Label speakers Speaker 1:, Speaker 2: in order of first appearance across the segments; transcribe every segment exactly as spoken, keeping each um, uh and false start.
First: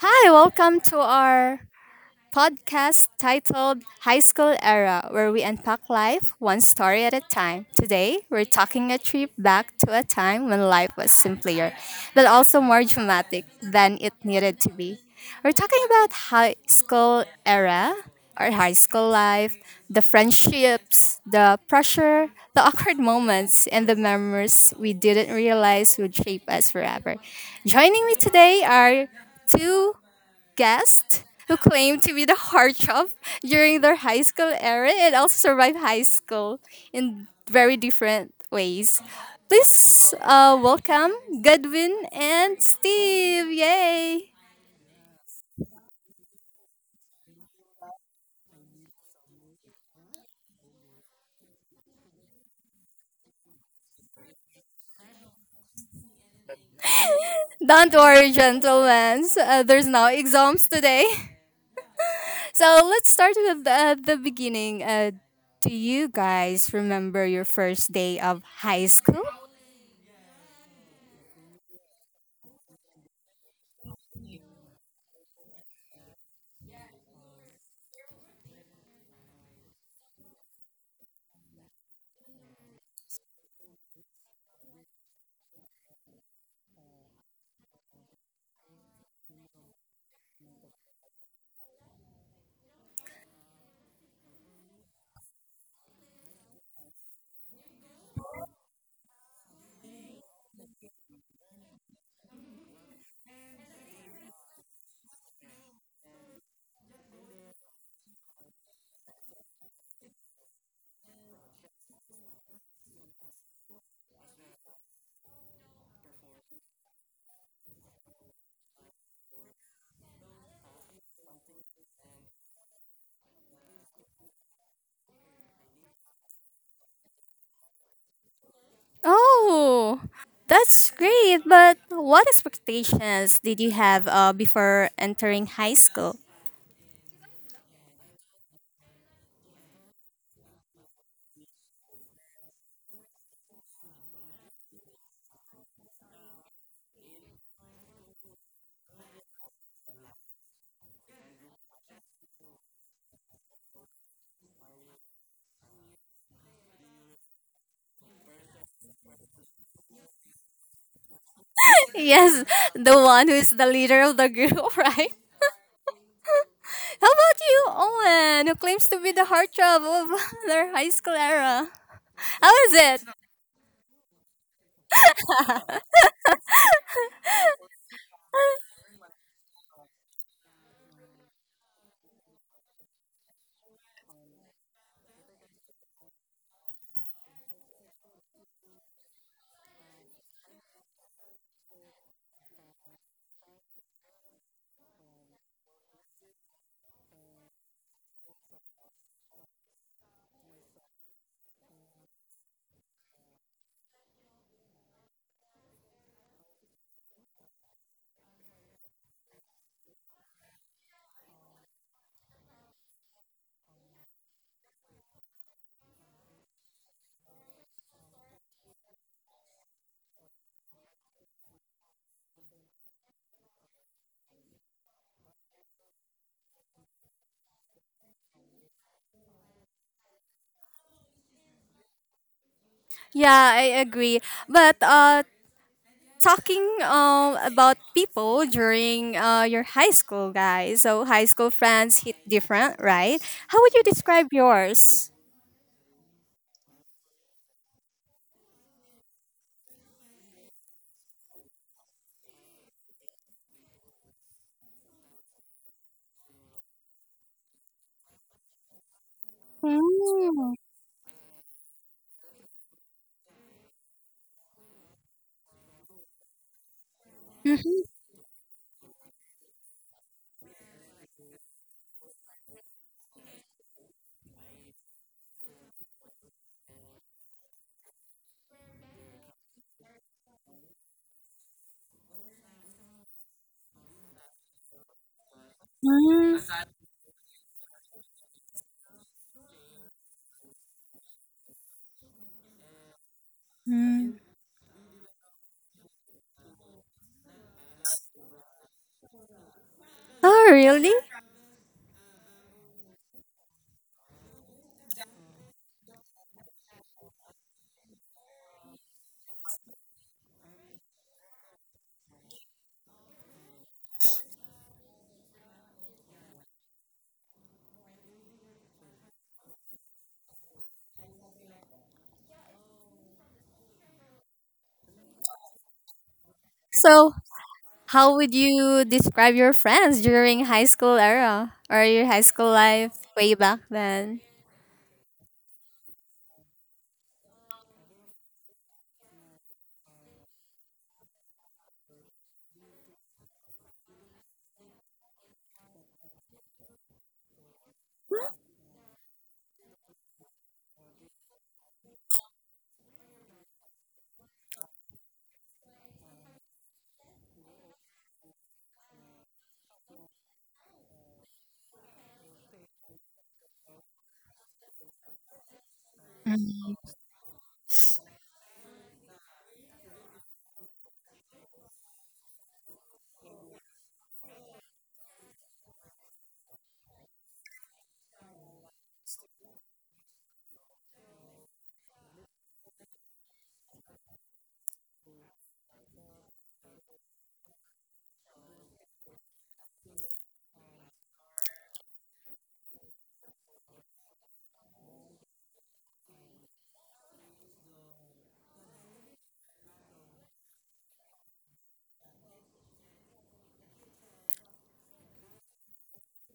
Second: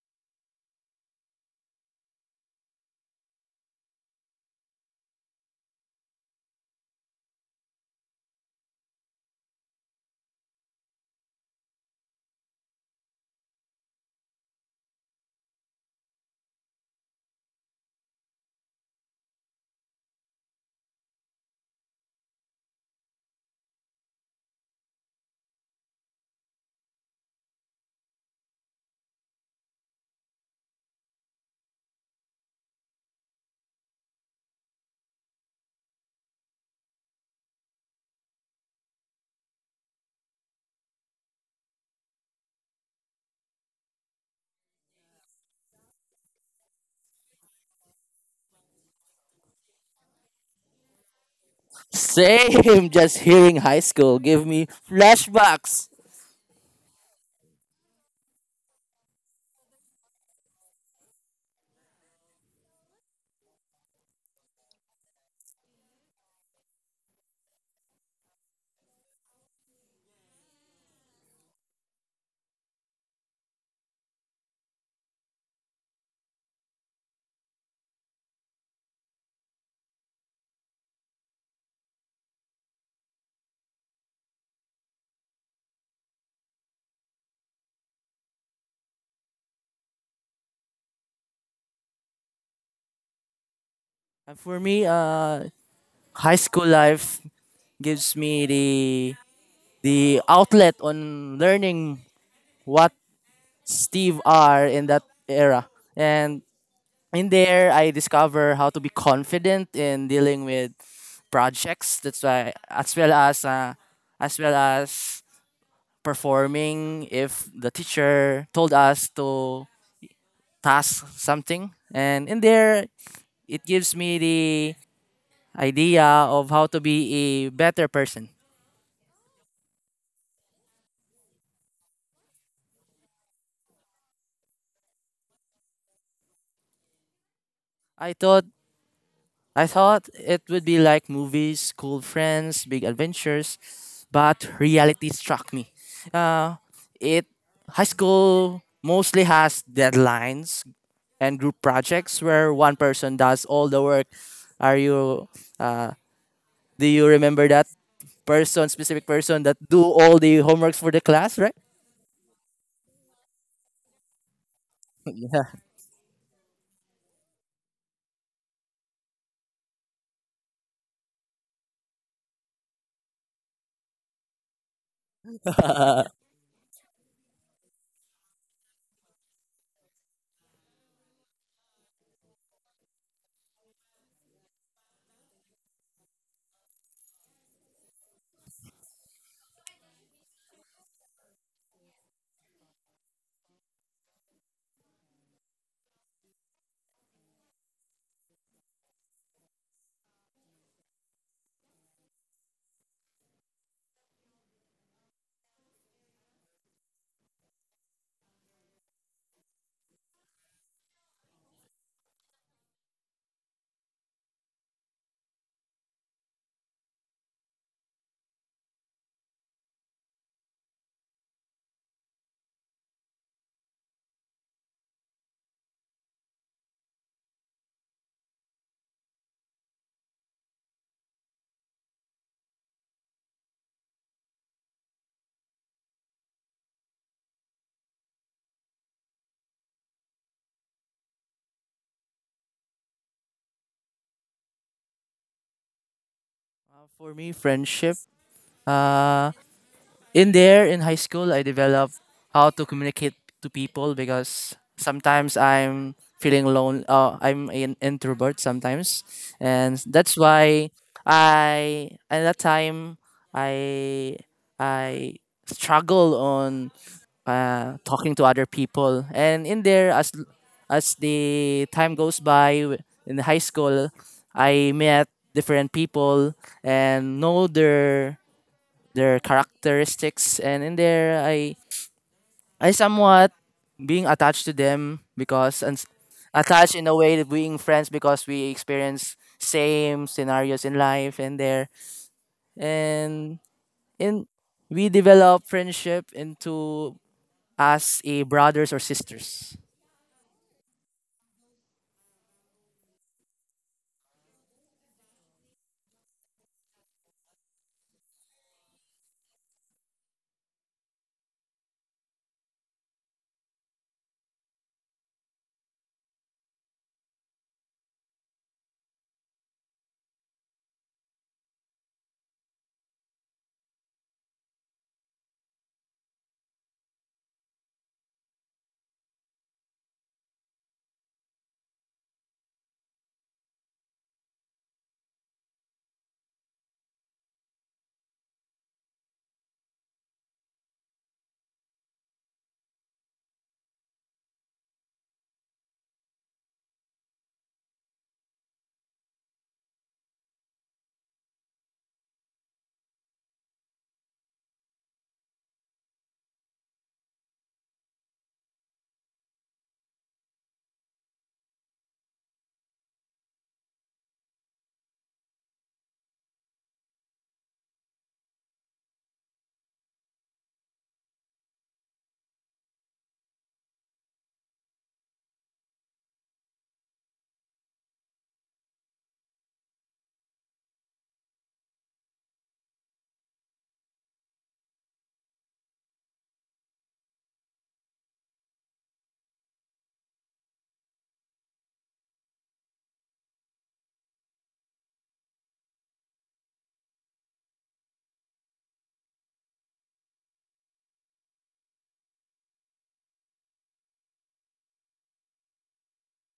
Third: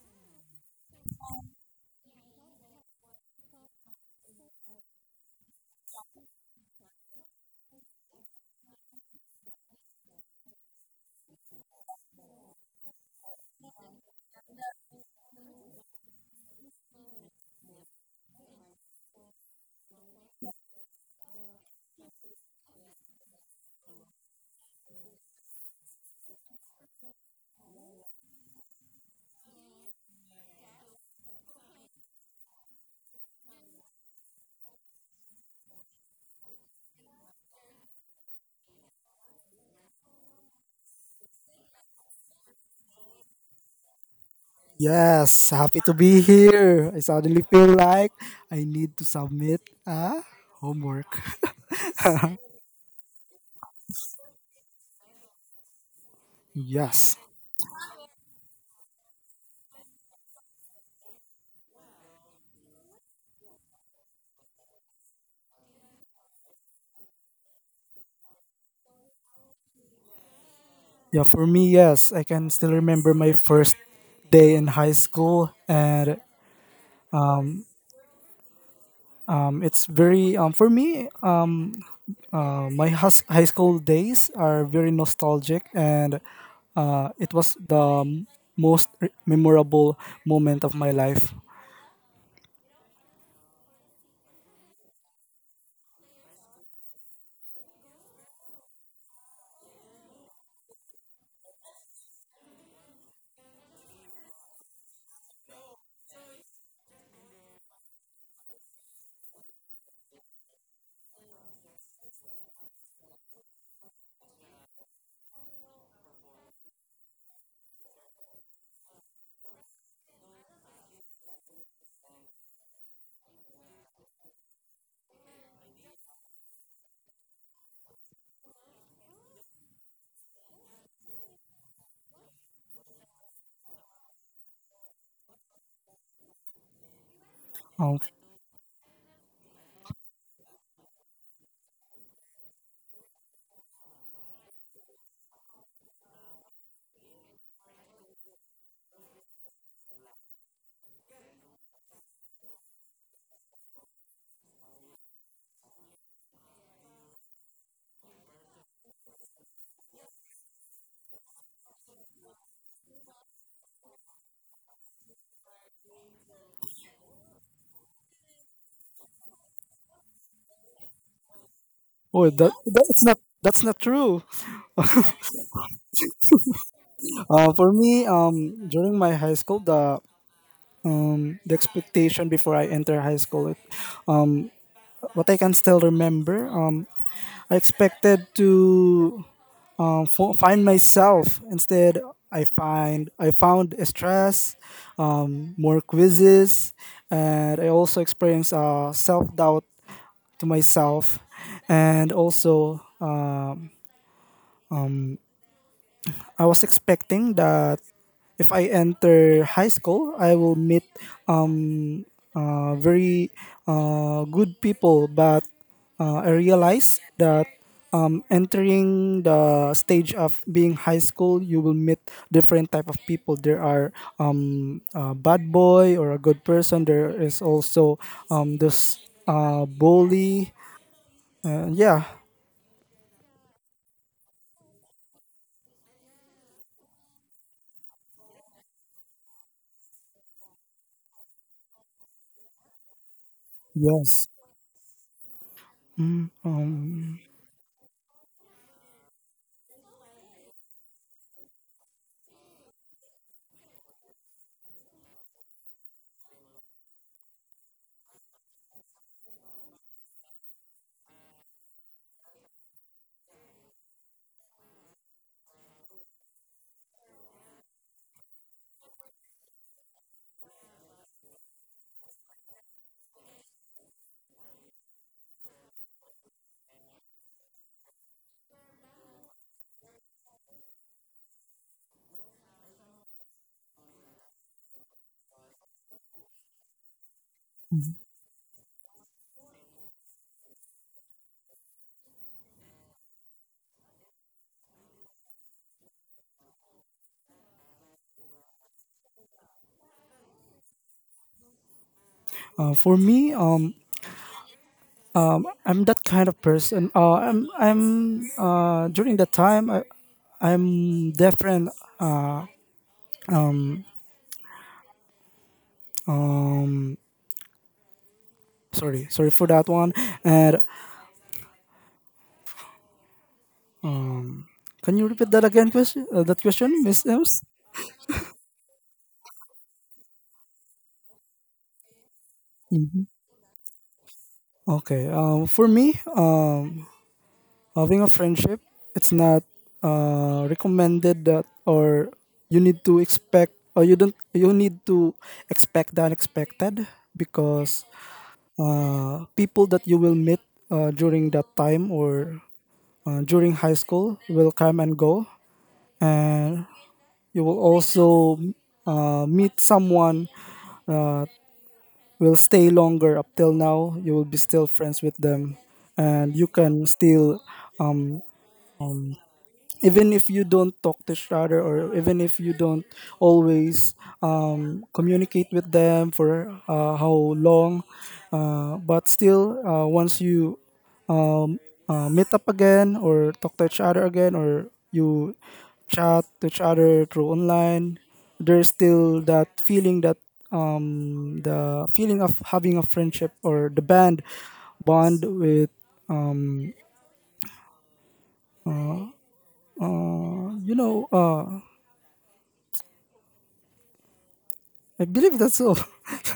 Speaker 1: Hi, welcome to our podcast titled High School Era, where we unpack life one story at a time. Today, we're talking a trip back to a time when life was simpler, but also more dramatic than it needed to be. We're talking about high school era, our high school life, the friendships, the pressure, the awkward moments, and the memories we didn't realize would shape us forever. Joining me today are two guests who claim to be the heart shop during their high school era and also survive high school in very different ways. Please uh, welcome Godwin and Steve. Yay!
Speaker 2: Yes, happy to be here. I suddenly feel like I need to submit a homework.
Speaker 3: Same, just hearing high school give me flashbacks.
Speaker 2: yes.
Speaker 1: Don't worry, gentlemen. so, Uh, there's no exams today. So let's start with uh, the beginning. Uh, do you guys remember your first day of high school?
Speaker 2: Yeah, for me, yes. I can still remember my first day in high school and um, it's very um, for me uh, uh, my hus- high school days are very nostalgic and uh, it was the m- most re- memorable moment of my life.
Speaker 3: And for me, uh, high school life gives me the the outlet on learning what Steve are in that era. And in there, I discover how to be confident in dealing with projects. That's why, as well as uh, as well as performing if the teacher told us to task something. And in there, it gives me the idea of how to be a better person.
Speaker 1: Oh, that's great. But what expectations did you have uh, before entering high school?
Speaker 2: um,
Speaker 3: I thought I thought it would be like movies, cool friends, big adventures, but reality struck me. Uh, it high school mostly has deadlines and group projects where one person does all the work. Are you? Uh, do you remember that person, specific person that do all the homeworks for the class, right?
Speaker 1: Yes, the one who is the leader of the group, right?
Speaker 3: Yeah.
Speaker 1: How about you, Owen, who claims to be the heartthrob of their high school era?
Speaker 2: oh, that,
Speaker 1: How is it?
Speaker 2: that's not that's not true.
Speaker 3: Uh,
Speaker 2: Uh, for me, um, during my high school, the um, the expectation before I enter high school, it, um, what I can still remember, um, I expected to um, fo- find myself. Instead, I find I found stress, um, more quizzes, and I also experienced uh, self doubt to myself, and also. Um, I was expecting that if I enter high school, I will meet um, uh, very uh, good people. But uh, I realized that um, entering the stage of being high school, you will meet different type of people. There are um, a bad boy or a good person. There is also um, this uh, bully. Uh, yeah.
Speaker 1: Yeah, I agree. But uh, talking um, about people during uh, your high school, guys, so high school friends hit different, right? How would you
Speaker 2: Yes.
Speaker 1: describe yours?
Speaker 2: Mm,
Speaker 3: for
Speaker 2: um,
Speaker 3: me, friendship Uh, in there, in high school, I developed how to communicate to people because sometimes I'm feeling lone. Uh, I'm an introvert sometimes, and that's
Speaker 1: Mm.
Speaker 3: why I at that time I I struggle on uh, talking to other people. And in there, as as the time goes by w- in high school, I met different people and know their their characteristics, and in there, I I somewhat being attached to them because and
Speaker 1: Mm,
Speaker 3: attached in a way that being friends because we experience same scenarios in life and there and in
Speaker 1: mm.
Speaker 3: we develop friendship into as a brothers or sisters.
Speaker 1: Oh, really?
Speaker 2: uh, for me, um, I'm that kind of person. Uh, I'm I'm uh, during that time I I'm different. Sorry, sorry for that one. And can you repeat that again? Question uh, that question, Miss
Speaker 1: So,
Speaker 2: Ems.
Speaker 1: how would you describe your friends during high school era or your high school life
Speaker 2: Mhm.
Speaker 1: way back then?
Speaker 2: Okay. Um, for me, uh, having a friendship, it's not uh, recommended that or you need to expect or you don't you need to expect the unexpected because uh, people that you will meet uh, during that time or uh, during high school will come and go, and you will also uh, meet someone uh, will stay longer up till now. You will be still friends with them, and you
Speaker 1: Mm.
Speaker 2: can still um even if you don't talk to each other or even if you don't always um, communicate with them for uh, how long, uh, but still uh, once you um, uh, meet up again or talk to each other again or you chat to each other through online, there's still that feeling that, um, the feeling of having a friendship or the band bond with, um, uh, you know uh, I believe that's all.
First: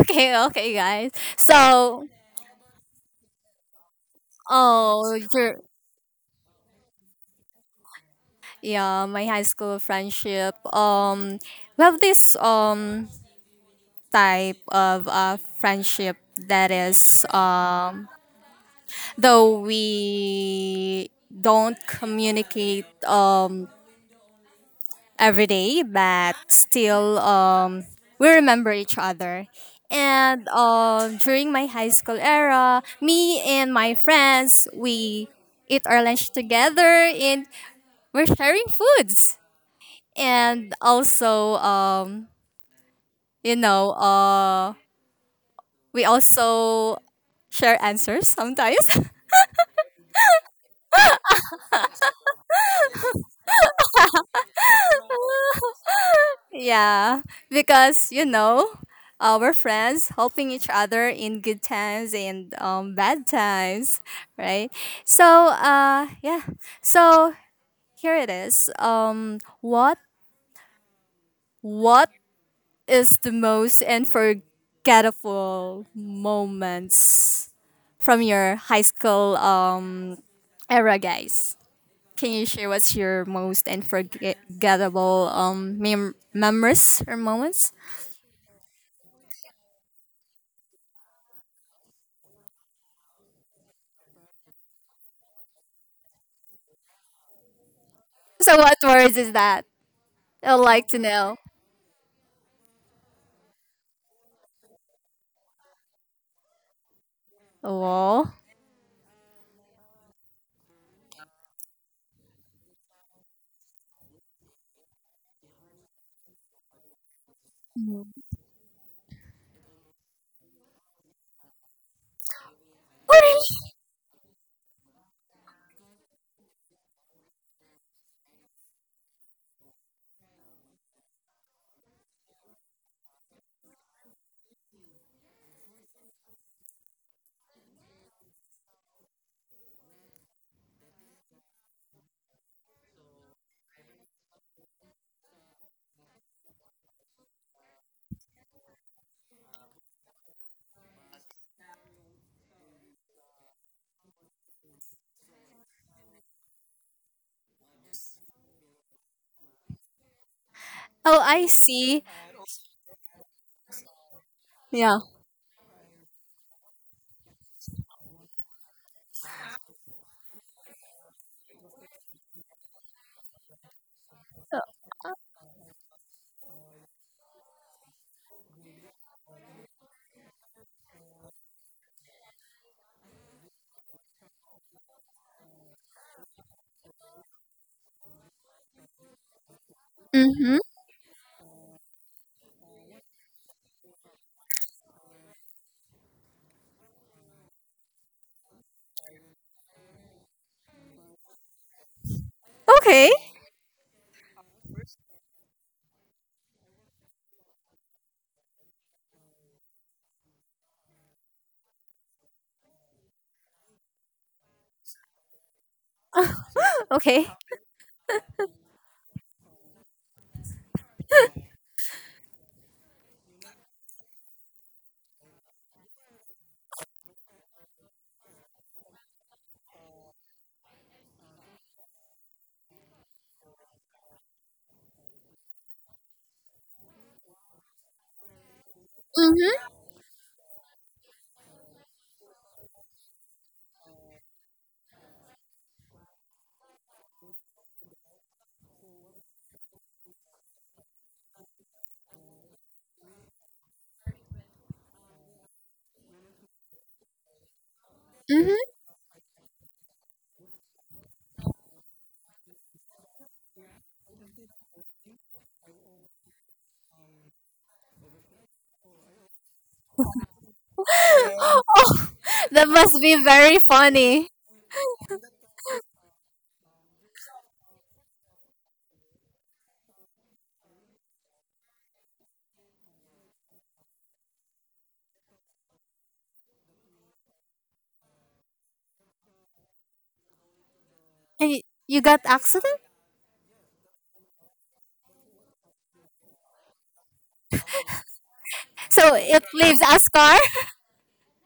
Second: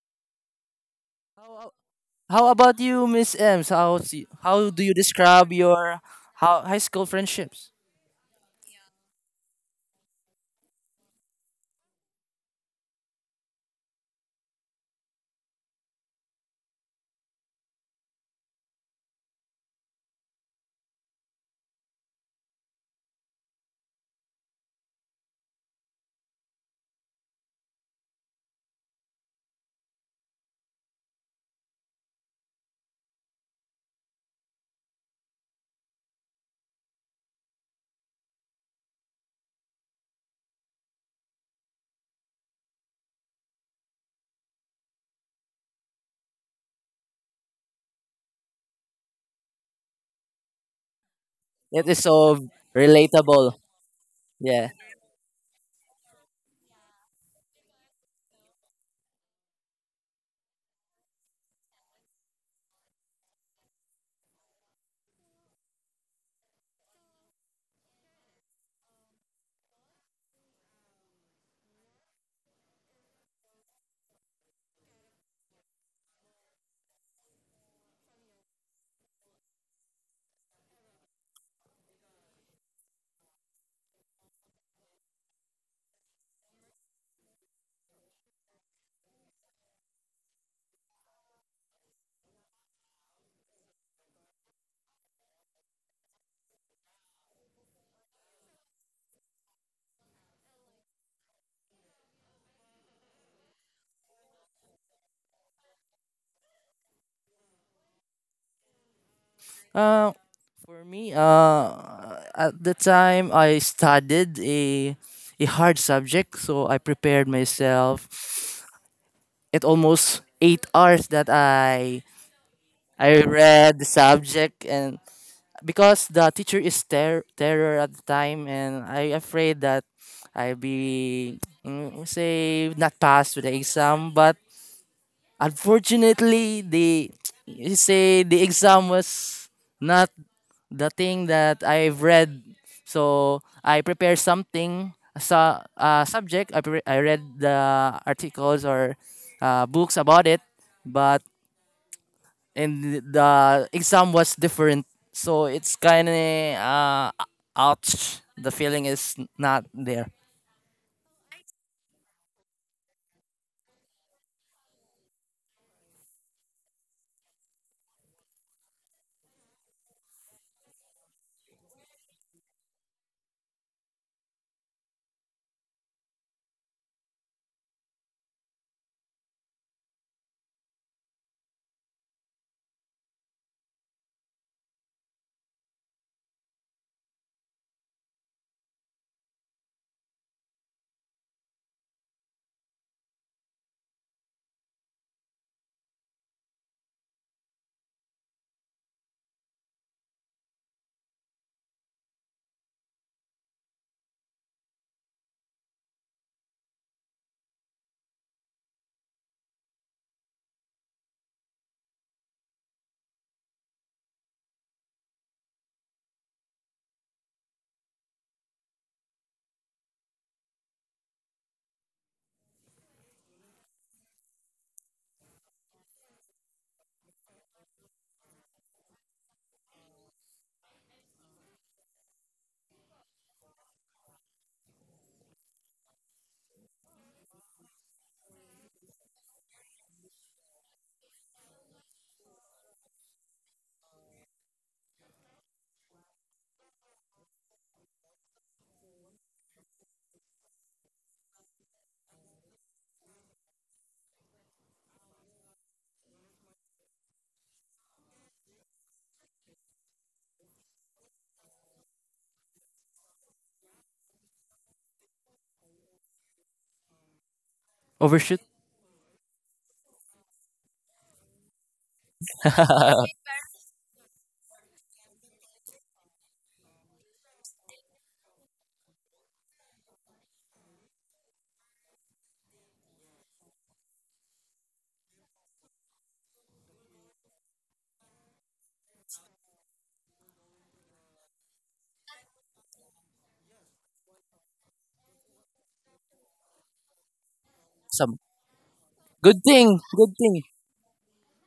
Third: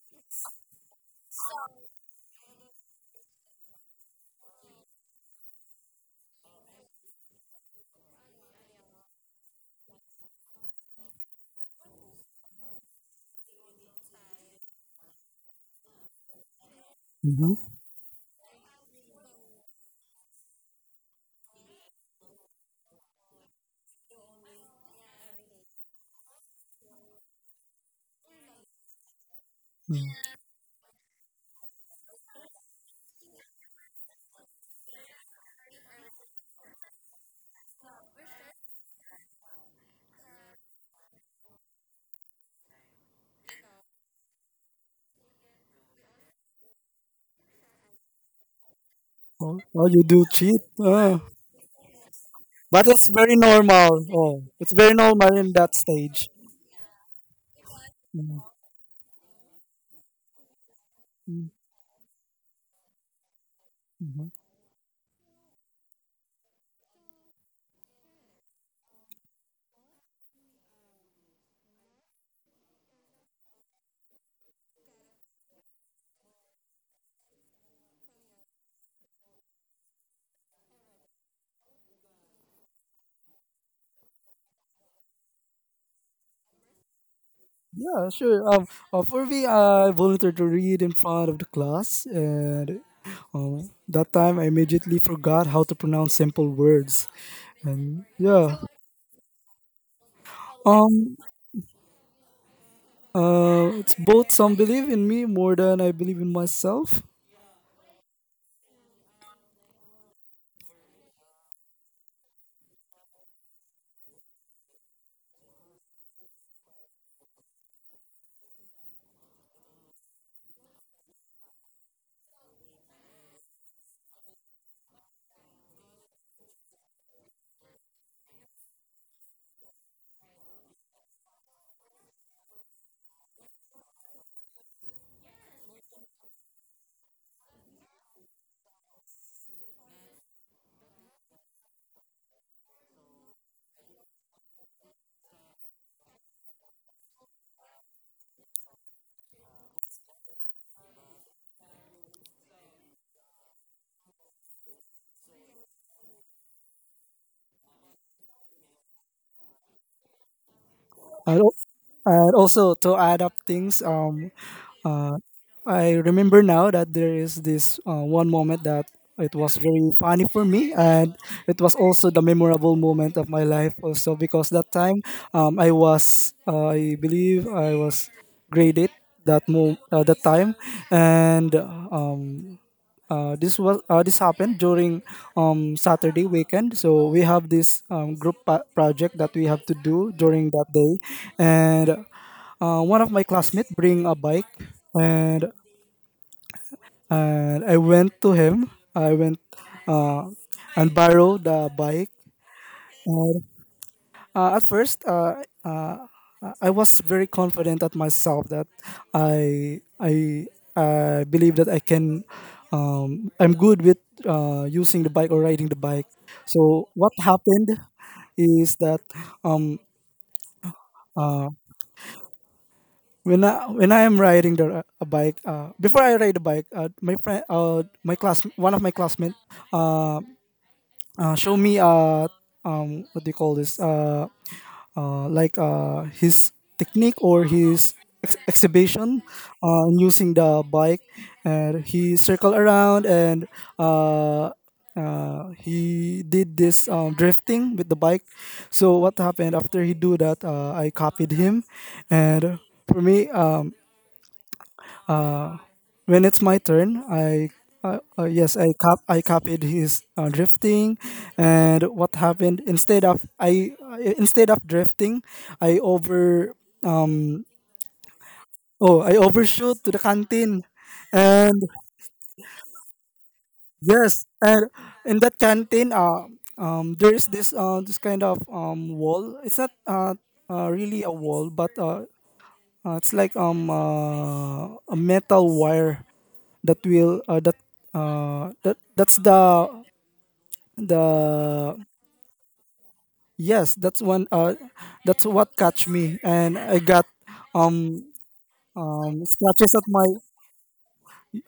Speaker 1: Okay, okay, guys.
Speaker 3: How,
Speaker 1: So,
Speaker 3: how about you, Miss Ems? How how do you
Speaker 1: oh,
Speaker 3: describe
Speaker 1: your
Speaker 3: your how high school friendships?
Speaker 1: yeah, my high school friendship. Um, we have this um type of uh friendship that is,
Speaker 2: Mm-hmm.
Speaker 1: um though we don't communicate um every day, but still, um, we remember each other. And, um, during my high school era, me and my friends, we eat our lunch together and we're sharing foods. And also, um, you know, uh, we also share answers sometimes.
Speaker 2: All, all you do cheat. Ah.
Speaker 3: It is so
Speaker 2: But it's very
Speaker 3: relatable.
Speaker 2: normal. Oh,
Speaker 3: Yeah.
Speaker 2: it's very normal in that stage.
Speaker 1: Yeah, because you know, uh, we're friends helping each other in good times and, um, bad times, right? So, uh, yeah. So here it is. Um, what what is the most unforgettable moments from your high school um era, guys? Can you share what's your most unforgettable um mem- memories or moments?
Speaker 2: Yeah, sure. Um, uh, for me, I volunteered to read in front of the class, and um, that time I immediately forgot how to pronounce simple words. And yeah,
Speaker 1: So what words is that? I'd like to
Speaker 2: um,
Speaker 1: know.
Speaker 2: uh, it's both some believe in me more than I believe in myself.
Speaker 1: Wall.
Speaker 3: Uh, for me, uh, at the time I studied a a hard subject, so I prepared myself. It almost eight hours that I I read the subject, and because the teacher is ter- terror at the time, and I afraid that I be mm, say not pass to the exam, but unfortunately the he say the exam was not the thing that I've read. So I prepare something, so uh, subject. I, pre- I read the articles or uh, books about it, but and the exam was different. So it's kind of uh, ouch. The feeling is not there.
Speaker 1: Oh,
Speaker 2: And,
Speaker 1: I
Speaker 2: al-
Speaker 1: see.
Speaker 2: and also to add up things, um,
Speaker 1: Yeah.
Speaker 2: uh, I remember now that there is this uh, one moment that it was very funny for me, and it was also the memorable moment of my life also because that time, um, I was, uh, I believe I was grade eight that mo- uh, that time, and um, uh, this was uh, this happened during, um, Saturday weekend. So we have this um, group pa- project that we have to do during
Speaker 1: Mm-hmm.
Speaker 2: that day, and uh, one of my classmates bring a bike, and and I went to him. I went uh, and borrowed the bike.
Speaker 1: Okay.
Speaker 2: Uh, at first, uh, uh, I I was very confident at myself that I I I believe that I can. Um, I'm good with uh, using the bike or riding the bike. So what
Speaker 1: Okay.
Speaker 2: happened is that, um, uh, when I when I am riding the a bike, uh, before I ride the bike, uh, my friend, uh, my class, one of my classmates, uh, uh, show me uh um what do you call this uh uh like uh his technique or his ex- exhibition
Speaker 1: Mm-hmm.
Speaker 2: uh, using the bike, and he circled around and uh uh, he did this, um, drifting with the bike. So what happened after he do that, uh, I copied him. And for me, um, when it's my turn, I, uh, uh, yes, I cop I copied his uh, drifting, and what happened instead of I I- instead of drifting, I over—
Speaker 3: Overshoot.
Speaker 2: oh, I overshoot to the canteen. And
Speaker 1: Mm-hmm. That must be very
Speaker 2: yes,
Speaker 1: funny.
Speaker 2: and in that canteen, uh, um, there is this uh this kind of um wall. It's not uh, uh really a wall, but uh, uh it's like um uh, a metal wire that will uh, that uh that that's the
Speaker 1: And y-
Speaker 2: the.
Speaker 1: you got accident?
Speaker 2: Yes, that's one uh that's what catch me and I got um
Speaker 3: Some
Speaker 1: So
Speaker 2: um
Speaker 3: good
Speaker 1: it
Speaker 2: scratches
Speaker 3: thing.
Speaker 1: leaves
Speaker 2: at
Speaker 1: a
Speaker 2: my—
Speaker 3: Good
Speaker 1: scar?
Speaker 3: thing.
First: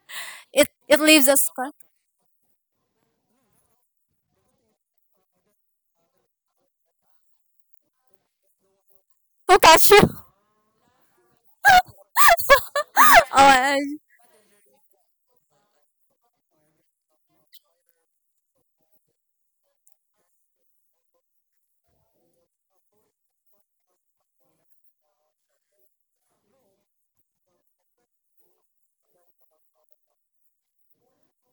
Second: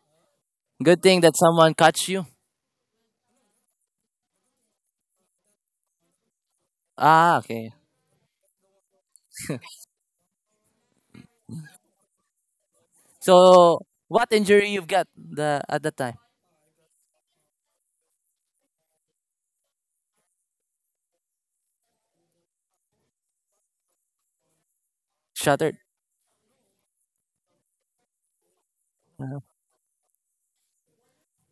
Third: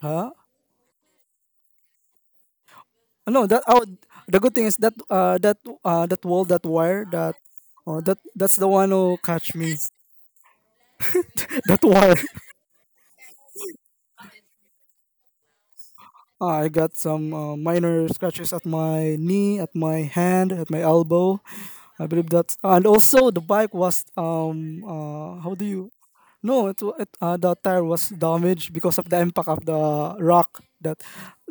Speaker 2: huh?
Speaker 1: It it
Speaker 3: Good thing
Speaker 1: leaves a
Speaker 3: that
Speaker 1: scar.
Speaker 3: someone catch you.
Speaker 2: No, that oh the good thing is that uh that uh that wall, that wire, that
Speaker 3: Ah, okay.
Speaker 2: oh, that that's the one who catch
Speaker 1: Who
Speaker 2: me.
Speaker 1: catch you?
Speaker 2: That wire.
Speaker 1: oh,
Speaker 3: So
Speaker 1: I-
Speaker 3: what injury you've got the at that time?
Speaker 2: I got some uh, minor scratches at my knee, at my hand, at my elbow. I believe that, and also the bike was um uh, how do
Speaker 3: Shattered.
Speaker 2: you? No, it, wa- it uh, the tire was damaged because of the impact of the rock. That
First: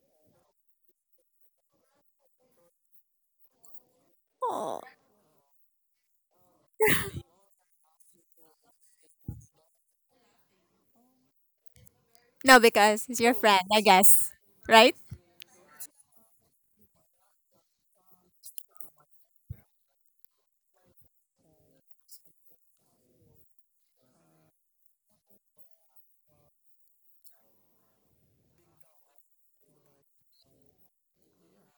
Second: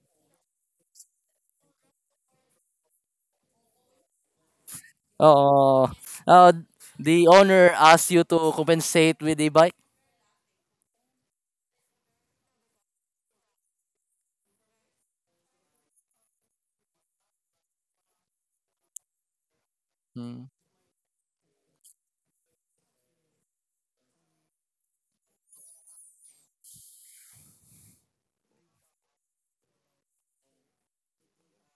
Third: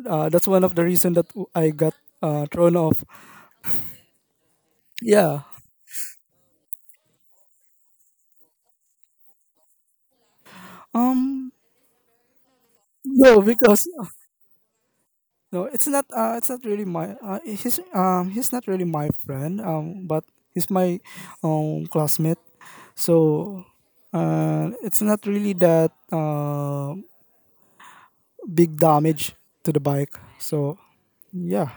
Speaker 2: uh, That's one of the reason that I got uh, thrown off.
Speaker 1: oh.
Speaker 2: Yeah.
Speaker 3: Oh, uh, the owner asks you to compensate with a bike?
Speaker 2: Um.
Speaker 1: No, because it's your
Speaker 2: No,
Speaker 1: friend, I
Speaker 2: because.
Speaker 1: guess. Right?
Speaker 2: No, it's not. Uh, it's not really my. Uh, he's um he's not really my friend. Um, but
Speaker 3: Hmm.
Speaker 2: he's my um classmate. So, uh, it's not really that uh big damage to the bike. So, yeah,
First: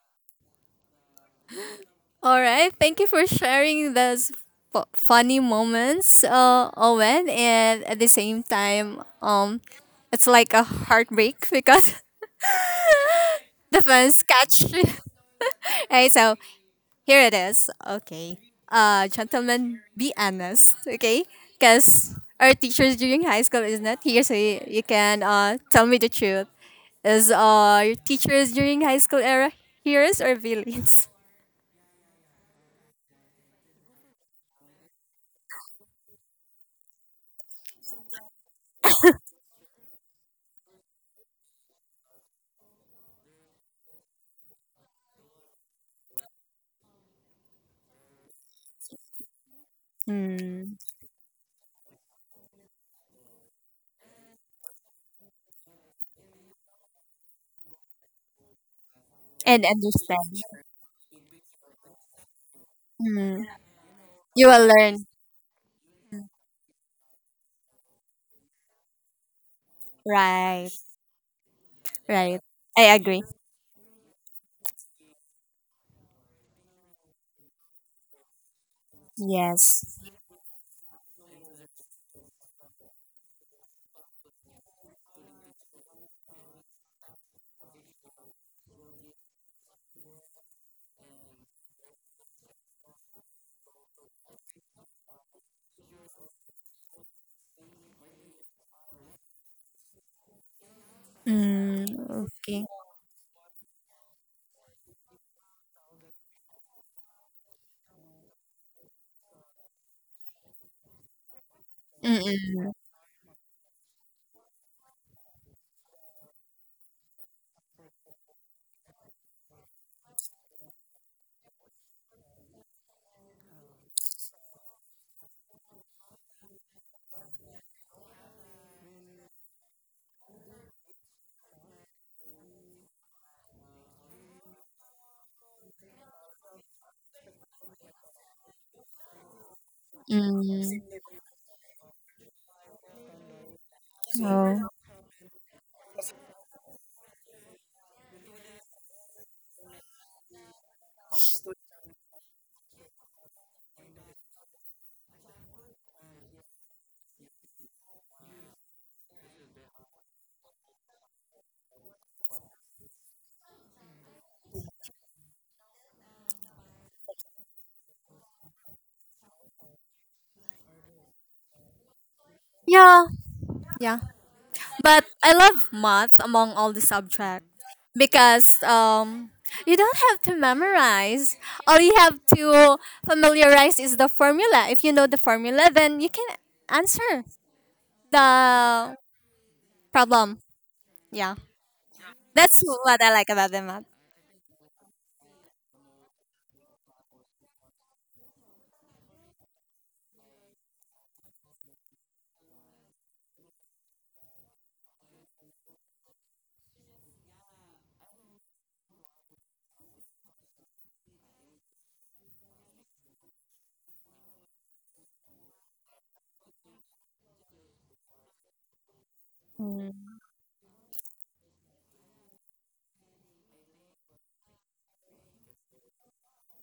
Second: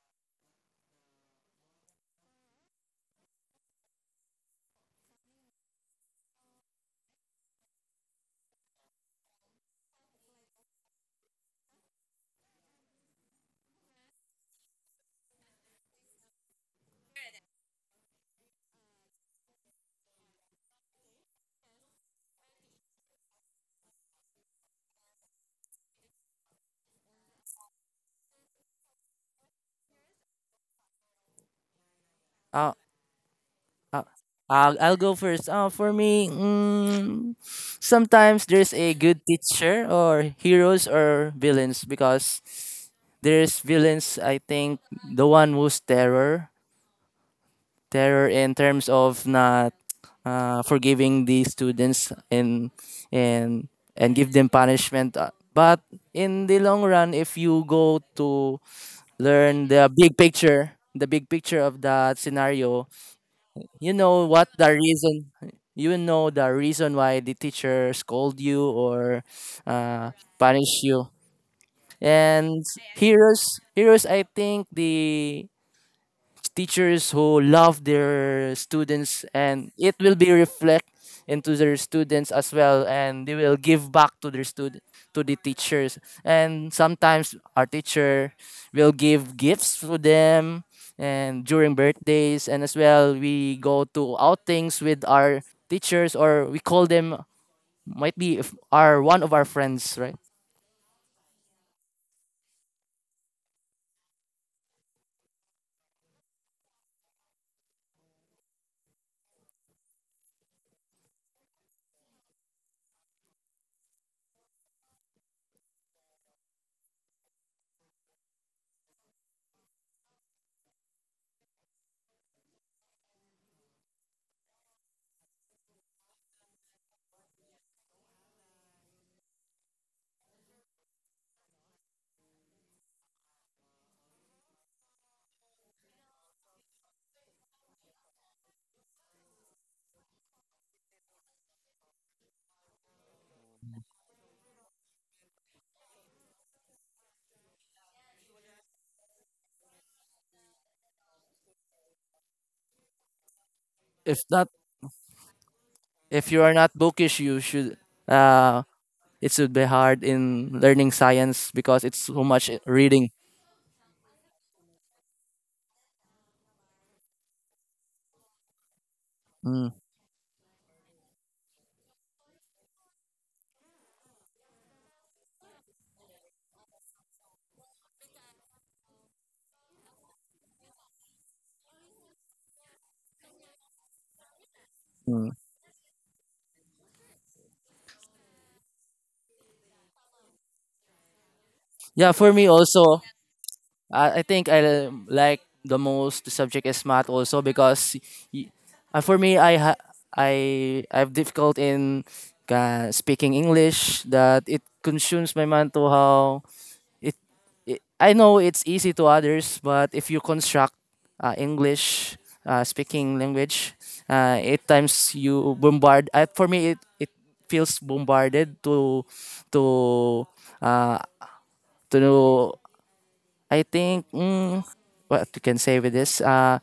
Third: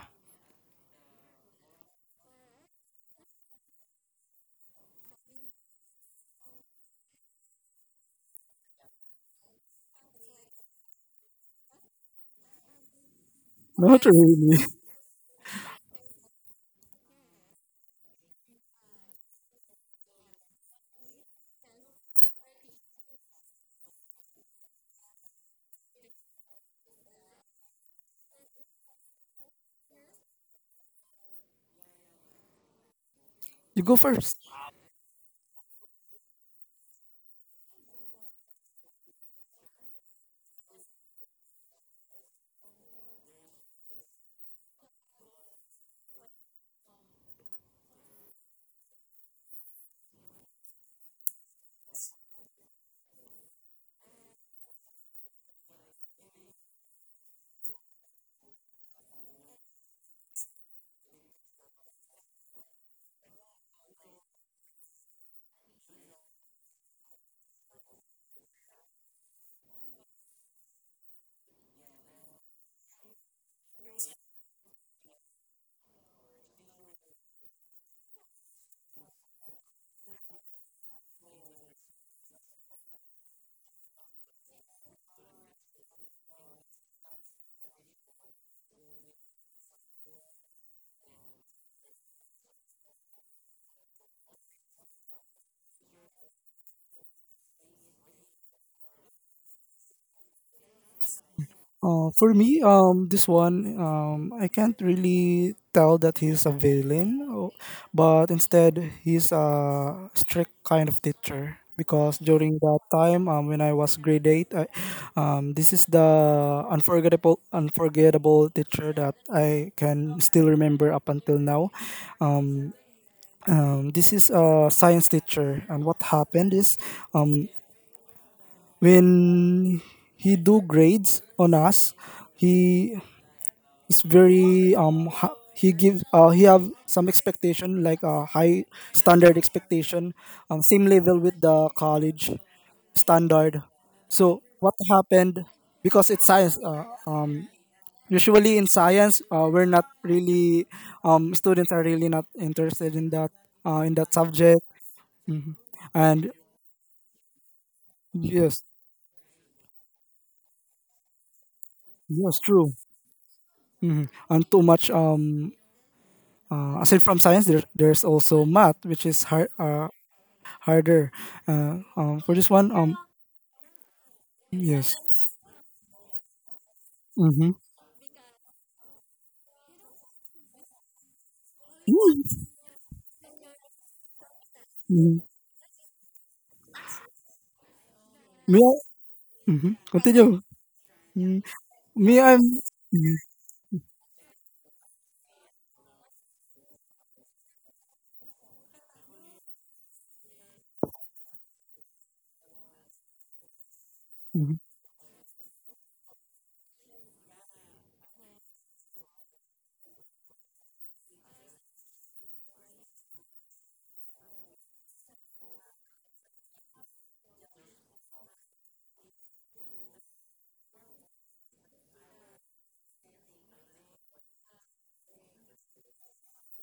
Speaker 1: All right. Thank you for sharing those fu- funny moments, uh, Owen. And at the same time, um, it's like a heartbreak because the
Speaker 2: not
Speaker 1: fans
Speaker 2: really.
Speaker 1: catch. Hey, so here it is. Okay. Uh, gentlemen, be honest. Okay, because our teachers during high school is not here, so, you, you can uh tell me the truth. Is uh your teachers during high school era heroes or villains?
Speaker 3: Ah,
Speaker 2: You go
Speaker 3: ah,
Speaker 2: first.
Speaker 3: I'll I'll go first. Ah, for me, mm, sometimes there's a good teacher or heroes or villains because there's villains, I think, the one who's terror. Terror in terms of not uh,
Speaker 1: Hmm.
Speaker 3: forgiving the students and and and give them punishment. Uh, But in the long run, if you go to
Speaker 1: And
Speaker 3: learn the big
Speaker 1: understand.
Speaker 3: picture, the big picture of that scenario.
Speaker 1: Hmm.
Speaker 3: You know what
Speaker 1: You will
Speaker 3: the
Speaker 1: learn.
Speaker 3: reason, you know the reason why the teacher scold you or uh,
Speaker 1: Right.
Speaker 3: punish you.
Speaker 1: Right.
Speaker 3: And
Speaker 1: I agree.
Speaker 3: heroes, heroes, I think the teachers who love their students and it
Speaker 1: Yes.
Speaker 3: will be reflect into their students as well and they will give back to their student to the teachers and sometimes our teacher will give gifts to them and during birthdays and as well we go to outings with our teachers or we call them might be if our one of our friends right
Speaker 1: Mm,
Speaker 2: Uh, for me,
Speaker 1: okay.
Speaker 2: um, this one, um, I can't really tell that he's a villain, o- but instead he's a strict kind of teacher. Because
Speaker 1: Mm-mm.
Speaker 2: during that time, um, when I was grade eight, I, um, this is the unforgettable, unforgettable teacher that I can still remember up until now. Um, um, this is a science teacher, and what happened is, um, when he do grades on us, he it's very um ha- he gives, uh, he have some expectation like a high standard expectation, um, same
Speaker 1: Mm.
Speaker 2: level with the college standard. So
Speaker 1: Oh.
Speaker 2: what happened, because it's science, uh, usually in science, uh, we're not really, um, students are really not interested in that, uh, in that
Speaker 3: if not
Speaker 2: subject.
Speaker 3: if
Speaker 2: And
Speaker 3: you are not bookish you should uh
Speaker 2: yes.
Speaker 3: it should be hard in learning science because it's so
Speaker 2: Yes,
Speaker 3: much
Speaker 2: true.
Speaker 3: reading.
Speaker 2: Hmm. And too much um uh, aside from science, there, there's also math, which is hard,
Speaker 3: Mm,
Speaker 2: uh, harder. Uh, um, for this one, um,
Speaker 1: Yeah. Yeah. But
Speaker 2: yes.
Speaker 1: I love math among all the subjects
Speaker 2: Mm-hmm.
Speaker 1: because um you don't have to memorize. All you have to familiarize is the formula. If you know
Speaker 2: Mm-hmm.
Speaker 1: the
Speaker 3: mm.
Speaker 1: formula, then you can answer
Speaker 2: Me,
Speaker 1: the
Speaker 2: I- mhm.
Speaker 1: problem.
Speaker 2: Continue.
Speaker 1: Yeah.
Speaker 2: Mm,
Speaker 3: Yeah,
Speaker 2: me,
Speaker 3: for
Speaker 2: I'm.
Speaker 3: me
Speaker 1: That's what
Speaker 3: also,
Speaker 1: I
Speaker 2: Mhm,
Speaker 1: like about the math.
Speaker 3: I, I think I like the most subject is math also because y- uh, for me I ha- I I've difficult in uh, speaking English that
Speaker 2: mhm.
Speaker 3: it consumes my mental how It, it I know it's easy to others, but if you construct uh, English uh, speaking language, uh, at times you bombard. Uh, for me, it, it feels bombarded to to
Speaker 1: Mm,
Speaker 3: uh, to know I think mm, what you can say with this uh,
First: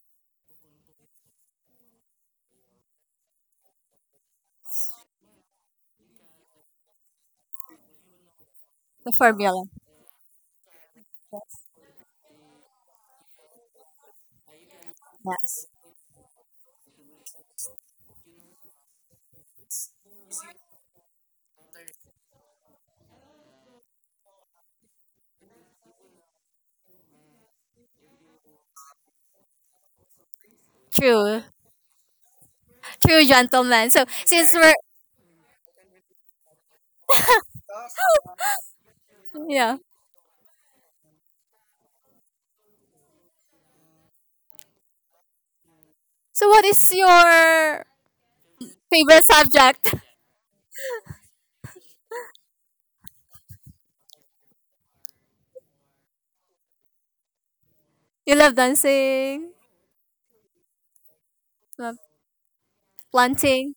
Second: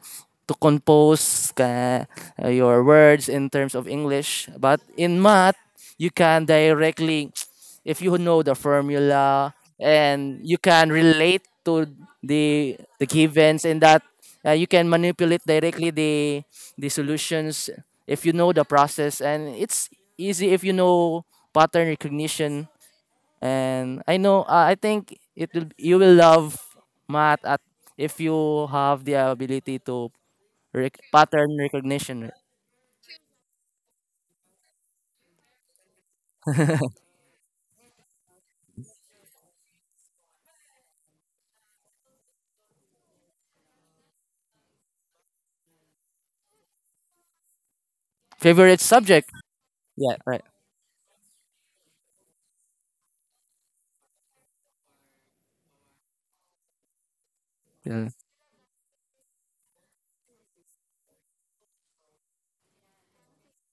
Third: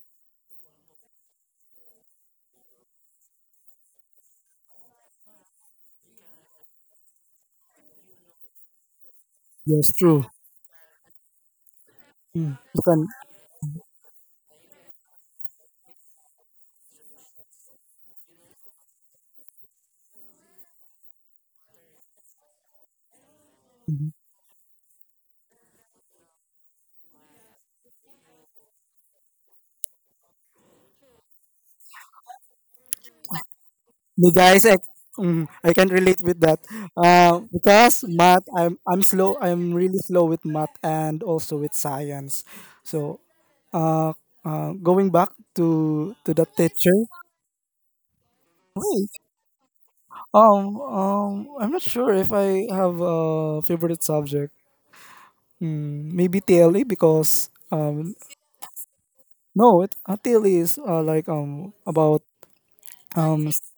Speaker 3: to compose uh, your words in terms of English, but in math you can directly if you know the
Speaker 1: the
Speaker 3: formula
Speaker 1: formula.
Speaker 2: Yes, true.
Speaker 3: and you can relate to
Speaker 2: Mm.
Speaker 3: the
Speaker 2: You
Speaker 3: the
Speaker 2: can,
Speaker 3: givens and that uh, you can manipulate
Speaker 1: Yes.
Speaker 3: directly the the solutions if you know the process and it's easy if you know pattern recognition and I know uh, I think it will you will love math at if you have the ability to rec-
Speaker 1: True.
Speaker 3: pattern recognition.
Speaker 1: True, gentleman. So
Speaker 2: me
Speaker 1: since
Speaker 2: guys,
Speaker 1: we're,
Speaker 2: I, mm, I can relate with that. Uh, because math, I'm, I'm slow. I'm
Speaker 1: yeah.
Speaker 2: really slow with math and also with science. So, uh, uh, going back to to the
Speaker 1: So what is
Speaker 2: teacher.
Speaker 1: your
Speaker 3: Favorite
Speaker 2: Wait.
Speaker 1: favorite
Speaker 3: subject?
Speaker 1: subject?
Speaker 3: Yeah, right.
Speaker 2: Um, um, I'm not sure if I have a favorite subject. Mm, maybe T L E because
Speaker 3: Yeah.
Speaker 2: um
Speaker 1: You love dancing,
Speaker 2: no, it, uh, T L E is uh, like um
Speaker 1: love
Speaker 2: about um s-
Speaker 1: planting,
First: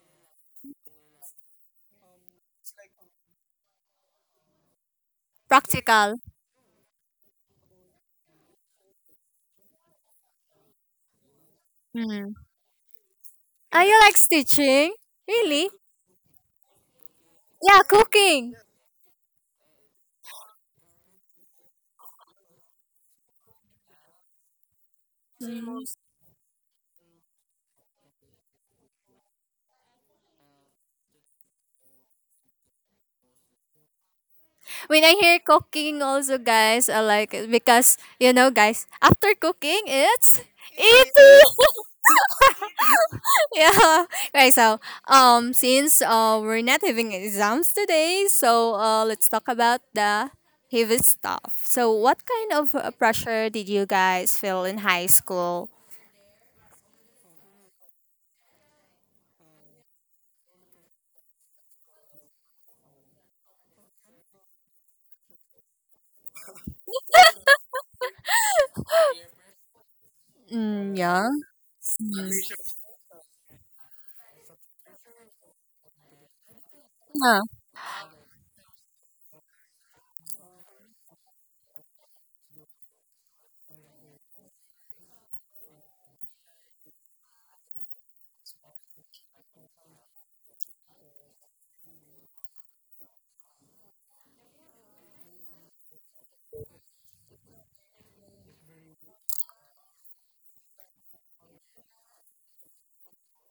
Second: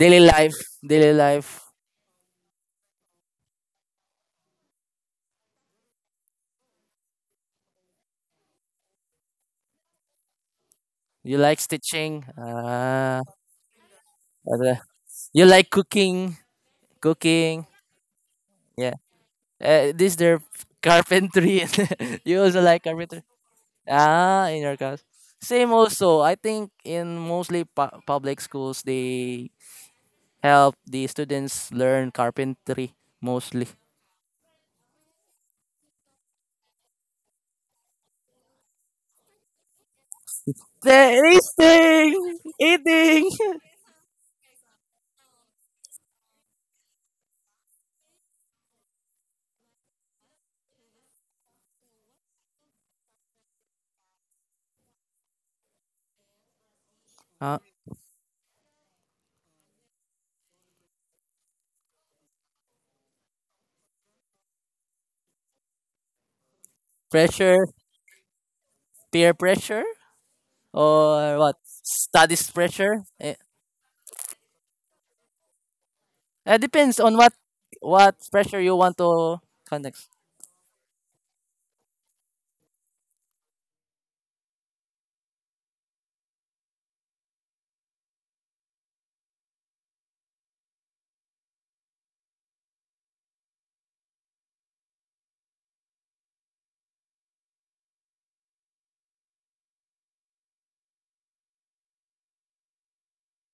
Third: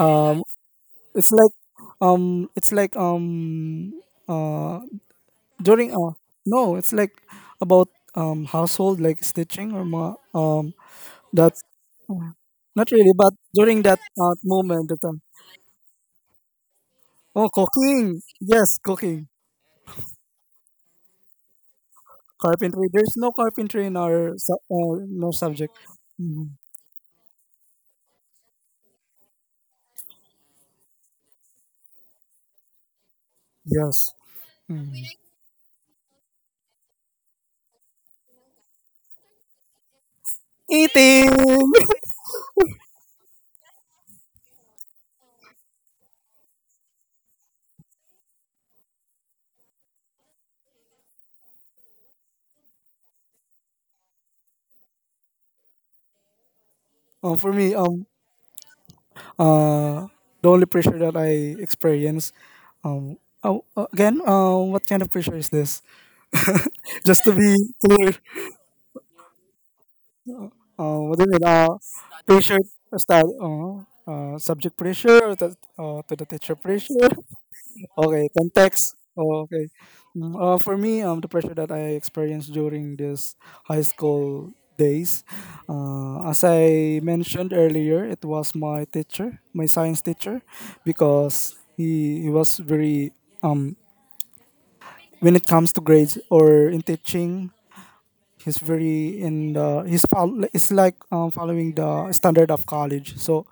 Speaker 3: Daily life, daily
Speaker 2: it's
Speaker 3: life.
Speaker 2: like um it's like um uh during uh
Speaker 1: practical.
Speaker 2: no, it's like about um household, like stitching or ma- um
Speaker 3: You like
Speaker 2: that's
Speaker 3: stitching?
Speaker 2: uh,
Speaker 1: Mm.
Speaker 2: not really,
Speaker 3: Ah,
Speaker 2: but during
Speaker 1: Are you
Speaker 2: that
Speaker 1: like
Speaker 2: uh,
Speaker 3: uh,
Speaker 2: moment
Speaker 1: stitching?
Speaker 2: that, um,
Speaker 3: you like
Speaker 1: Really?
Speaker 3: cooking?
Speaker 2: oh,
Speaker 3: Cooking?
Speaker 1: Yeah,
Speaker 2: cooking,
Speaker 1: cooking.
Speaker 2: yes,
Speaker 3: Yeah.
Speaker 2: cooking.
Speaker 3: Uh, this their carpentry. you also like
Speaker 2: Carpentry, there's
Speaker 3: carpentry?
Speaker 2: no carpentry in our
Speaker 3: Ah,
Speaker 2: su-
Speaker 3: in your class.
Speaker 2: uh, no
Speaker 3: Same
Speaker 2: subject.
Speaker 1: Mm.
Speaker 3: also. I
Speaker 2: Mm,
Speaker 3: think in mostly pu- public schools they help the students learn carpentry mostly.
Speaker 2: yes. Mm.
Speaker 1: When I hear cooking also, guys, I like it because you know, guys, after cooking it's eating.
Speaker 2: Eating.
Speaker 3: Tasting, eating,
Speaker 1: Yeah. Right, so, um since uh we're not having exams today, so uh let's talk about the heavy stuff. So what kind of, uh, pressure did you guys feel in high school?
Speaker 2: Um, for
Speaker 3: uh,
Speaker 2: me, um, uh, the only pressure that I experience, um, oh, uh, again, uh, what kind of pressure is this? Just to be
Speaker 3: pressure,
Speaker 2: clear,
Speaker 3: peer pressure,
Speaker 1: Mm,
Speaker 2: uh, what do
Speaker 1: yeah.
Speaker 2: you
Speaker 3: or
Speaker 2: mean?
Speaker 3: what?
Speaker 2: Uh,
Speaker 1: Mm.
Speaker 3: Studies
Speaker 2: pressure, uh,
Speaker 3: pressure.
Speaker 2: style,
Speaker 3: Eh,
Speaker 2: uh, uh, subject pressure, or uh, to the teacher
Speaker 3: it depends
Speaker 2: pressure.
Speaker 3: on what
Speaker 1: Yeah,
Speaker 3: what
Speaker 2: Okay,
Speaker 3: pressure you
Speaker 2: context.
Speaker 3: want to
Speaker 2: Oh, okay.
Speaker 3: connect.
Speaker 2: Mm, Uh, for me, um, the pressure that I experienced during this high school days, uh, as I mentioned earlier, it was my teacher, my science teacher, because he, he was very um when it comes to grades or in teaching, he's very in the he's follow, it's like um, following the standard of college. So,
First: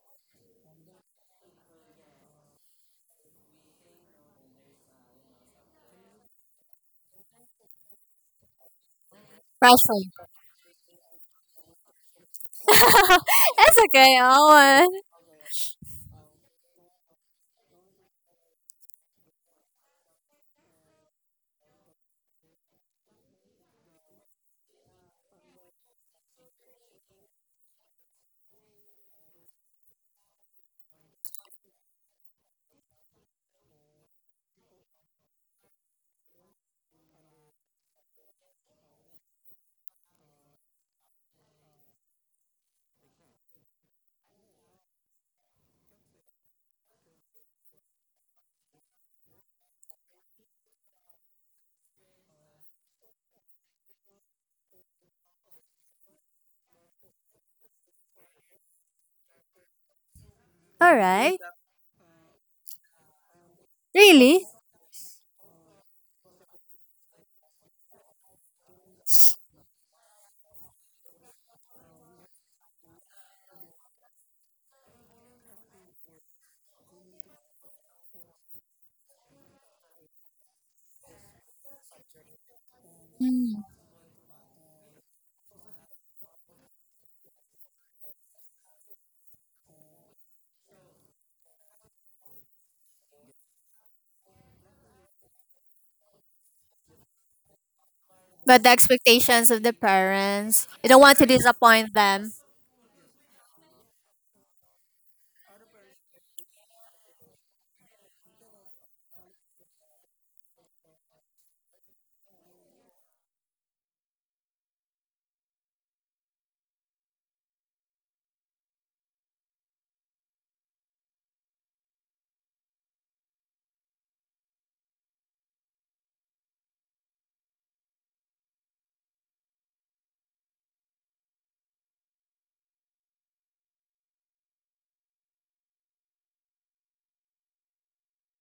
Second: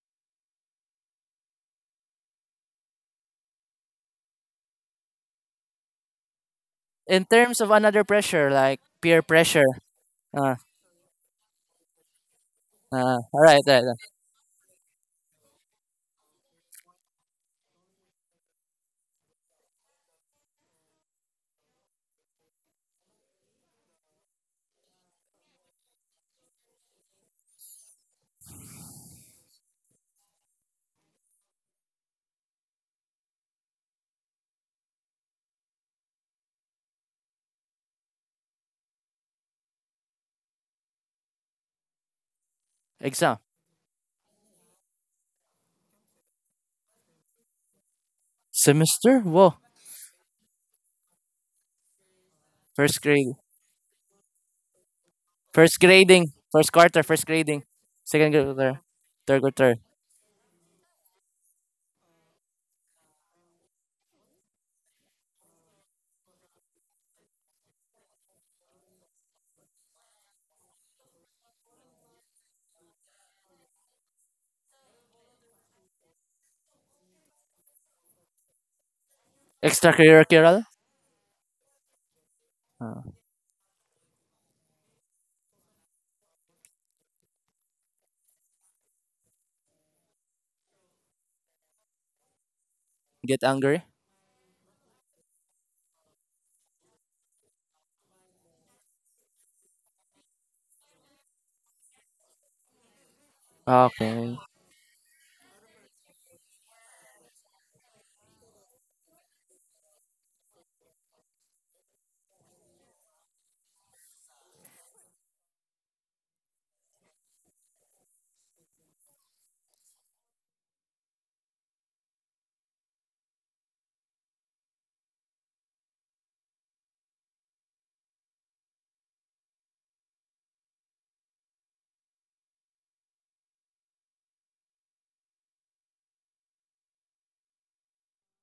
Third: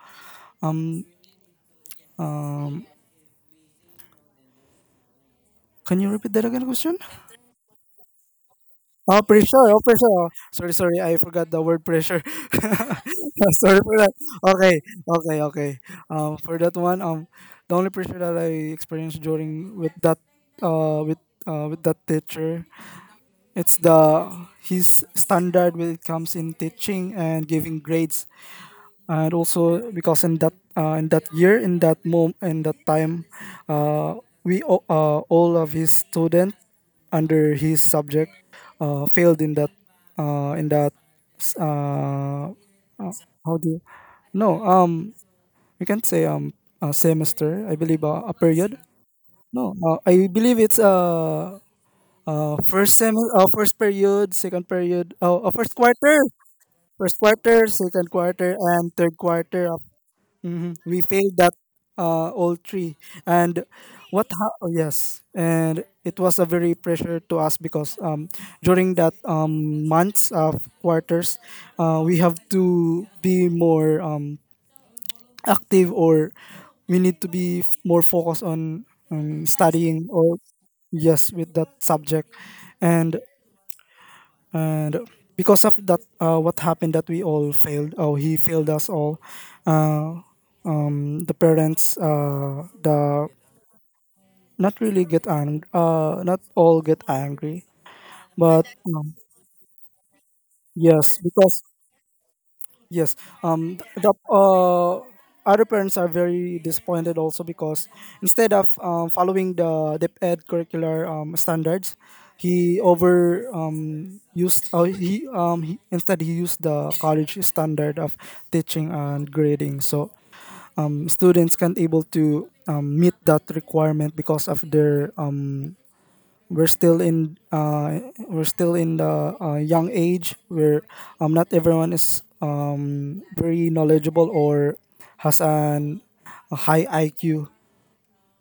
Speaker 2: can you repeat that again, question?
Speaker 3: In terms of another pressure, like peer
Speaker 2: Oh, pressure.
Speaker 3: pressure.
Speaker 2: Oh, pressure.
Speaker 1: pressure.
Speaker 2: Oh,
Speaker 3: Uh,
Speaker 2: sorry, sorry. I forgot the word pressure.
Speaker 3: uh, all right, all right.
Speaker 1: That's
Speaker 2: Sorry
Speaker 3: all
Speaker 2: for
Speaker 3: right.
Speaker 2: that.
Speaker 1: okay.
Speaker 2: Okay,
Speaker 1: Oh,
Speaker 2: okay, okay. Um, for that one, um, the only pressure that I experienced during with that, uh, with uh, with that teacher, it's the his standard when it comes in teaching and giving grades, and also because in that uh, in that year in that mom in that time, uh, we all- uh, all of his student under his subject uh, failed in that uh, in that s- uh, uh,
Speaker 3: Exam
Speaker 2: how do you, no um you can say, um a semester I believe, uh, a period,
Speaker 3: semester. Whoa,
Speaker 2: no uh, I believe it's, uh, uh first
Speaker 3: first
Speaker 2: sem
Speaker 3: grade,
Speaker 2: uh, first period, second period, oh, uh, first
Speaker 3: first
Speaker 2: quarter.
Speaker 3: grading, first quarter,
Speaker 2: First
Speaker 3: first grading,
Speaker 2: quarter, second
Speaker 3: second
Speaker 2: quarter,
Speaker 3: quarter,
Speaker 2: and third
Speaker 3: third
Speaker 2: quarter.
Speaker 3: quarter.
Speaker 2: Mhm.
Speaker 1: all
Speaker 2: We failed
Speaker 1: right.
Speaker 2: that, uh, all three. And what?
Speaker 1: Really.
Speaker 2: Ha- oh, yes, and it was a very pressure to us because, um, during that, um, months of quarters, uh, we have to be more, um, active, or we need to be f- more focused on, um, studying or
Speaker 3: Extracurricular.
Speaker 2: yes with that subject, and
Speaker 1: Mm.
Speaker 2: and because of that, uh, what happened that we all failed. Oh, he failed us all. Uh, the parents, uh the
Speaker 3: Get angry.
Speaker 2: not really get ang- uh not all get angry,
Speaker 1: But
Speaker 2: but
Speaker 1: the
Speaker 2: um,
Speaker 1: expectations of the parents, you don't
Speaker 2: yes
Speaker 1: want to
Speaker 2: because
Speaker 1: disappoint them.
Speaker 2: yes um the
Speaker 3: Okay.
Speaker 2: uh other parents are very disappointed also, because instead of um, following the dep ed curricular um, standards, he over um, used uh, he, um, he instead he used the college standard of teaching and grading. So um, students can't able to um, meet that requirement because of their, um, we're still in uh, we're still in the uh, young age where um, not everyone is um, very knowledgeable or has an a high I Q.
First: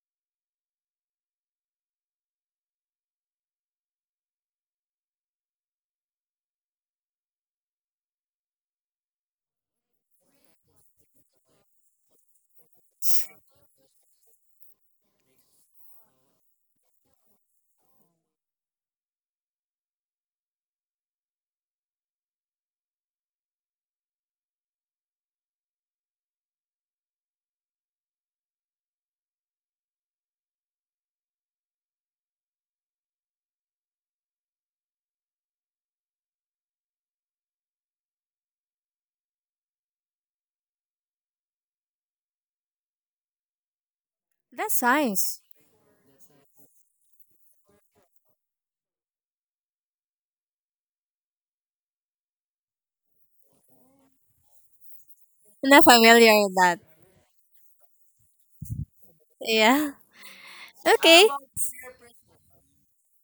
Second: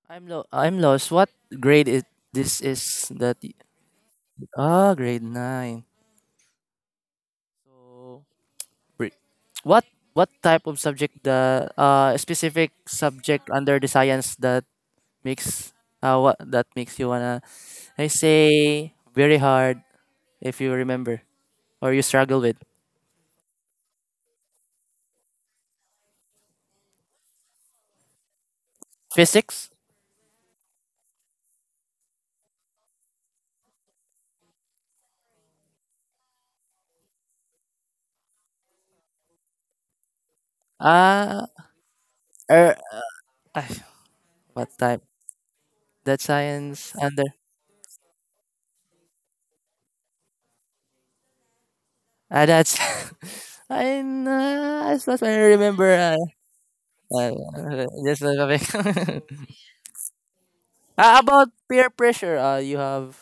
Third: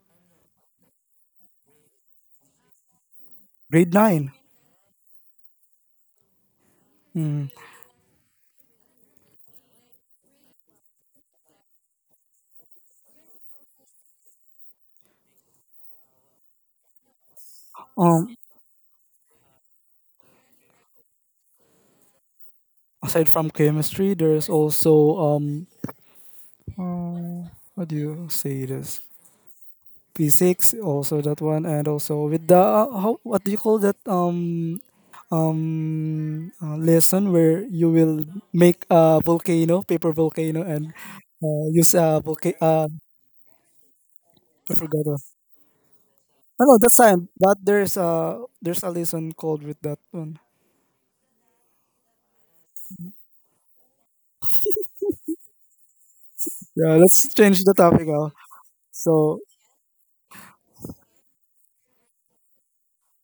Speaker 3: I'm lo- I'm lost. What grade is this is that y-
Speaker 2: Grade nine.
Speaker 3: ah grade nine.
Speaker 2: Mm.
Speaker 3: So br- what what type of subject the uh specific subject under the science that makes uh what that makes you wanna I
Speaker 2: Um,
Speaker 3: say very hard if you remember or you struggle with
Speaker 2: Aside from chemistry, there's also um, uh, what do you say this?
Speaker 3: physics?
Speaker 2: Physics, also that one, and also with the uh, how, what do you call that, um um uh, lesson where you will make a volcano, paper volcano, and
Speaker 3: Ah
Speaker 2: uh, use a volcano.
Speaker 3: er
Speaker 2: Uh,
Speaker 3: ah, what
Speaker 2: I
Speaker 1: That's
Speaker 3: type?
Speaker 2: forgot. what-
Speaker 1: nice.
Speaker 3: That
Speaker 2: I know
Speaker 3: science
Speaker 2: that's
Speaker 3: under
Speaker 2: time, but there's a there's a lesson called with that one.
Speaker 3: ah that's I uh, as far as I
Speaker 1: I'm not
Speaker 3: remember uh,
Speaker 1: familiar with that.
Speaker 2: Yeah, let's
Speaker 3: Uh,
Speaker 2: change the topic
Speaker 3: just
Speaker 2: now.
Speaker 3: like a big-
Speaker 2: So
Speaker 1: Yeah.
Speaker 3: Ah,
Speaker 1: Okay,
Speaker 3: about peer pressure, uh, you have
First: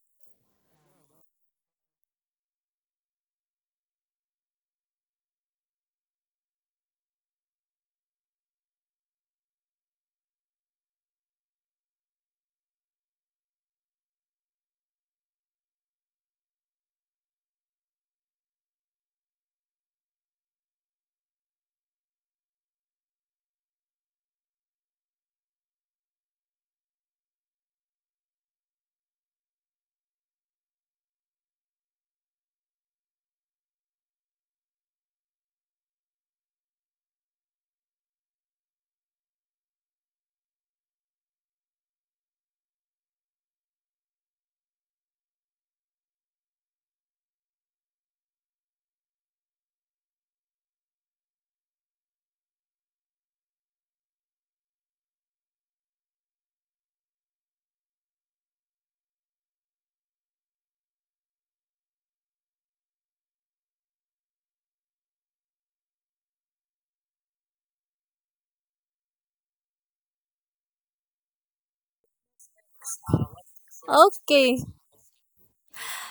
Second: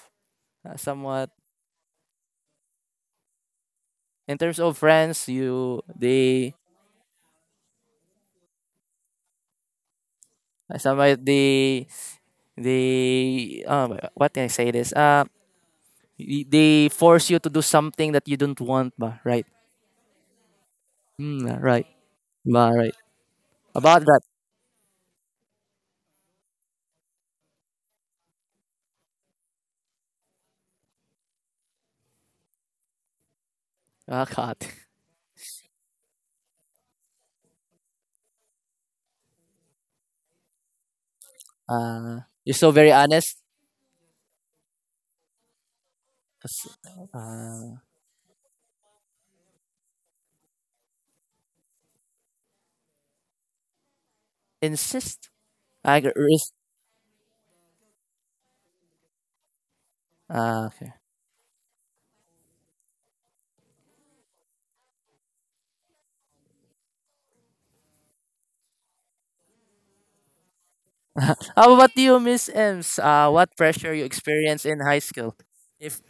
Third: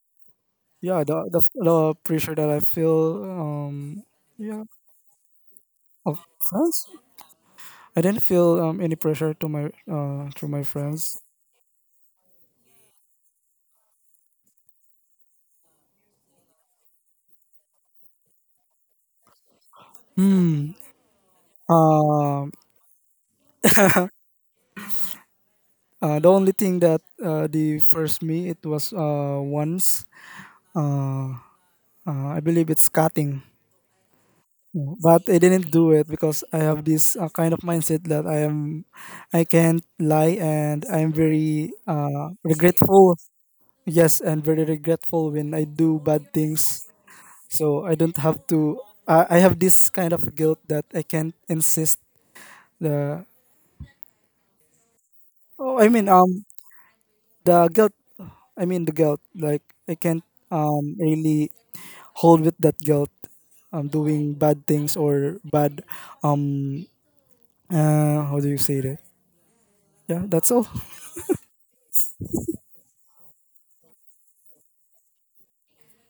Speaker 3: uh,
Speaker 2: yeah, the
Speaker 3: somewhat
Speaker 2: the, the pressure that I feel. Um,
Speaker 3: in terms
Speaker 2: yeah,
Speaker 3: of friends, you
Speaker 2: of
Speaker 3: they
Speaker 2: friends. I didn't feel um, any pressure to my uh through my
Speaker 3: uh,
Speaker 2: friends.
Speaker 3: somewhat they they uh, what can I say this? Uh, y- they force you to do something that you don't want, ba? Right?
Speaker 2: Hmm.
Speaker 3: Mm, right.
Speaker 2: Um.
Speaker 3: Ba, right. About that.
Speaker 2: Uh, the only thing that uh, the first me it was uh, once, uh, uh, I believe it's cutting,
Speaker 3: Ah, God.
Speaker 2: but I didn't do it because I have this uh, kind of mindset that I am I can't lie, and I'm very
Speaker 3: Uh,
Speaker 2: uh,
Speaker 3: you're so very
Speaker 2: regretful.
Speaker 3: honest.
Speaker 2: Yes, and very regretful when I do bad things.
Speaker 3: Uh,
Speaker 2: So I don't have to. I I have this kind of guilt that I can't insist. The
Speaker 3: insist.
Speaker 2: oh, I
Speaker 3: I
Speaker 2: mean
Speaker 3: agree.
Speaker 2: um the guilt i mean the guilt, like I can't
Speaker 3: Uh,
Speaker 2: um really hold with that guilt, um doing bad things or bad. um uh how do you say that? Yeah, that's all.
Speaker 3: How about you, Miss Ems? Uh, what pressure you
Speaker 1: okay.
Speaker 3: experienced in high school? If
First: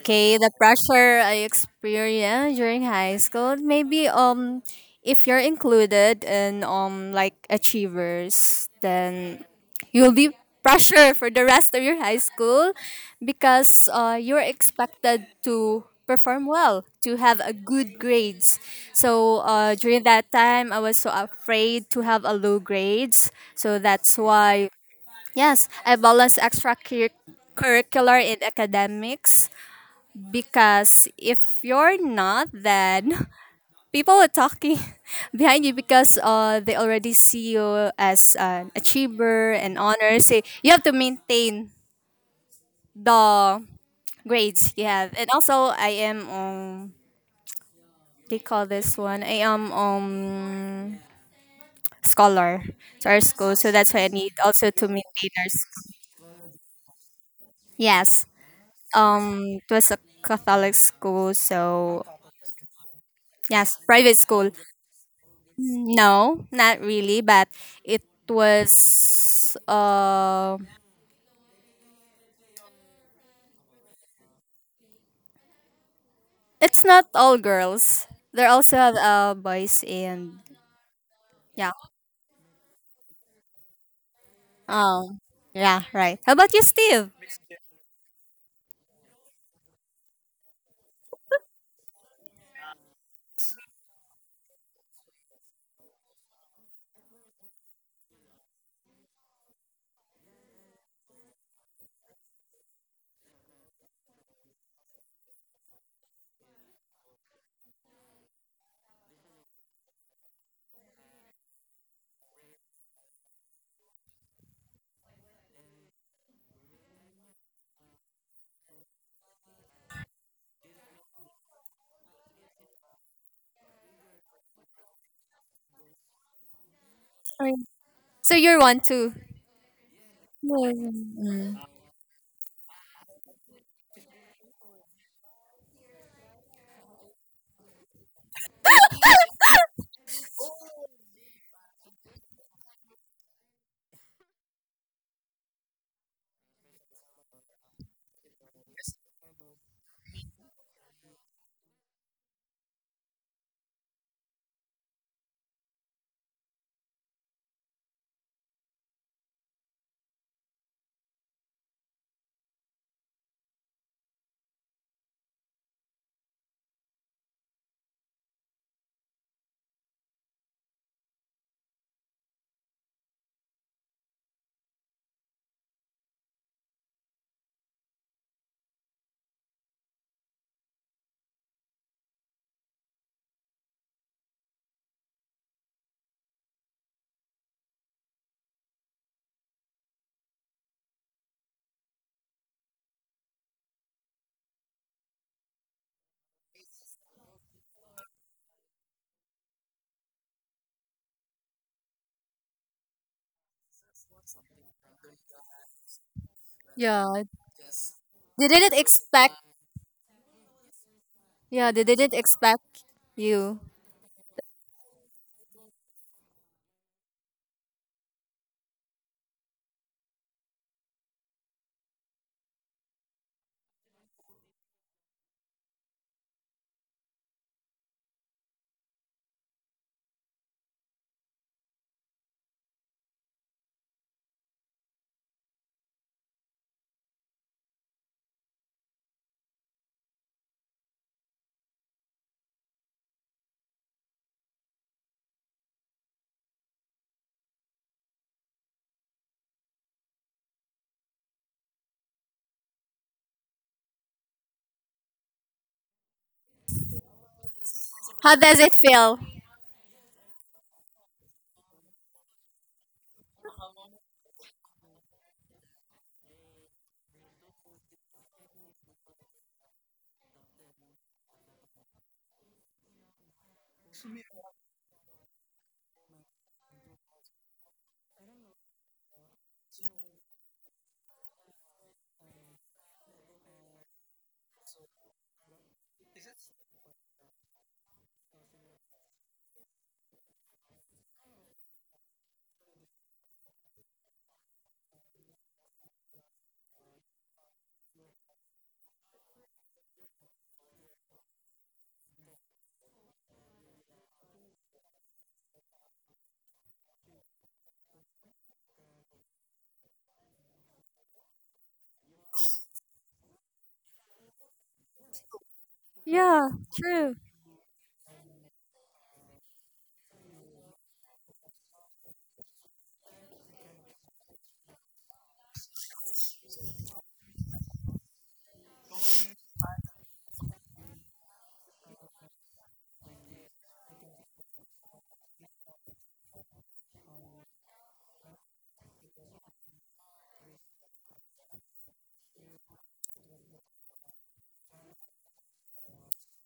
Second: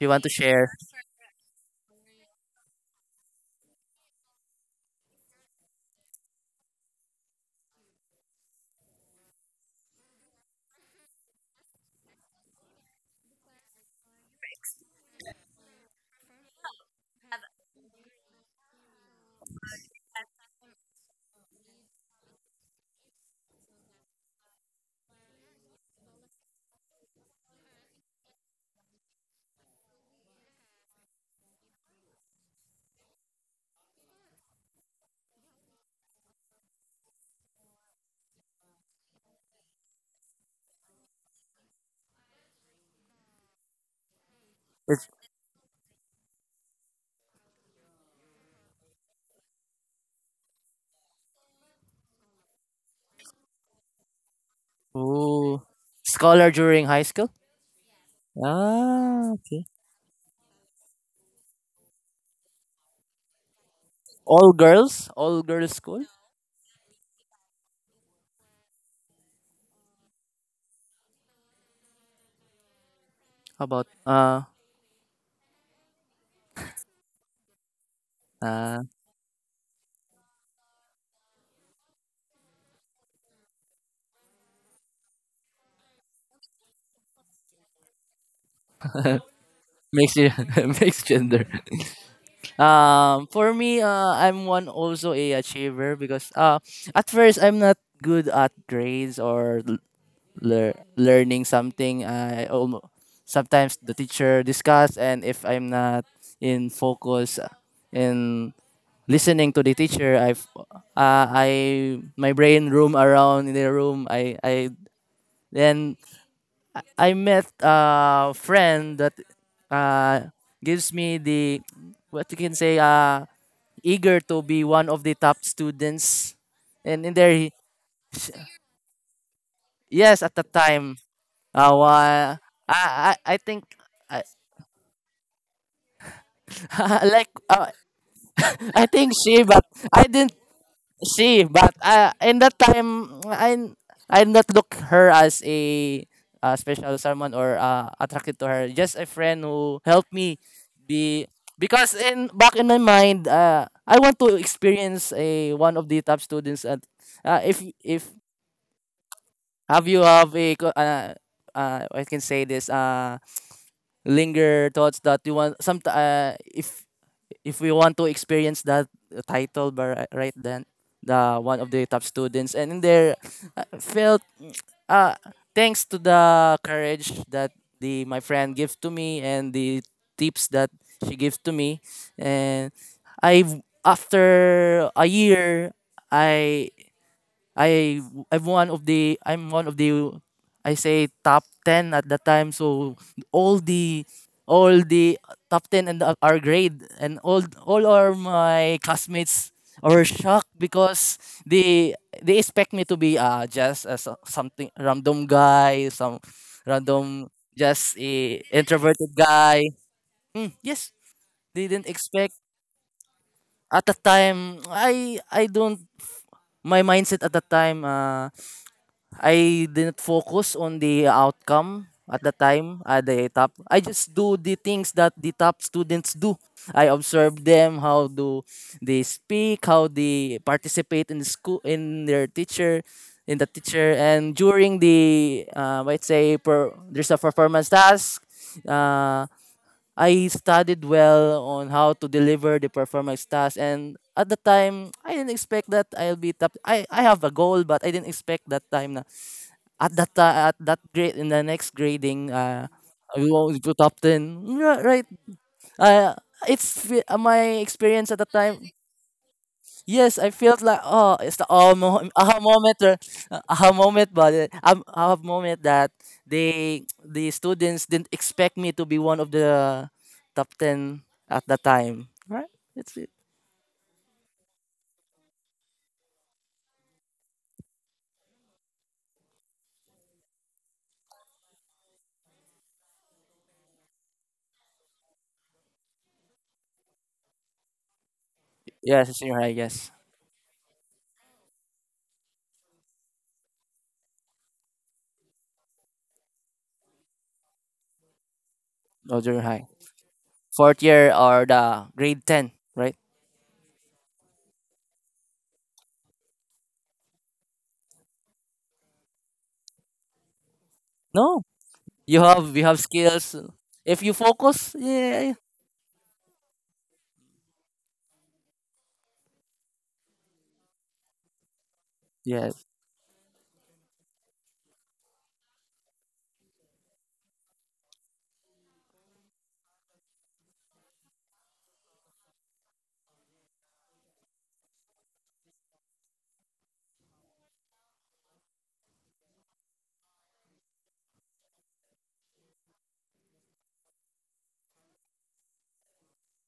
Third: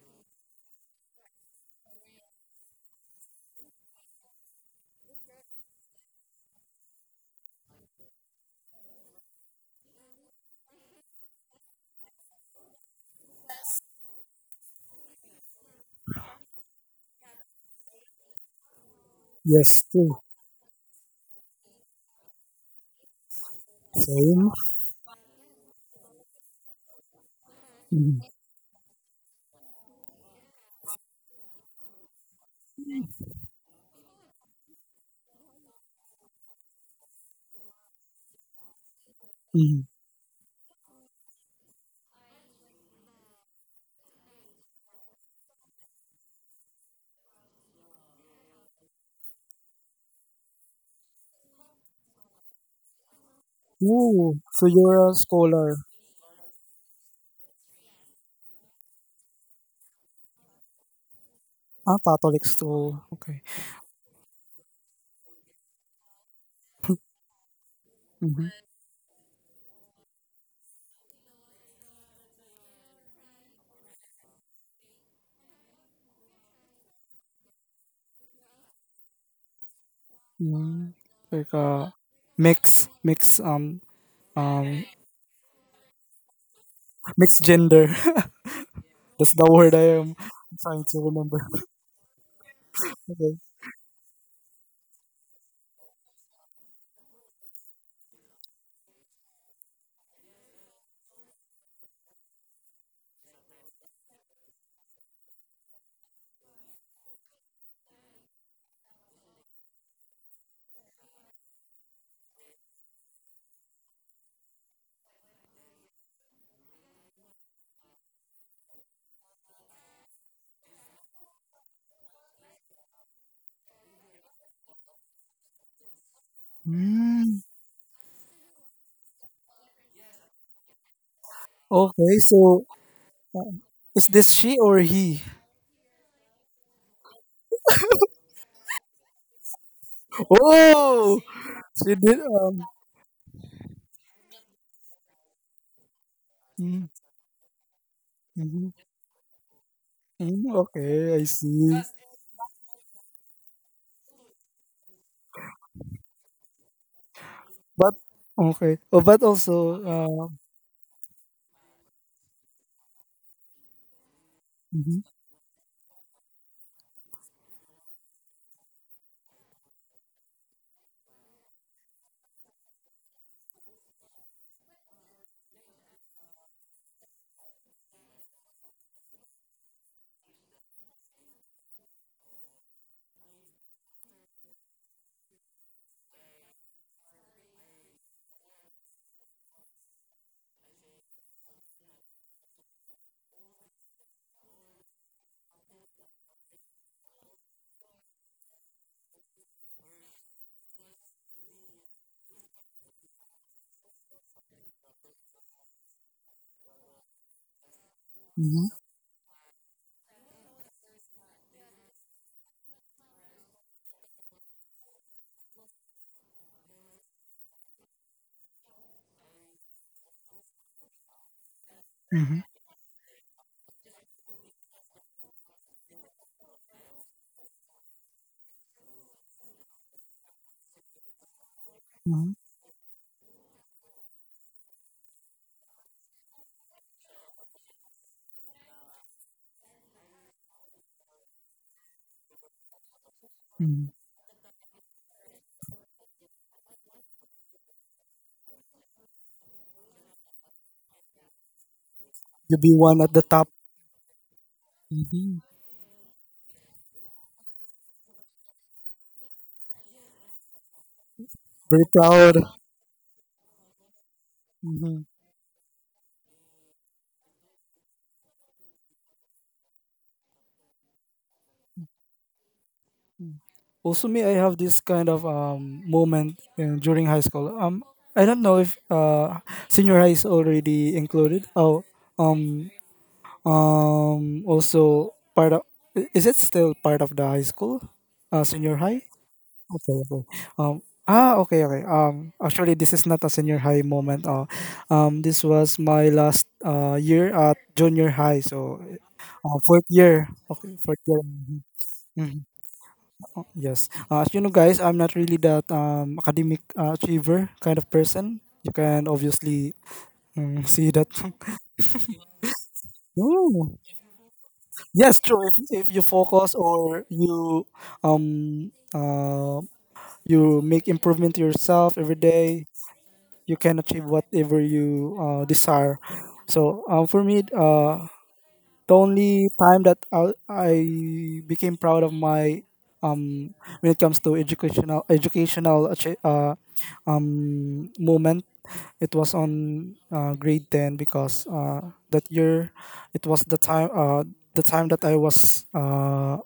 Speaker 3: you want to
Speaker 1: the
Speaker 3: share,
Speaker 1: pressure I experienced during high school, maybe, um if you're included in, um like, achievers, then you'll be pressure for the rest of your high school because, uh, you're expected to perform well, to have a good grades. So, uh,
Speaker 2: Yes,
Speaker 1: during
Speaker 2: true.
Speaker 1: that time, I was so afraid to have a low grades. So that's
Speaker 2: Same.
Speaker 1: why. Yes, I balance extracurricular in academics, because if you're not then people are talking behind you because, uh, they already see you as an achiever and
Speaker 2: Mm-hmm.
Speaker 1: honor say you have to maintain the grades you
Speaker 3: it's
Speaker 1: have. And also, I am um they call this one, I am, um scholar to our school, so that's why I need
Speaker 2: Oh, so
Speaker 1: also to
Speaker 2: you're a
Speaker 1: maintain our
Speaker 3: ooh,
Speaker 2: scholar.
Speaker 1: school.
Speaker 3: scholar during high school.
Speaker 1: Yes, um
Speaker 3: Ah, okay.
Speaker 1: it was a Catholic school,
Speaker 2: Ah,
Speaker 1: so
Speaker 2: Catholic school. Okay.
Speaker 1: yes, private school.
Speaker 3: All girls, all girls school.
Speaker 1: No, not really, but it
Speaker 2: Mm-hmm.
Speaker 1: was, uh
Speaker 3: How about uh,
Speaker 1: it's not all girls. There also
Speaker 3: uh
Speaker 1: have uh boys and,
Speaker 2: Mm, like
Speaker 1: yeah.
Speaker 2: uh mix mix um um
Speaker 1: Um yeah, right. How about you, Steve?
Speaker 2: mixed gender. That's the word I am
Speaker 3: mixed
Speaker 2: trying to
Speaker 3: mixed gender.
Speaker 2: remember.
Speaker 3: Um,
Speaker 2: Okay.
Speaker 3: for me, uh, I'm one also a achiever because uh, at first I'm not good at grades or lear- learning something I almo sometimes the teacher discuss and if I'm not in focus in listening to the teacher I've, uh, I my brain roam around in the room I I then I met a friend that uh gives me the what you can say uh eager to be one of the top students and in there
Speaker 2: Mm.
Speaker 3: he,
Speaker 1: So you're one too.
Speaker 3: yes at the time uh,
Speaker 2: Okay,
Speaker 3: wa-
Speaker 2: so
Speaker 3: I, I i think
Speaker 2: is
Speaker 3: I,
Speaker 2: this she or he?
Speaker 3: like uh, I think she, but I didn't
Speaker 2: Oh,
Speaker 3: she, but
Speaker 2: she
Speaker 3: uh,
Speaker 2: did.
Speaker 3: in that
Speaker 2: Um,
Speaker 3: time I I did not look her as a uh,
Speaker 2: mm,
Speaker 3: special someone or uh, attracted to her.
Speaker 2: mhm,
Speaker 3: Just a friend who helped me
Speaker 2: mm, okay,
Speaker 3: be
Speaker 2: I see.
Speaker 3: because in back in my mind, uh, I want to experience a one of the top students. At uh, if
Speaker 2: But
Speaker 3: if
Speaker 2: okay, oh, but also,
Speaker 3: have you
Speaker 2: uh,
Speaker 3: have a co- uh, uh, I can say this uh linger thoughts
Speaker 2: mhm,
Speaker 3: that you want some uh, if if we want to experience that title by right right then the one of the top students and in there I felt uh, thanks to the courage that the my friend gives to me and the tips that she gives to me and I after a year I I I'm one of the I'm one of the I say top ten at the time so all the all the top ten and the- our grade and all all our my classmates are shocked because they they expect me to be uh just as a- so, something random guy some
Speaker 1: Yeah.
Speaker 3: random just a
Speaker 1: They
Speaker 2: mhm,
Speaker 1: didn't
Speaker 3: introverted
Speaker 1: expect,
Speaker 3: guy mm, yes they
Speaker 1: yeah,
Speaker 3: didn't
Speaker 1: they didn't
Speaker 3: expect
Speaker 1: expect you.
Speaker 3: at the time I I don't my mindset at the time uh I didn't focus on the outcome at the
Speaker 2: mhm,
Speaker 3: time at the top. I just do the things that the top students do. I observe them how do they speak, how they participate in the school in their
Speaker 2: mhm,
Speaker 3: teacher, in the teacher, and during the uh, might say per, there's a performance task. Uh, I studied well on how to deliver the performance task
Speaker 2: mhm.
Speaker 3: and at the time I didn't expect that I'll be top I, I have a goal but I didn't expect that time na at that uh, at that grade in the next grading
Speaker 2: You
Speaker 3: uh
Speaker 2: be one at the
Speaker 3: we
Speaker 2: top.
Speaker 3: always put top ten. Ri- right,
Speaker 2: Mhm.
Speaker 3: uh it's fe- uh, my experience at the
Speaker 1: How
Speaker 3: time
Speaker 1: does it feel?
Speaker 3: yes I felt like oh it's the aha,
Speaker 2: Very
Speaker 3: mo- aha
Speaker 2: proud.
Speaker 3: moment or, uh, aha moment but uh, um,
Speaker 2: Mhm.
Speaker 3: aha moment that they the students didn't expect me to be one of the top ten at that time right it's it
Speaker 2: Also, me, I have this kind of um moment uh, during high school. Um, I don't know if uh senior high is already included. Oh, um, Um, also part of, i- is it still part of the high school, uh, senior high?
Speaker 3: yes it's senior high yes
Speaker 2: Okay, okay. Um, ah, okay, okay. Um, actually, this is not a senior high moment. Uh, um, this was my last uh year at junior high, so
Speaker 3: no junior
Speaker 2: uh,
Speaker 3: high
Speaker 2: fourth year. Okay,
Speaker 3: fourth
Speaker 2: fourth
Speaker 3: year
Speaker 2: year.
Speaker 3: or
Speaker 2: Mhm.
Speaker 3: the grade
Speaker 2: Mhm.
Speaker 3: ten right
Speaker 2: Oh, yes. Uh, as you know, guys, I'm not really that um academic uh, achiever kind of person. You can obviously um, see that.
Speaker 3: no. You have we have skills.
Speaker 2: No.
Speaker 3: If you focus,
Speaker 2: Yes,
Speaker 3: yeah,
Speaker 2: true. If, if you
Speaker 1: Yeah,
Speaker 2: focus or
Speaker 1: true.
Speaker 2: you, um uh, you make improvement to yourself every
Speaker 3: yeah,
Speaker 2: day, you can achieve whatever you uh, desire. So um, for me, uh, the only time that I, I became proud of my, um when it comes to educational educational achi- uh, um moment, it was on uh, grade ten, because uh, that year, it was the time uh, the time that I was, uh,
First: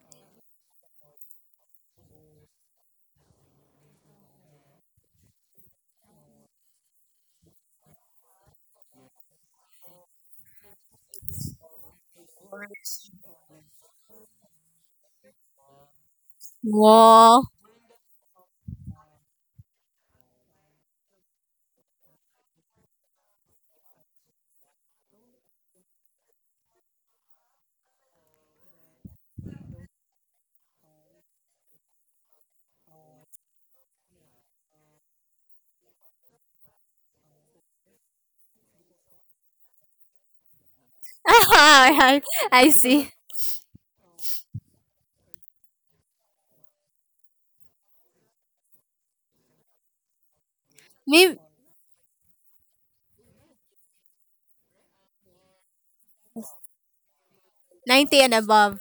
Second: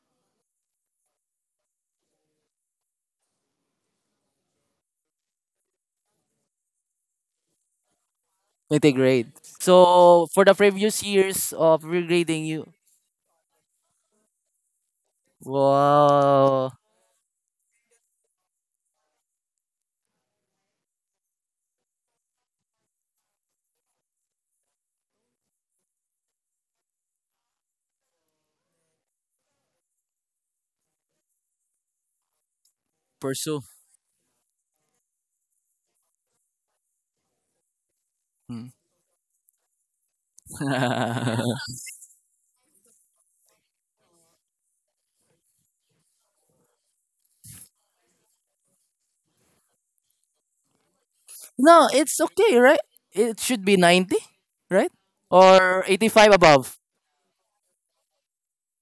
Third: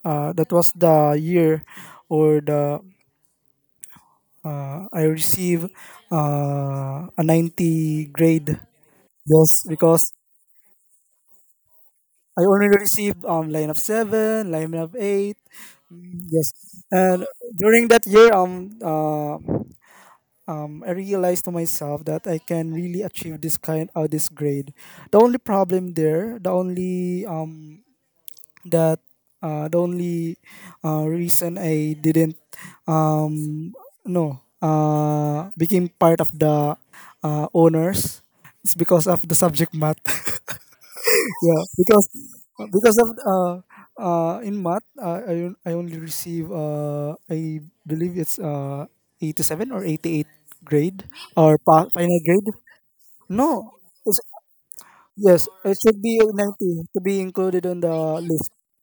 Speaker 2: uh, that was the year or the, uh, I received uh, a ninety grade.
Speaker 3: integrate.
Speaker 2: Yes, because
Speaker 3: So for the previous years of
Speaker 2: I
Speaker 3: regrading, you
Speaker 2: already received um line of seven, line of eight. Yes,
Speaker 3: wow
Speaker 2: and
Speaker 1: Wow.
Speaker 2: during that year, um, uh, um, I realized to myself that I can really achieve this kind of this grade. The only problem there, the only, um that uh, the only uh, reason I didn't,
Speaker 3: pursue.
Speaker 2: um no uh became part of the, uh, owners,
Speaker 3: Hmm.
Speaker 2: it's because of the subject math. Yeah, because
Speaker 1: I I
Speaker 2: because of
Speaker 1: see.
Speaker 2: uh uh in math, uh, i on- I only receive, uh I believe it's uh eighty-seven or eighty-eight grade
Speaker 1: Me
Speaker 2: or pa-
Speaker 3: No,
Speaker 2: final
Speaker 3: it's
Speaker 2: grade.
Speaker 3: okay, right? It should
Speaker 2: No
Speaker 3: be ninety,
Speaker 2: it's,
Speaker 3: right?
Speaker 2: yes it
Speaker 3: Or
Speaker 2: should be
Speaker 3: eighty-five above.
Speaker 2: ninety to be included on the
Speaker 1: ninety and
Speaker 2: list.
Speaker 1: above.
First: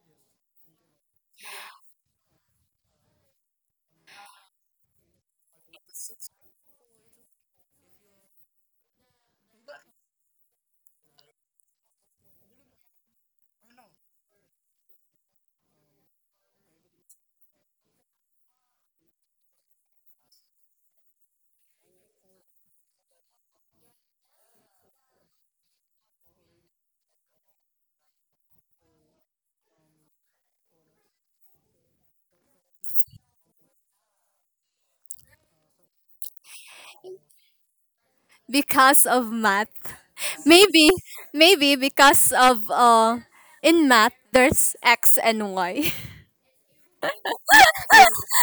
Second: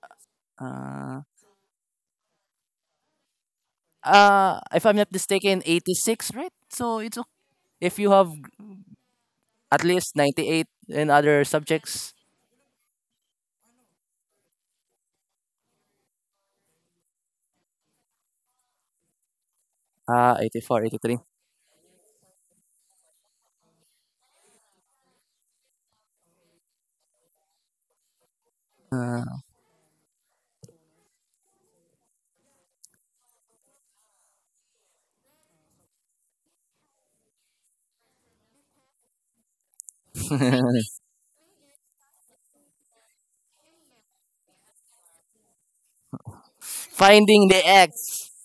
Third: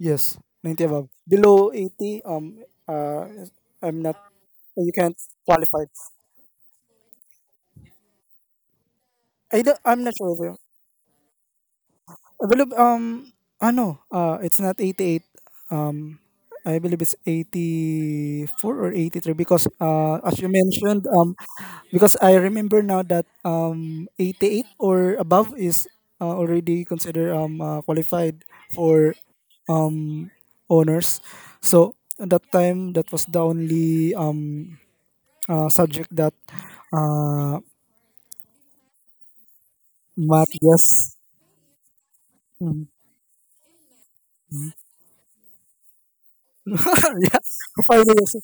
Speaker 2: Yes, ninety above,
Speaker 3: Uh,
Speaker 2: below eighty. um uh I'm not,
Speaker 3: uh if
Speaker 2: you
Speaker 3: I'm not
Speaker 2: can't
Speaker 3: mistaken,
Speaker 2: qualify.
Speaker 3: eighty-six, right? So it's okay. If you have
Speaker 2: I don't,
Speaker 3: at
Speaker 2: I'm not
Speaker 3: least
Speaker 2: sure.
Speaker 3: ninety-eight in other subjects.
Speaker 2: Well, um, ano, uh, it's not eighty-eight. Um, I believe it's eighty-four or eighty-three, because uh,
Speaker 3: Ah,
Speaker 2: as you
Speaker 3: eighty-four,
Speaker 2: mentioned,
Speaker 3: eighty-three.
Speaker 2: um, because I remember now that um, eighty-eight or above is uh, already considered, um, uh, qualified for,
Speaker 3: 83.
Speaker 2: um, honors. So at that time, that was the only, um, uh, subject that, uh,
Speaker 1: Because of math.
Speaker 2: math,
Speaker 3: Ah.
Speaker 1: Maybe,
Speaker 2: yes.
Speaker 1: maybe because of,
Speaker 2: Mm.
Speaker 1: uh, in math there's x and y.
Speaker 2: Yeah,
Speaker 3: Finding the
Speaker 2: five
Speaker 3: X.
Speaker 2: years.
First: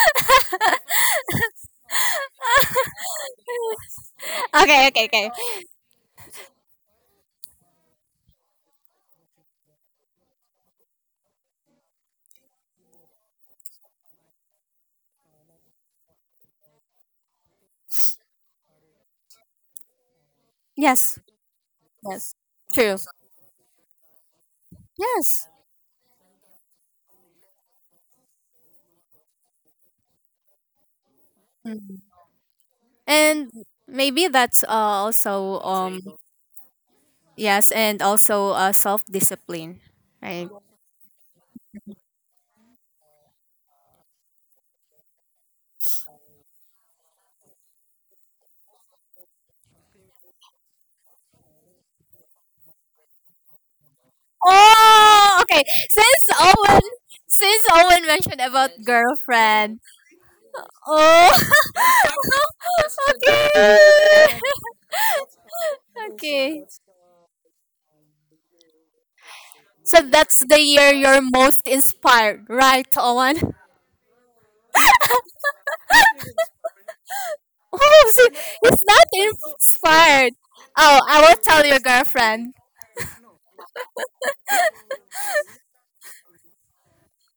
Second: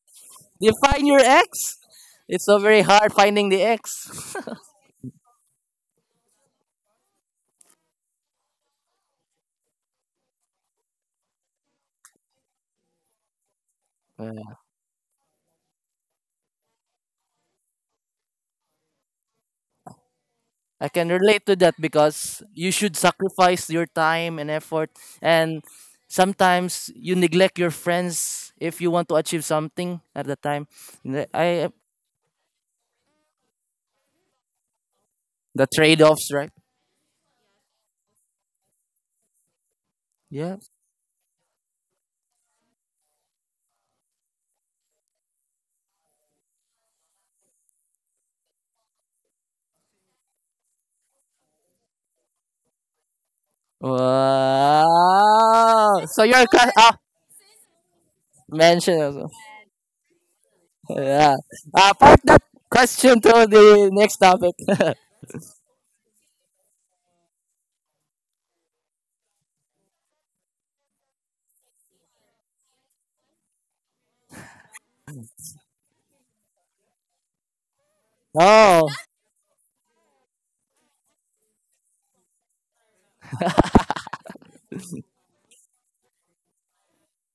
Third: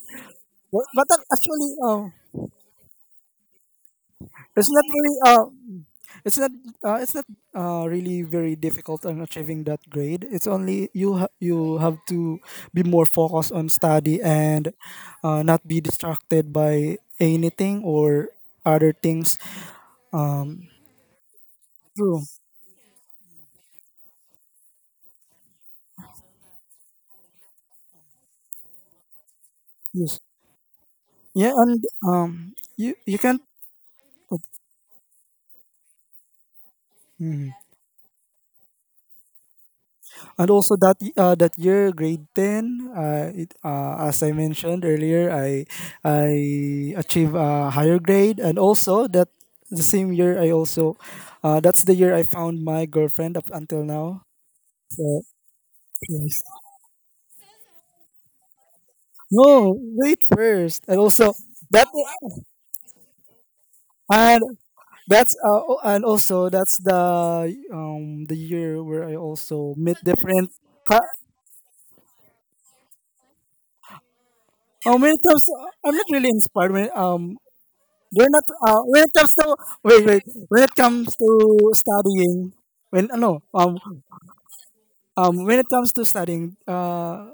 Speaker 3: You
Speaker 2: But
Speaker 3: find
Speaker 2: but
Speaker 3: your
Speaker 2: ac- actually,
Speaker 3: X?
Speaker 2: um,
Speaker 3: It's so very hard finding the X.
Speaker 2: it's not
Speaker 1: Okay, okay,
Speaker 2: very,
Speaker 1: okay.
Speaker 2: uh, it's not uh, it's not uh, really very difficult on achieving that grade. It's only, you ha- you have to be more focused on study,
Speaker 3: Uh,
Speaker 2: and uh, not be distracted by anything or other things. Um,
Speaker 3: I can
Speaker 1: Yes,
Speaker 3: relate to that
Speaker 2: True.
Speaker 1: yes,
Speaker 3: because you
Speaker 1: true.
Speaker 3: should sacrifice your time and effort.
Speaker 1: Yes.
Speaker 3: And sometimes you neglect your friends if you want to achieve something
Speaker 2: Yes.
Speaker 3: at the time. The-
Speaker 2: Yeah,
Speaker 3: I
Speaker 2: and
Speaker 1: Mm.
Speaker 2: um, you you can.
Speaker 1: And maybe that's, uh, also,
Speaker 3: the
Speaker 1: um
Speaker 3: trade offs, right?
Speaker 1: yes, and also, uh, self discipline,
Speaker 2: And
Speaker 1: right?
Speaker 3: Yeah.
Speaker 2: also that, y- uh, that year, grade ten, uh, it, uh, as I mentioned earlier, I I achieved a higher grade, and also that the same year I also, uh, that's the year I found my girlfriend up until now. So
Speaker 1: Oh,
Speaker 3: Wow.
Speaker 1: okay.
Speaker 3: So
Speaker 1: Since
Speaker 2: yes.
Speaker 3: your question,
Speaker 1: Owen,
Speaker 3: ah,
Speaker 1: since Owen mentioned about
Speaker 3: mention also.
Speaker 2: No,
Speaker 1: girlfriend,
Speaker 2: wait first, and
Speaker 1: oh,
Speaker 2: also
Speaker 3: Yeah.
Speaker 2: that,
Speaker 3: Uh, part that question to
Speaker 1: okay,
Speaker 3: the next
Speaker 2: and
Speaker 3: topic.
Speaker 2: that's uh, o- and also
Speaker 1: okay.
Speaker 2: that's the, um the year where I also
Speaker 1: So
Speaker 2: met
Speaker 1: that's
Speaker 2: different.
Speaker 1: the year
Speaker 2: ca-
Speaker 1: you're most inspired, right, Owen?
Speaker 2: Um, when it comes, I'm not really inspired. When, um,
Speaker 1: Oh, so
Speaker 2: We're not
Speaker 1: it's
Speaker 2: uh,
Speaker 3: Oh.
Speaker 1: not
Speaker 2: when it comes to wait wait
Speaker 1: inspired.
Speaker 2: when it
Speaker 1: Oh,
Speaker 2: comes
Speaker 1: I
Speaker 2: to
Speaker 1: will tell your girlfriend.
Speaker 2: studying, when uh, no um um when it comes to studying uh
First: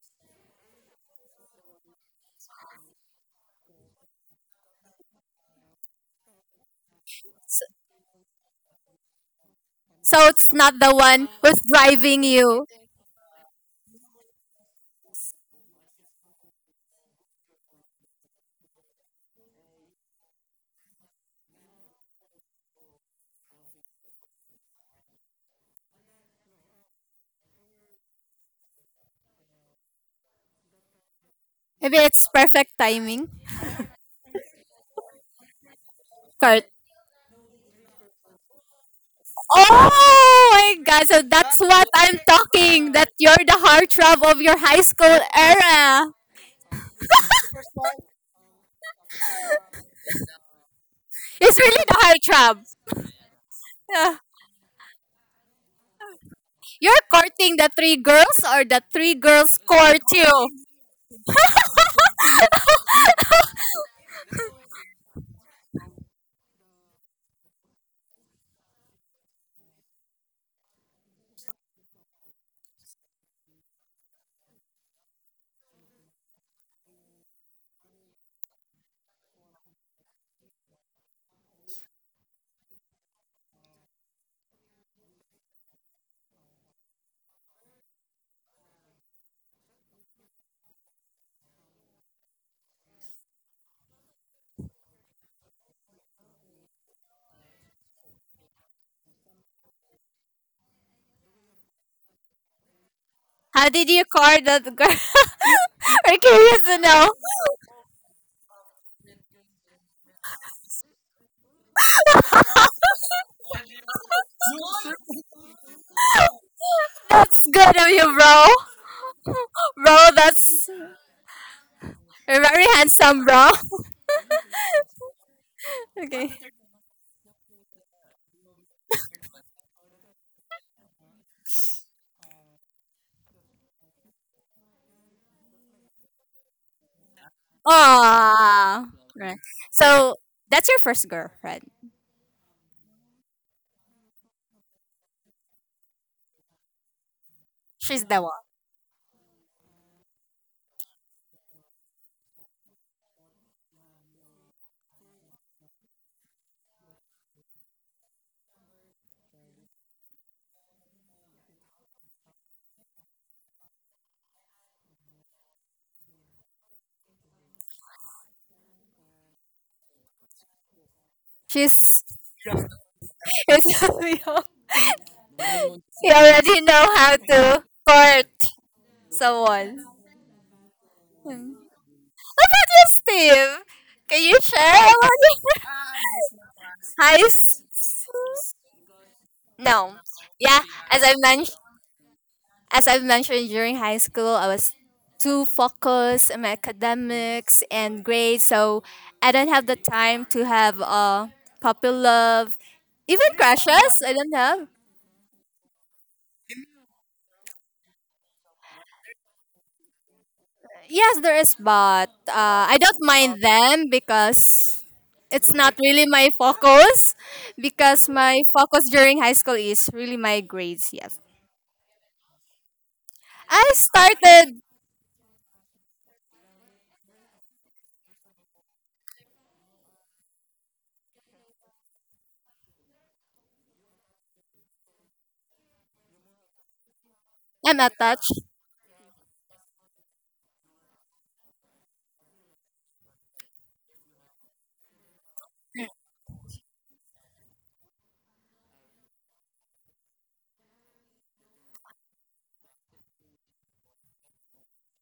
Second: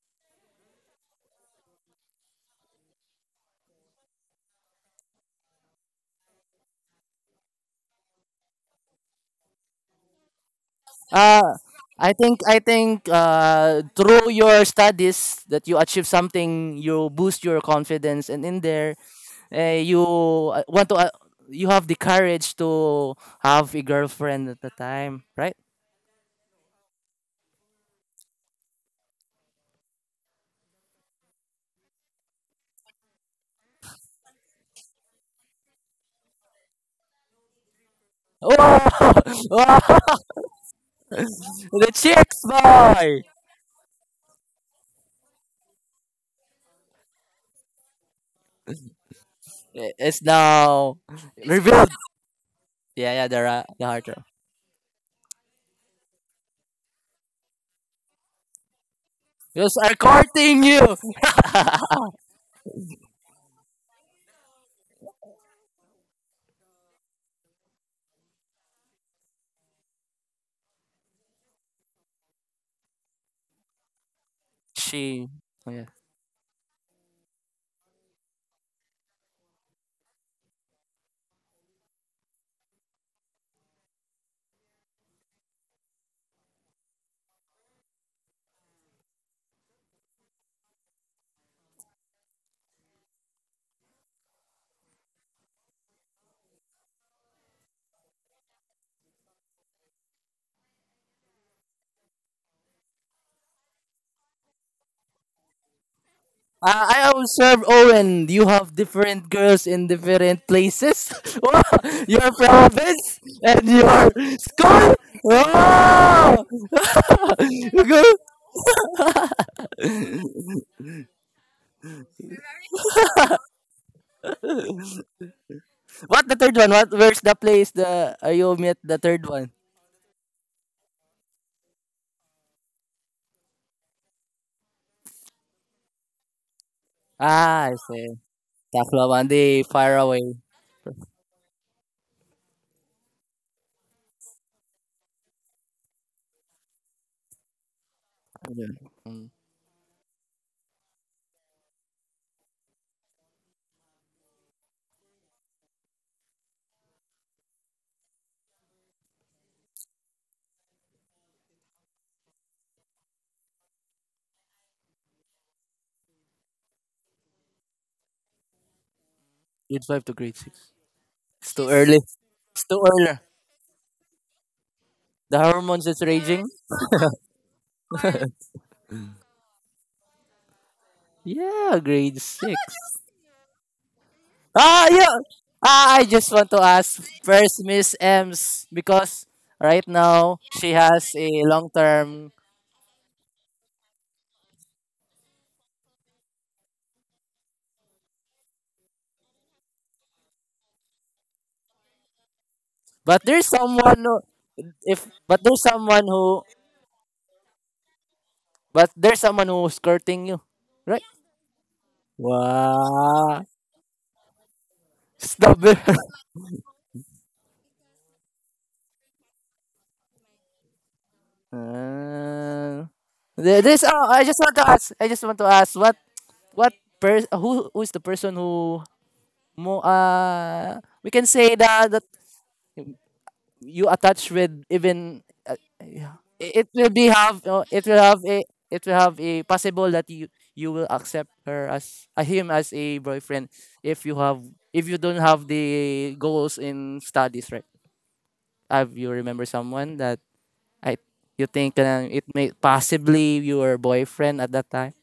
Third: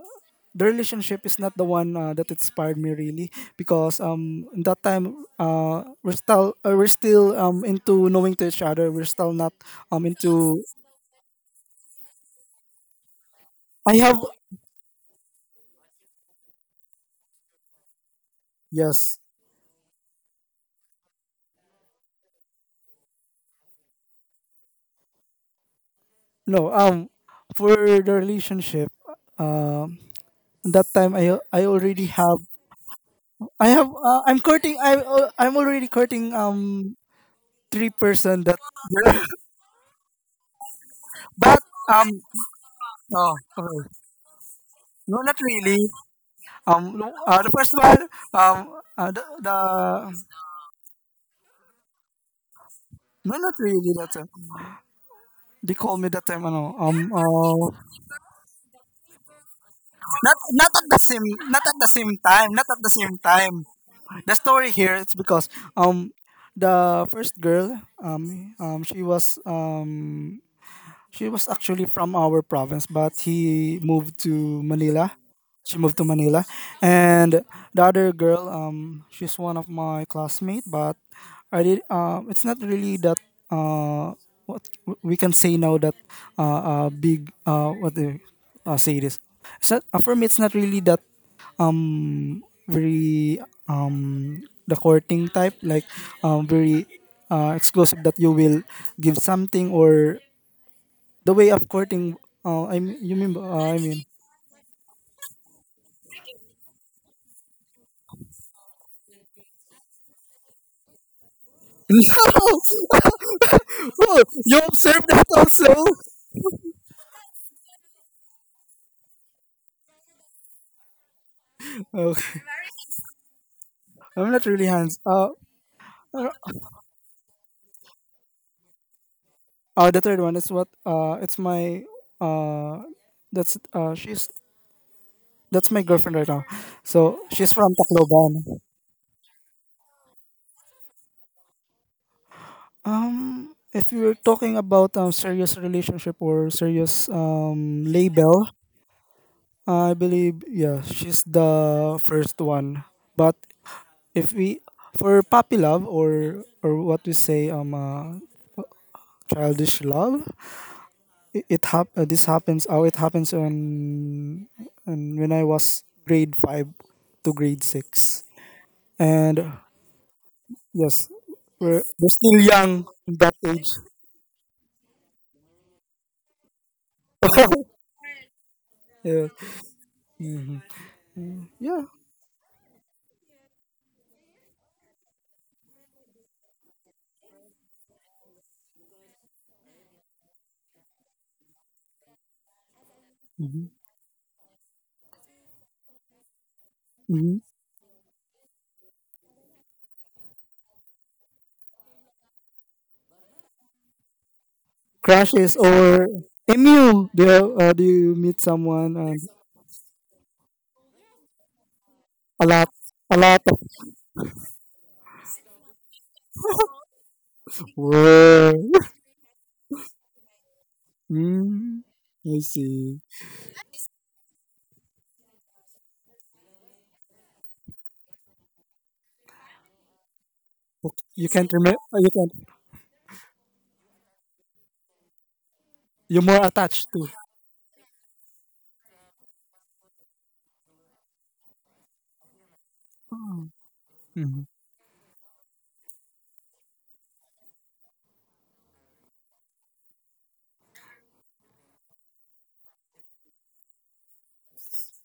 Speaker 2: the relationship is not the one uh, that inspired me really, because um in that time, uh we're still uh, we're still um into knowing to each other. We're still not um
Speaker 1: So it's
Speaker 2: into.
Speaker 1: not the one
Speaker 3: Uh,
Speaker 1: who's
Speaker 3: I
Speaker 1: driving
Speaker 3: think I
Speaker 1: you.
Speaker 3: think uh,
Speaker 2: I have,
Speaker 3: through your studies that you achieve something, you boost your confidence, and in there,
Speaker 2: yes.
Speaker 3: uh, you uh, want to uh, you have the courage to have a girlfriend at the time, right?
Speaker 2: No um for the relationship, um that time, I I
Speaker 1: Maybe
Speaker 2: already
Speaker 1: it's
Speaker 2: have
Speaker 1: perfect timing.
Speaker 2: I have uh, I'm courting. I uh, I'm already courting,
Speaker 1: Kurt.
Speaker 2: um three person that.
Speaker 3: Oh, wow,
Speaker 1: Oh my god, so
Speaker 2: but
Speaker 1: that's what
Speaker 3: the
Speaker 1: I'm
Speaker 2: um
Speaker 3: chicks
Speaker 1: talking. That
Speaker 3: boy.
Speaker 2: oh,
Speaker 1: you're the
Speaker 2: okay.
Speaker 1: heartthrob of your high school
Speaker 2: No, not really,
Speaker 1: era.
Speaker 2: um no, uh, the first one, um uh, the,
Speaker 3: Eh, It's
Speaker 2: the
Speaker 3: now
Speaker 1: It's really
Speaker 3: revealed.
Speaker 1: the heartthrob.
Speaker 3: Yeah, yeah,
Speaker 2: no,
Speaker 3: the
Speaker 2: not
Speaker 3: ra- the
Speaker 2: really.
Speaker 3: heart.
Speaker 2: That
Speaker 1: Yeah.
Speaker 2: time they called me that time, ano, um
Speaker 1: You're courting
Speaker 2: uh,
Speaker 1: the three girls or the three girls
Speaker 3: Because are
Speaker 1: court
Speaker 2: not
Speaker 1: you?
Speaker 3: courting
Speaker 2: not at
Speaker 3: you.
Speaker 2: the same, not at the same time not at the same time. The story here, it's because, um the first girl, um um she was, um she was actually from our province, but he moved to Manila.
Speaker 3: She.
Speaker 2: She moved to Manila, and the other girl, um, she's one of my classmate, but I did. Uh, it's not really that. Uh, what we can say now that, uh, uh big, uh what do I say this? It's not, uh, for me, it's not really that, um very, um the courting type, like um very, uh, exclusive that you will give something or the way of courting. Uh, I mean, you mean?
Speaker 1: How
Speaker 2: Uh, I
Speaker 1: did
Speaker 2: mean,
Speaker 1: you court that girl? We're curious to
Speaker 3: Uh,
Speaker 1: know.
Speaker 3: I observe, Owen, you have different girls in different places. Oh, your
Speaker 2: no,
Speaker 3: province and your
Speaker 2: you
Speaker 3: school.
Speaker 2: observed that also.
Speaker 3: Oh!
Speaker 1: It's good of you,
Speaker 3: Good.
Speaker 1: bro. Bro, that's
Speaker 2: Okay.
Speaker 1: very handsome, bro.
Speaker 2: I'm not really hands. Uh, uh,
Speaker 3: What
Speaker 1: Okay.
Speaker 3: the third one? What? Where's the place? The uh, You met the third one?
Speaker 2: uh, the third one is what? Uh, it's my. Uh, that's uh, she's that's my girlfriend right now. So she's
Speaker 3: Ah,
Speaker 2: from
Speaker 3: I see.
Speaker 2: Tacloban.
Speaker 1: Aww. Right.
Speaker 3: Tacloban, far
Speaker 1: So
Speaker 3: away.
Speaker 1: that's your first girlfriend.
Speaker 2: Um, if you're talking about um serious relationship or serious um
Speaker 1: She's the one.
Speaker 2: label,
Speaker 3: Mm.
Speaker 2: I believe, yeah, she's the first one. But if we, for puppy love, or or what we say, um uh, childish love, it, it hap- uh, this happens. Oh, it happens on, on when I was grade five to grade six, and
Speaker 3: Grade five to grade six.
Speaker 2: yes,
Speaker 3: It's too
Speaker 2: we're,
Speaker 3: early.
Speaker 1: She's.
Speaker 2: we're still
Speaker 3: It's too
Speaker 2: young in
Speaker 3: early.
Speaker 2: that age.
Speaker 1: You
Speaker 3: The hormones is raging.
Speaker 1: already know how to court
Speaker 2: Yeah.
Speaker 1: someone.
Speaker 2: Hmm. Yeah.
Speaker 3: Yeah, grade
Speaker 1: What
Speaker 3: six.
Speaker 1: about you, Steve? Can you
Speaker 3: Ah,
Speaker 1: share about
Speaker 3: yeah.
Speaker 1: your-
Speaker 3: Ah, I just want to ask
Speaker 1: Hi.
Speaker 3: first
Speaker 1: s-
Speaker 3: Miss Ems because right
Speaker 1: No.
Speaker 3: now
Speaker 1: Yeah.
Speaker 3: she
Speaker 1: As
Speaker 3: has
Speaker 1: I
Speaker 3: a
Speaker 1: mentioned.
Speaker 3: long term,
Speaker 1: as I've mentioned
Speaker 2: Hmm.
Speaker 1: during high school, I was too focused on my
Speaker 2: Hmm.
Speaker 1: academics and grades, so I don't have the time to have uh puppy love,
Speaker 3: but
Speaker 1: even
Speaker 3: there's
Speaker 1: crushes.
Speaker 3: someone
Speaker 1: I
Speaker 3: who,
Speaker 1: don't have.
Speaker 3: if but
Speaker 2: Crashes
Speaker 3: there's
Speaker 2: or
Speaker 3: someone who
Speaker 2: Emu. Do you, uh, do you meet
Speaker 3: but
Speaker 2: someone? Uh,
Speaker 3: there's someone who's courting you, right?
Speaker 1: Yes, there is, but,
Speaker 2: a
Speaker 1: uh,
Speaker 2: lot,
Speaker 1: I don't
Speaker 2: a lot
Speaker 1: mind
Speaker 3: Wow,
Speaker 2: of
Speaker 1: them because it's
Speaker 3: stop
Speaker 1: not
Speaker 3: it.
Speaker 1: really my focus. Because my
Speaker 2: work.
Speaker 1: focus during high school is really my grades. Yes,
Speaker 2: Mm, I
Speaker 3: Uh,
Speaker 2: see.
Speaker 3: there-
Speaker 1: I
Speaker 3: there's oh, I just want
Speaker 1: started.
Speaker 3: to ask. I just want to ask what what person who who is the person who mo uh
Speaker 2: Ok-
Speaker 3: we can
Speaker 2: You can't
Speaker 3: say
Speaker 2: remember.
Speaker 3: that that
Speaker 2: You can't.
Speaker 3: you attach with, even uh, yeah,
Speaker 2: You're more
Speaker 3: it it
Speaker 2: attached
Speaker 3: will
Speaker 2: to.
Speaker 3: be have, uh,
Speaker 1: I'm
Speaker 3: it will have a
Speaker 1: attached.
Speaker 3: it will have a possible that you you will accept her as, uh, him as a boyfriend if you have
Speaker 2: Mhm,
Speaker 3: if you don't have the goals in studies, right? Have you remember someone that I you think, uh, it may possibly your boyfriend at that time.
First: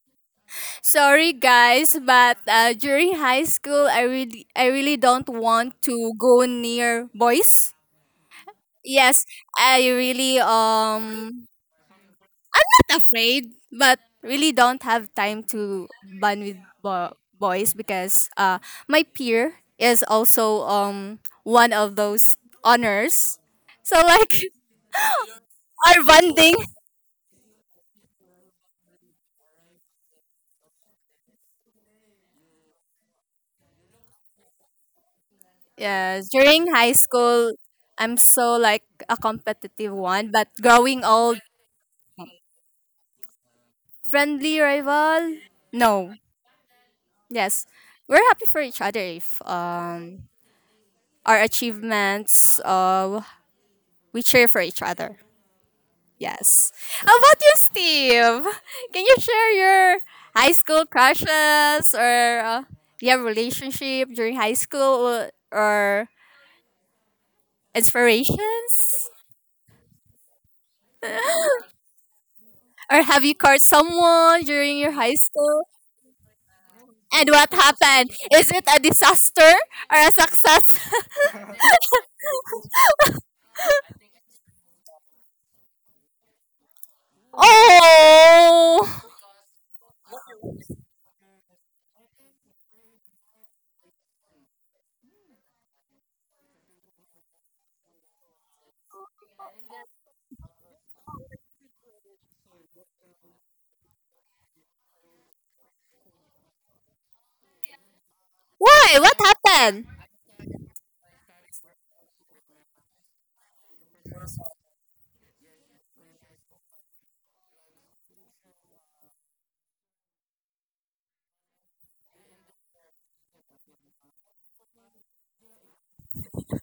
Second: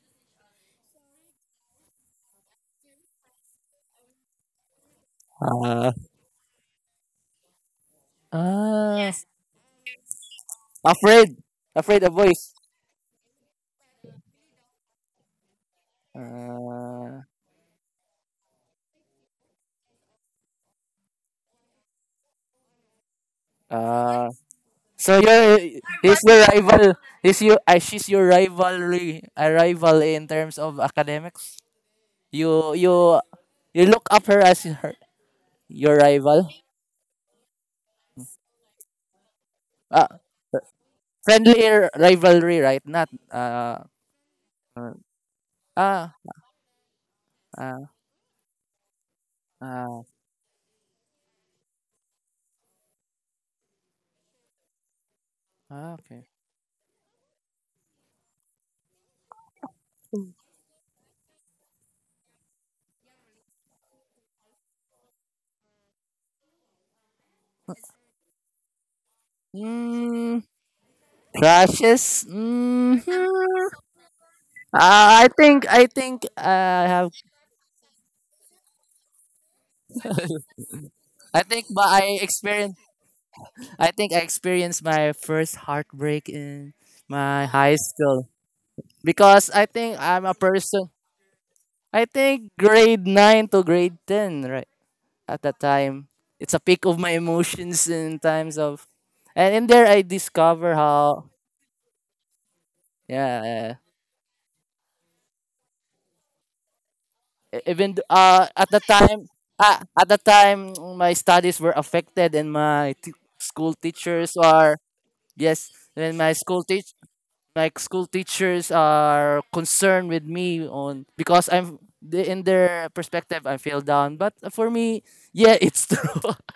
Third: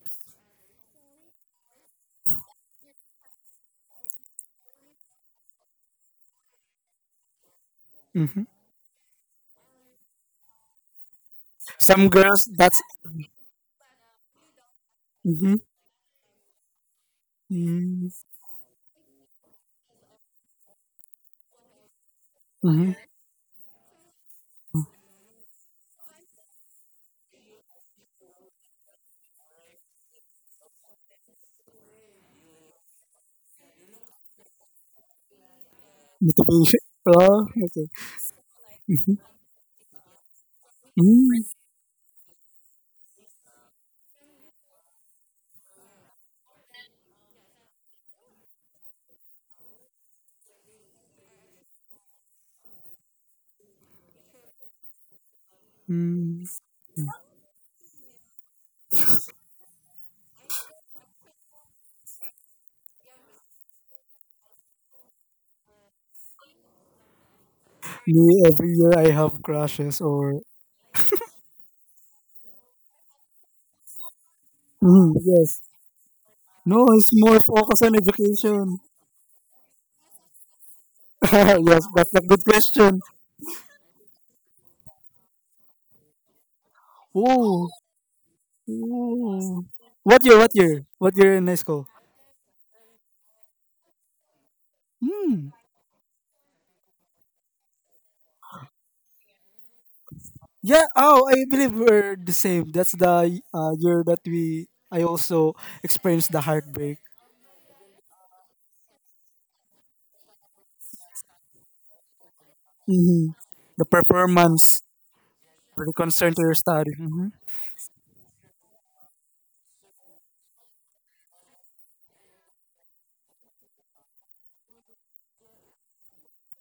Speaker 1: Sorry guys, but, uh, during high school, I really, I really don't want
Speaker 3: uh,
Speaker 1: to go near boys.
Speaker 2: mhm.
Speaker 3: ah.
Speaker 1: Yes, I really,
Speaker 3: afraid
Speaker 1: um
Speaker 3: afraid
Speaker 2: Some
Speaker 3: of
Speaker 2: girls.
Speaker 3: boys.
Speaker 2: That's
Speaker 1: not afraid, but really don't have time
Speaker 2: mm-hmm,
Speaker 1: to bond with bo-
Speaker 3: uh,
Speaker 1: boys,
Speaker 2: mm,
Speaker 1: because, uh my peer is also, um one of those
Speaker 2: hmm
Speaker 1: honors. So
Speaker 3: uh,
Speaker 1: like,
Speaker 3: So you're
Speaker 1: our
Speaker 3: he's your
Speaker 1: bonding.
Speaker 3: rival. He's you. Uh, she's your rivalry. A rival in terms of academics. You you you look up her as her, your
Speaker 1: Yes,
Speaker 3: rival.
Speaker 1: during
Speaker 2: motivation.
Speaker 1: high
Speaker 2: Oh,
Speaker 1: school,
Speaker 2: okay.
Speaker 1: I'm so like a
Speaker 2: Mhm,
Speaker 1: competitive
Speaker 3: Uh,
Speaker 1: one, but growing old,
Speaker 2: mm,
Speaker 3: Friendly r- rivalry, right? Not, uh
Speaker 1: friendly
Speaker 3: uh,
Speaker 1: rival? No.
Speaker 3: ah
Speaker 1: Yes.
Speaker 3: ah
Speaker 1: We're happy for each other if,
Speaker 3: ah.
Speaker 1: um our achievements, uh we cheer for each other.
Speaker 3: ah, okay.
Speaker 2: mm.
Speaker 1: Yes. How about you, Steve? Can you share your high school crushes or, uh, your relationship during high school or
Speaker 2: Me, every year
Speaker 1: inspirations?
Speaker 2: I have crushes or,
Speaker 3: Mm, crushes. Mm,
Speaker 1: Or have you caught someone during your
Speaker 2: mm,
Speaker 1: high
Speaker 3: uh, I
Speaker 2: yes.
Speaker 1: school?
Speaker 3: think I think uh,
Speaker 2: No,
Speaker 3: I
Speaker 2: it's
Speaker 3: have.
Speaker 1: And
Speaker 2: more
Speaker 1: what
Speaker 2: focus on
Speaker 1: happened? Is it
Speaker 2: education.
Speaker 1: a disaster or a success?
Speaker 3: I think
Speaker 2: Yes,
Speaker 3: but
Speaker 2: that's
Speaker 3: I
Speaker 2: a good
Speaker 3: experienced.
Speaker 2: question.
Speaker 3: I think I experienced my first heartbreak in my
Speaker 2: Oh,
Speaker 3: high school.
Speaker 1: Oh!
Speaker 3: Because I
Speaker 2: oh.
Speaker 3: think
Speaker 2: What
Speaker 3: I'm a
Speaker 2: year? What year?
Speaker 3: person.
Speaker 2: What year in high school?
Speaker 3: I think grade nine to grade ten, right at
Speaker 2: Hmm.
Speaker 3: that time, it's a peak of my emotions in times of, and in there I discover
Speaker 2: Yeah. Oh,
Speaker 3: how,
Speaker 2: I believe we're the same. That's the, uh,
Speaker 3: yeah,
Speaker 2: year that we I also experienced the heartbreak.
Speaker 3: e- even th- uh at the
Speaker 1: Why? What
Speaker 3: time,
Speaker 1: happened?
Speaker 3: ah, at the time my studies were affected and my t-
Speaker 2: Hmm.
Speaker 3: school
Speaker 2: The
Speaker 3: teachers
Speaker 2: performance,
Speaker 3: are, yes,
Speaker 2: the
Speaker 3: and
Speaker 2: concern
Speaker 3: my
Speaker 2: to your
Speaker 3: school
Speaker 2: study.
Speaker 3: teach,
Speaker 2: Hmm.
Speaker 3: like school teachers are concerned with me on because I'm the- in their perspective I fell down, but for me, yeah it's true.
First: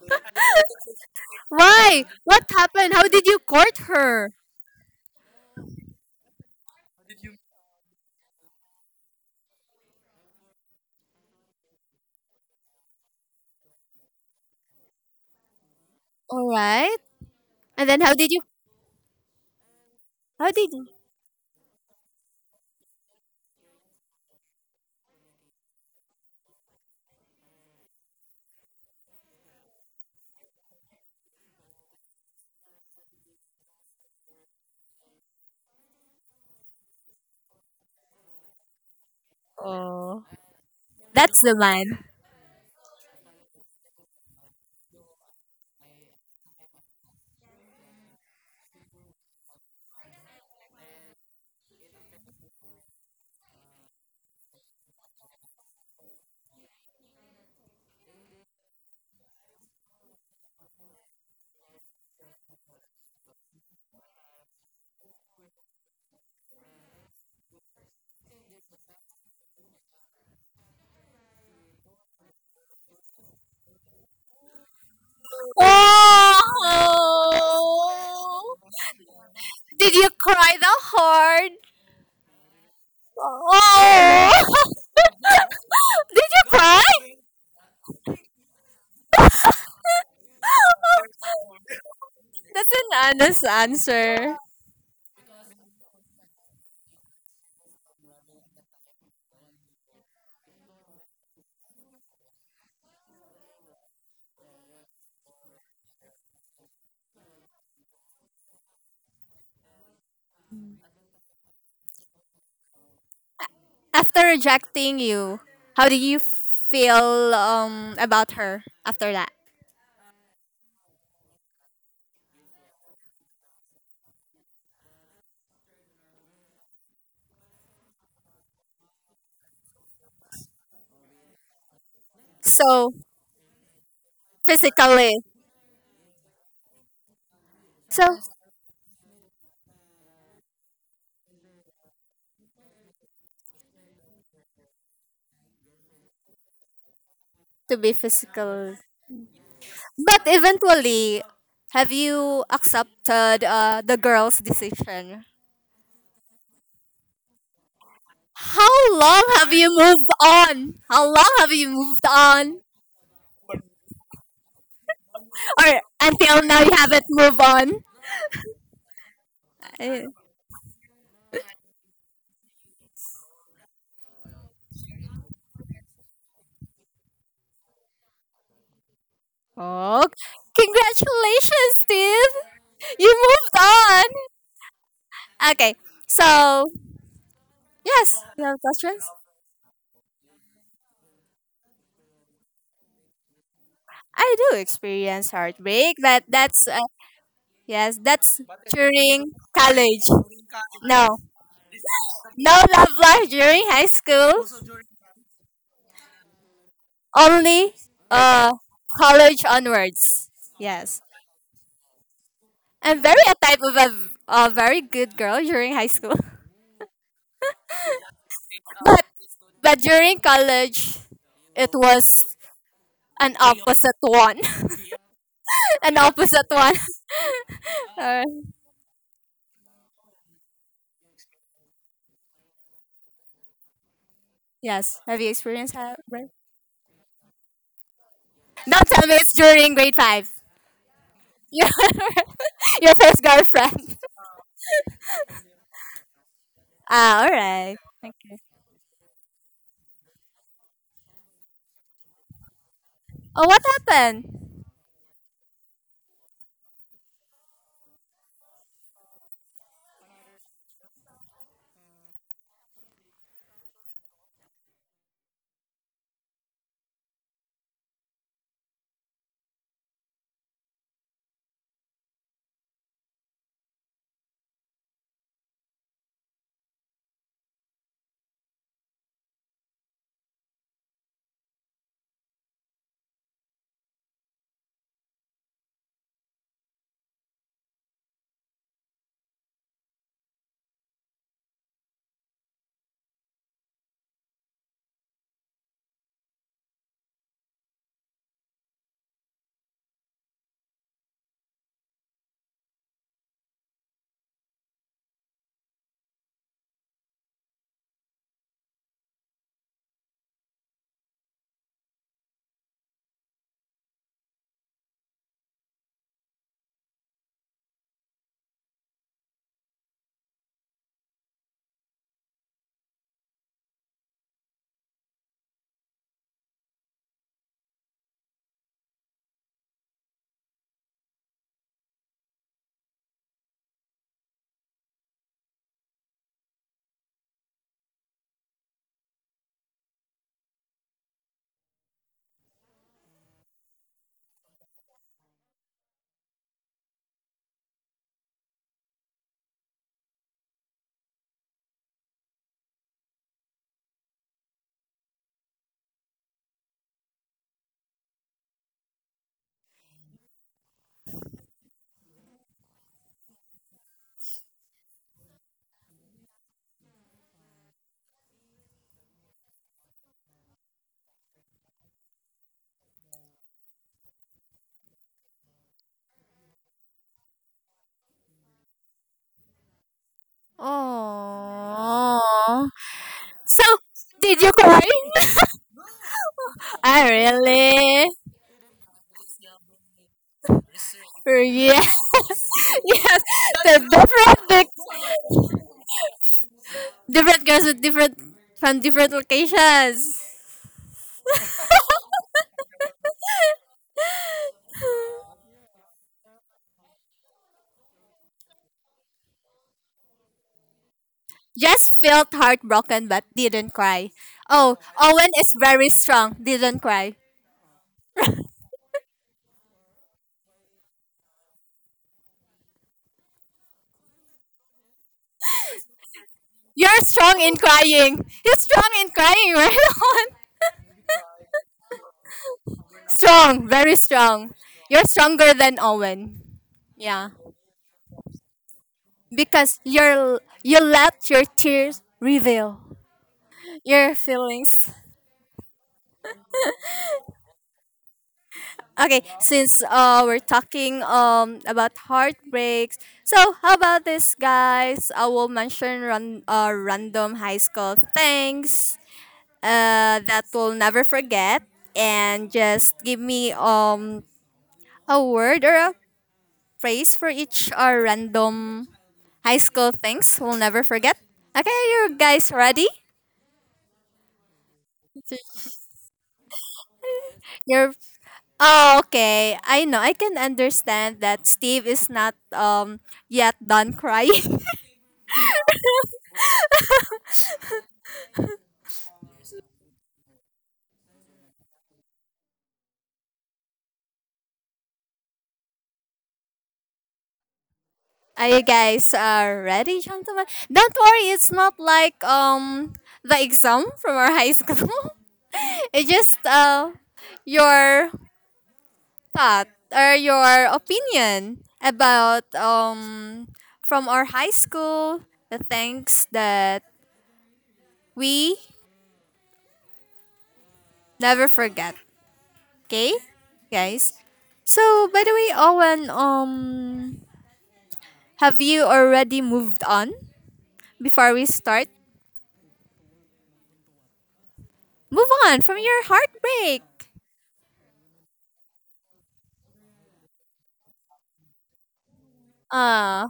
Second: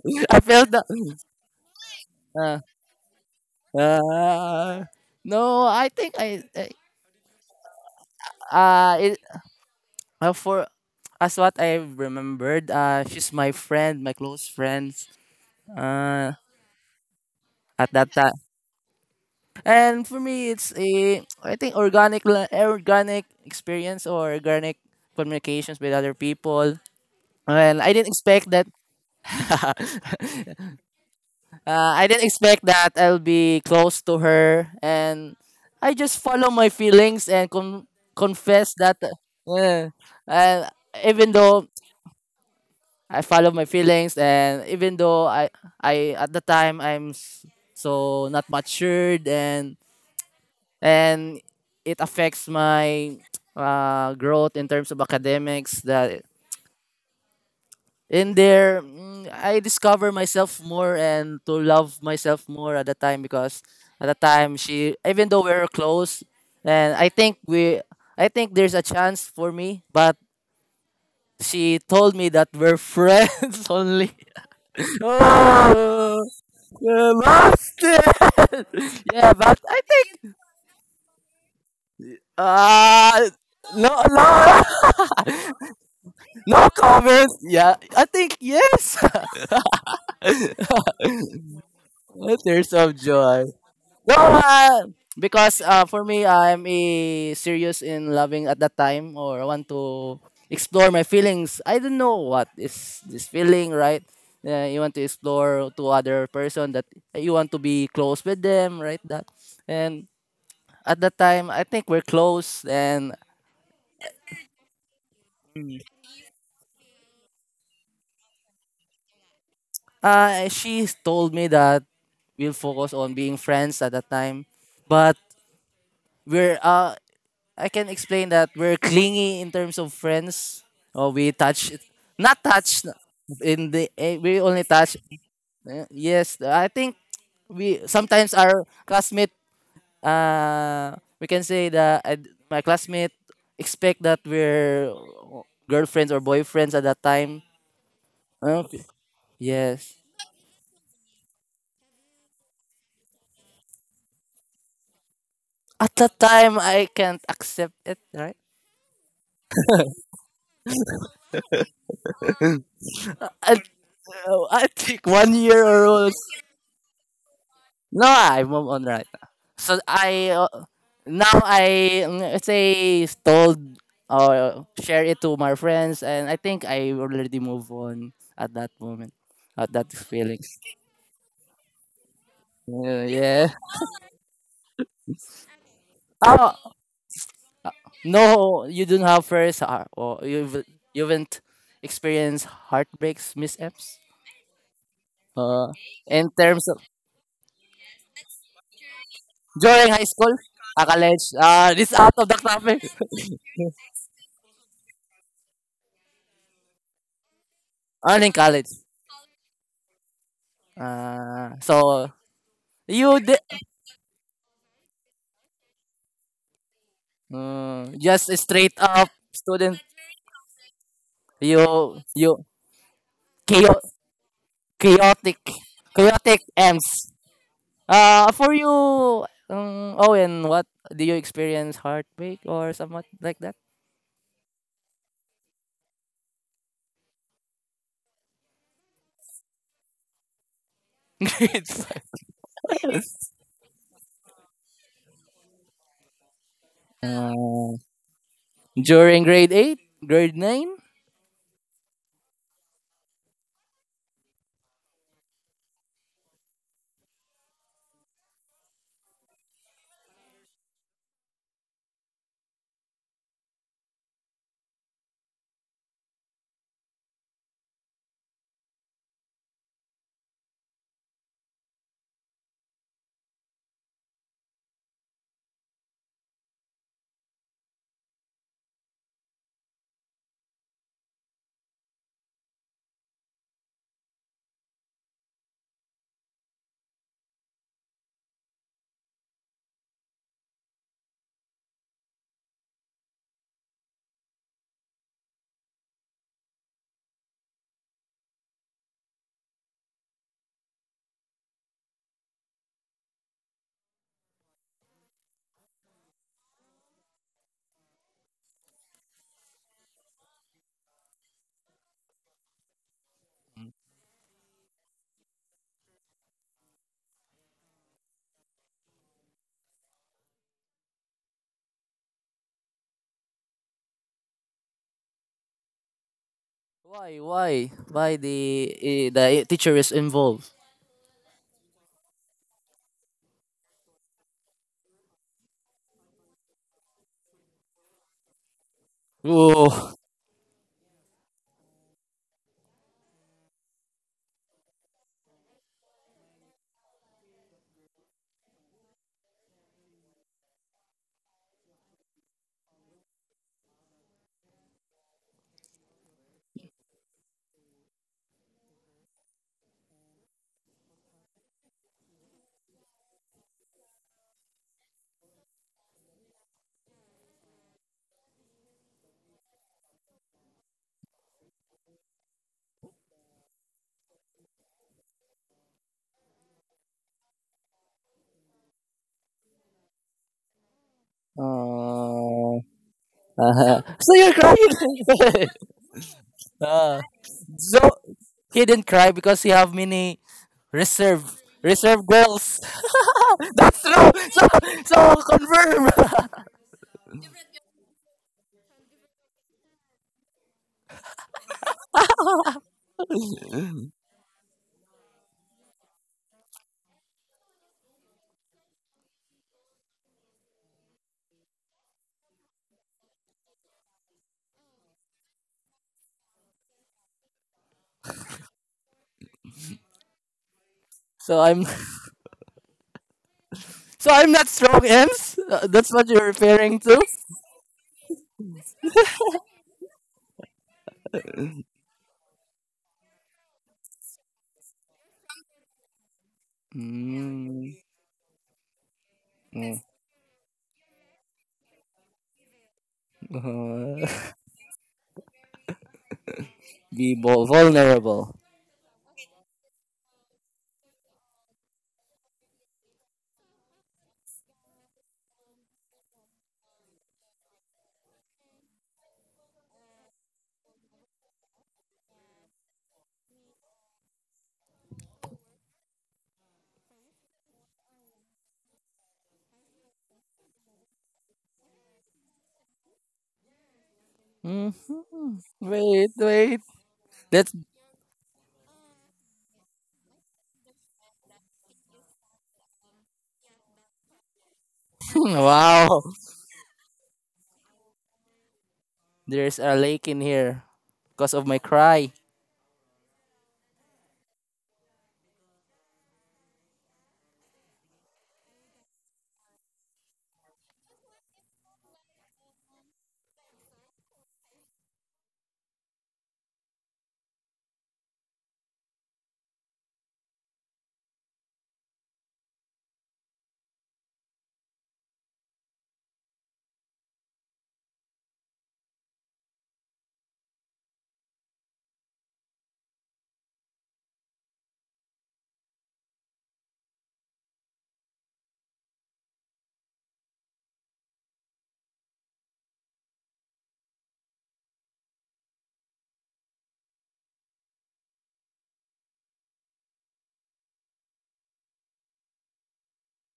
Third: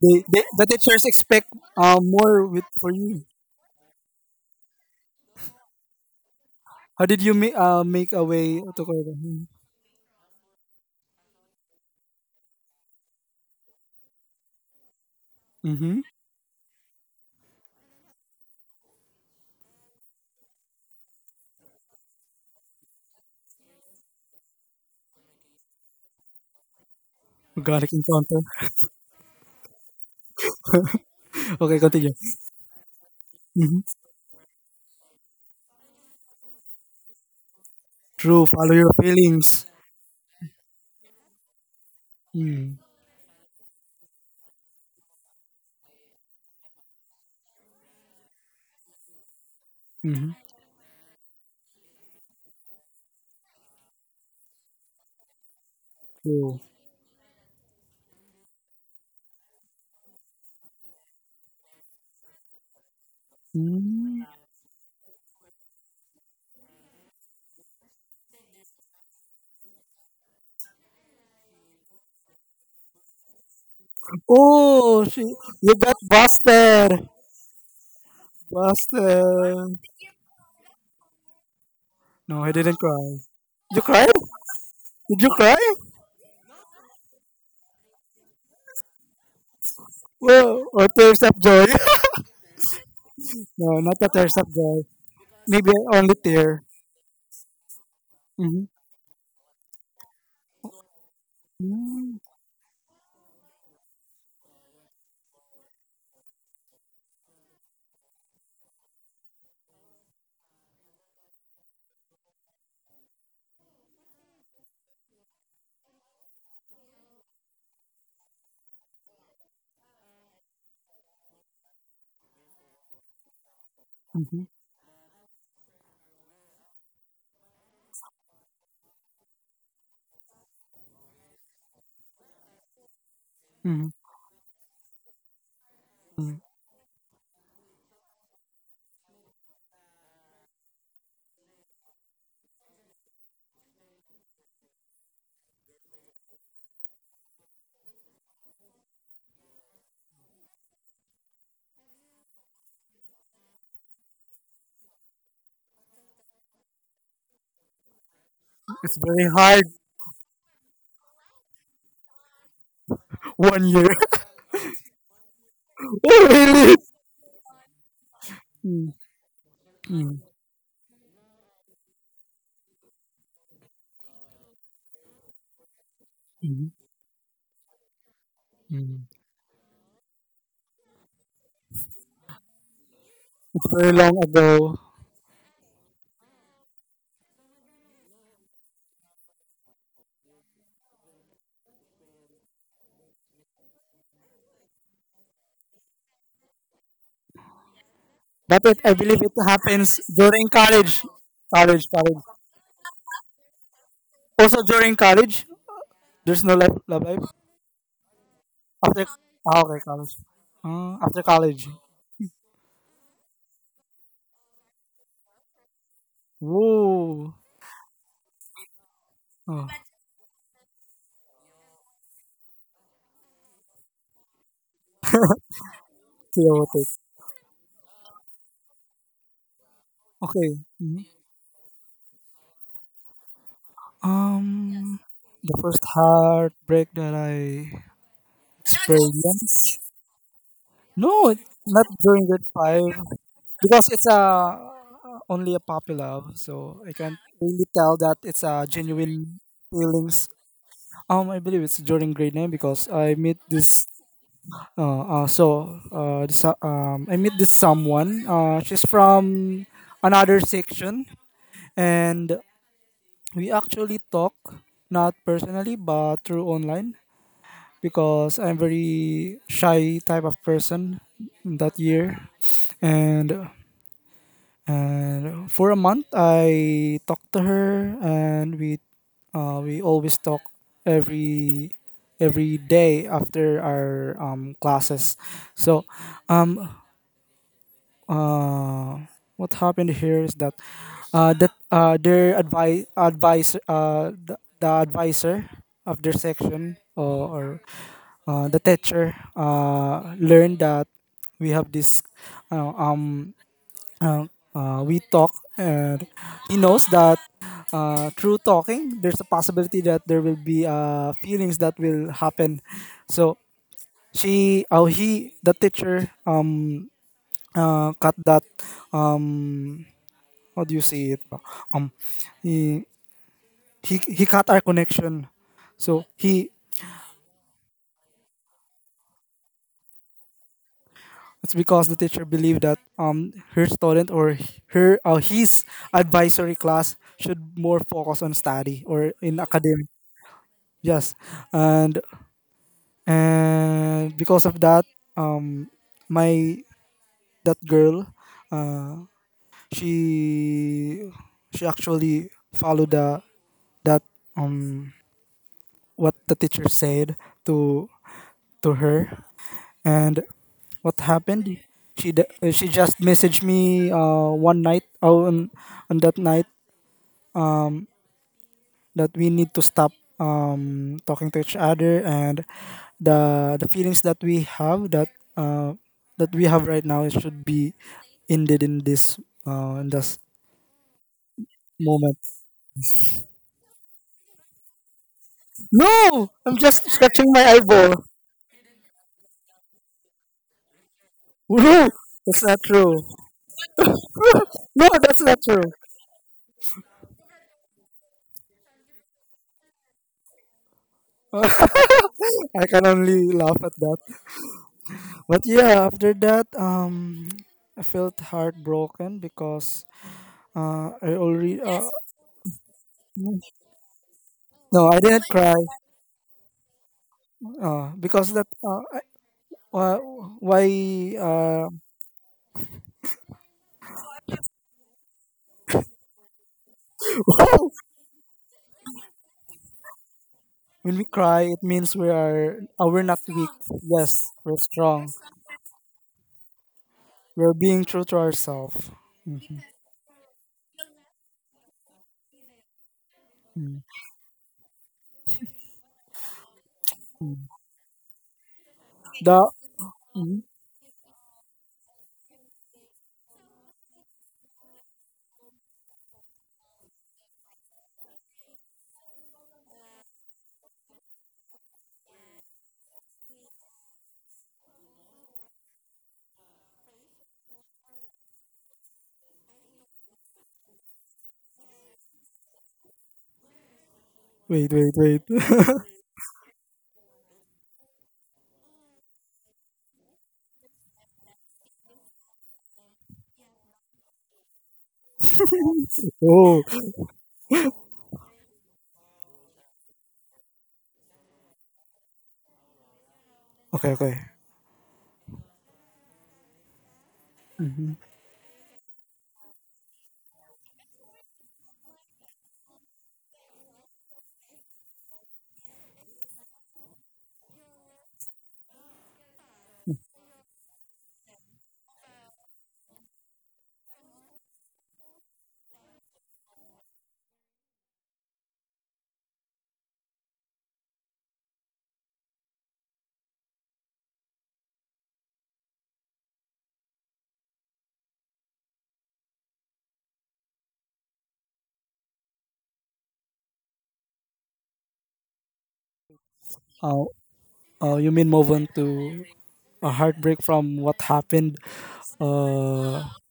Speaker 2: They,
Speaker 3: I
Speaker 2: they,
Speaker 3: fell
Speaker 2: the
Speaker 3: down.
Speaker 2: teachers expect, uh,
Speaker 1: Why? What
Speaker 2: more
Speaker 3: uh,
Speaker 2: with for
Speaker 1: happened? How
Speaker 2: you.
Speaker 1: did you court her?
Speaker 3: uh, no, I think I, I
Speaker 2: How did you make uh, make a way to.
Speaker 3: uh, it, uh for, as what I remembered, uh she's my friend, my close friends,
Speaker 2: Mm-hmm.
Speaker 3: uh
Speaker 1: All right.
Speaker 3: at
Speaker 1: And then
Speaker 3: that
Speaker 1: how did
Speaker 3: time,
Speaker 1: you?
Speaker 3: and for me
Speaker 1: How
Speaker 3: it's
Speaker 1: did you?
Speaker 3: a I think organic la- organic experience or organic communications with other people. Well,
Speaker 2: Organic
Speaker 3: I didn't
Speaker 2: encounter.
Speaker 3: expect that. uh,
Speaker 2: Okay,
Speaker 3: I
Speaker 2: continue.
Speaker 3: didn't expect that I'll be
Speaker 2: Mm-hmm.
Speaker 3: close to her, and I just follow my feelings and con-
Speaker 2: True.
Speaker 3: confess
Speaker 2: Follow your
Speaker 3: that.
Speaker 2: feelings.
Speaker 3: Uh,
Speaker 1: Oh,
Speaker 3: and even
Speaker 1: that's the
Speaker 3: though
Speaker 1: man.
Speaker 2: Mm-hmm.
Speaker 3: I follow my feelings, and even though I, I at the time I'm s- so not matured, and
Speaker 2: Mm-hmm.
Speaker 3: and it affects my uh, growth in terms of academics. That
Speaker 2: True.
Speaker 3: in there, mm, I discover myself more and to love myself more at the time, because at the
Speaker 2: Mm.
Speaker 3: time she, even though we were close, and i think we I think there's a chance for me, but she told me that we're friends only.
Speaker 2: Oh, she, you got
Speaker 3: Oh
Speaker 1: Oh!
Speaker 2: busted.
Speaker 3: you lost it. Yeah but
Speaker 2: Busted.
Speaker 3: I
Speaker 1: Did you
Speaker 3: think,
Speaker 1: cry that hard?
Speaker 2: No, I didn't cry.
Speaker 3: uh
Speaker 2: Did you
Speaker 3: no,
Speaker 2: cry?
Speaker 1: Oh!
Speaker 3: no.
Speaker 2: Did you cry?
Speaker 1: Did you
Speaker 3: No
Speaker 1: cry?
Speaker 3: comments. Yeah I think yes.
Speaker 2: Whoa, or tears of joy?
Speaker 3: Tears
Speaker 1: That's an
Speaker 3: of joy.
Speaker 1: honest
Speaker 2: No, not a tears
Speaker 3: Well,
Speaker 1: answer.
Speaker 2: of joy.
Speaker 3: uh, because
Speaker 2: Maybe
Speaker 3: uh, for
Speaker 2: only
Speaker 3: me,
Speaker 2: tear.
Speaker 3: I'm a serious in loving at
Speaker 2: Mm-hmm.
Speaker 3: that time, or I want to explore my feelings. I don't
Speaker 2: Mm-hmm.
Speaker 3: know what is this feeling, right? Uh, you want to explore to other person that you want to be close with them, right? That, and at that time, I think we're close, and
Speaker 1: After rejecting you, how did you feel, um about her after that?
Speaker 3: uh, she told me that we'll focus on being friends at that time, but we're uh I can explain that we're clingy in terms of friends. Oh, we touch, not touch
Speaker 1: So
Speaker 3: in the,
Speaker 2: Mm-hmm.
Speaker 3: eh, we only touch.
Speaker 1: physically.
Speaker 3: eh, Yes,
Speaker 2: Mm-hmm.
Speaker 3: I think we
Speaker 1: So
Speaker 3: sometimes our classmate. Uh, we can say that I d- my classmate expect that we're girlfriends or boyfriends at that time.
Speaker 1: to be physical.
Speaker 3: Okay. Yes.
Speaker 1: But eventually, have you accepted, uh, the girl's decision?
Speaker 3: At that time, I can't accept it. Right.
Speaker 2: It's
Speaker 1: How
Speaker 2: very
Speaker 1: long have
Speaker 2: hard.
Speaker 1: you moved on? How long have you moved on?
Speaker 3: I,
Speaker 2: One year.
Speaker 3: I think one year
Speaker 1: Or
Speaker 3: or,
Speaker 2: Oh,
Speaker 1: until now you
Speaker 2: really?
Speaker 1: haven't moved on?
Speaker 3: no, I move on
Speaker 2: Mm-hmm.
Speaker 3: right now. So
Speaker 1: Eh.
Speaker 3: I uh, now I mm, let's say told or share it to my friends, and I think
Speaker 2: Mm-hmm.
Speaker 3: I already move on at that
Speaker 2: Mm-hmm.
Speaker 3: moment, at that
Speaker 1: Oh,
Speaker 3: feeling.
Speaker 1: congratulations, Steve!
Speaker 3: Uh,
Speaker 1: You
Speaker 3: yeah.
Speaker 2: It's
Speaker 1: moved
Speaker 2: very
Speaker 1: on!
Speaker 2: long ago.
Speaker 1: Okay,
Speaker 3: Oh
Speaker 1: so, yes, you
Speaker 3: no,
Speaker 1: have
Speaker 3: you don't
Speaker 1: questions?
Speaker 3: have first. Uh, or you have you haven't experienced heartbreaks, Miss Epps.
Speaker 1: I do experience
Speaker 3: Uh,
Speaker 1: heartbreak, but
Speaker 3: in terms
Speaker 1: that's,
Speaker 3: of
Speaker 1: uh, yes, that's
Speaker 2: But it, I believe it
Speaker 1: during
Speaker 3: during
Speaker 2: happens
Speaker 3: high
Speaker 1: college.
Speaker 3: school,
Speaker 2: during
Speaker 3: uh,
Speaker 2: college.
Speaker 1: No,
Speaker 3: college. Uh,
Speaker 2: College,
Speaker 3: this out
Speaker 2: college.
Speaker 3: of the
Speaker 1: no
Speaker 3: topic.
Speaker 1: love life during high school.
Speaker 2: Also during college, there's no life, love life.
Speaker 1: Only,
Speaker 3: Earning
Speaker 1: uh,
Speaker 3: college.
Speaker 2: After,
Speaker 1: college
Speaker 2: ah, okay, college.
Speaker 1: onwards.
Speaker 2: Ah,
Speaker 1: Yes.
Speaker 2: after
Speaker 3: Uh,
Speaker 2: college.
Speaker 3: so
Speaker 1: I'm
Speaker 3: you
Speaker 1: very
Speaker 3: di,
Speaker 1: a type of a, a very good girl during high school.
Speaker 2: Whoa.
Speaker 3: mm, just straight up
Speaker 2: Oh.
Speaker 3: student.
Speaker 1: But during college, it
Speaker 3: you
Speaker 1: was
Speaker 3: you
Speaker 1: an
Speaker 3: chao-
Speaker 1: opposite one.
Speaker 3: chaotic
Speaker 1: An
Speaker 3: chaotic
Speaker 1: opposite one.
Speaker 3: M's.
Speaker 2: Chaotic.
Speaker 1: Uh,
Speaker 3: Uh for you, um, Owen, what
Speaker 2: Okay.
Speaker 3: do
Speaker 2: Mhm.
Speaker 3: you experience heartbreak or somewhat like that?
Speaker 2: Um,
Speaker 1: yes. Have you
Speaker 2: the
Speaker 1: experienced
Speaker 2: first
Speaker 1: that? Right?
Speaker 2: heartbreak that I
Speaker 1: Don't tell me it's during
Speaker 2: experienced.
Speaker 1: grade five.
Speaker 2: No,
Speaker 3: Grade
Speaker 1: Your,
Speaker 2: not during grade five
Speaker 1: your first
Speaker 3: five.
Speaker 2: because
Speaker 1: girlfriend.
Speaker 2: it's a only a puppy love, so I can't
Speaker 1: Ah, all
Speaker 2: really
Speaker 3: Uh,
Speaker 1: right.
Speaker 2: tell that
Speaker 1: Okay.
Speaker 2: it's a
Speaker 3: During
Speaker 2: genuine
Speaker 3: grade eight,
Speaker 2: feelings.
Speaker 3: grade nine?
Speaker 2: Um, I believe it's during grade nine, because I meet
Speaker 1: Oh, what
Speaker 2: this.
Speaker 1: happened?
Speaker 2: Uh, uh so uh, this, uh, um, I meet this someone. Uh, she's from another section, and we actually talk, not personally, but through online, because I'm very shy type of person that year. And and for a month I talked to her, and we, uh, we always talk every every day after our um, classes. So um, uh, what happened here is that uh, that uh, their advi- advisor, uh, the, the advisor of their section, or, or uh, the teacher uh, learned that we have this— uh, um uh, uh, we talk. And he knows that uh, through talking there's a possibility that there will be uh, feelings that will happen, so she oh he the teacher um uh, cut that. um how do you say it? um he, he, he cut our connection. So he—
Speaker 3: Why why why the eh, the teacher is involved?
Speaker 2: it's because the teacher believed that um her student, or her uh, his advisory class should more focus on study or in academic.
Speaker 3: Oh.
Speaker 2: Yes. And and because of that, um my— that girl, uh she— she actually followed the— that— um what the teacher said to— to her. And what happened, she— d- uh, she just messaged me uh, one night— oh, on on that night— that we need to stop um, talking to each other, and the the feelings that we have, that uh, that we have right now, it should be ended in this— uh, in this moment.
Speaker 3: Uh,
Speaker 1: Oh. So,
Speaker 3: so you're
Speaker 1: did
Speaker 3: crying.
Speaker 1: you cry?
Speaker 2: No, I'm just
Speaker 3: Ah,
Speaker 1: I
Speaker 2: scratching my
Speaker 3: so
Speaker 2: eyeball.
Speaker 1: really?
Speaker 3: he didn't cry because he have many reserve
Speaker 1: Yeah.
Speaker 2: No,
Speaker 3: reserve
Speaker 2: that's
Speaker 3: goals.
Speaker 2: not true.
Speaker 1: Yes,
Speaker 3: That's
Speaker 1: they're
Speaker 3: true. So
Speaker 1: different, dic-
Speaker 2: No,
Speaker 3: so
Speaker 2: that's not true.
Speaker 3: confirm.
Speaker 1: different girls with different, from different locations.
Speaker 2: I can only laugh at that. But yeah, after that, um, I felt heartbroken because uh, I already— uh,
Speaker 1: Just felt heartbroken but didn't cry. Oh,
Speaker 2: no, I didn't
Speaker 1: Owen is
Speaker 2: cry.
Speaker 1: very strong. Didn't cry.
Speaker 2: Uh, because that, uh, I— why why
Speaker 3: so I'm
Speaker 2: uh,
Speaker 3: so I'm not strong, Ems. Uh, That's what you're referring
Speaker 1: You're
Speaker 3: to.
Speaker 1: strong in crying. He's strong in crying, right, Owen?
Speaker 2: when we cry, it means we are uh, we're not weak.
Speaker 1: Strong, very
Speaker 2: Yes,
Speaker 1: strong.
Speaker 2: we're
Speaker 1: You're
Speaker 2: strong.
Speaker 1: stronger than Owen. Yeah,
Speaker 2: We're
Speaker 3: Mm,
Speaker 2: being true to ourselves. Mhm,
Speaker 3: mm.
Speaker 1: because you're you let your tears reveal
Speaker 2: mm,
Speaker 3: uh,
Speaker 1: your feelings.
Speaker 3: be vul-
Speaker 2: mm.
Speaker 3: vulnerable.
Speaker 1: Okay,
Speaker 2: The—
Speaker 1: since, uh, we're
Speaker 2: mhm.
Speaker 1: talking, um about heartbreaks, so how about this, guys? I will mention run uh, random high school things uh that we'll never forget, and just give me, um a word or a phrase for each, uh, random high school things we'll never forget. Okay, you guys ready?
Speaker 3: Mhm.
Speaker 2: Wait, wait, wait.
Speaker 3: Wait, wait. That's,
Speaker 1: You're Oh, okay. I know. I can understand that Steve is not um yet done crying.
Speaker 3: wow.
Speaker 2: Oh,
Speaker 3: There's a lake in here because of my cry.
Speaker 2: okay, okay. Mm-hmm.
Speaker 1: Are you guys uh, ready, gentlemen? Don't worry, it's not like um the exam from our high school. it's just uh your thought or your opinion about um from our high school the things that we never forget. Okay, guys. So by the way, Owen, um, have you already moved on? Before we start, move on from your heartbreak.
Speaker 2: Uh, uh, you mean move on to a heartbreak from what happened uh
Speaker 1: Uh,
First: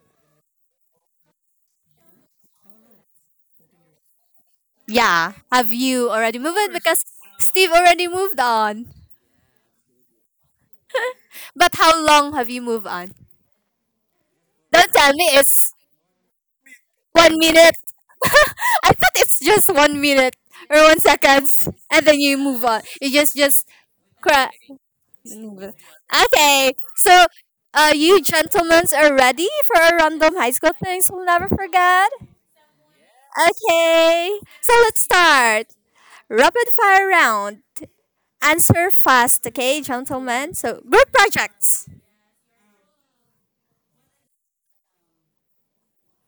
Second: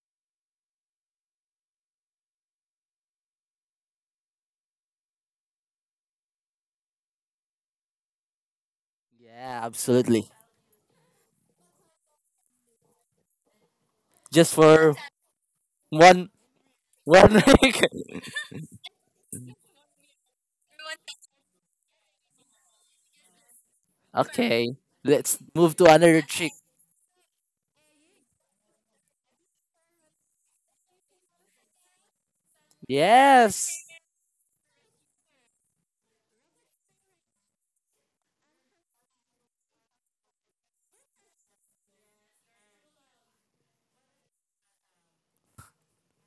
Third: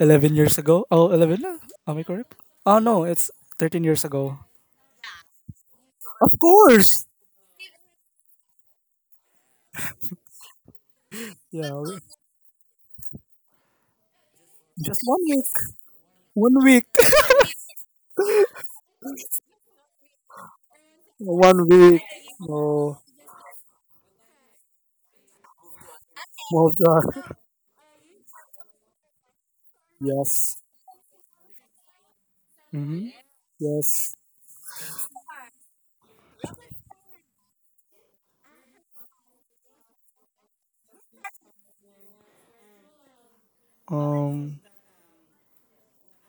Speaker 2: eleven years ago. Oh, eleven? Na? Am I correct? Oh no, it's thirteen years ago.
Speaker 1: yeah. Have you
Speaker 2: Of
Speaker 1: already moved on? Because
Speaker 2: course.
Speaker 1: Steve already moved on.
Speaker 3: Yeah, absolutely.
Speaker 2: Yeah,
Speaker 1: But
Speaker 2: w-
Speaker 1: how long have you moved on?
Speaker 3: Just
Speaker 1: Don't
Speaker 3: for
Speaker 2: just
Speaker 1: tell
Speaker 2: one
Speaker 1: me
Speaker 2: week.
Speaker 1: it's
Speaker 3: one
Speaker 2: One week.
Speaker 1: one
Speaker 3: one
Speaker 1: minute.
Speaker 3: week.
Speaker 1: I thought it's just one minute or one
Speaker 2: One
Speaker 1: seconds,
Speaker 2: week.
Speaker 1: and then you move on.
Speaker 2: No,
Speaker 1: You just just cry.
Speaker 3: Okay, let's move to another trick.
Speaker 1: Okay,
Speaker 2: moved
Speaker 1: so
Speaker 2: on.
Speaker 1: uh, you gentlemen are ready for a random high
Speaker 2: Yes.
Speaker 1: school things we'll never forget.
Speaker 2: Mm-hmm.
Speaker 3: Yes,
Speaker 2: Yes.
Speaker 1: Okay, so let's start rapid fire round. Answer fast, okay, gentlemen. So group projects.
Speaker 2: Um,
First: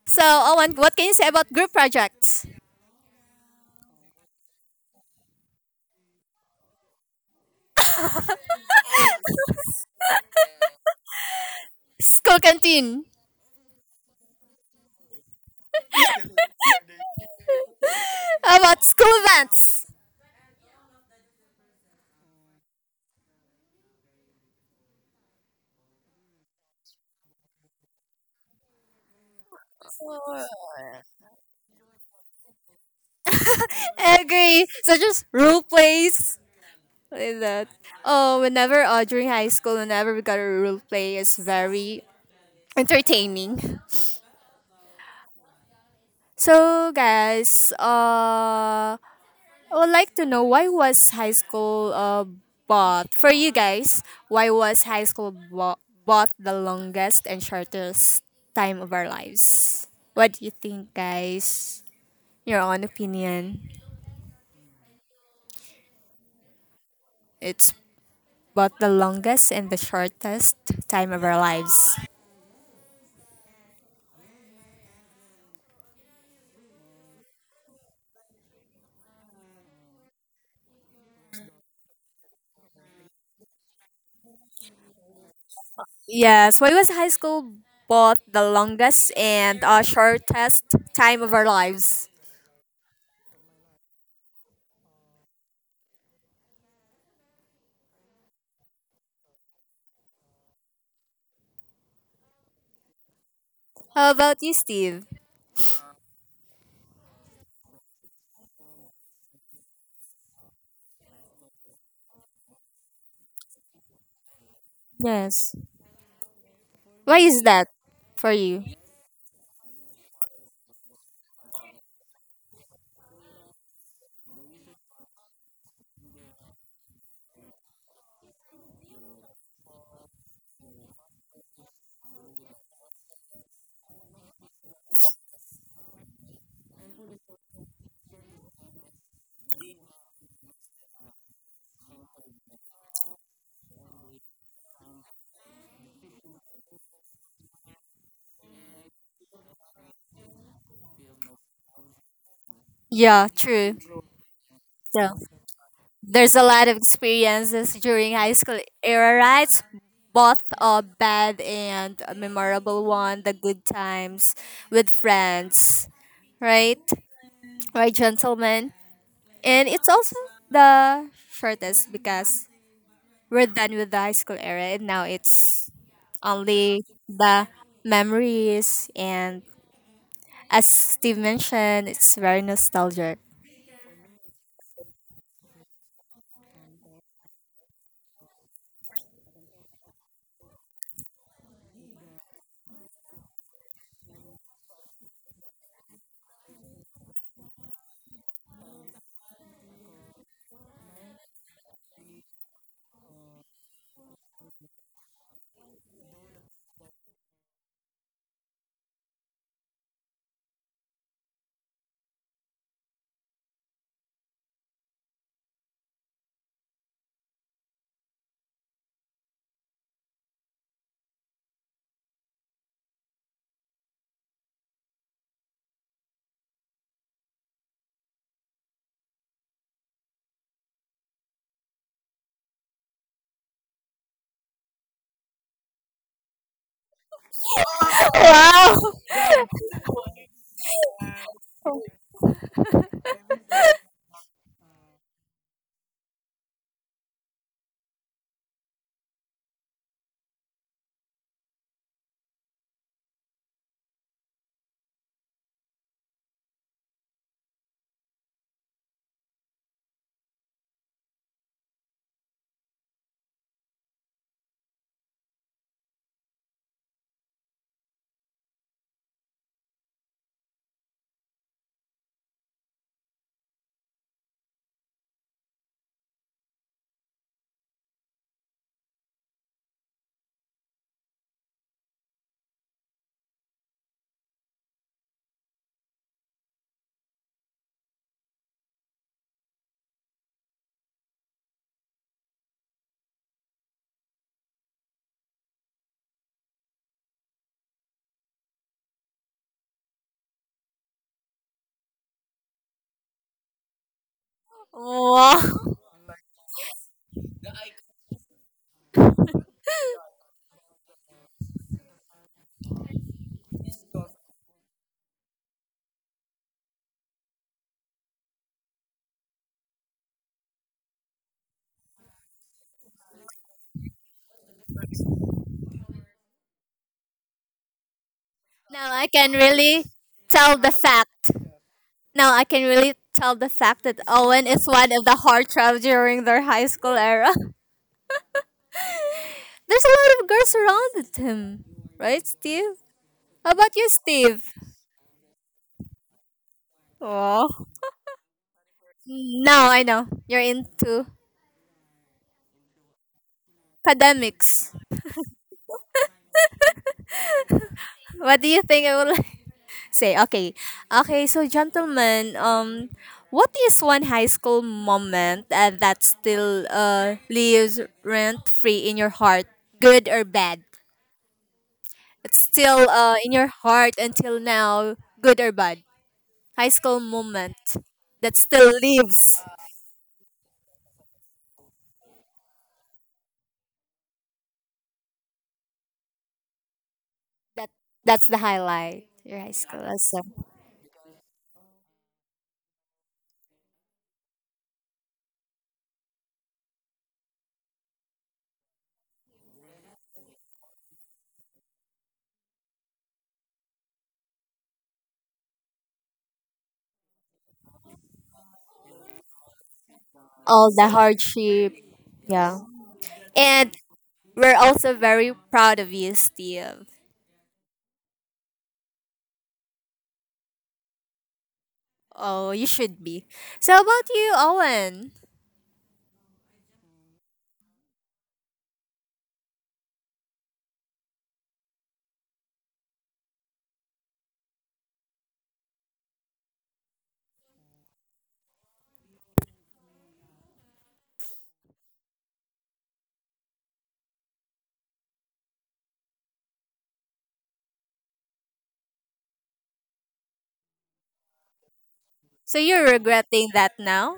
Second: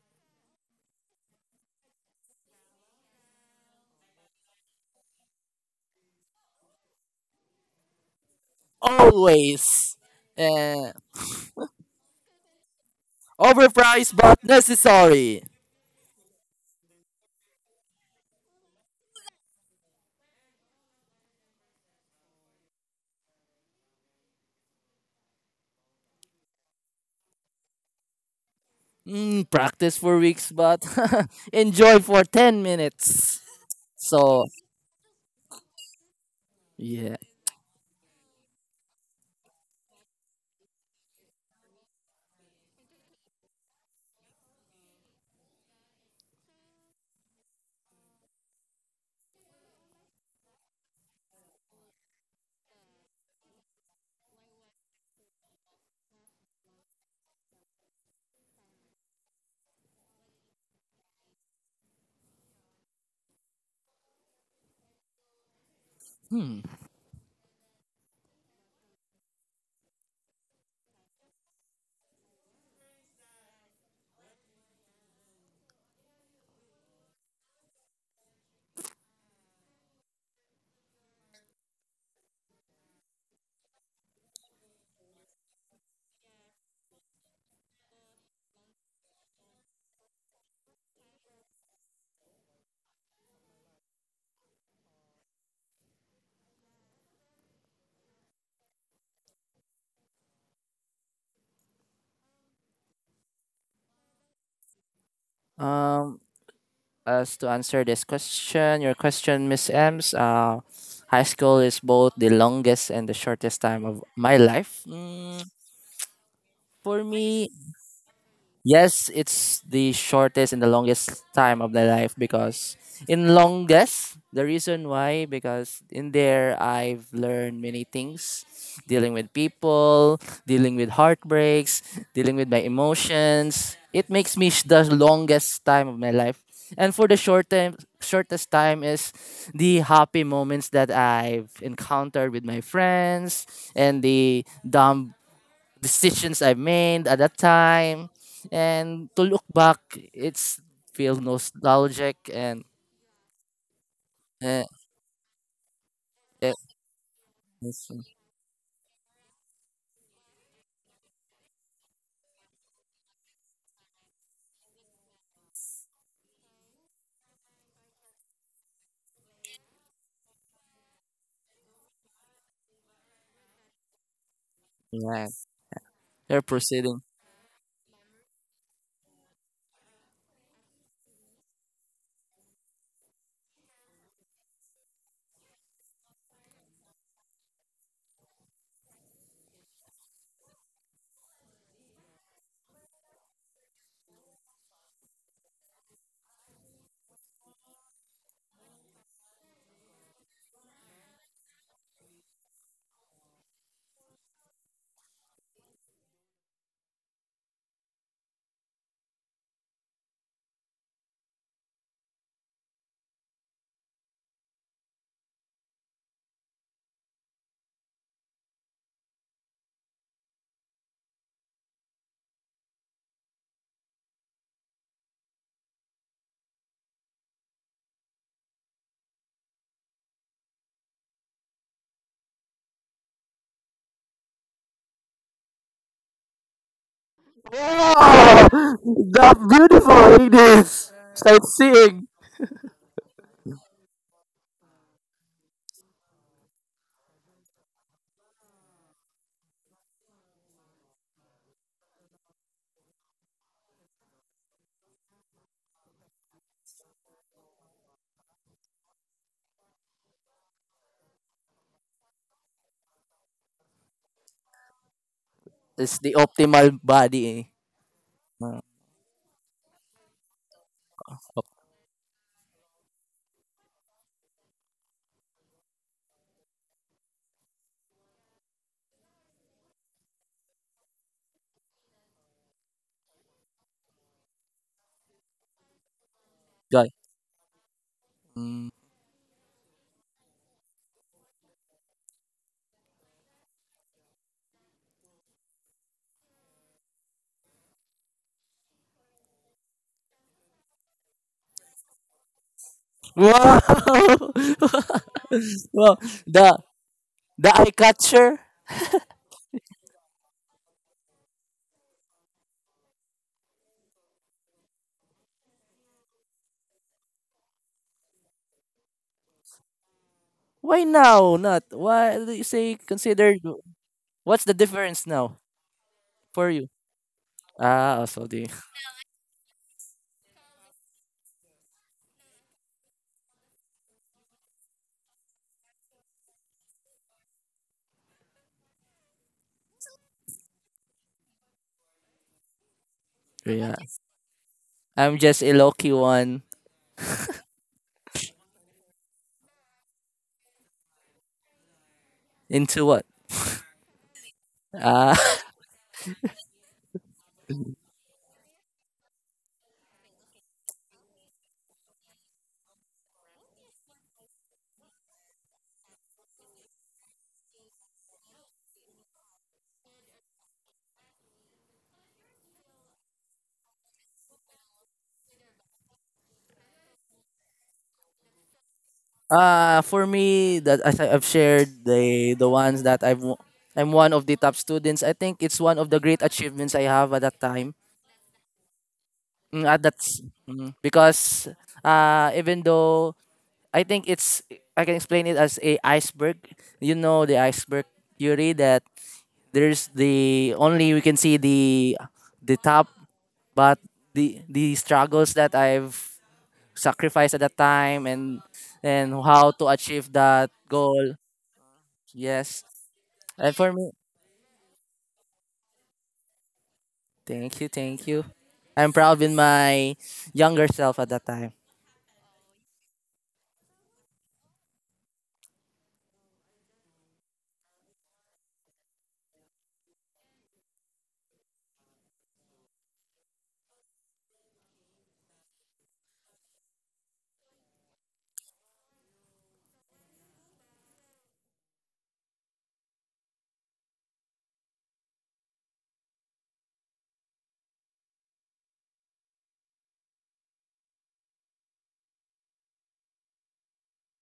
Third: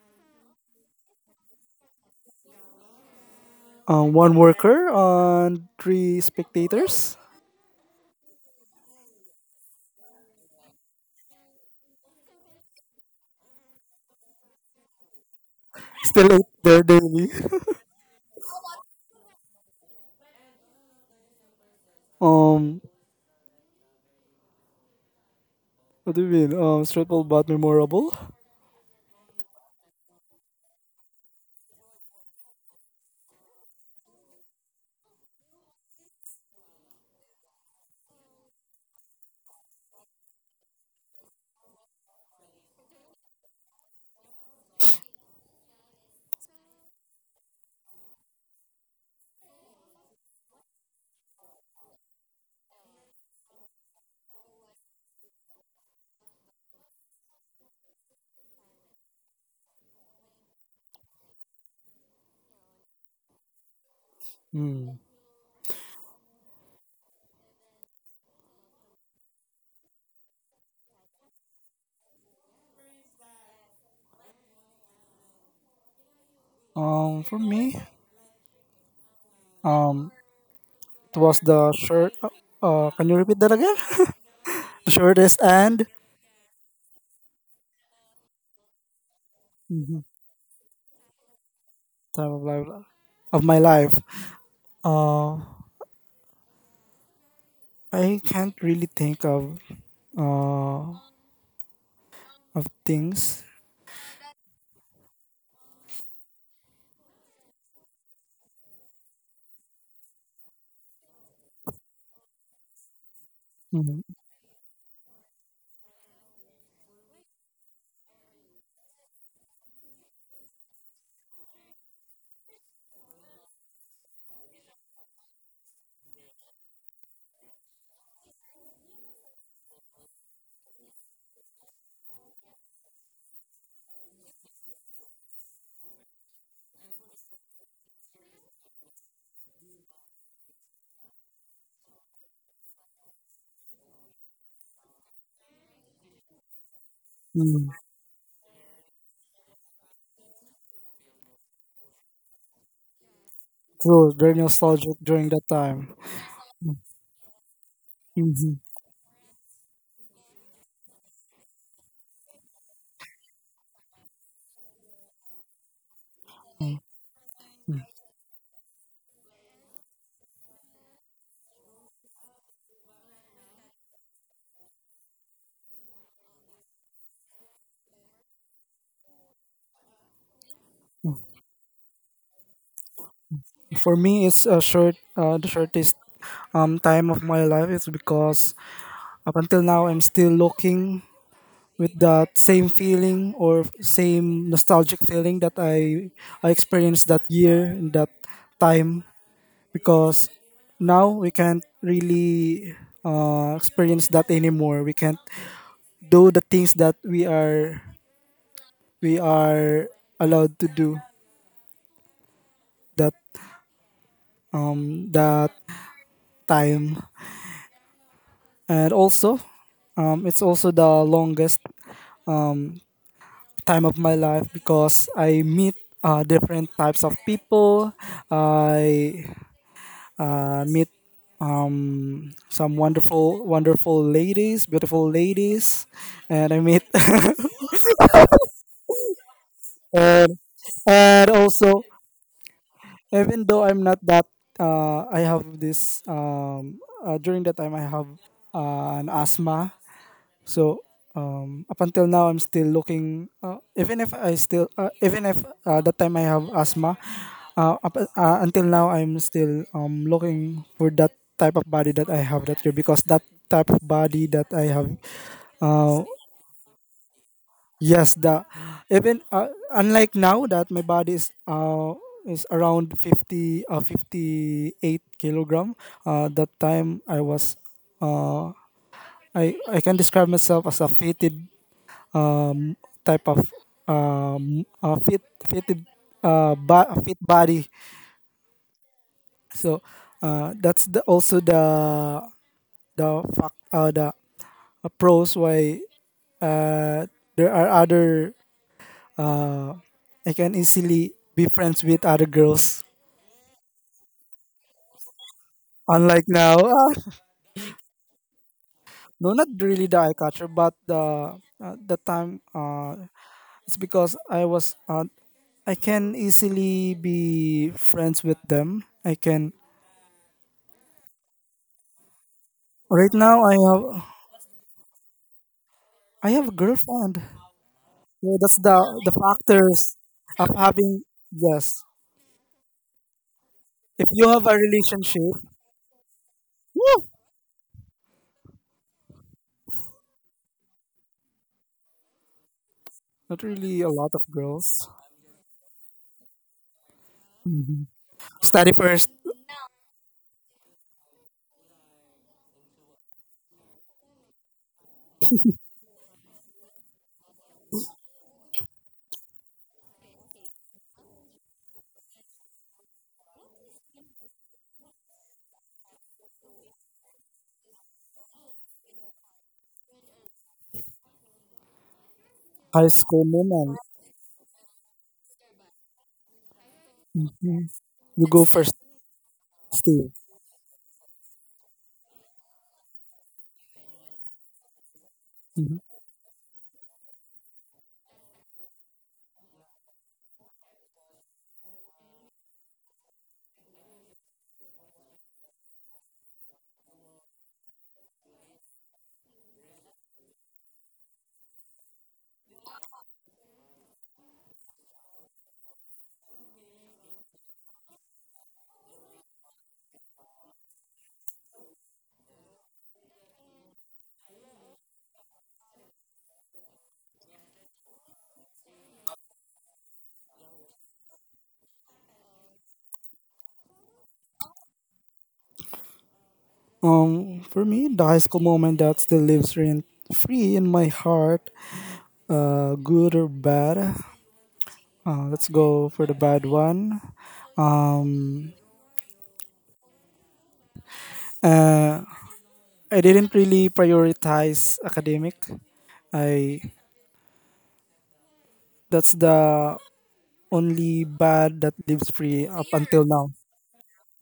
Speaker 1: So, Owen, what can you say about group projects?
Speaker 2: Uh, one worker and three spectators.
Speaker 3: always. Uh,
Speaker 1: School canteen.
Speaker 3: Overpriced but necessary.
Speaker 2: Still out there daily.
Speaker 1: How about school events?
Speaker 2: um, what do you mean? Um, stressful but memorable.
Speaker 3: Mm, practice for weeks but enjoy for ten minutes. So,
Speaker 1: Agree. Such as role plays.
Speaker 3: yeah.
Speaker 1: Like that. Oh, whenever uh, during high school, whenever we got a role play, it's very entertaining. So, guys, uh, I would like to know why was high school uh, bought for you guys? Why was high school bo- bought the longest and shortest time of our lives? What do you think, guys? Your own opinion.
Speaker 2: Hmm.
Speaker 3: Hmm.
Speaker 1: It's both the longest and the shortest time of our lives.
Speaker 2: Um, for me, um, it was the short— Uh, uh, can you repeat that again? The shortest and—
Speaker 1: Yes, why was high school both the longest and uh,
Speaker 2: Mhm.
Speaker 1: shortest time of our lives?
Speaker 2: Time of life— of my life. Uh, I can't really think of— uh of things.
Speaker 1: How about you, Steve?
Speaker 3: Um, as to answer this question, your question, Miss Ems, uh, high school is both the longest and the shortest time
Speaker 2: Mm,
Speaker 3: of my life. Mm,
Speaker 1: Yes.
Speaker 3: for
Speaker 1: Why is
Speaker 3: me,
Speaker 1: that for you?
Speaker 3: yes, it's the shortest and the longest time of my life because in longest, the reason why, because in there I've learned many things, dealing with people, dealing with heartbreaks, dealing with my emotions. It makes me sh- the longest time of my life. And for the short time, shortest time is the happy moments that I've encountered with my friends and the dumb decisions I made at that
Speaker 2: mm.
Speaker 3: time. And to look back, it's feel nostalgic, and
Speaker 1: Yeah, true.
Speaker 2: True, very
Speaker 3: uh,
Speaker 2: nostalgic
Speaker 1: Yeah.
Speaker 2: during that time.
Speaker 1: There's a
Speaker 3: uh,
Speaker 1: lot of experiences
Speaker 3: it's-
Speaker 1: during high school
Speaker 2: Mhm,
Speaker 1: era, right? Both a bad and a memorable one, the good times with friends,
Speaker 2: mm,
Speaker 1: right?
Speaker 2: mm.
Speaker 1: Right, gentlemen? And it's also the shortest because we're done with the high school era and now
Speaker 3: yeah,
Speaker 1: it's
Speaker 3: they're
Speaker 1: only
Speaker 3: proceeding.
Speaker 1: the memories. And as Steve mentioned, it's very nostalgic.
Speaker 2: For me, it's a short— uh, the shortest um time of my life. It's because up until now, I'm still looking with that same feeling, or same nostalgic feeling that I I experienced that year in that time, because now we can't really uh, experience that anymore. We can't do the things that we are we are allowed to do that— um that time. And also, um it's also the longest um time of my life, because I meet uh, different types of people. I uh, meet um, some wonderful, wonderful ladies, beautiful ladies, and I meet—
Speaker 3: Oh,
Speaker 1: Wow!
Speaker 3: for
Speaker 2: and,
Speaker 3: this
Speaker 2: and also,
Speaker 3: sightseeing.
Speaker 2: even though I'm not that— uh, I have this— um, uh, during that time I have uh, an asthma. So um, up until now, I'm still looking. Uh, even if I still— uh, even if, uh, that time I have asthma, uh, up— uh, until now I'm still um, looking for that type of body that I have that year, because that type of body that I have—
Speaker 3: It's
Speaker 2: uh,
Speaker 3: the optimal body.
Speaker 2: yes, the—
Speaker 3: Uh,
Speaker 2: even uh, unlike now that my body is uh, is around fifty— uh, fifty-eight kilogram. Uh, that time I was uh, I— I can describe myself as a fitted— um, type of— um, uh, fit— fitted— uh, bo-
Speaker 3: Guy.
Speaker 2: fit body.
Speaker 3: Mm.
Speaker 2: So uh, that's the— also the the fact— uh, the uh, pros, why uh, there are other— uh, I can easily be friends with other girls.
Speaker 3: Wow!
Speaker 1: Wow!
Speaker 3: Well,
Speaker 2: Unlike now,
Speaker 3: the the eye catcher.
Speaker 2: no, not really the eye catcher, but the— uh, the time— uh, it's because I was— uh, I can easily be friends with them. I can—
Speaker 3: Why now? Not why do you say
Speaker 2: right
Speaker 3: consider?
Speaker 2: now I have—
Speaker 3: What's the difference now
Speaker 2: I have
Speaker 3: for
Speaker 2: a
Speaker 3: you?
Speaker 2: girlfriend.
Speaker 3: Ah, also
Speaker 2: So
Speaker 3: the,
Speaker 2: that's the—
Speaker 1: Now I
Speaker 2: the
Speaker 1: can really
Speaker 2: factors of
Speaker 1: tell the
Speaker 2: having.
Speaker 1: fact.
Speaker 2: Yes.
Speaker 1: Now I can really tell the fact that
Speaker 2: If you have
Speaker 1: Owen
Speaker 2: a
Speaker 1: is one of
Speaker 2: relationship,
Speaker 1: the heartthrobs during their high school
Speaker 2: woo.
Speaker 1: era. There's a lot of girls around with him, right, Steve?
Speaker 2: Not
Speaker 1: How
Speaker 3: yeah.
Speaker 1: about
Speaker 2: really a
Speaker 1: you,
Speaker 2: lot of
Speaker 1: Steve?
Speaker 2: girls.
Speaker 3: I'm just a lucky one.
Speaker 1: Oh,
Speaker 2: Mhm. Study first.
Speaker 1: now I know you're into
Speaker 3: Into what?
Speaker 1: academics.
Speaker 3: Uh,
Speaker 1: What do you think I will say? Okay, okay. So, gentlemen, um, what is one high school moment uh, that still uh lives rent free in your heart, good or bad? It's still
Speaker 2: High
Speaker 1: uh
Speaker 2: school
Speaker 1: in your
Speaker 2: moment.
Speaker 1: heart until now, good or bad. High school moment
Speaker 2: Mhm. You
Speaker 1: that
Speaker 2: go
Speaker 1: still
Speaker 2: first,
Speaker 1: lives.
Speaker 3: uh for
Speaker 2: Steve.
Speaker 3: me that as I- I've shared the the ones that I've w- I'm one of the top students. I think it's one of the great achievements I have at that
Speaker 1: That
Speaker 3: time.
Speaker 1: that's the highlight. Your high
Speaker 3: Mm, at
Speaker 1: school,
Speaker 3: that s-
Speaker 1: awesome.
Speaker 3: mm, because uh even though I think it's I can explain it as a iceberg. You know the iceberg theory that there's the only we can see the the top, but the the struggles that I've sacrifice at that time, and and how to achieve that
Speaker 1: All the
Speaker 3: goal.
Speaker 1: hardship.
Speaker 3: Yes.
Speaker 1: Yeah.
Speaker 3: And for
Speaker 1: And
Speaker 3: me,
Speaker 1: we're also very proud of you, Steve.
Speaker 3: thank you, thank you. I'm proud in my younger self at that time.
Speaker 1: Oh, you should be. So how about you, Owen?
Speaker 2: Um, for me, the high school moment that still lives rent free in my heart, uh, good or bad. Uh, let's go for the bad one. Um, uh, I didn't really prioritize academic. I— that's the only bad that lives free
Speaker 1: So
Speaker 2: up
Speaker 1: you're
Speaker 2: until now.
Speaker 1: regretting that now?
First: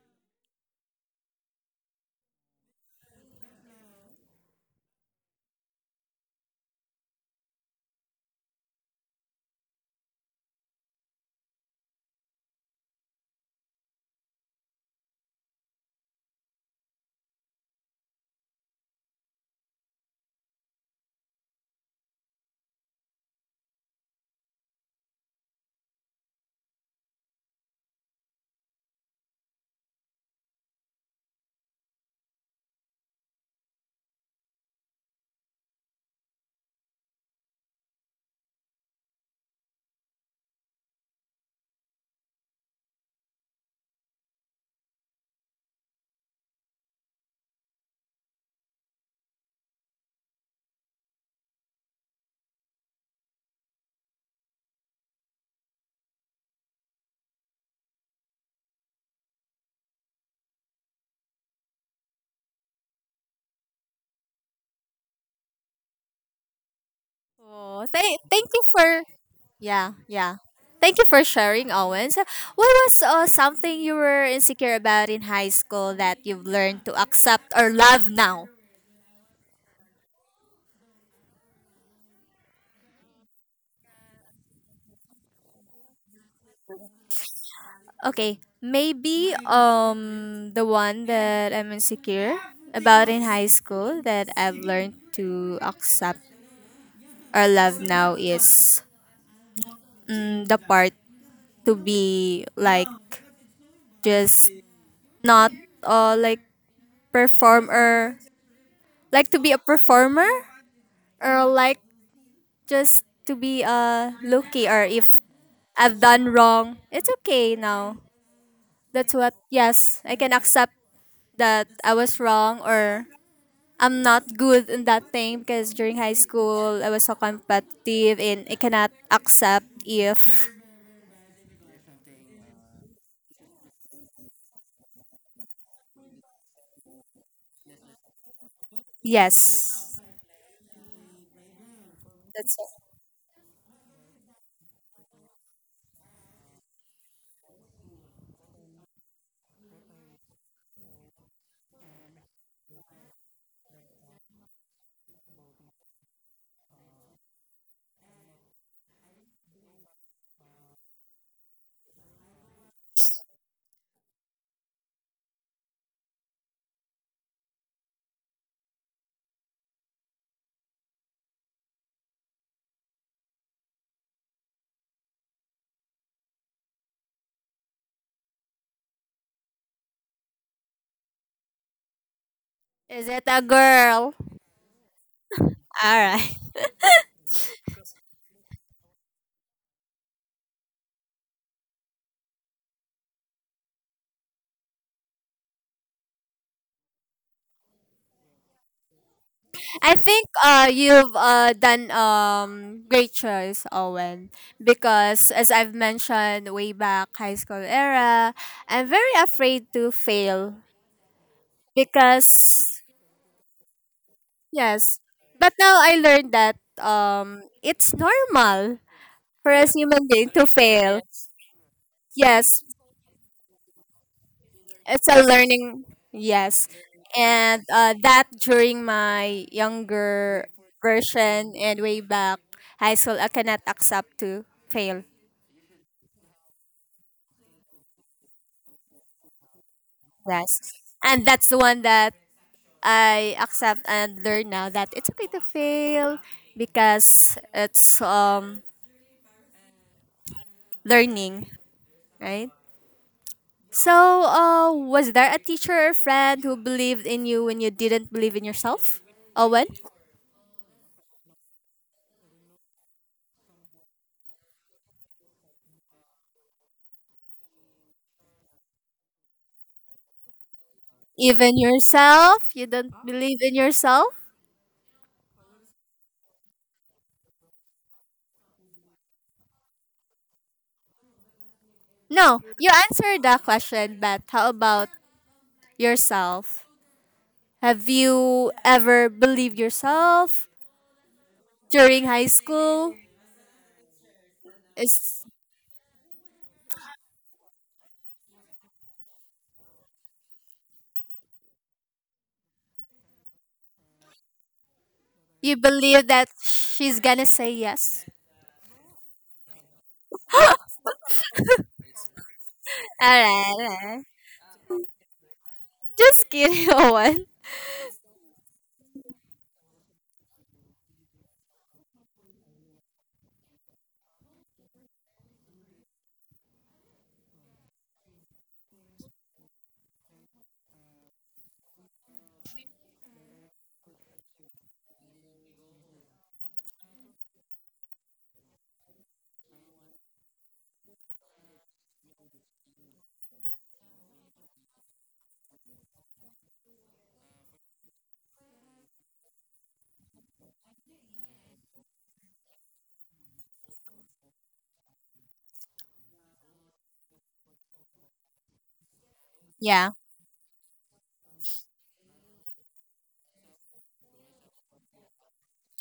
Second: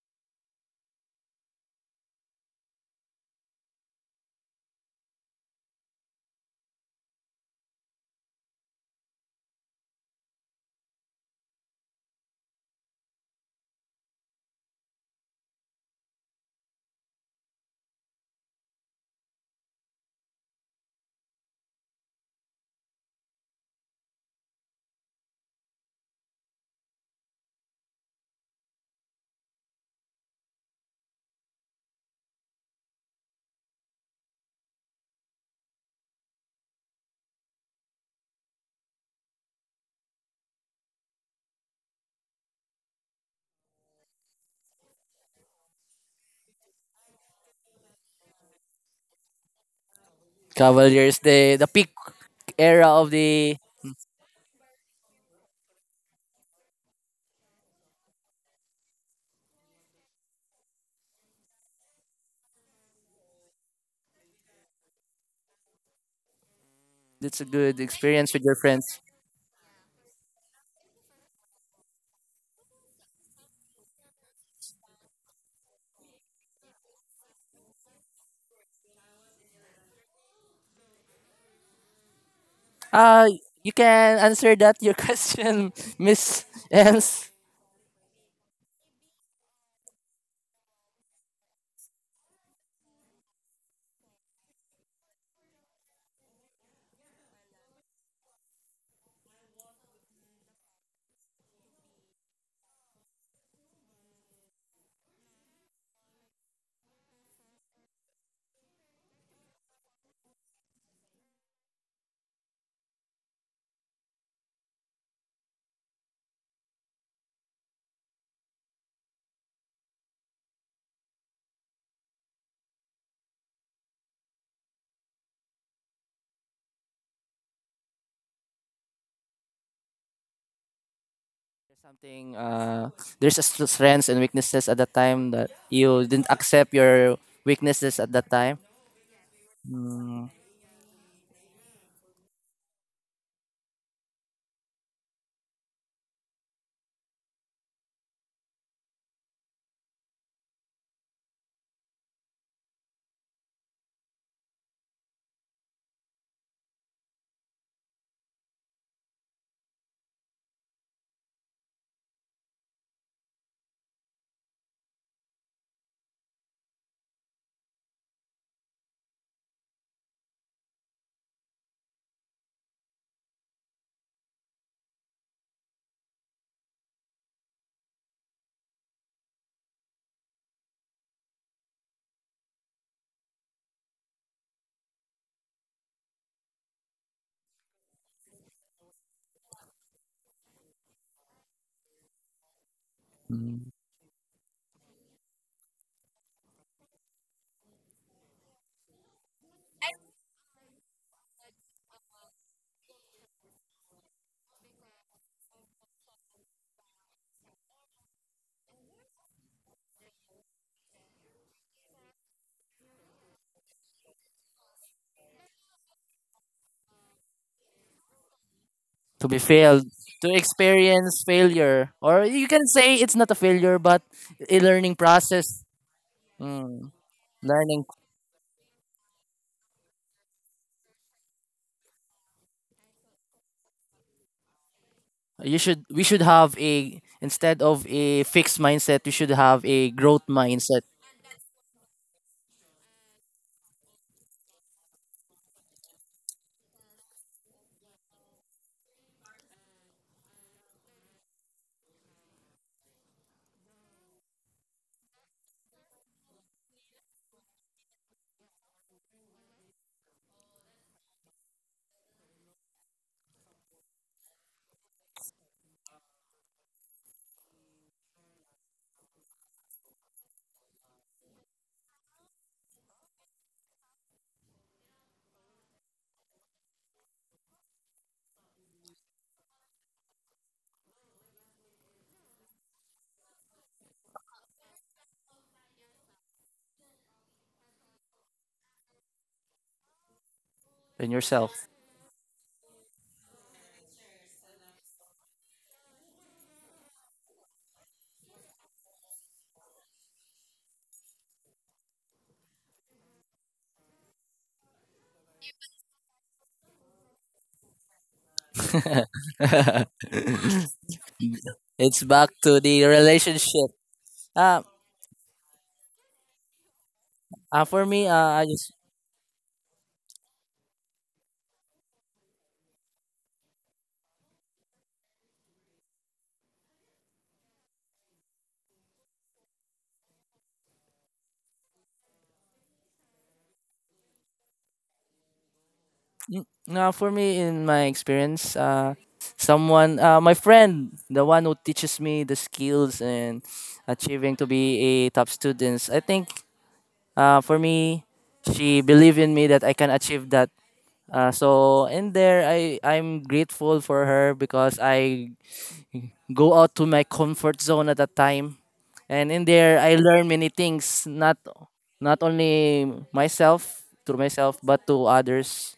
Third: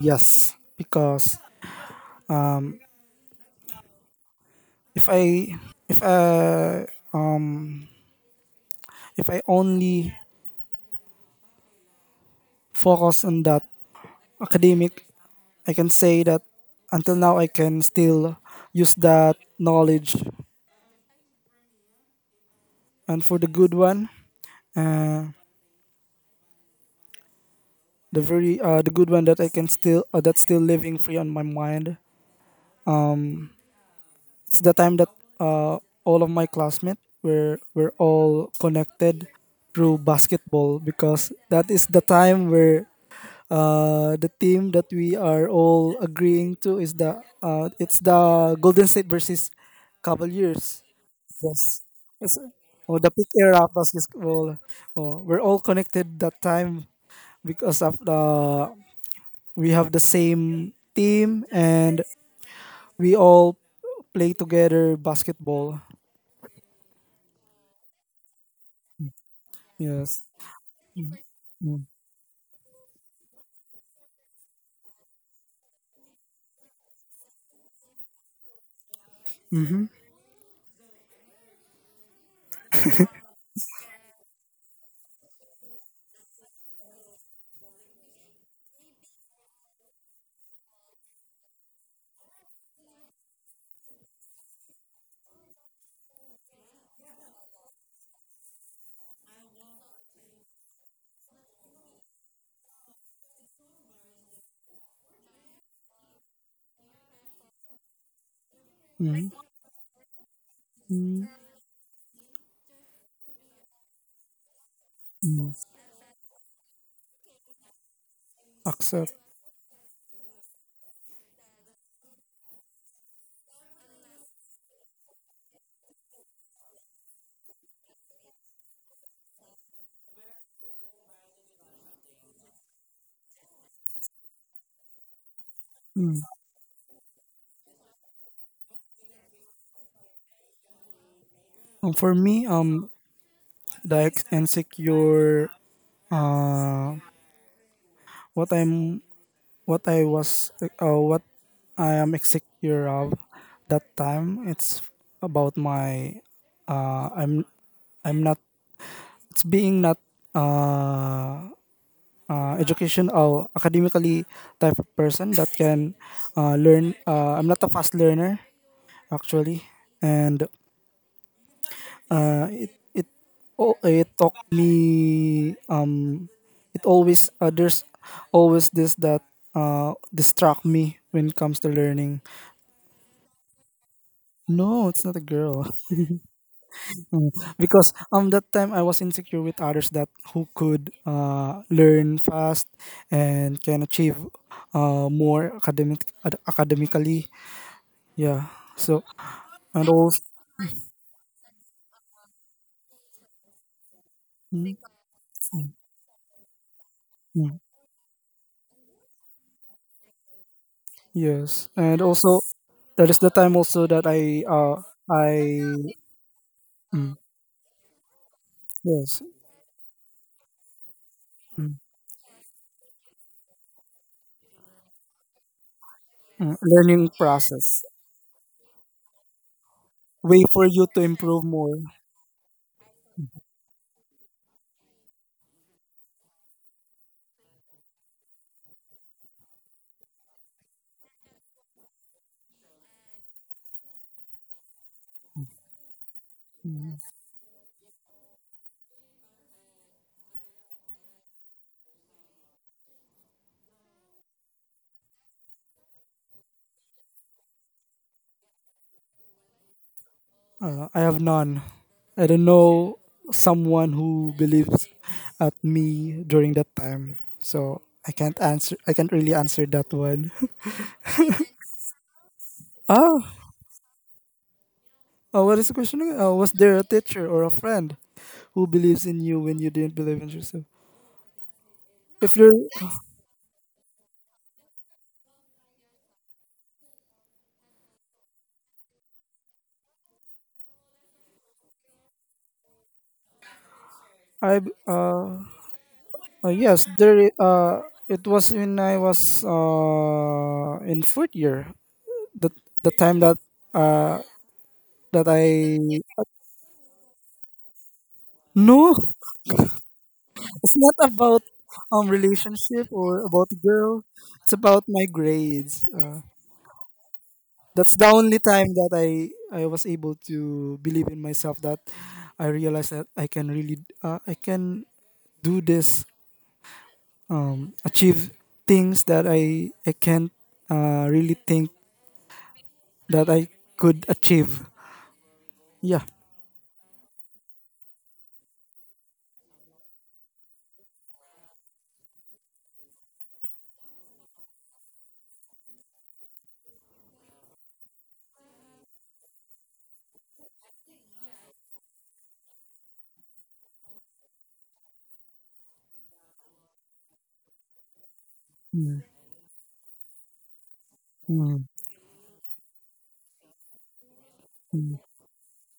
Speaker 2: Yes, because if I if I if I only focus on that academic, I can say that until now I can still use that knowledge. And for the good one, uh, the very— uh, the good one that I can still— uh, that's still living free on my mind. It's the time that uh, all of my classmates were were all connected through basketball, because that is the time where uh, the team that we are all agreeing to is the— uh, it's the Golden State versus Cavaliers.
Speaker 3: Cavaliers, the the
Speaker 2: Yes.
Speaker 3: peak
Speaker 2: Yes.
Speaker 3: era
Speaker 2: Oh, the
Speaker 3: of
Speaker 2: peak
Speaker 3: the,
Speaker 2: era of basketball. Oh, we're all connected that time because of the— we have the same team, and we all play together basketball.
Speaker 3: it's a good
Speaker 1: Oh, th-
Speaker 3: experience with
Speaker 1: thank
Speaker 3: your
Speaker 1: you
Speaker 3: friends.
Speaker 1: for yeah,
Speaker 2: Yes.
Speaker 1: yeah. Thank you for sharing,
Speaker 2: Mm.
Speaker 1: Owen. So, what was uh, something you were insecure about in high school that you've learned to accept or love now?
Speaker 2: Mm-hmm.
Speaker 3: Uh you can answer that your question, Miss Ems.
Speaker 1: Okay, maybe um the one that I'm insecure about in high school that I've learned to accept or love now is mm, the part to be like just not uh like perform or like to be a performer
Speaker 2: Mm-hmm.
Speaker 1: or like just to be a lucky or if
Speaker 2: Mm.
Speaker 1: I've done wrong, it's okay now. That's
Speaker 2: Accept.
Speaker 1: what yes, I can accept that I was wrong or I'm not good in that thing because during high school I was so competitive and I cannot accept if
Speaker 3: Something, uh there's a s- strengths and weaknesses at that time that you
Speaker 2: Mm.
Speaker 3: didn't accept your weaknesses at that time.
Speaker 1: yes.
Speaker 3: Mm.
Speaker 2: Um, for me,
Speaker 1: That's
Speaker 2: um,
Speaker 1: it.
Speaker 2: the ex- insecure. Uh, what I'm— what I was— uh, what I am insecure of that time, it's about my— uh, I'm— I'm not— it's being not— uh, uh, educational, academically type of person that can uh, learn— uh, I'm not a fast learner, actually. And uh, it it oh, it taught me— um it always— uh, there's always this that uh distract me when it comes to learning.
Speaker 1: Is it a girl?
Speaker 2: No, it's not a girl.
Speaker 1: Alright.
Speaker 2: Mm, because um that time I was insecure with others that— who could uh learn fast and
Speaker 3: Mm.
Speaker 2: can achieve uh more academic— ad- academically. Yeah. So— and
Speaker 1: I
Speaker 2: also,
Speaker 1: think uh you've uh done um great choice, Owen. Because as I've mentioned way back high school era, I'm very afraid to fail.
Speaker 2: yes. And also,
Speaker 1: Because
Speaker 2: that is the time also that I— uh
Speaker 1: yes. But now I
Speaker 2: I—
Speaker 1: learned that
Speaker 2: mm,
Speaker 1: um it's normal
Speaker 2: yes,
Speaker 3: To be
Speaker 1: for us
Speaker 3: failed,
Speaker 1: human being
Speaker 3: to
Speaker 1: to fail.
Speaker 3: experience
Speaker 2: mm,
Speaker 3: failure. Or you
Speaker 1: Yes,
Speaker 3: can say it's not a failure, but a learning
Speaker 1: it's a
Speaker 3: process.
Speaker 1: learning.
Speaker 2: mm.
Speaker 1: Yes,
Speaker 3: Mm,
Speaker 2: Learning
Speaker 1: and
Speaker 3: learning.
Speaker 2: process.
Speaker 1: uh, that during my
Speaker 2: Way
Speaker 1: younger
Speaker 2: for you to improve
Speaker 1: version and
Speaker 2: more.
Speaker 1: way back high school, I cannot accept to fail.
Speaker 3: You should. We should have a, instead of a fixed mindset, you should have a growth
Speaker 1: Yes,
Speaker 3: mindset
Speaker 1: and that's the one that I accept and learn now that it's okay to fail because it's um learning, right? So, uh, was there a teacher or friend who believed in you when you didn't believe in yourself, Owen?
Speaker 2: Uh, I have none. I don't know someone who believes at me during that time. So I can't answer. I can't really answer that one.
Speaker 1: Even yourself? You don't
Speaker 2: Ah,
Speaker 1: believe in yourself?
Speaker 2: uh, what is the question? Again? Uh, was there a teacher or a friend who believes in you when you didn't believe in yourself?
Speaker 1: No,
Speaker 2: If
Speaker 1: you
Speaker 2: you—
Speaker 1: answered that question, but how about yourself? Have you ever believed yourself
Speaker 3: in yourself.
Speaker 1: during high school?
Speaker 2: I,
Speaker 1: Is
Speaker 2: uh, uh yes, there. Uh, it was when I was uh in fourth year. The— the time that— uh that
Speaker 1: you
Speaker 2: I—
Speaker 1: believe that she's gonna say yes?
Speaker 2: no. It's not about
Speaker 3: It's
Speaker 2: um
Speaker 3: back to the
Speaker 2: relationship or
Speaker 1: Alright,
Speaker 2: about a
Speaker 3: relationship.
Speaker 1: alright.
Speaker 2: girl. It's
Speaker 3: Uh,
Speaker 2: about my grades. Uh,
Speaker 1: Just kidding, Owen.
Speaker 3: uh, for
Speaker 2: that's the
Speaker 3: me, uh,
Speaker 2: only
Speaker 3: I
Speaker 2: time
Speaker 3: just,
Speaker 2: that I I was able to believe in myself. That I realized that I can really— uh, I can do this. Um, achieve things that I I can't uh, really think that I could achieve. Yeah.
Speaker 3: mm, Uh, for me, in my experience, uh, someone, uh, my friend, the one who teaches me the skills and achieving to be a top student. I think, uh, for me, she believed in me that I can achieve that. Uh, so in there, I I'm grateful for her because I go out to my comfort zone at that time,
Speaker 2: Mm,
Speaker 3: and in there
Speaker 1: Yeah.
Speaker 3: I learn many things, not
Speaker 2: mm,
Speaker 3: not only myself to myself but
Speaker 2: mm,
Speaker 3: to others.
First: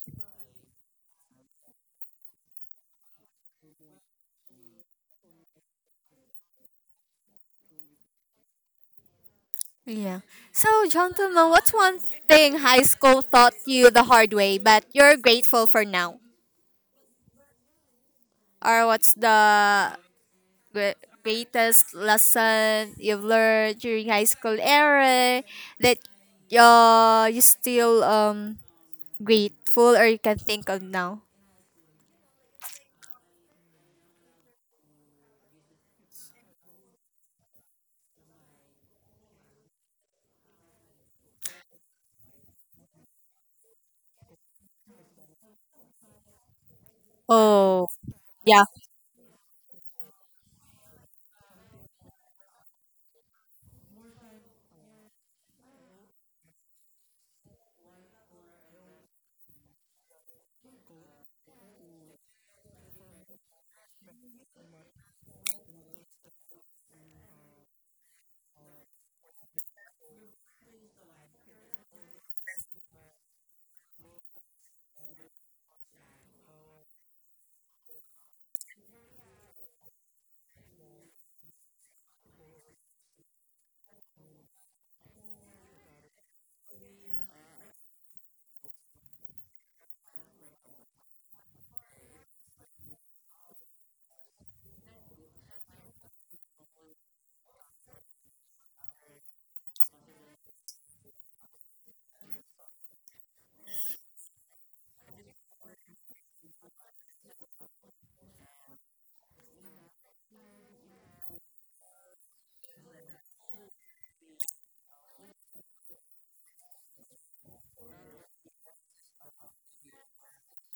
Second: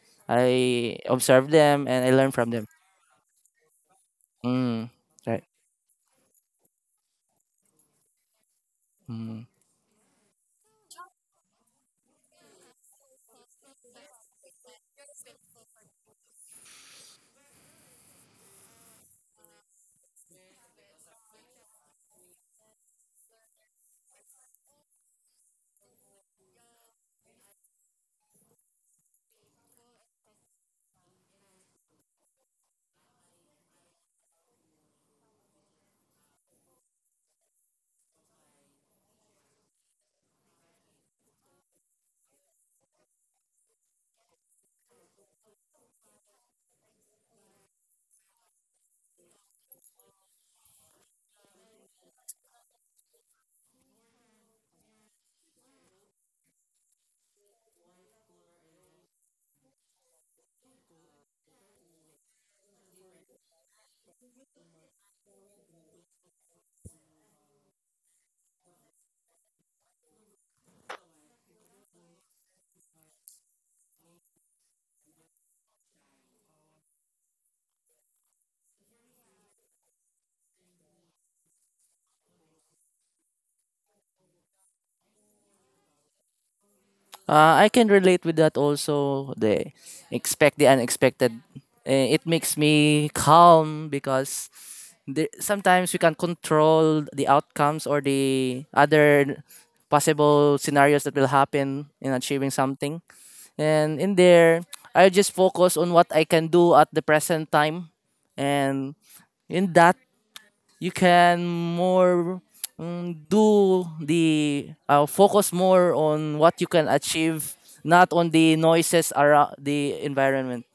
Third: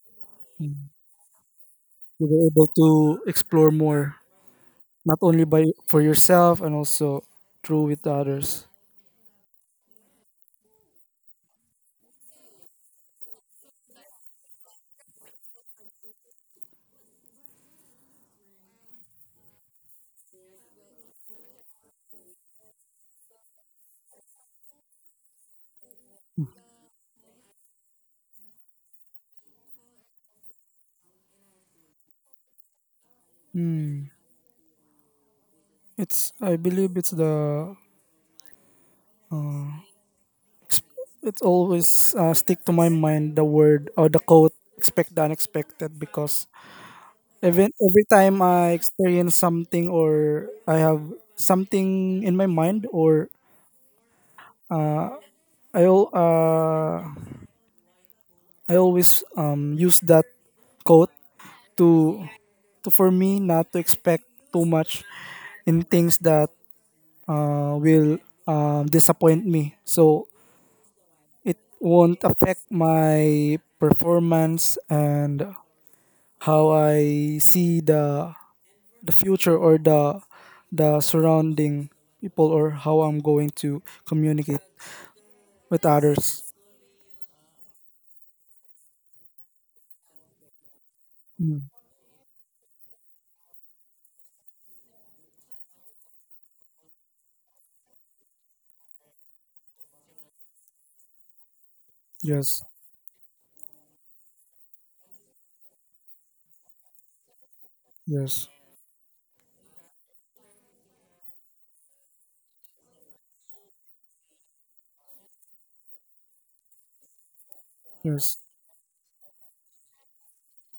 Speaker 2: mm.
Speaker 3: I observe them and I
Speaker 2: You
Speaker 3: learn
Speaker 2: were
Speaker 3: from them.
Speaker 2: able to explore more,
Speaker 3: Mm,
Speaker 2: not
Speaker 3: right.
Speaker 2: only by— for yourself, and also through with others.
Speaker 3: Mm.
Speaker 1: Yeah. So, gentlemen, what's one thing high school taught you the hard way, but you're grateful for now? Or what's the gre- greatest lesson you've learned during high school era that uh, you still um grateful or you can think of now?
Speaker 2: Hmm. It's— I believe it's the— it always uh, stick to my mind the word or the quote, expect the unexpected, because even
Speaker 1: Oh,
Speaker 2: every time
Speaker 1: yeah.
Speaker 2: I experience something, or I have something in my mind, or I al- uh I always um use that quote to— to for me not to expect too much in things that uh, will um, disappoint me. So it won't affect my performance, and how I see the the future, or the the surrounding people, or how I'm going to communicate with others.
Speaker 3: Uh, I can relate with that also, the expect the unexpected.
Speaker 2: Mm,
Speaker 3: Eh, it makes me calm because the, sometimes we can control the outcomes or the other possible scenarios that will happen in achieving
Speaker 2: yes,
Speaker 3: something. And in there, I just focus on what I can do at the present time.
Speaker 2: yes,
Speaker 3: And in that, you can more mm, do the uh, focus more on what you can achieve, not on
Speaker 2: yes.
Speaker 3: the noises around the environment.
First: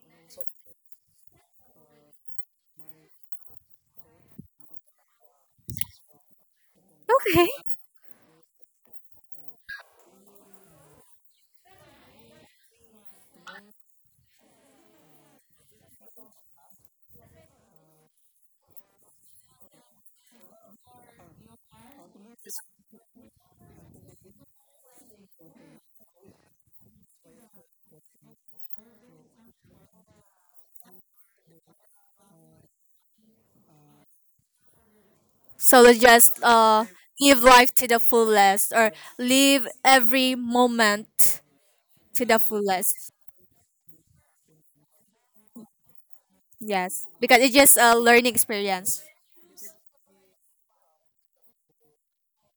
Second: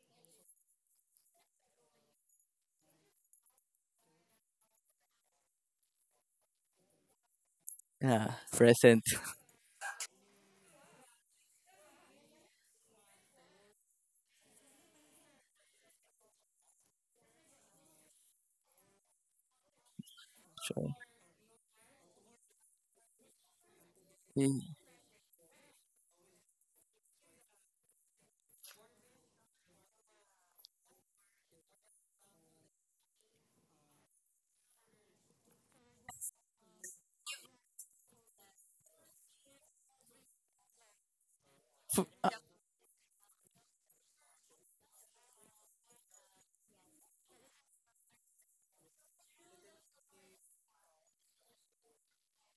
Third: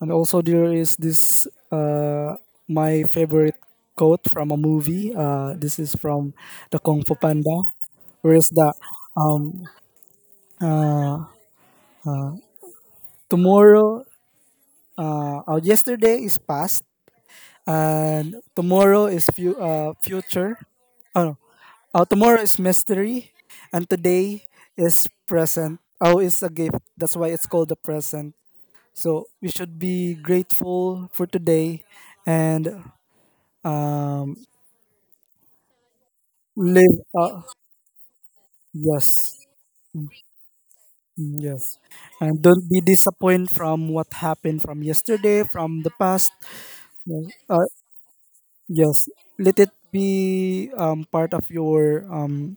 Speaker 2: And also, there is this— uh my favorite quote from a movie. Uh, this is from the Kung Fu
Speaker 1: Okay.
Speaker 2: Panda.
Speaker 3: Yeah,
Speaker 2: Where is the—
Speaker 3: present.
Speaker 2: um uh tomorrow— uh, uh yesterday is past, and tomorrow is fu- uh, future. Oh, no. Uh, tomorrow is mystery, and today
Speaker 3: Yeah.
Speaker 2: is present. Oh, it's a gift. That's why it's called the present. So we should be grateful for today, and um,
Speaker 1: So let's just uh
Speaker 2: live. Uh,
Speaker 1: live life to the fullest or
Speaker 2: yes.
Speaker 1: live every
Speaker 2: Mm,
Speaker 1: moment
Speaker 2: yes,
Speaker 3: F-
Speaker 1: to
Speaker 2: and
Speaker 1: the
Speaker 2: don't be
Speaker 1: fullest.
Speaker 2: disappointed from what happened from yesterday, from the past.
Speaker 1: Yes,
Speaker 2: Yes.
Speaker 1: because it's
Speaker 2: Uh,
Speaker 1: just a learning
Speaker 2: yes,
Speaker 1: experience.
Speaker 2: let it be um, part of your— um,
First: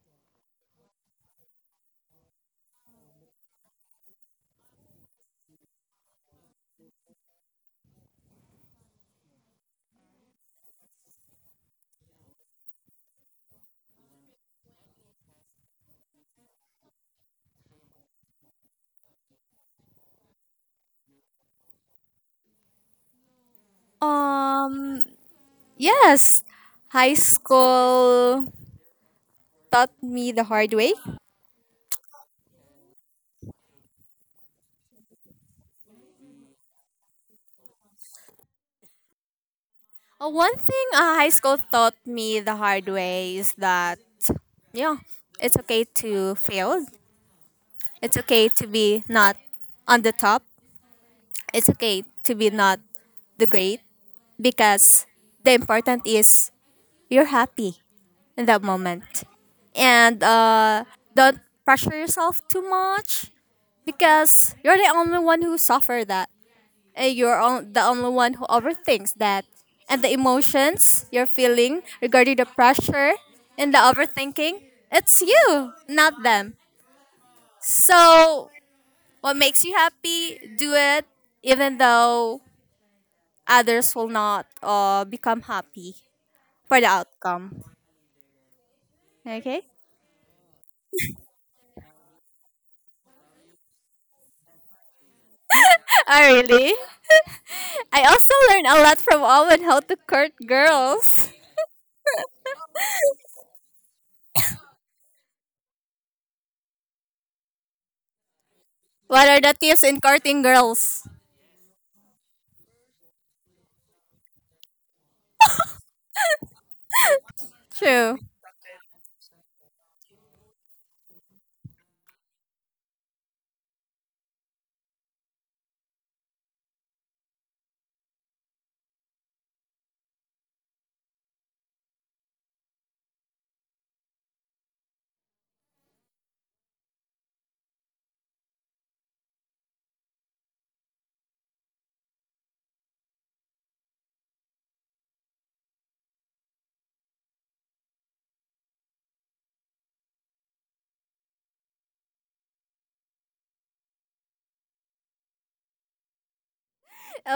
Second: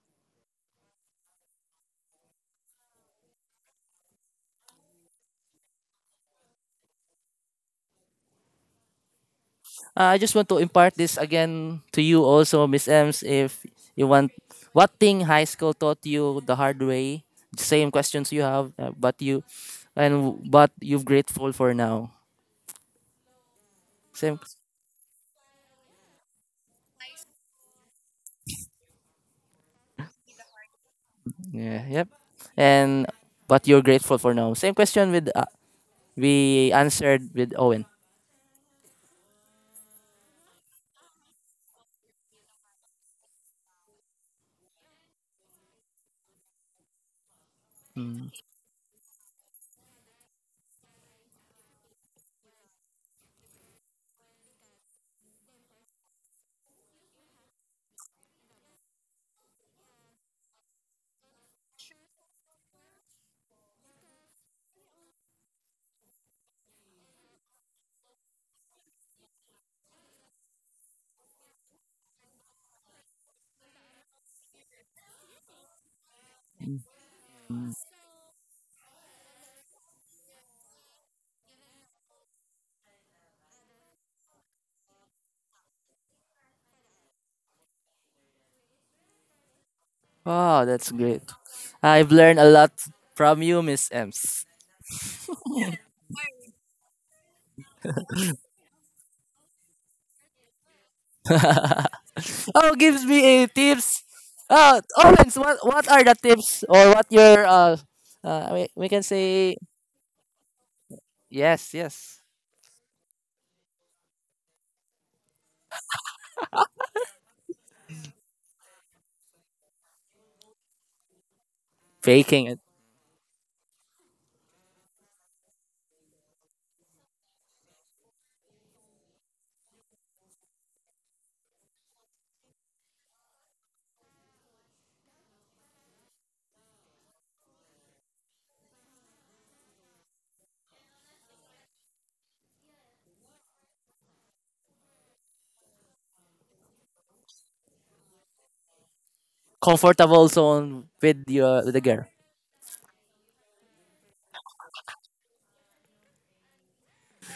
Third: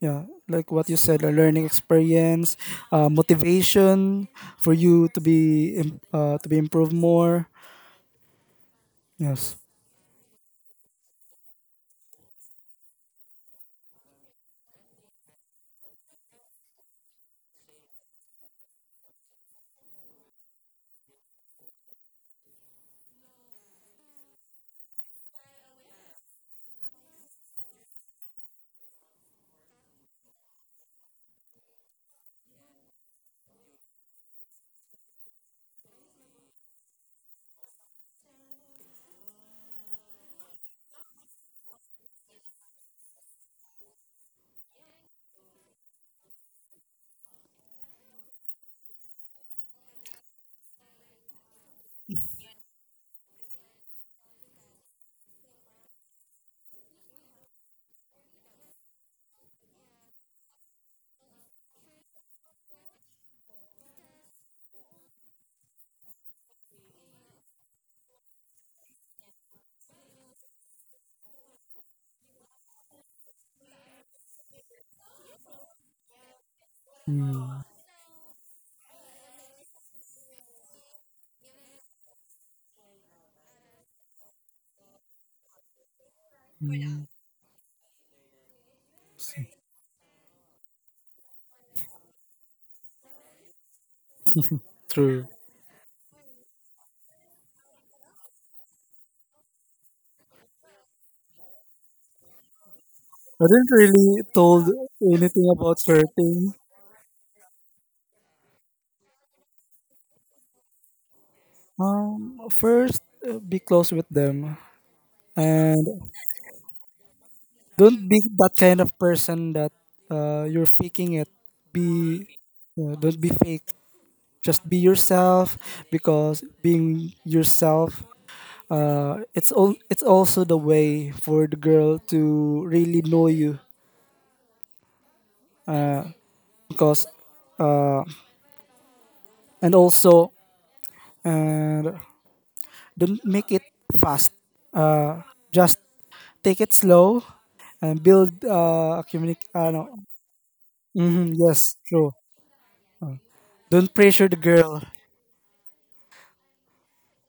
Speaker 2: yeah, like what you said, a learning experience, uh, motivation for you to be im- uh, to be improved more. Yes.
Speaker 3: Uh, I just want to impart this again to you also, Miss Ems, if you want. What thing high school taught you the hard way? Same questions you have, uh, but you, and but you're grateful for now. Same,
Speaker 1: Um, yes, high school taught me the hard way.
Speaker 3: yeah, yep. And but you're grateful for now. Same question with uh, we answered with Owen.
Speaker 1: Uh, one thing uh, high school taught me the hard way is that, yeah, it's okay to fail. It's
Speaker 3: Mm.
Speaker 1: okay to be not on the top. It's okay to be not the great because the important is you're happy in that moment. And uh, don't pressure yourself too much because you're the only one who suffered that. uh, you're on, the only one who overthinks that. And the emotions you're feeling regarding the pressure and the overthinking, it's you, not them.
Speaker 2: Mm,
Speaker 1: So, what makes you happy, do it, even though others will not uh, become happy for the
Speaker 2: mm.
Speaker 1: outcome.
Speaker 2: See.
Speaker 1: Okay?
Speaker 3: Wow, that's great. I've learned a lot from you, Miss Ems.
Speaker 2: True.
Speaker 1: Oh, really? I also learned a lot from Owen how to court girls.
Speaker 3: Oh, gives me a
Speaker 2: I didn't
Speaker 3: tips.
Speaker 2: really told
Speaker 3: Uh, Owens,
Speaker 2: anything
Speaker 3: what what
Speaker 2: about
Speaker 3: are the
Speaker 2: flirting.
Speaker 3: tips or what your uh, uh we, we can
Speaker 1: What are the
Speaker 3: say
Speaker 1: tips in courting girls?
Speaker 3: yes, yes.
Speaker 2: Um, first, uh, be close with them, and don't
Speaker 1: True.
Speaker 2: be that kind of person that uh, you're faking it. Be—
Speaker 3: Faking it.
Speaker 2: uh, don't be fake. Just be yourself, because being yourself— uh, it's all— it's also the way for the girl to really know you, uh, because uh, and also, and don't make it fast— uh, just take it slow, and build uh, a communi- uh, no.
Speaker 3: Comfortable zone with
Speaker 2: Mhm.
Speaker 3: your
Speaker 2: Yes,
Speaker 3: with the girl.
Speaker 2: true. Don't pressure the girl.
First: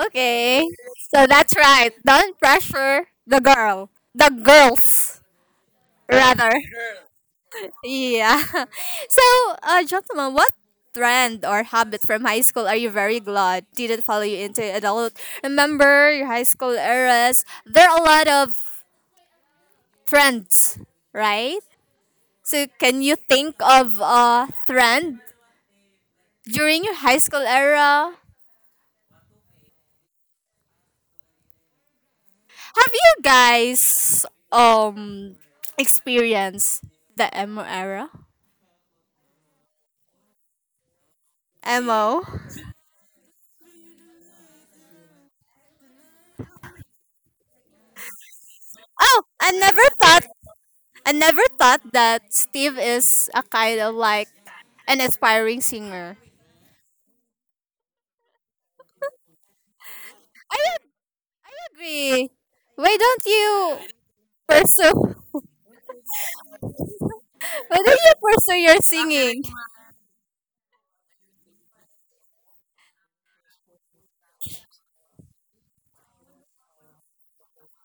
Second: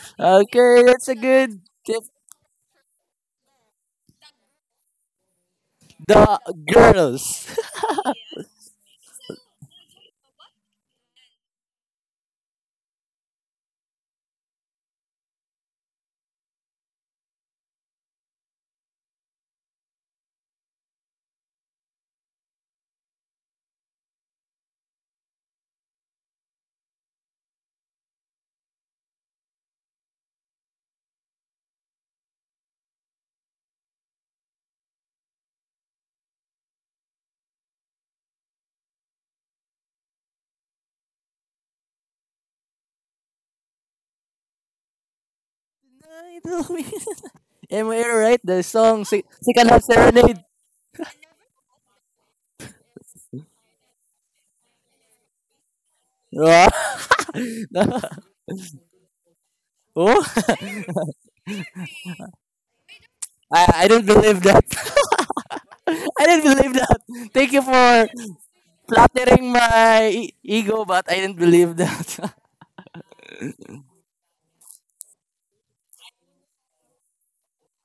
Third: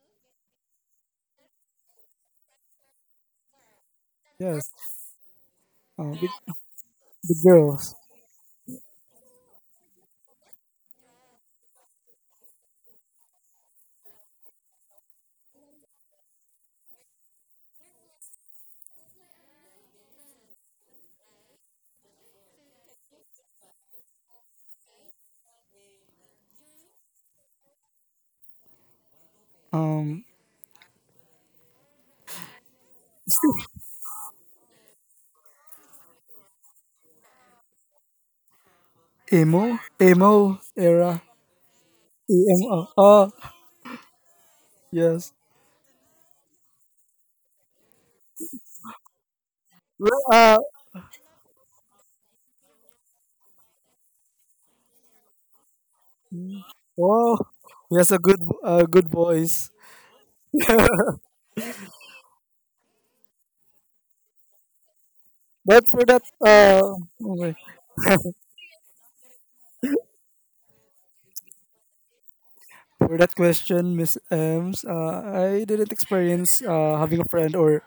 Speaker 1: Okay.
Speaker 3: Okay, that's a
Speaker 1: So that's
Speaker 3: good
Speaker 1: right.
Speaker 3: tip.
Speaker 1: Don't pressure the girl. The
Speaker 2: Yes.
Speaker 1: girls,
Speaker 2: uh,
Speaker 3: The
Speaker 2: the,
Speaker 1: rather.
Speaker 2: the
Speaker 3: girls.
Speaker 2: girls.
Speaker 1: Yeah. So, uh, gentlemen, what trend or habit from high school are you very glad didn't follow you into adult? Remember your high school eras. There are a lot of trends, right? So, can you think of a trend during your high school era?
Speaker 2: um
Speaker 1: Have you guys um experienced the emo era?
Speaker 2: Emo, emo era,
Speaker 1: Emo.
Speaker 2: emo. Oh, yes.
Speaker 3: Am I right? The song
Speaker 1: Oh,
Speaker 3: "She
Speaker 1: I
Speaker 3: Can
Speaker 1: never
Speaker 3: Have
Speaker 2: Well,
Speaker 1: thought
Speaker 3: Serenade."
Speaker 2: uh,
Speaker 1: I never thought that Steve is a kind of like an aspiring singer.
Speaker 3: Wow.
Speaker 2: oh, he
Speaker 3: No.
Speaker 2: has a good— uh, good voice.
Speaker 3: Oh,
Speaker 1: I don't agree. Why don't
Speaker 3: I,
Speaker 1: you
Speaker 3: I don't believe that.
Speaker 1: pursue
Speaker 2: But for that,
Speaker 3: I don't believe
Speaker 2: uh,
Speaker 3: that. Thank
Speaker 2: okay.
Speaker 3: you
Speaker 1: why don't
Speaker 3: for
Speaker 1: you pursue your singing?
Speaker 3: flattering my e- ego, but I didn't believe that.
Speaker 2: For that question, Miss Ems, uh, I didn't experience uh, having a friend, or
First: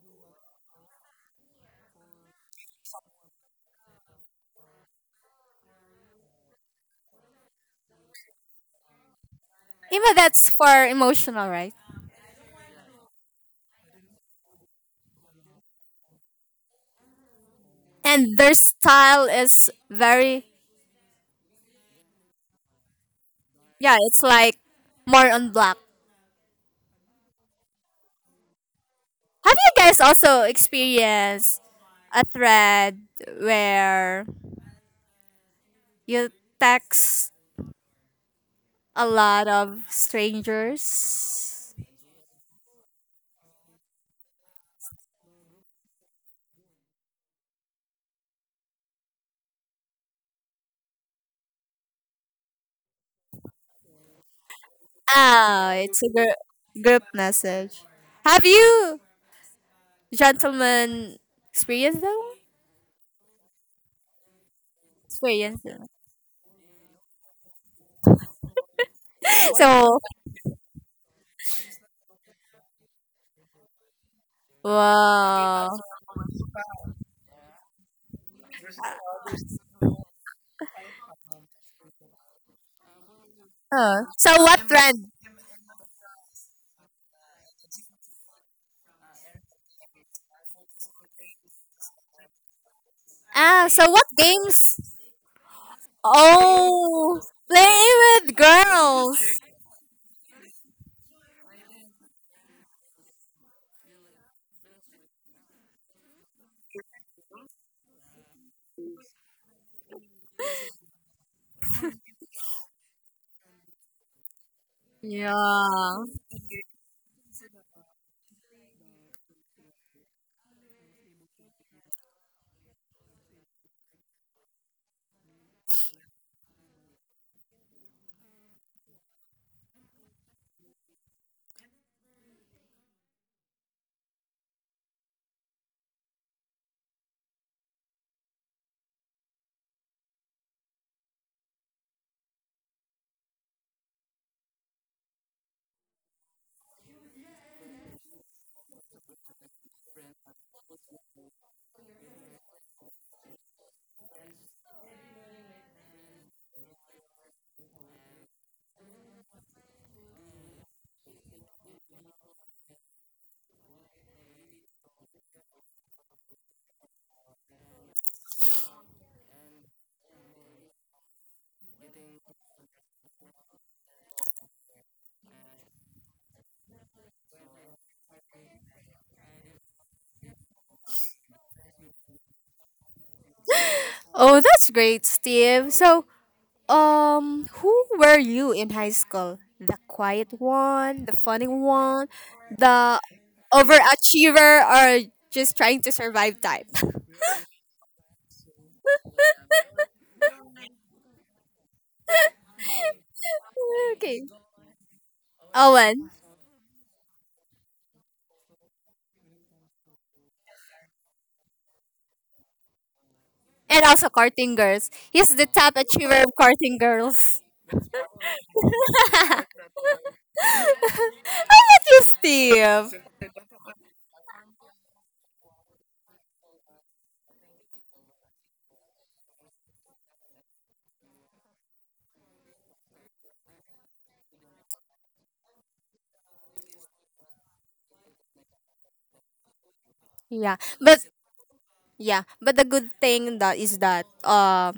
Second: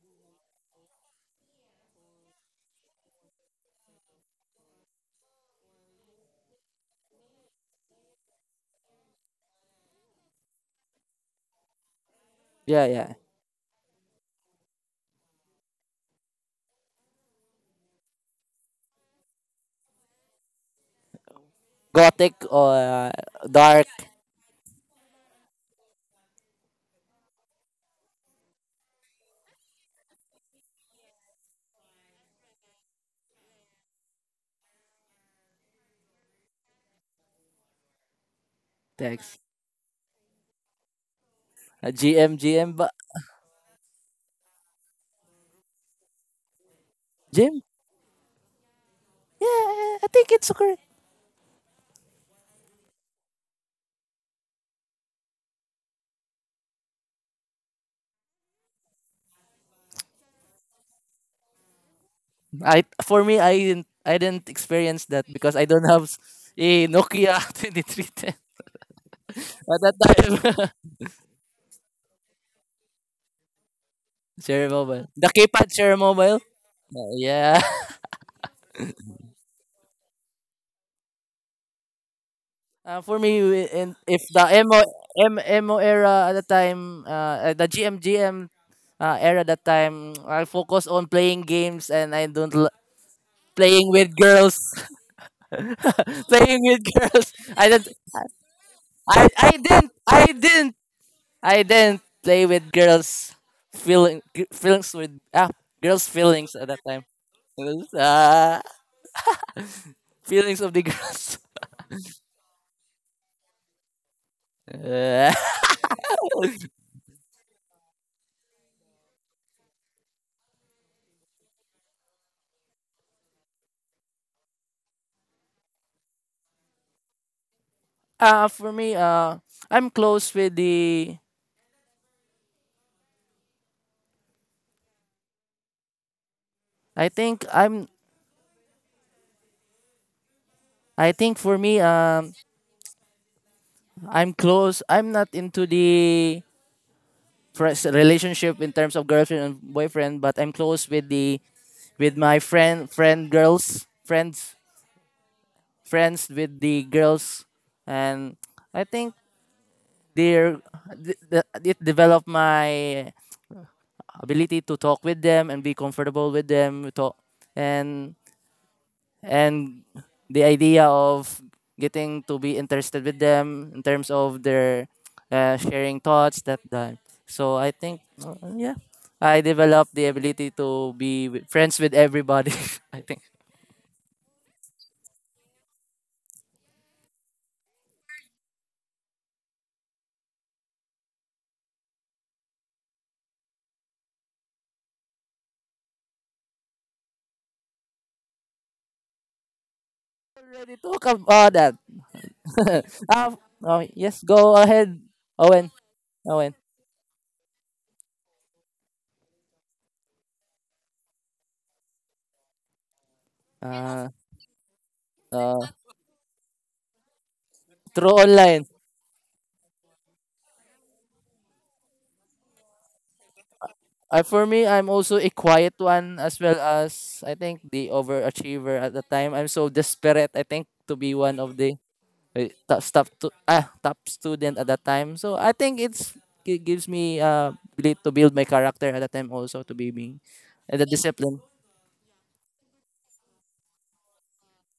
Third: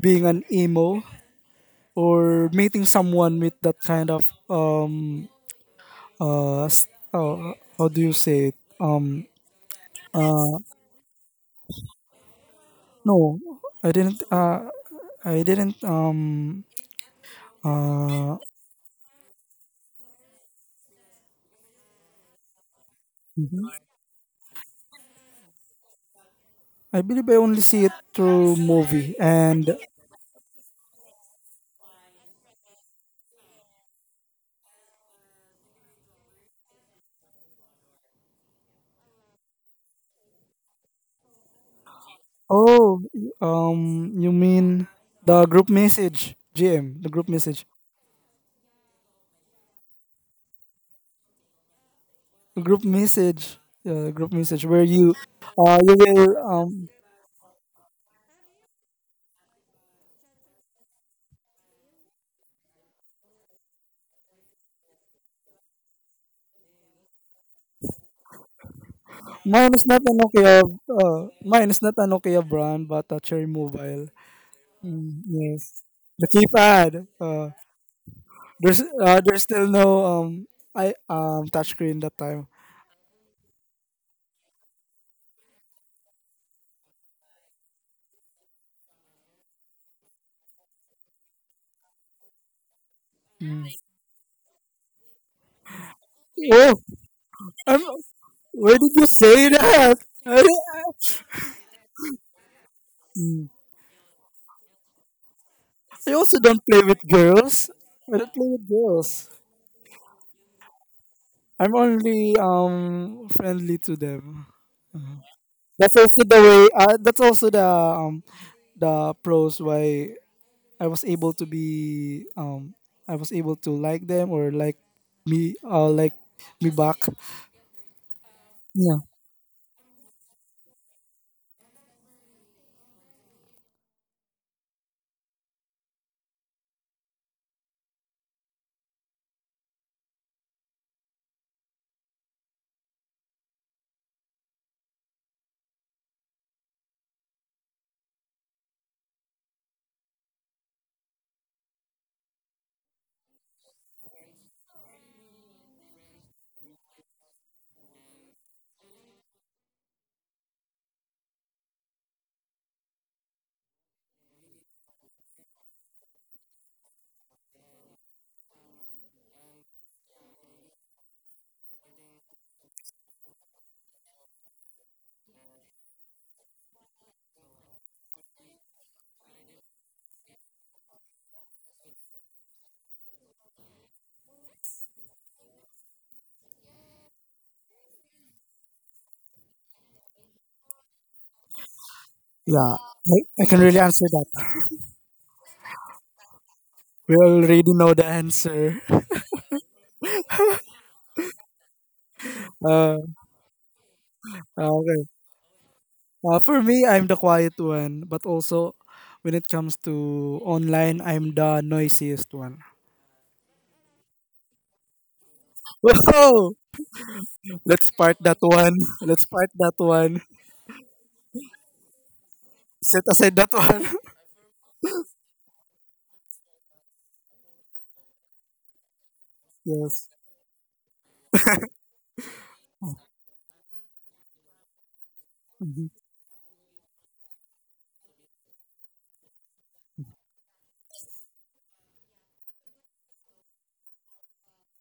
Speaker 2: being an emo, or meeting someone with that kind of— um uh, s- uh how do you say it? um
Speaker 1: Even that's
Speaker 2: uh
Speaker 1: for emotional, right?
Speaker 3: yeah, yeah.
Speaker 2: no, I didn't— uh I didn't— um uh
Speaker 1: And their style is very
Speaker 3: Gothic or uh,
Speaker 2: mhm.
Speaker 3: dark
Speaker 1: yeah, it's like more on black.
Speaker 2: I believe I only see it through movie
Speaker 1: Have you
Speaker 2: and.
Speaker 1: guys also experienced a thread where you text a
Speaker 3: text.
Speaker 1: lot of strangers.
Speaker 3: Uh, G M, but
Speaker 2: Oh, um, you mean the group message, G M, the group
Speaker 3: Jim?
Speaker 2: message,
Speaker 3: Yeah, I think it's okay.
Speaker 2: the group message, uh, group message where you,
Speaker 1: Ah,
Speaker 2: uh, you
Speaker 1: it's a
Speaker 2: will,
Speaker 1: gr-
Speaker 2: um,
Speaker 1: group message. Have you, gentlemen, experienced that one?
Speaker 3: I for me, I didn't, I didn't experience that because
Speaker 1: Experienced
Speaker 3: I
Speaker 1: that
Speaker 3: don't
Speaker 1: one.
Speaker 3: have a Nokia twenty three ten
Speaker 2: mine
Speaker 3: at
Speaker 2: is
Speaker 3: that
Speaker 1: So,
Speaker 2: not a Nokia,
Speaker 3: time.
Speaker 2: uh, mine is not a Nokia brand, but a Cherry Mobile.
Speaker 3: share mobile,
Speaker 2: Mm,
Speaker 3: the
Speaker 1: wow.
Speaker 3: keypad
Speaker 2: yes,
Speaker 3: share
Speaker 2: the
Speaker 3: mobile.
Speaker 2: keypad.
Speaker 3: Uh,
Speaker 2: Uh,
Speaker 3: yeah.
Speaker 2: there's, uh, there's still no um, I um, touchscreen that time.
Speaker 3: Uh, for me, we- and
Speaker 1: Oh.
Speaker 3: if
Speaker 1: So,
Speaker 3: the
Speaker 1: what trend?
Speaker 3: emo era at the time, uh, uh, the G M G M G M uh, era at that time, I focus on playing games and I don't l-
Speaker 1: Ah,
Speaker 2: Mm.
Speaker 1: so
Speaker 3: playing
Speaker 1: what
Speaker 3: with girls,
Speaker 1: games?
Speaker 3: playing
Speaker 2: Oh,
Speaker 3: with
Speaker 1: Oh,
Speaker 3: girls. I
Speaker 2: I'm,
Speaker 1: play
Speaker 3: don't,
Speaker 1: with
Speaker 2: where did you
Speaker 3: I,
Speaker 1: girls.
Speaker 2: say
Speaker 3: I didn't,
Speaker 2: that?
Speaker 3: I didn't, I didn't play with girls,
Speaker 2: I,
Speaker 3: feeling g- feelings with ah girls
Speaker 2: I also
Speaker 3: feelings
Speaker 2: don't
Speaker 3: at
Speaker 2: play
Speaker 3: that
Speaker 2: with
Speaker 3: time,
Speaker 2: girls. I don't play
Speaker 3: uh,
Speaker 2: with girls.
Speaker 3: feelings of the girls.
Speaker 2: I'm only um friendly to them. Mhm.
Speaker 3: Uh,
Speaker 2: That's
Speaker 1: Yeah.
Speaker 2: also the way. Uh, that's also the um the pros why I was able to be um I was able to like them or like me uh like me back.
Speaker 3: Uh, for me,
Speaker 2: Yeah,
Speaker 3: uh, I'm close with the. I think I'm. I think for me, um, I'm close. I'm not into the first relationship in terms of girlfriend and boyfriend, but I'm close with the, with my friend, friend girls, friends, friends with the girls, and I think they're th- th- it developed my ability to talk with them and be comfortable with them. We talk and and the idea of getting to be interested with them in terms of their uh, sharing thoughts that that so I think uh, yeah, I developed the ability to be with, friends with everybody. I think
Speaker 1: Oh, that's great, Steve. So, Um, who were you in high school? The quiet one, the funny one,
Speaker 2: yeah.
Speaker 1: the
Speaker 2: I, I can really answer that.
Speaker 1: overachiever, or just trying to survive type?
Speaker 2: We already know the answer.
Speaker 3: already talk about that.
Speaker 2: Uh,
Speaker 3: Uh, oh, yes,
Speaker 1: okay.
Speaker 3: go ahead,
Speaker 2: okay.
Speaker 3: Owen.
Speaker 1: Owen.
Speaker 2: Uh,
Speaker 3: Owen,
Speaker 2: for me, I'm the quiet one, but also when it comes to online, I'm the noisiest one.
Speaker 1: And also
Speaker 3: uh,
Speaker 1: courting girls. He's the
Speaker 3: uh,
Speaker 1: top achiever of
Speaker 2: Whoa!
Speaker 1: courting girls.
Speaker 2: Let's
Speaker 3: through
Speaker 2: part that
Speaker 3: online.
Speaker 2: one. Let's
Speaker 1: How
Speaker 2: part that one.
Speaker 1: about you, Steve?
Speaker 2: Set aside that one.
Speaker 3: Uh, for me, I'm also a quiet one as well as I think the overachiever at the time. I'm so
Speaker 2: Yes.
Speaker 3: desperate, I think, to be one of the eh, top top to, ah, top student at that time. So I think
Speaker 2: Mhm.
Speaker 3: it's it gives me uh ability to build my character at that time also to be me
Speaker 1: Yeah.
Speaker 3: and the
Speaker 1: But
Speaker 3: discipline.
Speaker 1: yeah, but the good thing that is that uh,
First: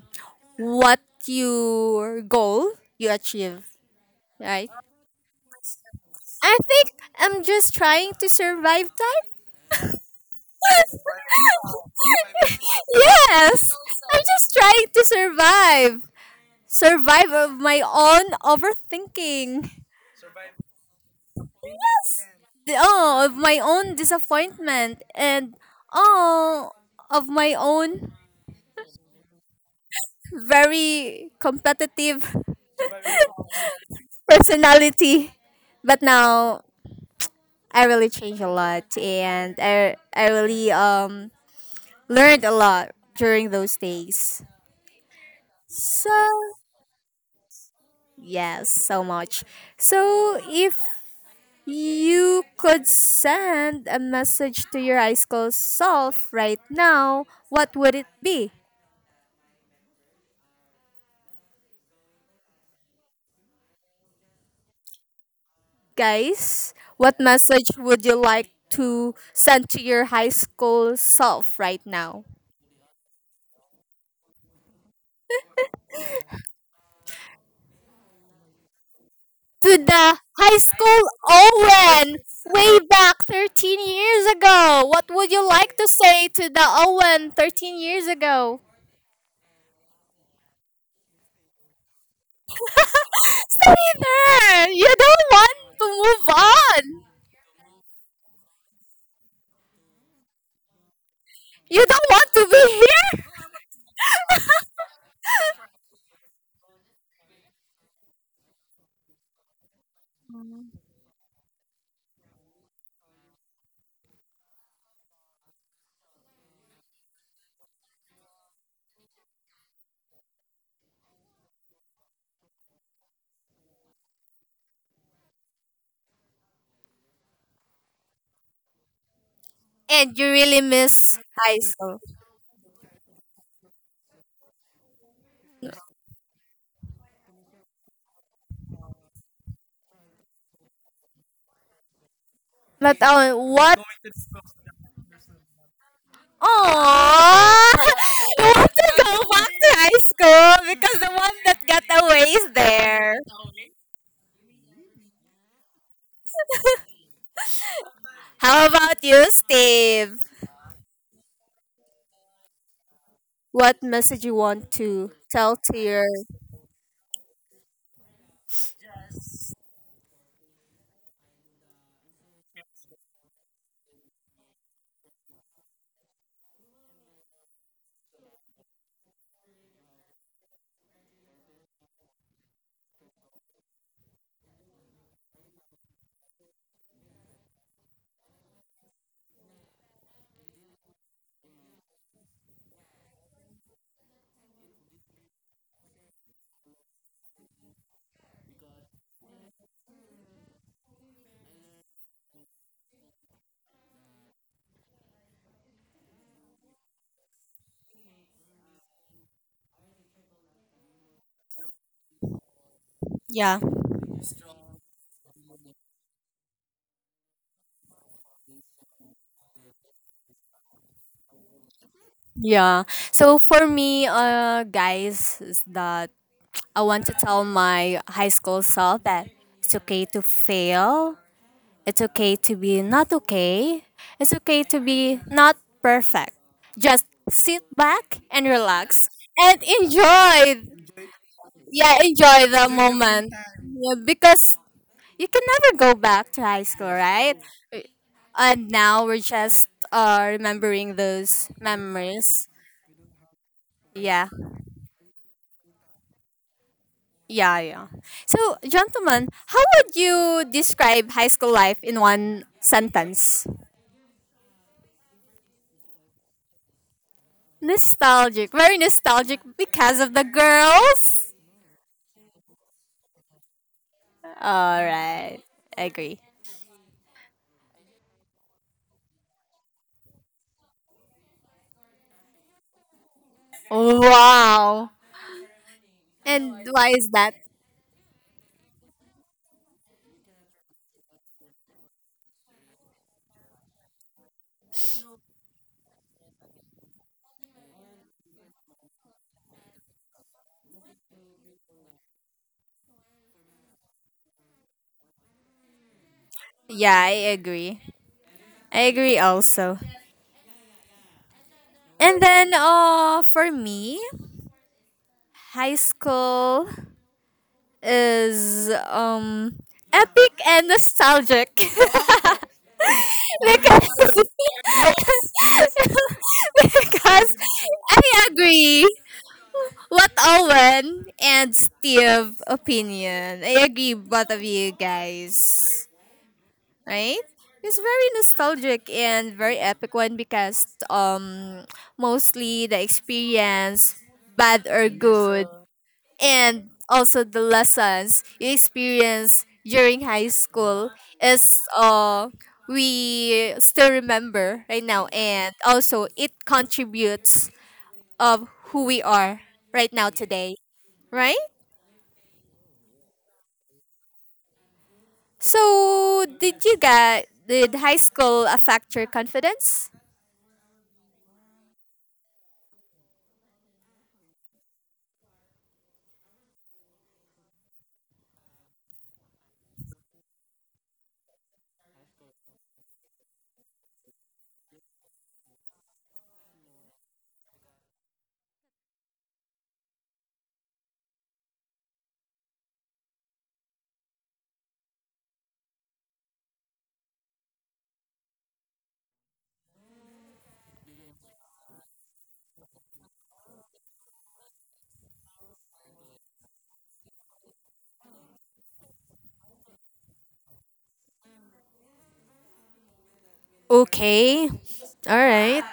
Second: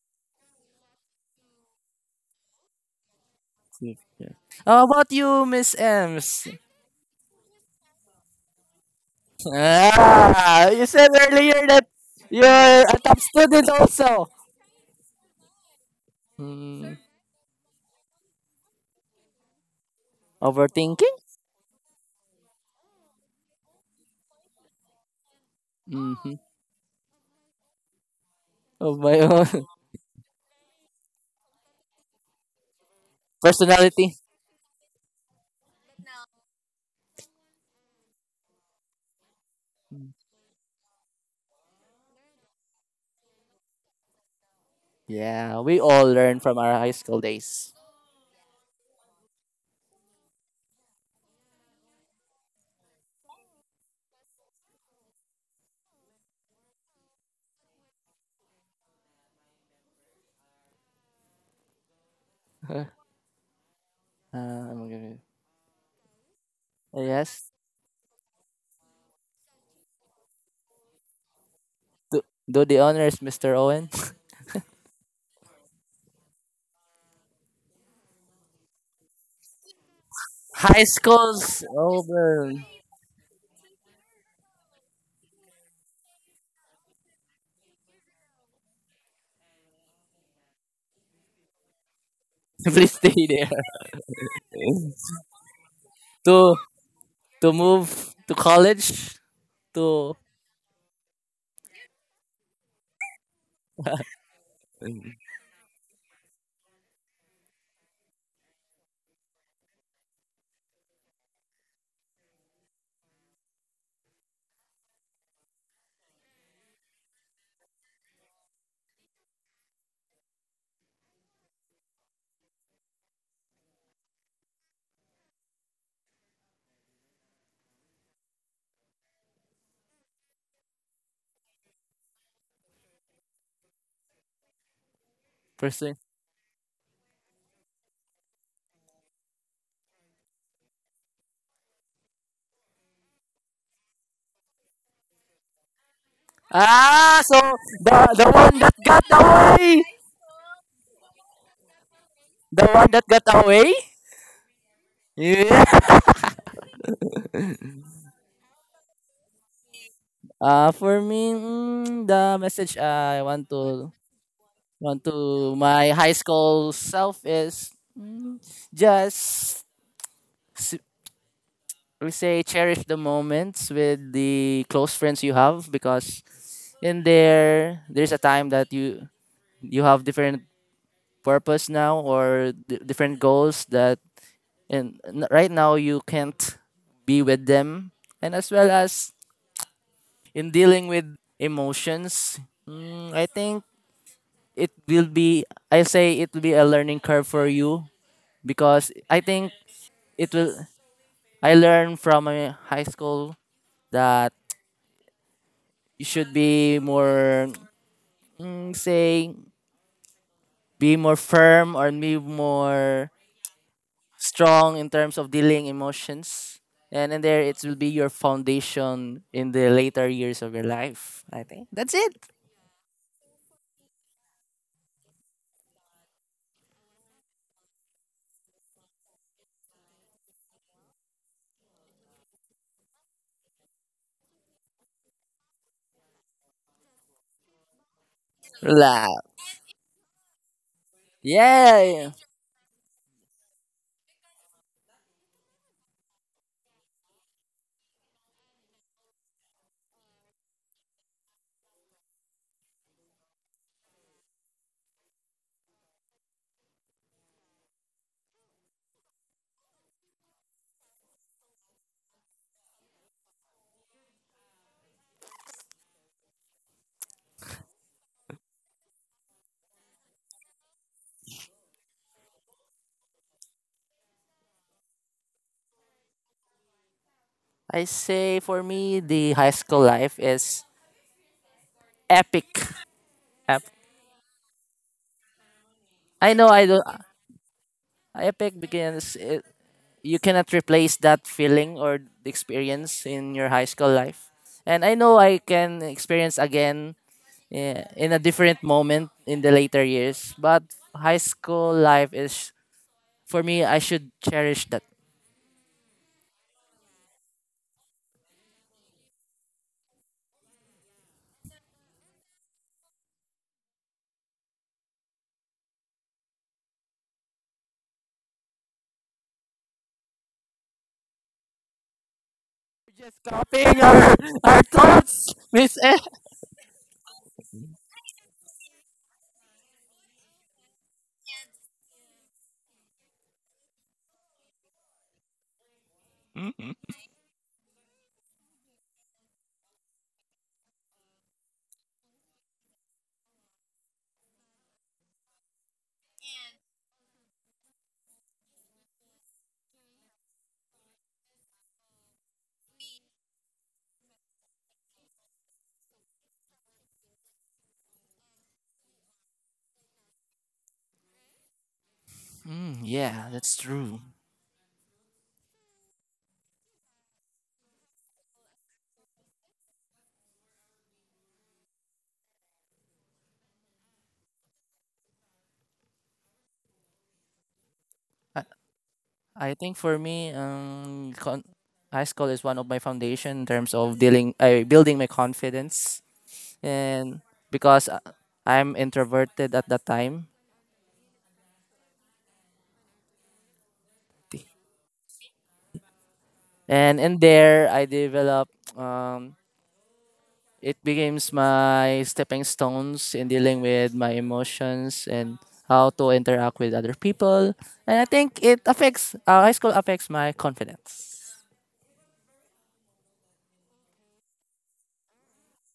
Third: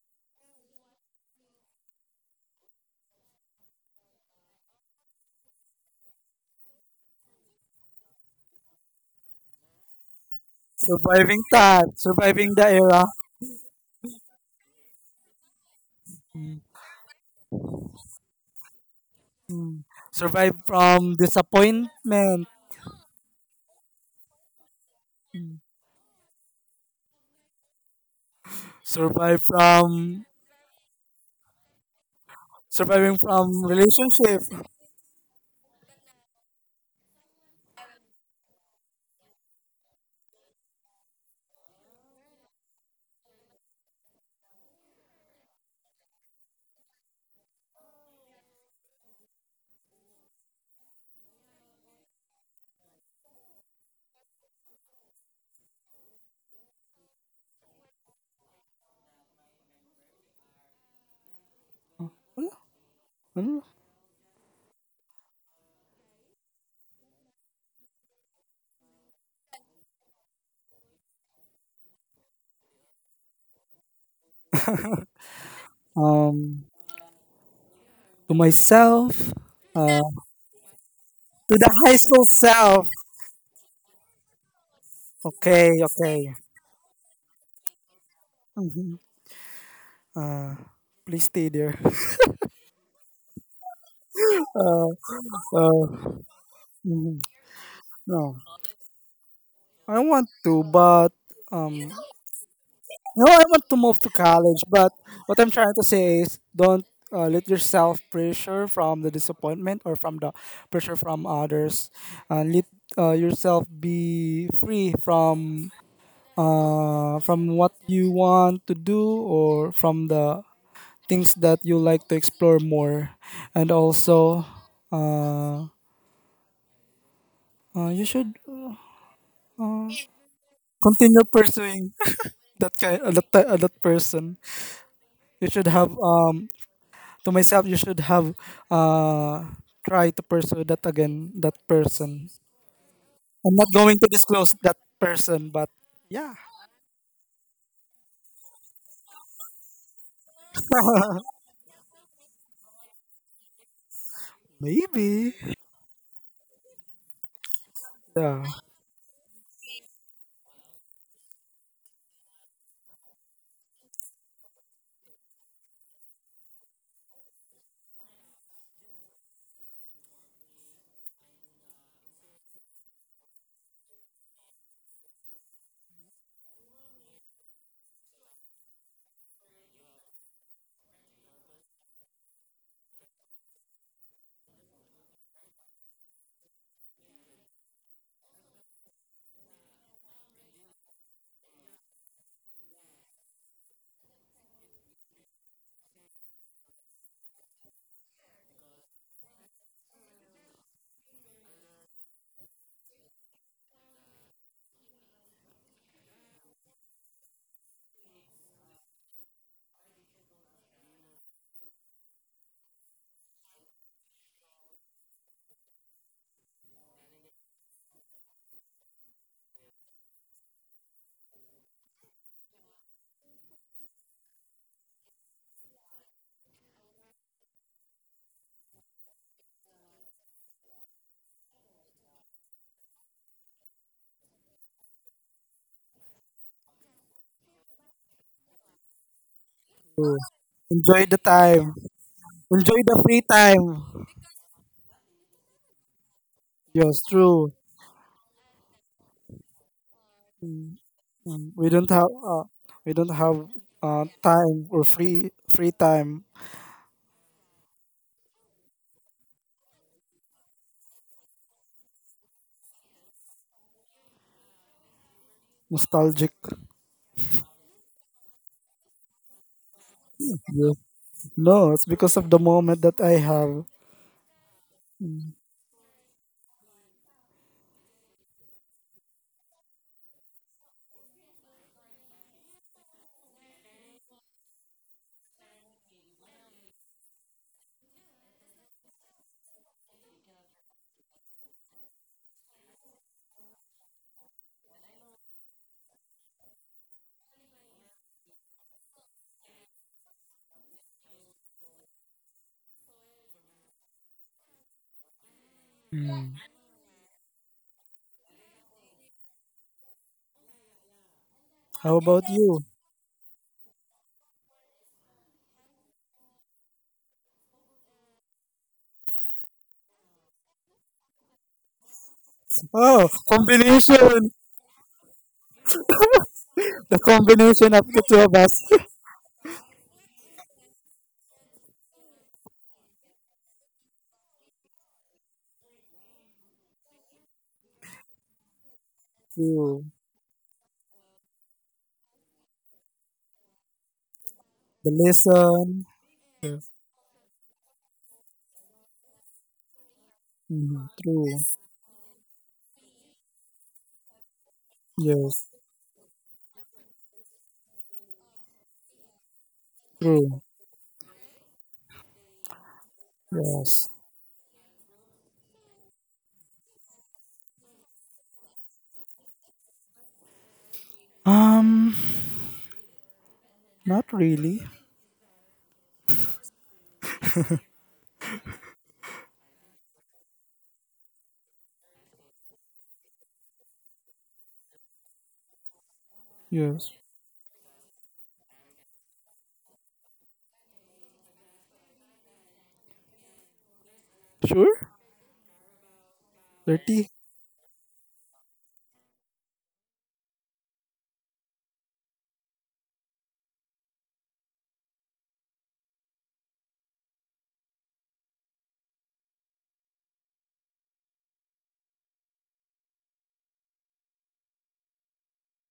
Speaker 1: what your goal you achieve,
Speaker 3: Yeah.
Speaker 1: right?
Speaker 3: How about you, Miss Ems?
Speaker 1: I think I'm just trying to survive time.
Speaker 3: Ah, you said
Speaker 2: Surviving
Speaker 3: earlier that
Speaker 2: time. Surviving the
Speaker 3: you're a
Speaker 2: era.
Speaker 3: top student
Speaker 1: yes, I'm
Speaker 3: also.
Speaker 1: just trying to survive.
Speaker 2: Mm.
Speaker 3: Hmm.
Speaker 1: Survive of my own overthinking.
Speaker 2: Mm. Survive
Speaker 3: Overthinking?
Speaker 2: from disappointment.
Speaker 1: The- Oh, of my own disappointment and
Speaker 2: Mm.
Speaker 3: Mm-hmm.
Speaker 1: oh, of my own
Speaker 3: Of my
Speaker 2: Survive
Speaker 3: own
Speaker 2: from
Speaker 1: very competitive
Speaker 2: surviving from
Speaker 3: personality.
Speaker 2: relationship.
Speaker 1: personality. But now I really changed a lot and I I really um learned a lot during those days.
Speaker 3: Yeah, we all
Speaker 1: So
Speaker 3: learn from our high school days.
Speaker 1: yes, so much. So, if you could send a message to your high school self right now, what would it be?
Speaker 3: Huh?
Speaker 2: Ano?
Speaker 3: Uh, I'm gonna-
Speaker 1: Guys, what
Speaker 3: yes.
Speaker 1: message would you like to send to your high school self right
Speaker 3: Do,
Speaker 1: now?
Speaker 3: do the honors, mister Owen.
Speaker 2: Um, to myself.
Speaker 1: To
Speaker 2: Uh,
Speaker 1: the high
Speaker 3: High
Speaker 1: school
Speaker 2: to
Speaker 3: schools
Speaker 2: the high
Speaker 1: Owen
Speaker 2: school
Speaker 3: over.
Speaker 1: way
Speaker 2: self.
Speaker 1: back thirteen years ago. What would you like
Speaker 2: Okay,
Speaker 1: to
Speaker 2: okay.
Speaker 1: say to the Owen thirteen years ago?
Speaker 2: Mm-hmm. Uh, please stay there.
Speaker 3: Please stay there.
Speaker 1: Stay there.
Speaker 2: Uh,
Speaker 1: You don't want to
Speaker 2: uh,
Speaker 1: move
Speaker 3: to
Speaker 1: on.
Speaker 2: mhm.
Speaker 3: to move to
Speaker 2: No,
Speaker 3: college
Speaker 2: I
Speaker 3: to
Speaker 2: want to, but
Speaker 1: You
Speaker 2: um,
Speaker 1: don't want to be here?
Speaker 2: no, I want to move to college, but what I'm trying to say is don't uh, let yourself pressure from the disappointment or from the pressure from others. Uh, let uh, yourself be free from uh, from what you want to do or from the things that you like to explore more, and also uh, uh, you should
Speaker 1: And you really miss
Speaker 2: continue
Speaker 1: high
Speaker 2: pursuing
Speaker 1: school.
Speaker 2: that kind uh, that, ti- uh, that person you should have
Speaker 3: pursue.
Speaker 2: um to myself you should have uh try to pursue that again, that person.
Speaker 1: But oh,
Speaker 2: I'm not
Speaker 1: what?
Speaker 2: going to disclose that person, but yeah.
Speaker 3: Ah, so
Speaker 1: Oh,
Speaker 3: the the
Speaker 1: you
Speaker 3: one
Speaker 1: want
Speaker 3: that
Speaker 1: to
Speaker 3: got
Speaker 1: go back to
Speaker 3: away,
Speaker 1: high school because the one that got away is
Speaker 3: the one that
Speaker 1: there.
Speaker 3: got away,
Speaker 2: Maybe.
Speaker 3: yeah.
Speaker 2: Yeah.
Speaker 1: How about you, Steve?
Speaker 3: Uh, for me, mm, the message I want
Speaker 1: What
Speaker 3: to
Speaker 1: message you want
Speaker 3: want
Speaker 1: to
Speaker 3: to
Speaker 1: tell to
Speaker 3: my
Speaker 1: your
Speaker 3: high school self is mm, just s- we say cherish the moments with the close friends you have because in there there's a time that you you have different purpose now or d- different goals that and n- right now you can't be with them, and as well as in dealing with emotions, mm, I think it will be, I say, it will be a learning curve for you because I think it will, I learned from my high school that you should be more mm, say, be more firm or be more
Speaker 1: yeah
Speaker 3: strong in terms of dealing emotions. And in there, it will be your foundation in the later years of your life. I think that's it.
Speaker 1: yeah? So for me, uh, guys, is that I want to tell my high school self that it's okay to fail. It's okay to be not okay. It's okay to be not perfect. Just sit back and relax
Speaker 3: Love.
Speaker 1: and
Speaker 2: True.
Speaker 1: enjoy.
Speaker 2: Enjoy the time.
Speaker 1: Yeah,
Speaker 3: Yeah.
Speaker 1: enjoy the
Speaker 2: Enjoy the free
Speaker 1: moment.
Speaker 2: time.
Speaker 1: Yeah, because you can never go back to high school,
Speaker 2: Yes,
Speaker 1: right?
Speaker 2: true.
Speaker 1: And now we're just uh,
Speaker 2: Hmm.
Speaker 1: remembering
Speaker 2: Um,
Speaker 1: those
Speaker 2: we don't have uh,
Speaker 1: memories.
Speaker 2: we don't have uh,
Speaker 1: Yeah,
Speaker 2: time or free free time.
Speaker 1: yeah, yeah. So, gentlemen, how would you describe high school life in one sentence?
Speaker 2: Nostalgic.
Speaker 1: Nostalgic. Very nostalgic because of the
Speaker 2: Yeah.
Speaker 1: girls.
Speaker 2: No, it's because of the moment that I have.
Speaker 1: All right. Agree.
Speaker 3: I say for me, the high school life is epic. Ep-
Speaker 1: Wow.
Speaker 3: I know I
Speaker 1: And
Speaker 3: don't.
Speaker 1: why is that?
Speaker 3: Epic because it, you cannot replace that feeling or the experience in your high school life. And I know I can experience again eh, in a different moment in the later years, but high school life is for me I should cherish that.
Speaker 2: Hmm.
Speaker 1: Yeah, I agree. I agree also.
Speaker 2: How
Speaker 1: And
Speaker 2: about
Speaker 1: then
Speaker 2: you?
Speaker 1: uh for me, high school is um epic and nostalgic.
Speaker 2: Oh,
Speaker 3: Just copying
Speaker 1: Because
Speaker 3: our,
Speaker 2: combination.
Speaker 3: our thoughts, Miss E.
Speaker 2: The
Speaker 1: because
Speaker 2: combination of the two
Speaker 1: I
Speaker 2: of us.
Speaker 1: agree. What Owen and Steve opinion? I agree, both of you guys. Right? It's very nostalgic and very
Speaker 2: True.
Speaker 1: epic one because um mostly the experience, bad or
Speaker 2: The
Speaker 1: good,
Speaker 2: lesson. Yes.
Speaker 1: and also the lessons you experience during high
Speaker 2: Mhm.
Speaker 1: school
Speaker 2: True.
Speaker 1: is uh we still remember right now
Speaker 2: Yes,
Speaker 1: and also it contributes of who we are right now
Speaker 2: true.
Speaker 1: today, right?
Speaker 3: Mm, yeah, that's
Speaker 2: Yes.
Speaker 3: true.
Speaker 1: So, did you get did high school affect your confidence?
Speaker 2: um not really.
Speaker 3: I, I think for me um con- high school is one of my foundation in terms of dealing uh, building my confidence
Speaker 2: Yes.
Speaker 3: and because uh, I'm introverted at that time.
Speaker 2: Sure.
Speaker 3: And
Speaker 2: thirty.
Speaker 3: in there, I developed, um, it becomes my stepping stones in dealing with my emotions and how to interact with other people. And I think it affects, uh, high school affects my confidence.
Speaker 1: Okay. All right.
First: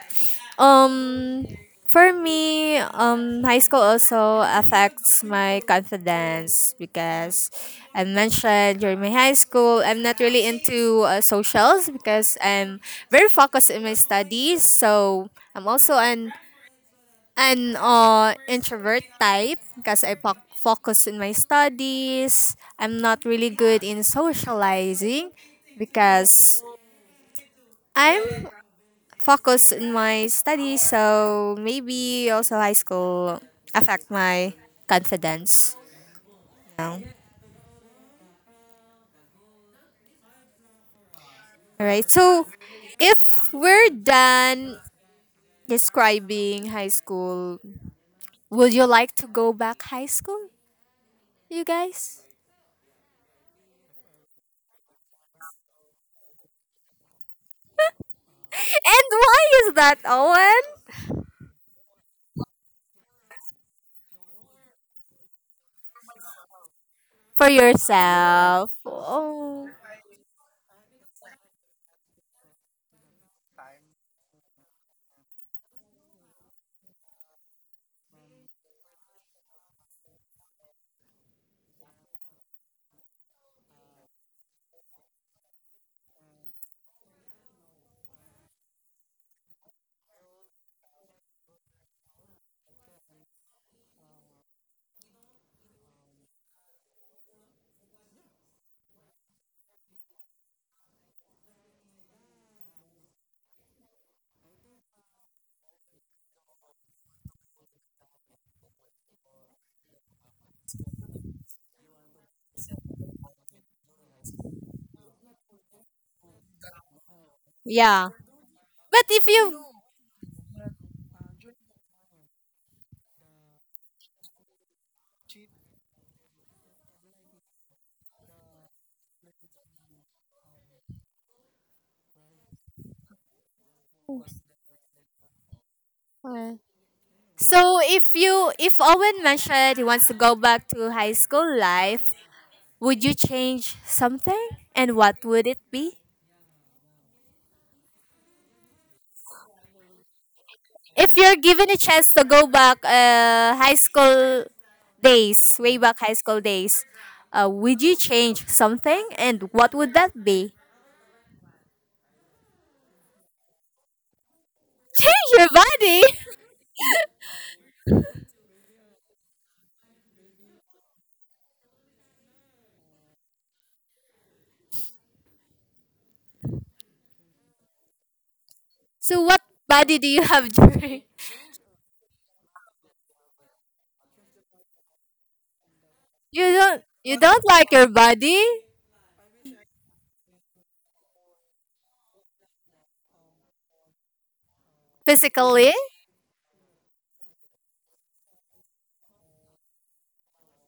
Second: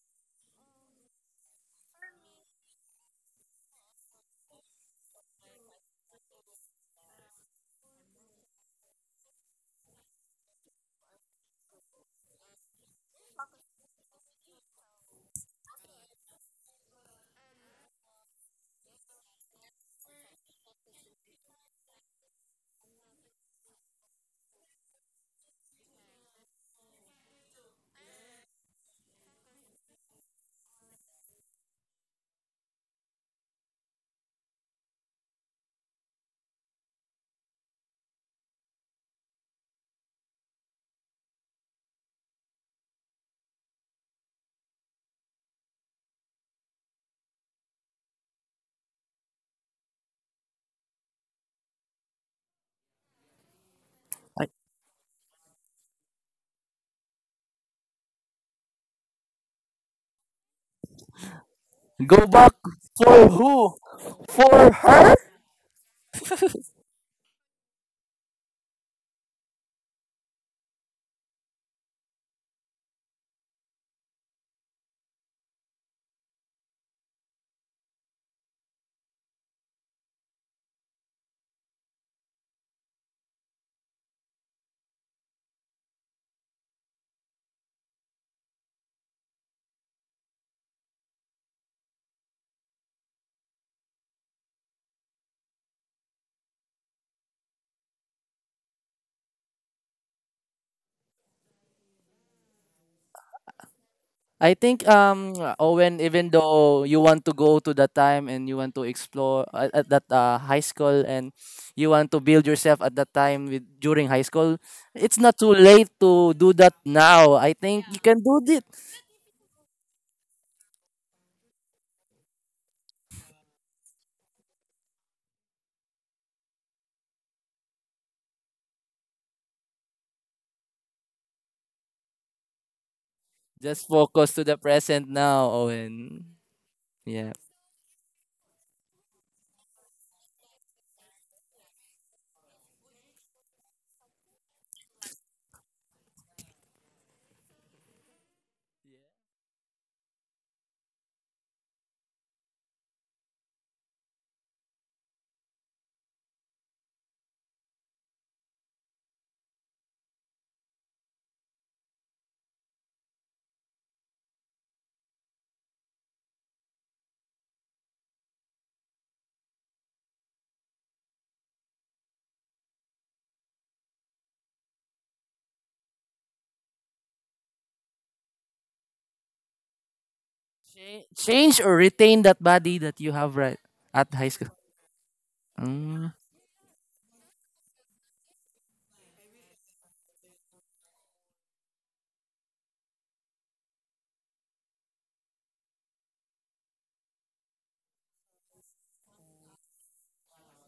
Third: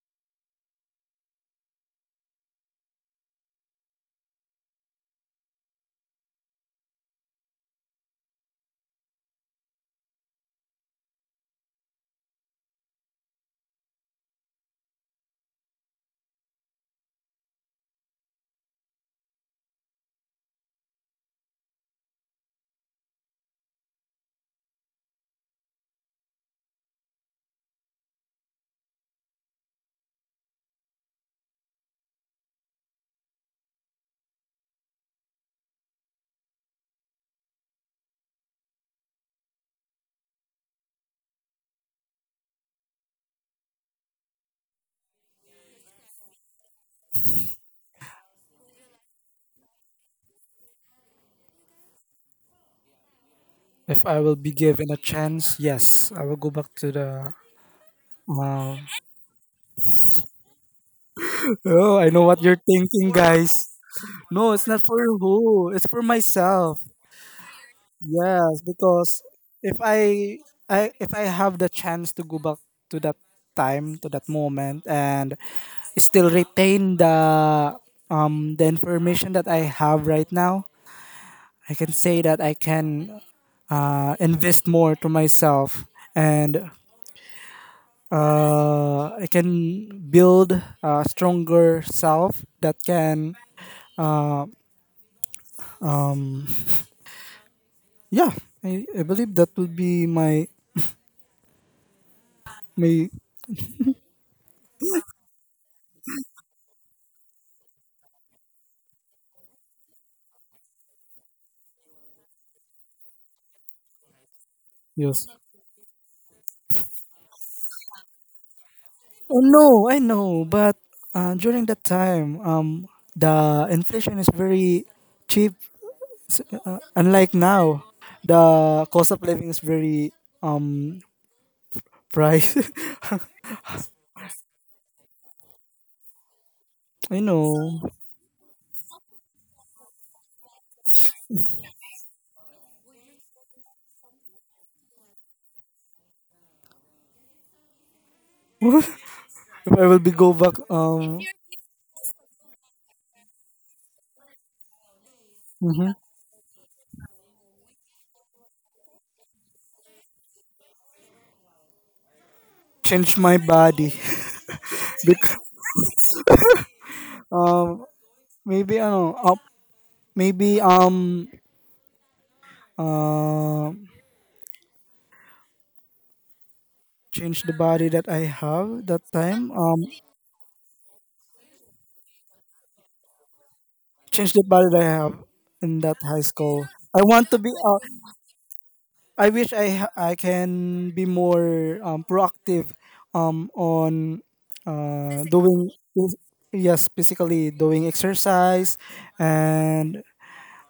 Speaker 1: Um for me, um high school also affects my confidence because I mentioned during my high school I'm not really into uh, socials because I'm very focused in my studies. So, I'm also an an uh, introvert type because I poc- focus in my studies. I'm not really good in socializing because I'm focused in my studies. So maybe also high school affect my confidence. All right. So if we're done describing high school, would you like to go back high school, you guys?
Speaker 2: If I will
Speaker 3: I-
Speaker 2: be given a chance, yes, I will go back to the um
Speaker 1: And why is that, Owen?
Speaker 2: Oh, I know
Speaker 3: Go
Speaker 2: what
Speaker 3: back
Speaker 2: you're thinking,
Speaker 3: for
Speaker 2: guys.
Speaker 3: who?
Speaker 2: No, it's
Speaker 3: For
Speaker 2: not for
Speaker 3: her?
Speaker 2: who. It's for myself.
Speaker 1: For
Speaker 2: Yes,
Speaker 1: yourself.
Speaker 2: because
Speaker 1: Oh,
Speaker 2: if I, I if I have the chance to go back to that time, to that moment, and still retain the um the information that I have right now, I can say that I can uh, invest more to myself and uh, I can build a stronger self that can. Yeah, I, I believe that will be my my
Speaker 3: I think um Owen, even though you want to go to that time and you want to explore at, at that uh, high school and you want to build yourself at that time with during high school, it's
Speaker 2: yes.
Speaker 3: not too late to do that now. I think you
Speaker 1: yeah.
Speaker 3: can do it.
Speaker 1: But if
Speaker 2: Oh
Speaker 1: you
Speaker 2: no, I know, but uh, during that time, um, the inflation is very cheap. s- Uh, unlike now, the cost of living is very um price.
Speaker 3: Just focus to the present now, Owen.
Speaker 1: uh,
Speaker 2: I
Speaker 3: Yeah.
Speaker 1: so
Speaker 2: know.
Speaker 1: if you if Owen mentioned he wants to go back to high school life, would you change something, and what would it be?
Speaker 2: If I will be go back,
Speaker 1: If
Speaker 2: um,
Speaker 1: you're given a chance to go back, uh, high school days, way
Speaker 2: mhm,
Speaker 1: back high school days, uh, would you change something, and what would that be?
Speaker 2: change my body,
Speaker 1: Change
Speaker 2: because
Speaker 1: your body.
Speaker 2: um maybe I don't know, uh, maybe um um change the body that I have that
Speaker 1: So what
Speaker 2: time. Um,
Speaker 1: body do you have during?
Speaker 3: Cha- Change or retain that body that you have right at high
Speaker 2: change the
Speaker 3: school.
Speaker 2: body that I have in that
Speaker 3: Mm.
Speaker 2: high
Speaker 1: You
Speaker 2: school.
Speaker 1: don't
Speaker 2: I
Speaker 1: you
Speaker 2: want to
Speaker 1: don't
Speaker 2: be.
Speaker 1: like
Speaker 2: Uh,
Speaker 1: your body?
Speaker 2: I wish I ha- I can be more um, proactive, um, on uh, doing,
Speaker 1: Physically?
Speaker 2: yes, basically doing exercise, and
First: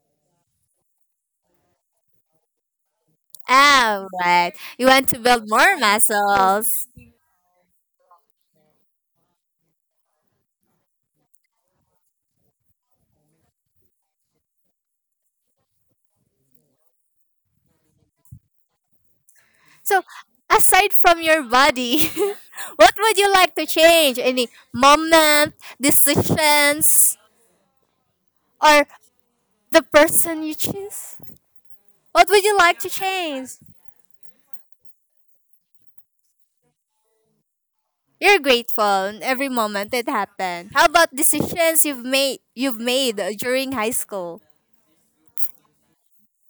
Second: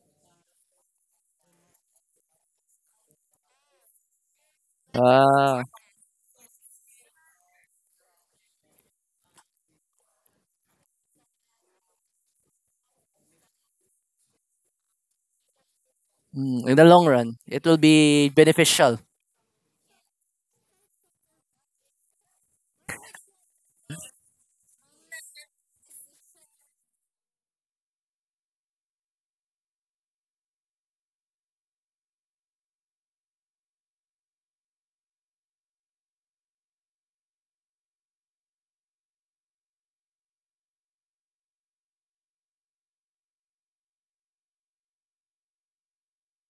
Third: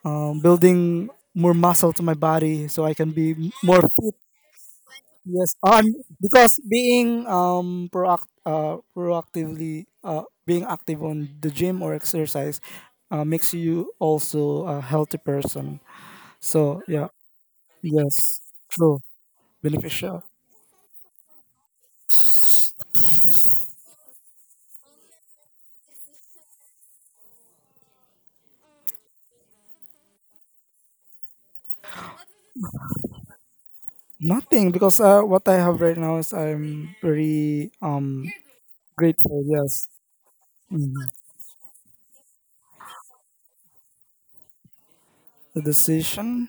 Speaker 2: um, building more muscle to my body so I can be more
Speaker 1: Ah,
Speaker 2: fit.
Speaker 1: right. You want to build
Speaker 2: Yes,
Speaker 3: Ah.
Speaker 1: more
Speaker 2: um, because
Speaker 1: muscles.
Speaker 2: being um proact uh, proactively uh, being active on the gym or exercise uh, makes you also a healthy person.
Speaker 3: Mm, in
Speaker 2: So
Speaker 3: the long
Speaker 2: yeah,
Speaker 3: run, it will be
Speaker 2: yes,
Speaker 3: beneficial.
Speaker 2: true,
Speaker 1: So,
Speaker 2: beneficial.
Speaker 1: aside from your body, what would you like to change? Any moment, decisions, or the person you choose? What would you like to change?
Speaker 2: Nothing because uh, what I have right now is I'm very um
Speaker 1: You're grateful in
Speaker 2: grateful.
Speaker 1: every
Speaker 2: Yes.
Speaker 1: moment it happened. How
Speaker 2: Mhm.
Speaker 1: about decisions you've made you've made during high school?
Speaker 2: The decision.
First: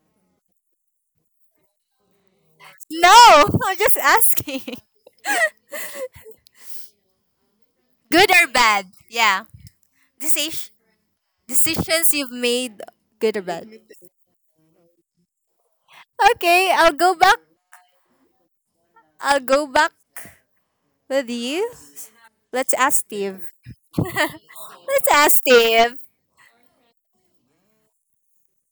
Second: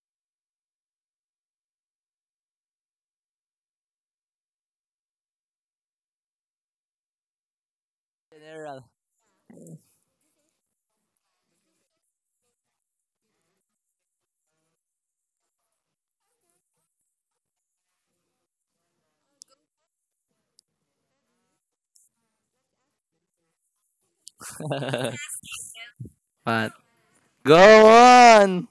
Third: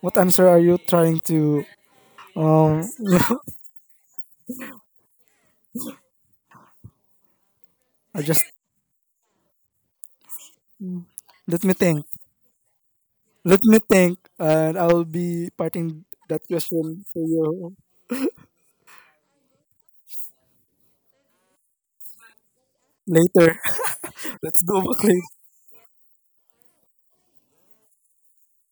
Speaker 2: What answer are you trying to um?
Speaker 1: No, I'm just asking.
Speaker 2: I
Speaker 1: Good
Speaker 2: just,
Speaker 1: or
Speaker 3: General.
Speaker 1: bad? Yeah. Decision
Speaker 2: let me think.
Speaker 1: Decisions you've made, good or
Speaker 2: Let
Speaker 1: bad?
Speaker 2: me think, and I'll be parting that
Speaker 1: Okay, I'll
Speaker 2: question
Speaker 1: go
Speaker 2: for
Speaker 1: back.
Speaker 2: you
Speaker 1: I'll go back with you. Let's ask Steve.
Speaker 2: later. Let's go back
Speaker 1: Let's
Speaker 2: later.
Speaker 1: ask Steve.
Speaker 3: But go on.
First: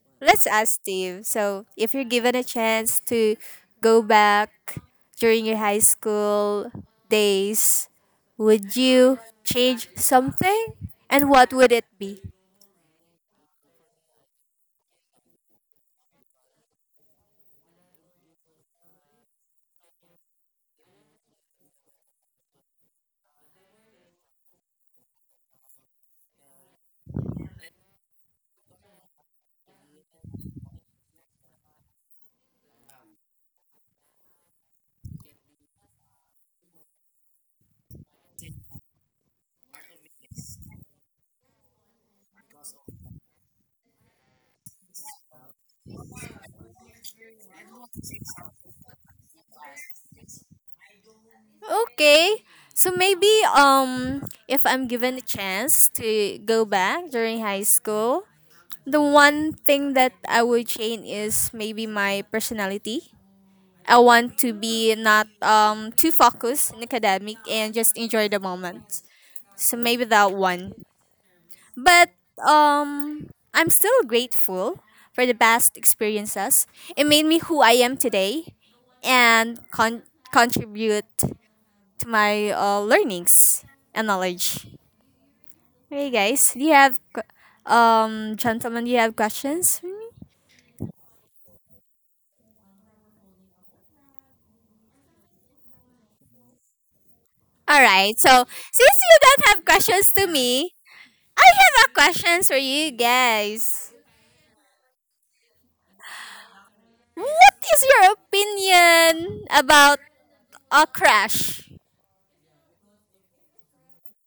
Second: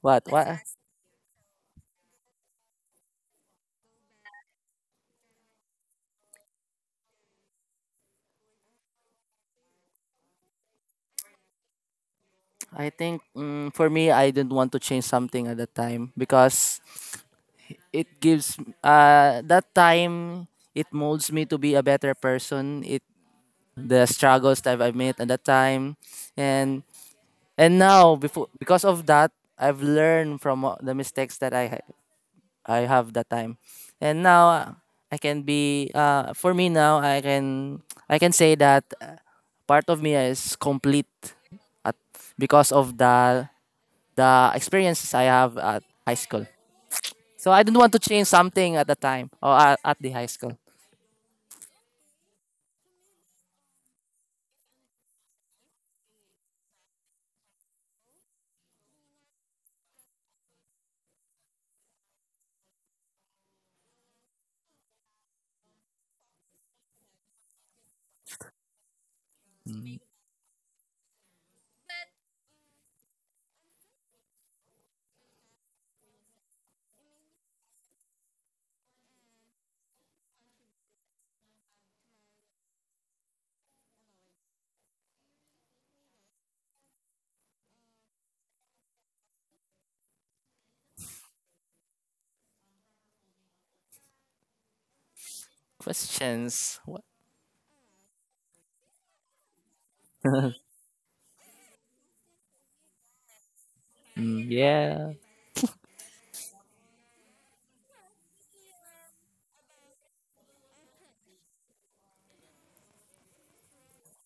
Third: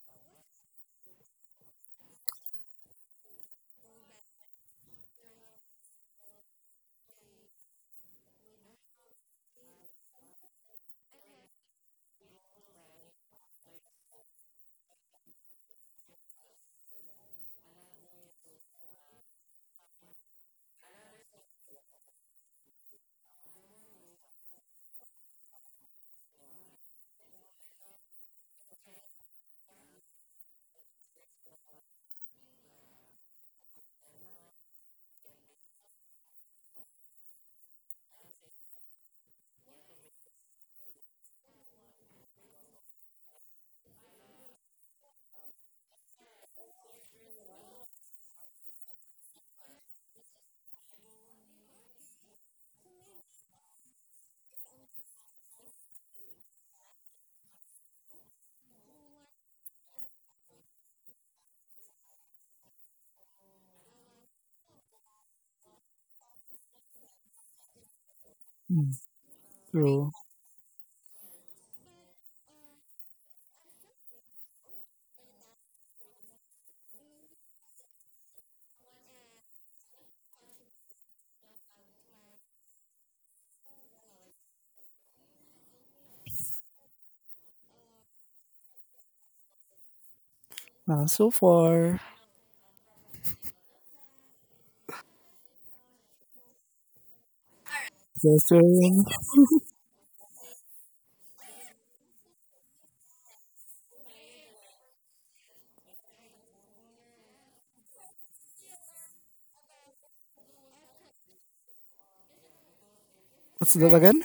Speaker 3: What?
Speaker 1: Let's
Speaker 3: What?
Speaker 1: ask Steve. So, if you're given a chance to go back during your high school days, would you change something? And what would it be?
Speaker 3: I think mm, for me, I didn't want to change something at that time because it gives uh that time it molds me to be a better person. It the struggles that I've met at that time, and and now before because of that, I've learned from uh, the mistakes that I ha- I have that time, and now uh, I can be uh for me now I can I can say that uh, part of me is complete at because of that the experiences I have at high school. So I don't want to change something at the time or at, at the high school.
Speaker 1: Okay. So maybe um if I'm given a chance to go back during high school, the one thing that I would change is maybe my personality. I want to be not um too focused in academic and just enjoy the
Speaker 2: Hmm.
Speaker 1: moment. So
Speaker 3: Mm.
Speaker 1: maybe
Speaker 2: So,
Speaker 1: that one. But um I'm still grateful for the past experiences. It made me who I am today and con- contribute to my uh, learnings and knowledge. Hey guys, do you have que- um gentlemen, do you have questions for me?
Speaker 2: uh, so far,
Speaker 3: Questions? What?
Speaker 1: All right. So since
Speaker 2: censoring.
Speaker 1: you don't have questions to me, I have a question for you guys.
Speaker 3: Mm, yeah.
Speaker 1: What is your opinion about a crash?
Speaker 2: What's that again?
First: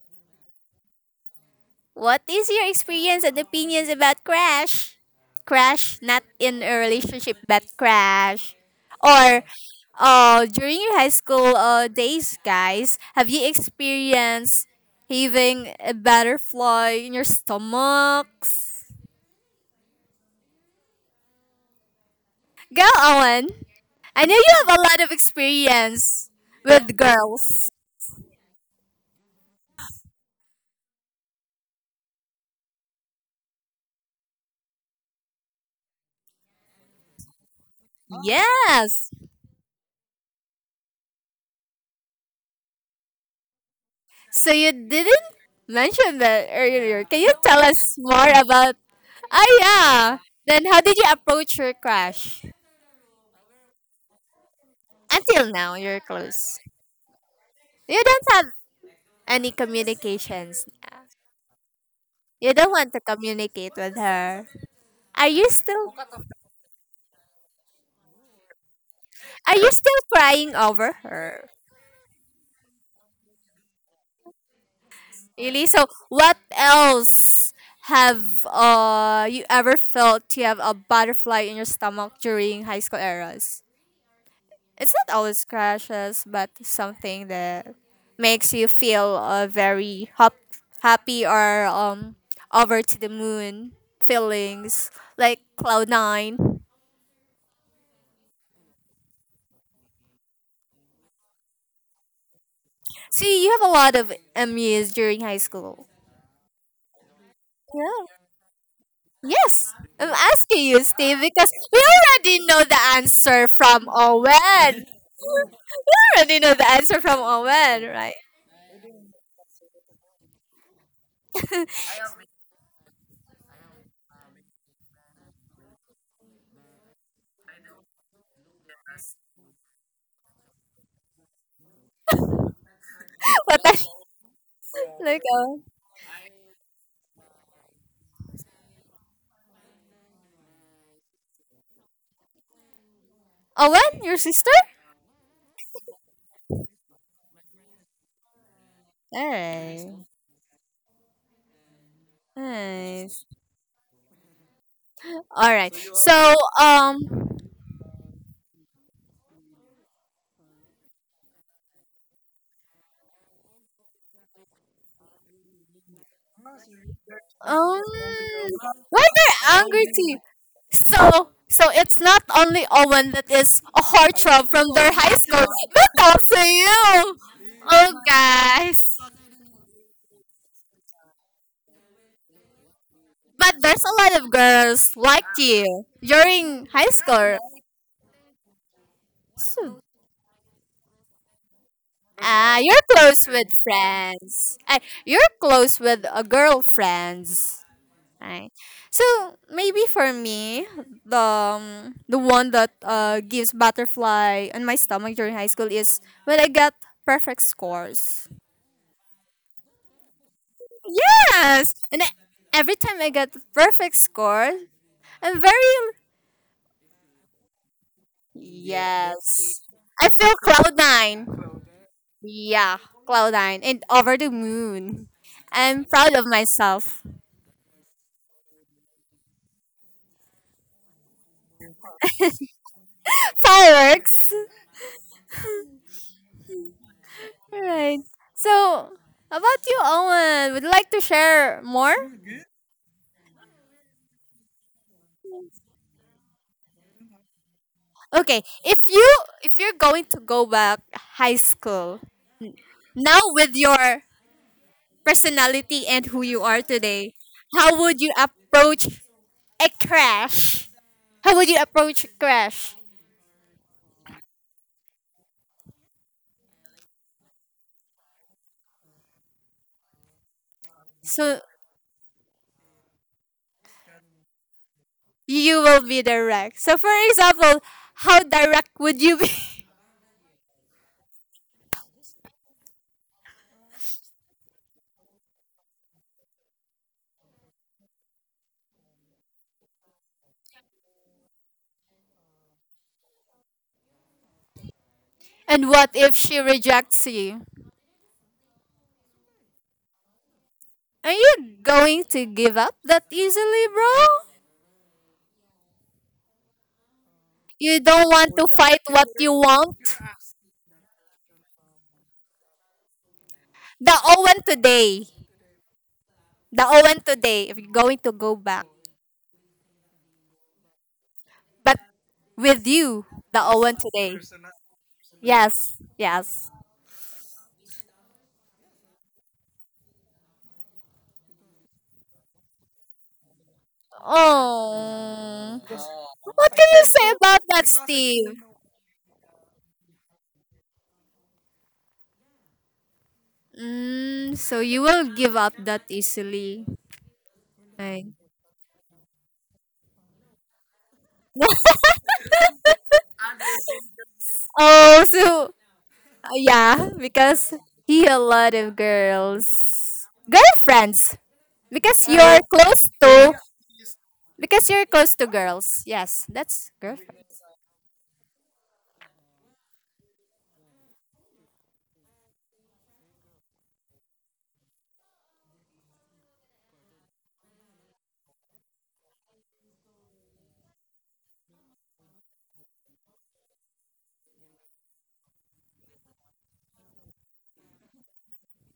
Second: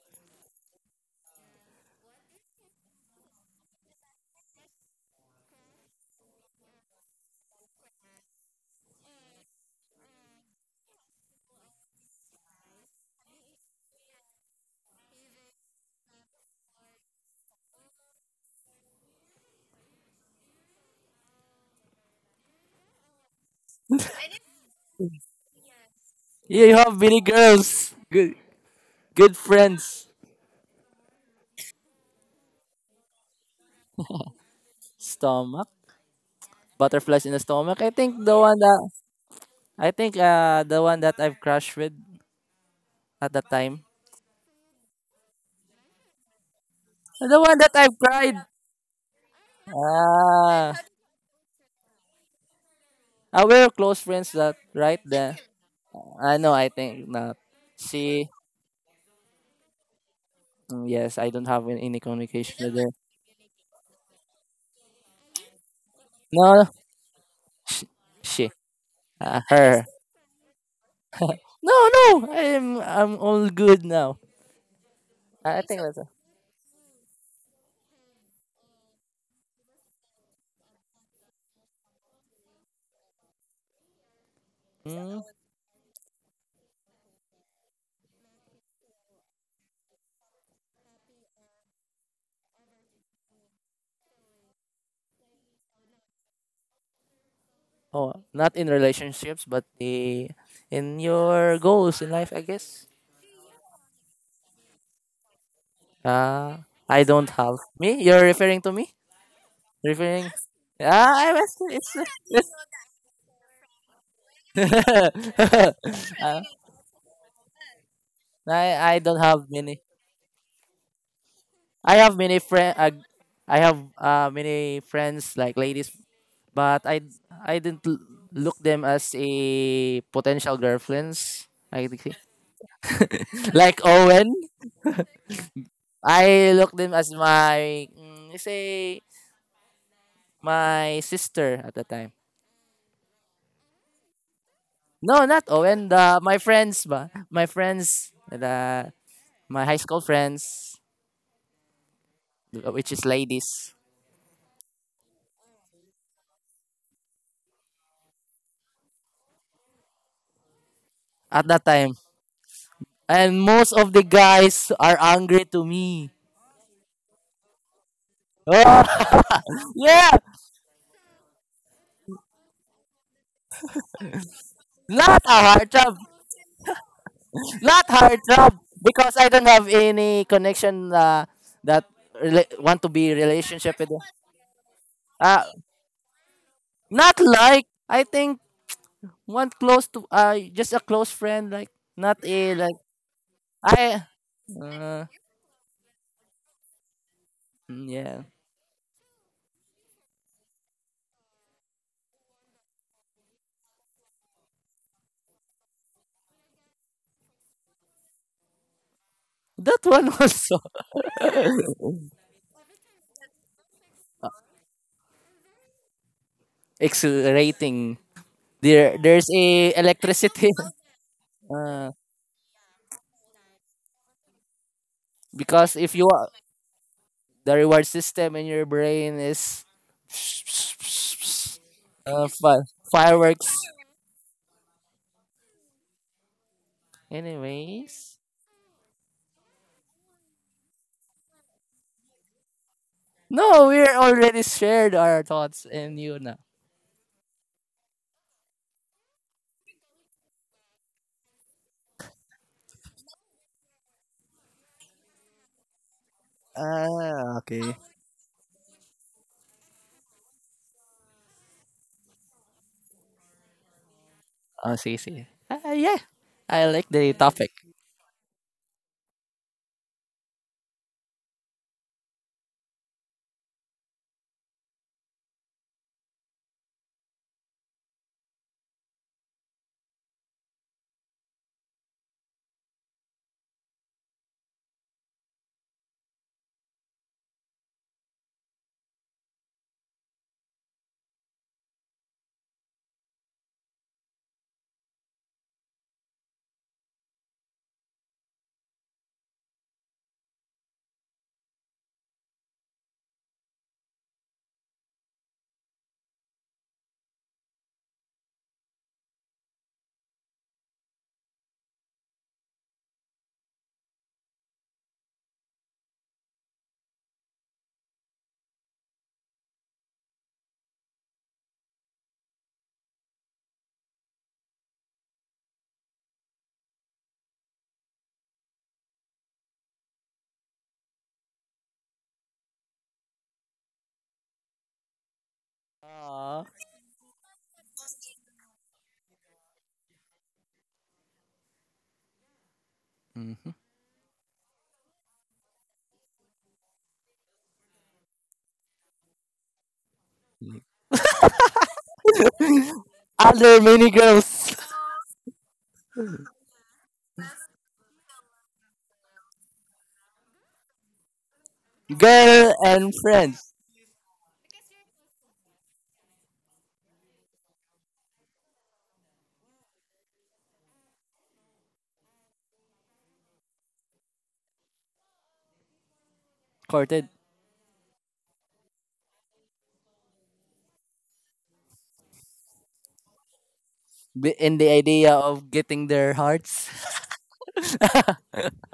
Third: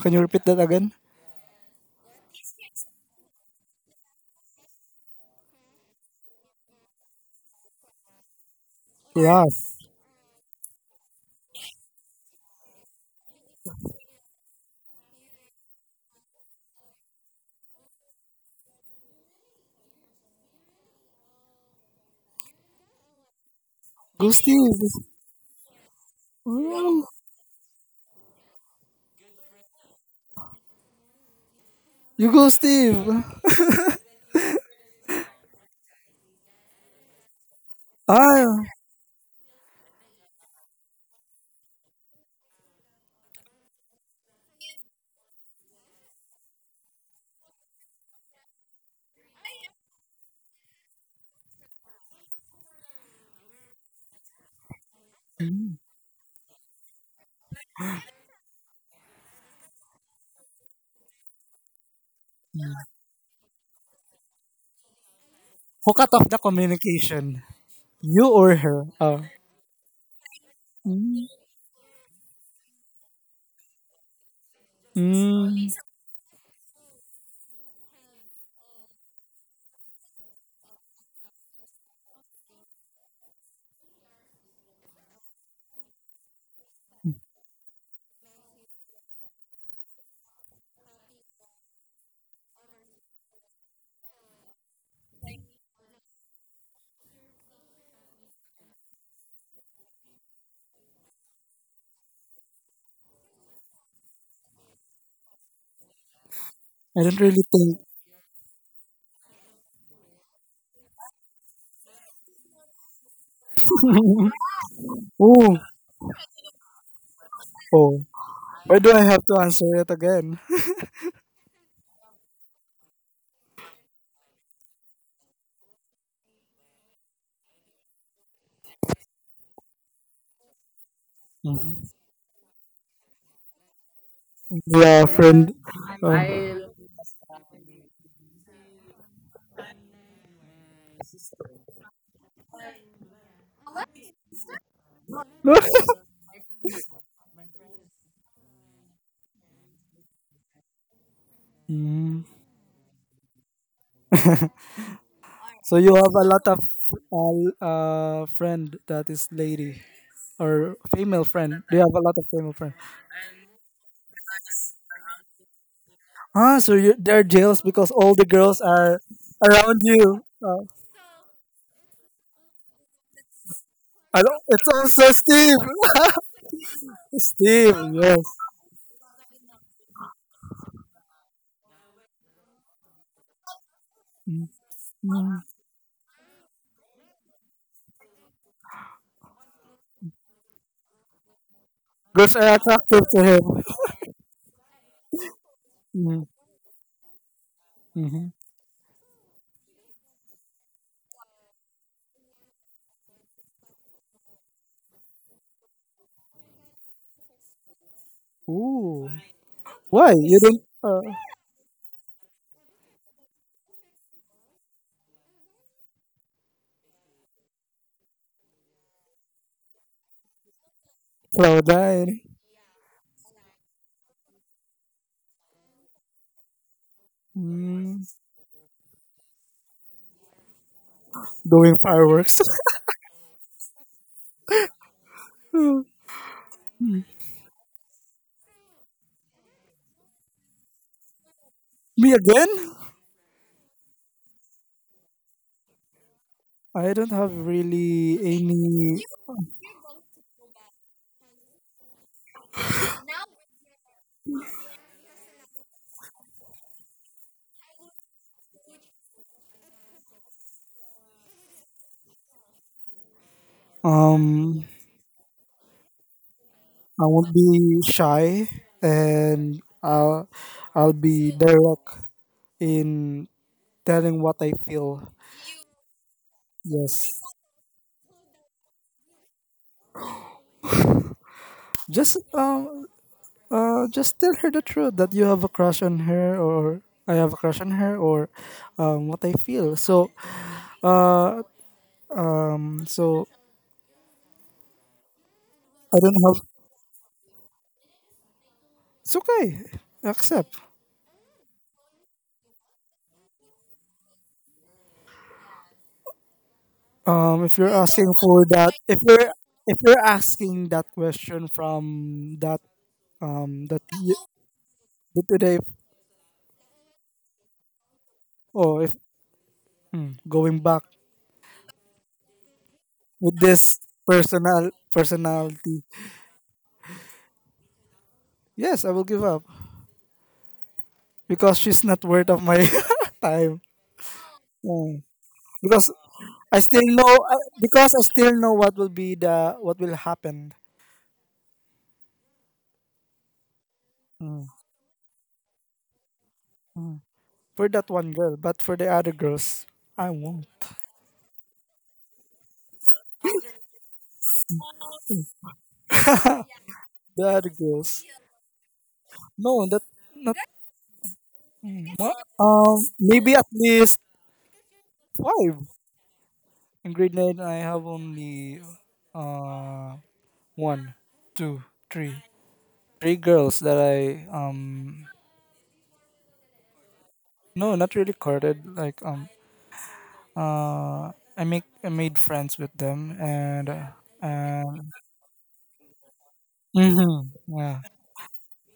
Speaker 2: Can you repeat that again?
Speaker 1: What is your experience and opinions about crash? Crash, not in a relationship, but crash. Or
Speaker 2: Yeah.
Speaker 1: uh, during your high school uh, days, guys, have you experienced having a butterfly in your stomachs? Go, Owen. I
Speaker 2: Go,
Speaker 1: know you have a lot
Speaker 2: Steve.
Speaker 1: of experience
Speaker 3: Yeah, you
Speaker 1: with
Speaker 3: have
Speaker 2: Oh,
Speaker 3: many
Speaker 1: girls.
Speaker 3: girls. Good, good friends.
Speaker 2: you go, Steve.
Speaker 3: Stomach, butterflies in the stomach. I think the one
Speaker 2: Ah.
Speaker 3: that,
Speaker 1: Yes.
Speaker 3: I think uh the one that I've crushed with at the time.
Speaker 1: So you didn't mention that earlier. Can you
Speaker 3: The one
Speaker 1: tell
Speaker 3: that
Speaker 1: us
Speaker 3: I've
Speaker 1: more
Speaker 3: cried.
Speaker 1: about? Oh yeah. Then
Speaker 3: Ah,
Speaker 1: how did you approach your crush?
Speaker 3: ah we're close friends. That right there.
Speaker 1: Until
Speaker 2: Hmm.
Speaker 1: now, you're
Speaker 3: I know.
Speaker 1: close.
Speaker 3: I think not.
Speaker 1: You don't
Speaker 3: She.
Speaker 1: have any communications.
Speaker 3: Mm, yes, I don't have any
Speaker 1: You
Speaker 3: communication
Speaker 1: don't
Speaker 3: with her.
Speaker 1: want to communicate with her. Are you
Speaker 2: Who
Speaker 1: still?
Speaker 2: cut off the
Speaker 3: No,
Speaker 2: communication?
Speaker 3: Sh-
Speaker 2: You
Speaker 3: she,
Speaker 2: or her? Ah.
Speaker 3: uh,
Speaker 1: Are you
Speaker 3: her.
Speaker 1: still crying over
Speaker 2: Hmm.
Speaker 1: her?
Speaker 3: No, no, I'm I'm all good now. I I
Speaker 1: Really?
Speaker 2: Hmm.
Speaker 3: think
Speaker 1: So,
Speaker 3: that's a,
Speaker 1: what else have uh you ever felt you have a butterfly in your stomach during high school eras? It's not
Speaker 3: mm,
Speaker 1: always crashes, but something that makes you feel uh, very hop- happy or um over to the moon feelings like cloud nine.
Speaker 3: oh, not in relationships, but the in your goals in life, I guess.
Speaker 1: See, you have a lot of M Us during high school.
Speaker 3: Uh,
Speaker 2: I
Speaker 3: I
Speaker 2: don't
Speaker 3: don't
Speaker 2: really
Speaker 3: have
Speaker 2: think.
Speaker 3: me.
Speaker 1: Yeah.
Speaker 3: You're referring to me?
Speaker 1: Yes. I'm
Speaker 3: Referring?
Speaker 1: asking you,
Speaker 3: Ah,
Speaker 1: Steve,
Speaker 3: I was.
Speaker 1: because we
Speaker 3: It's,
Speaker 1: already
Speaker 3: it's
Speaker 1: know the answer from Owen.
Speaker 2: Oh.
Speaker 1: Already
Speaker 3: uh,
Speaker 1: know the answer from Owen,
Speaker 2: Oh.
Speaker 1: right?
Speaker 2: Why do
Speaker 3: I
Speaker 2: I
Speaker 3: I don't
Speaker 2: have to
Speaker 3: have
Speaker 2: answer
Speaker 3: many.
Speaker 2: it again?
Speaker 3: I have many friend. Uh, I have uh many friends like ladies, but I I didn't l- look them as a potential girlfriends, I think.
Speaker 1: But I
Speaker 3: Like Owen,
Speaker 2: Yeah,
Speaker 1: like
Speaker 2: friend.
Speaker 1: Owen.
Speaker 2: Um,
Speaker 3: I looked them as my mm, say my sister at the time.
Speaker 1: Owen, your sister?
Speaker 3: No, not Owen. The my friends, ba my friends, the my high
Speaker 1: Nice.
Speaker 3: school friends,
Speaker 2: Mm.
Speaker 3: which is
Speaker 1: Nice.
Speaker 3: ladies
Speaker 1: Alright.
Speaker 2: So you have a
Speaker 1: So
Speaker 2: lot of
Speaker 1: um
Speaker 2: uh, uh friend that is lady or female
Speaker 3: at
Speaker 2: friend.
Speaker 3: that
Speaker 2: Do you
Speaker 3: time.
Speaker 2: have a lot of female friend?
Speaker 3: And most of the guys are angry to me.
Speaker 2: Ah, so you they're jealous
Speaker 1: um
Speaker 2: because all the girls are
Speaker 1: why they're
Speaker 2: around
Speaker 1: angry
Speaker 3: Yeah,
Speaker 1: too?
Speaker 2: you. Uh,
Speaker 1: So so it's not only Owen that is a
Speaker 2: I don't,
Speaker 1: heartthrob
Speaker 2: it's
Speaker 1: from their
Speaker 2: also
Speaker 1: high
Speaker 3: not a
Speaker 1: school.
Speaker 2: Steve.
Speaker 3: hard
Speaker 1: But
Speaker 3: job.
Speaker 1: also you.
Speaker 2: Steve,
Speaker 3: Not
Speaker 1: Oh
Speaker 2: yes.
Speaker 3: hard job
Speaker 1: guys.
Speaker 3: because I don't have any connection uh, that rela- want to be
Speaker 1: But
Speaker 3: relationship
Speaker 1: there's
Speaker 3: with.
Speaker 1: a lot of girls like
Speaker 2: Mm.
Speaker 3: Uh,
Speaker 1: you during high
Speaker 3: not
Speaker 1: school.
Speaker 3: like I think one
Speaker 1: So
Speaker 3: close to uh just a close friend like not
Speaker 2: Girls
Speaker 3: a
Speaker 2: are
Speaker 1: Ah,
Speaker 3: like
Speaker 1: you're
Speaker 2: attractive to
Speaker 1: close
Speaker 2: him.
Speaker 1: with
Speaker 3: I
Speaker 1: friends. Ah,
Speaker 3: uh,
Speaker 1: you're close with
Speaker 2: Mm.
Speaker 1: a girlfriends.
Speaker 3: mm, yeah
Speaker 2: Hmm.
Speaker 1: Right. So maybe for me, the um, the one that uh, gives butterfly on my stomach during high school is when I got perfect scores.
Speaker 2: Ooh,
Speaker 3: that one
Speaker 2: why you
Speaker 3: also.
Speaker 2: didn't uh,
Speaker 1: Yes, and I, every time I get perfect score, I'm very
Speaker 3: Exhilarating. There there's
Speaker 1: yes.
Speaker 3: a
Speaker 1: I feel
Speaker 3: electricity.
Speaker 1: cloud nine.
Speaker 2: throw
Speaker 3: Uh,
Speaker 2: that in?
Speaker 1: Yeah, cloud nine and over the moon.
Speaker 3: because
Speaker 1: I'm
Speaker 3: if you
Speaker 1: proud of
Speaker 3: are
Speaker 1: myself.
Speaker 3: the reward
Speaker 2: Mm.
Speaker 3: system in your brain is
Speaker 2: Doing
Speaker 3: uh,
Speaker 2: fireworks.
Speaker 3: fi- fireworks.
Speaker 1: Fireworks.
Speaker 2: Mm.
Speaker 1: Right.
Speaker 3: Anyways,
Speaker 1: So, about you, Owen, would you like to share more?
Speaker 2: Me again?
Speaker 3: no, we're already shared our thoughts and you know.
Speaker 2: I don't have really
Speaker 1: Okay, if
Speaker 2: any.
Speaker 1: you if you're going to go back high school now with your personality and who you are today,
Speaker 3: Ah, okay.
Speaker 1: how would you approach a crash? How would you approach a crash?
Speaker 2: Um,
Speaker 3: Oh, see, see. Ah, yeah, I like
Speaker 2: I
Speaker 3: the
Speaker 2: won't
Speaker 3: topic.
Speaker 2: be shy, and I'll I'll be
Speaker 1: So
Speaker 2: direct in telling what I feel.
Speaker 1: you will be direct. So for
Speaker 2: Yes,
Speaker 1: example, how direct would you be?
Speaker 2: just um, uh, just tell her the truth that you have a crush on her, or I have a crush on her, or um, what I feel. So, uh, um, so
Speaker 1: And what
Speaker 2: I don't
Speaker 1: if she
Speaker 2: have.
Speaker 1: rejects you?
Speaker 2: It's okay. Accept.
Speaker 1: Are you going to give up that easily, bro?
Speaker 2: Um, if you're
Speaker 1: You don't
Speaker 2: asking
Speaker 1: want
Speaker 2: for
Speaker 1: to
Speaker 2: that,
Speaker 1: fight
Speaker 2: if
Speaker 1: what
Speaker 2: you're,
Speaker 1: you
Speaker 2: if
Speaker 1: want?
Speaker 2: you're asking that question from that um that
Speaker 1: The
Speaker 2: y-
Speaker 1: Owen today.
Speaker 2: the today,
Speaker 1: The Owen today, if you're going to go back.
Speaker 2: or if mm, going back
Speaker 1: But with you,
Speaker 2: with
Speaker 1: the
Speaker 2: this
Speaker 1: Owen today.
Speaker 2: personal
Speaker 1: Yes,
Speaker 2: personality,
Speaker 1: yes.
Speaker 2: yes, I will give up because she's not worth of my time. Mm.
Speaker 1: Oh,
Speaker 2: Because
Speaker 3: Uh,
Speaker 1: what
Speaker 2: I
Speaker 1: can
Speaker 2: still
Speaker 1: you
Speaker 2: know
Speaker 1: say about
Speaker 2: I-
Speaker 1: that,
Speaker 2: because I still
Speaker 1: Steve?
Speaker 2: know what will be the, what will happen.
Speaker 3: Mhm.
Speaker 1: Mm,
Speaker 2: Mm.
Speaker 1: so you will give up that easily.
Speaker 2: For that
Speaker 1: Right.
Speaker 2: one girl, but for the other girls, I won't.
Speaker 3: Other mini girls.
Speaker 1: Oh, so yeah,
Speaker 2: The other
Speaker 1: because
Speaker 2: girls,
Speaker 1: he a lot of
Speaker 2: no, that
Speaker 1: girls,
Speaker 2: not
Speaker 1: girlfriends. Because
Speaker 2: Well,
Speaker 1: you're Yes.
Speaker 3: Girl
Speaker 2: um,
Speaker 1: close
Speaker 3: and
Speaker 2: maybe
Speaker 1: to,
Speaker 2: at
Speaker 3: friends
Speaker 2: least
Speaker 1: because you're close to
Speaker 2: five.
Speaker 1: girls. Yes, that's
Speaker 2: In grade
Speaker 1: girlfriend.
Speaker 2: nine, I have only uh one, two, three, three girls that I um
Speaker 3: courted
Speaker 2: no, not really courted. Like um uh, I make I made friends with them, and uh,
Speaker 3: wi- in the
Speaker 2: and
Speaker 3: idea of getting their hearts.
Speaker 2: mhm, yeah,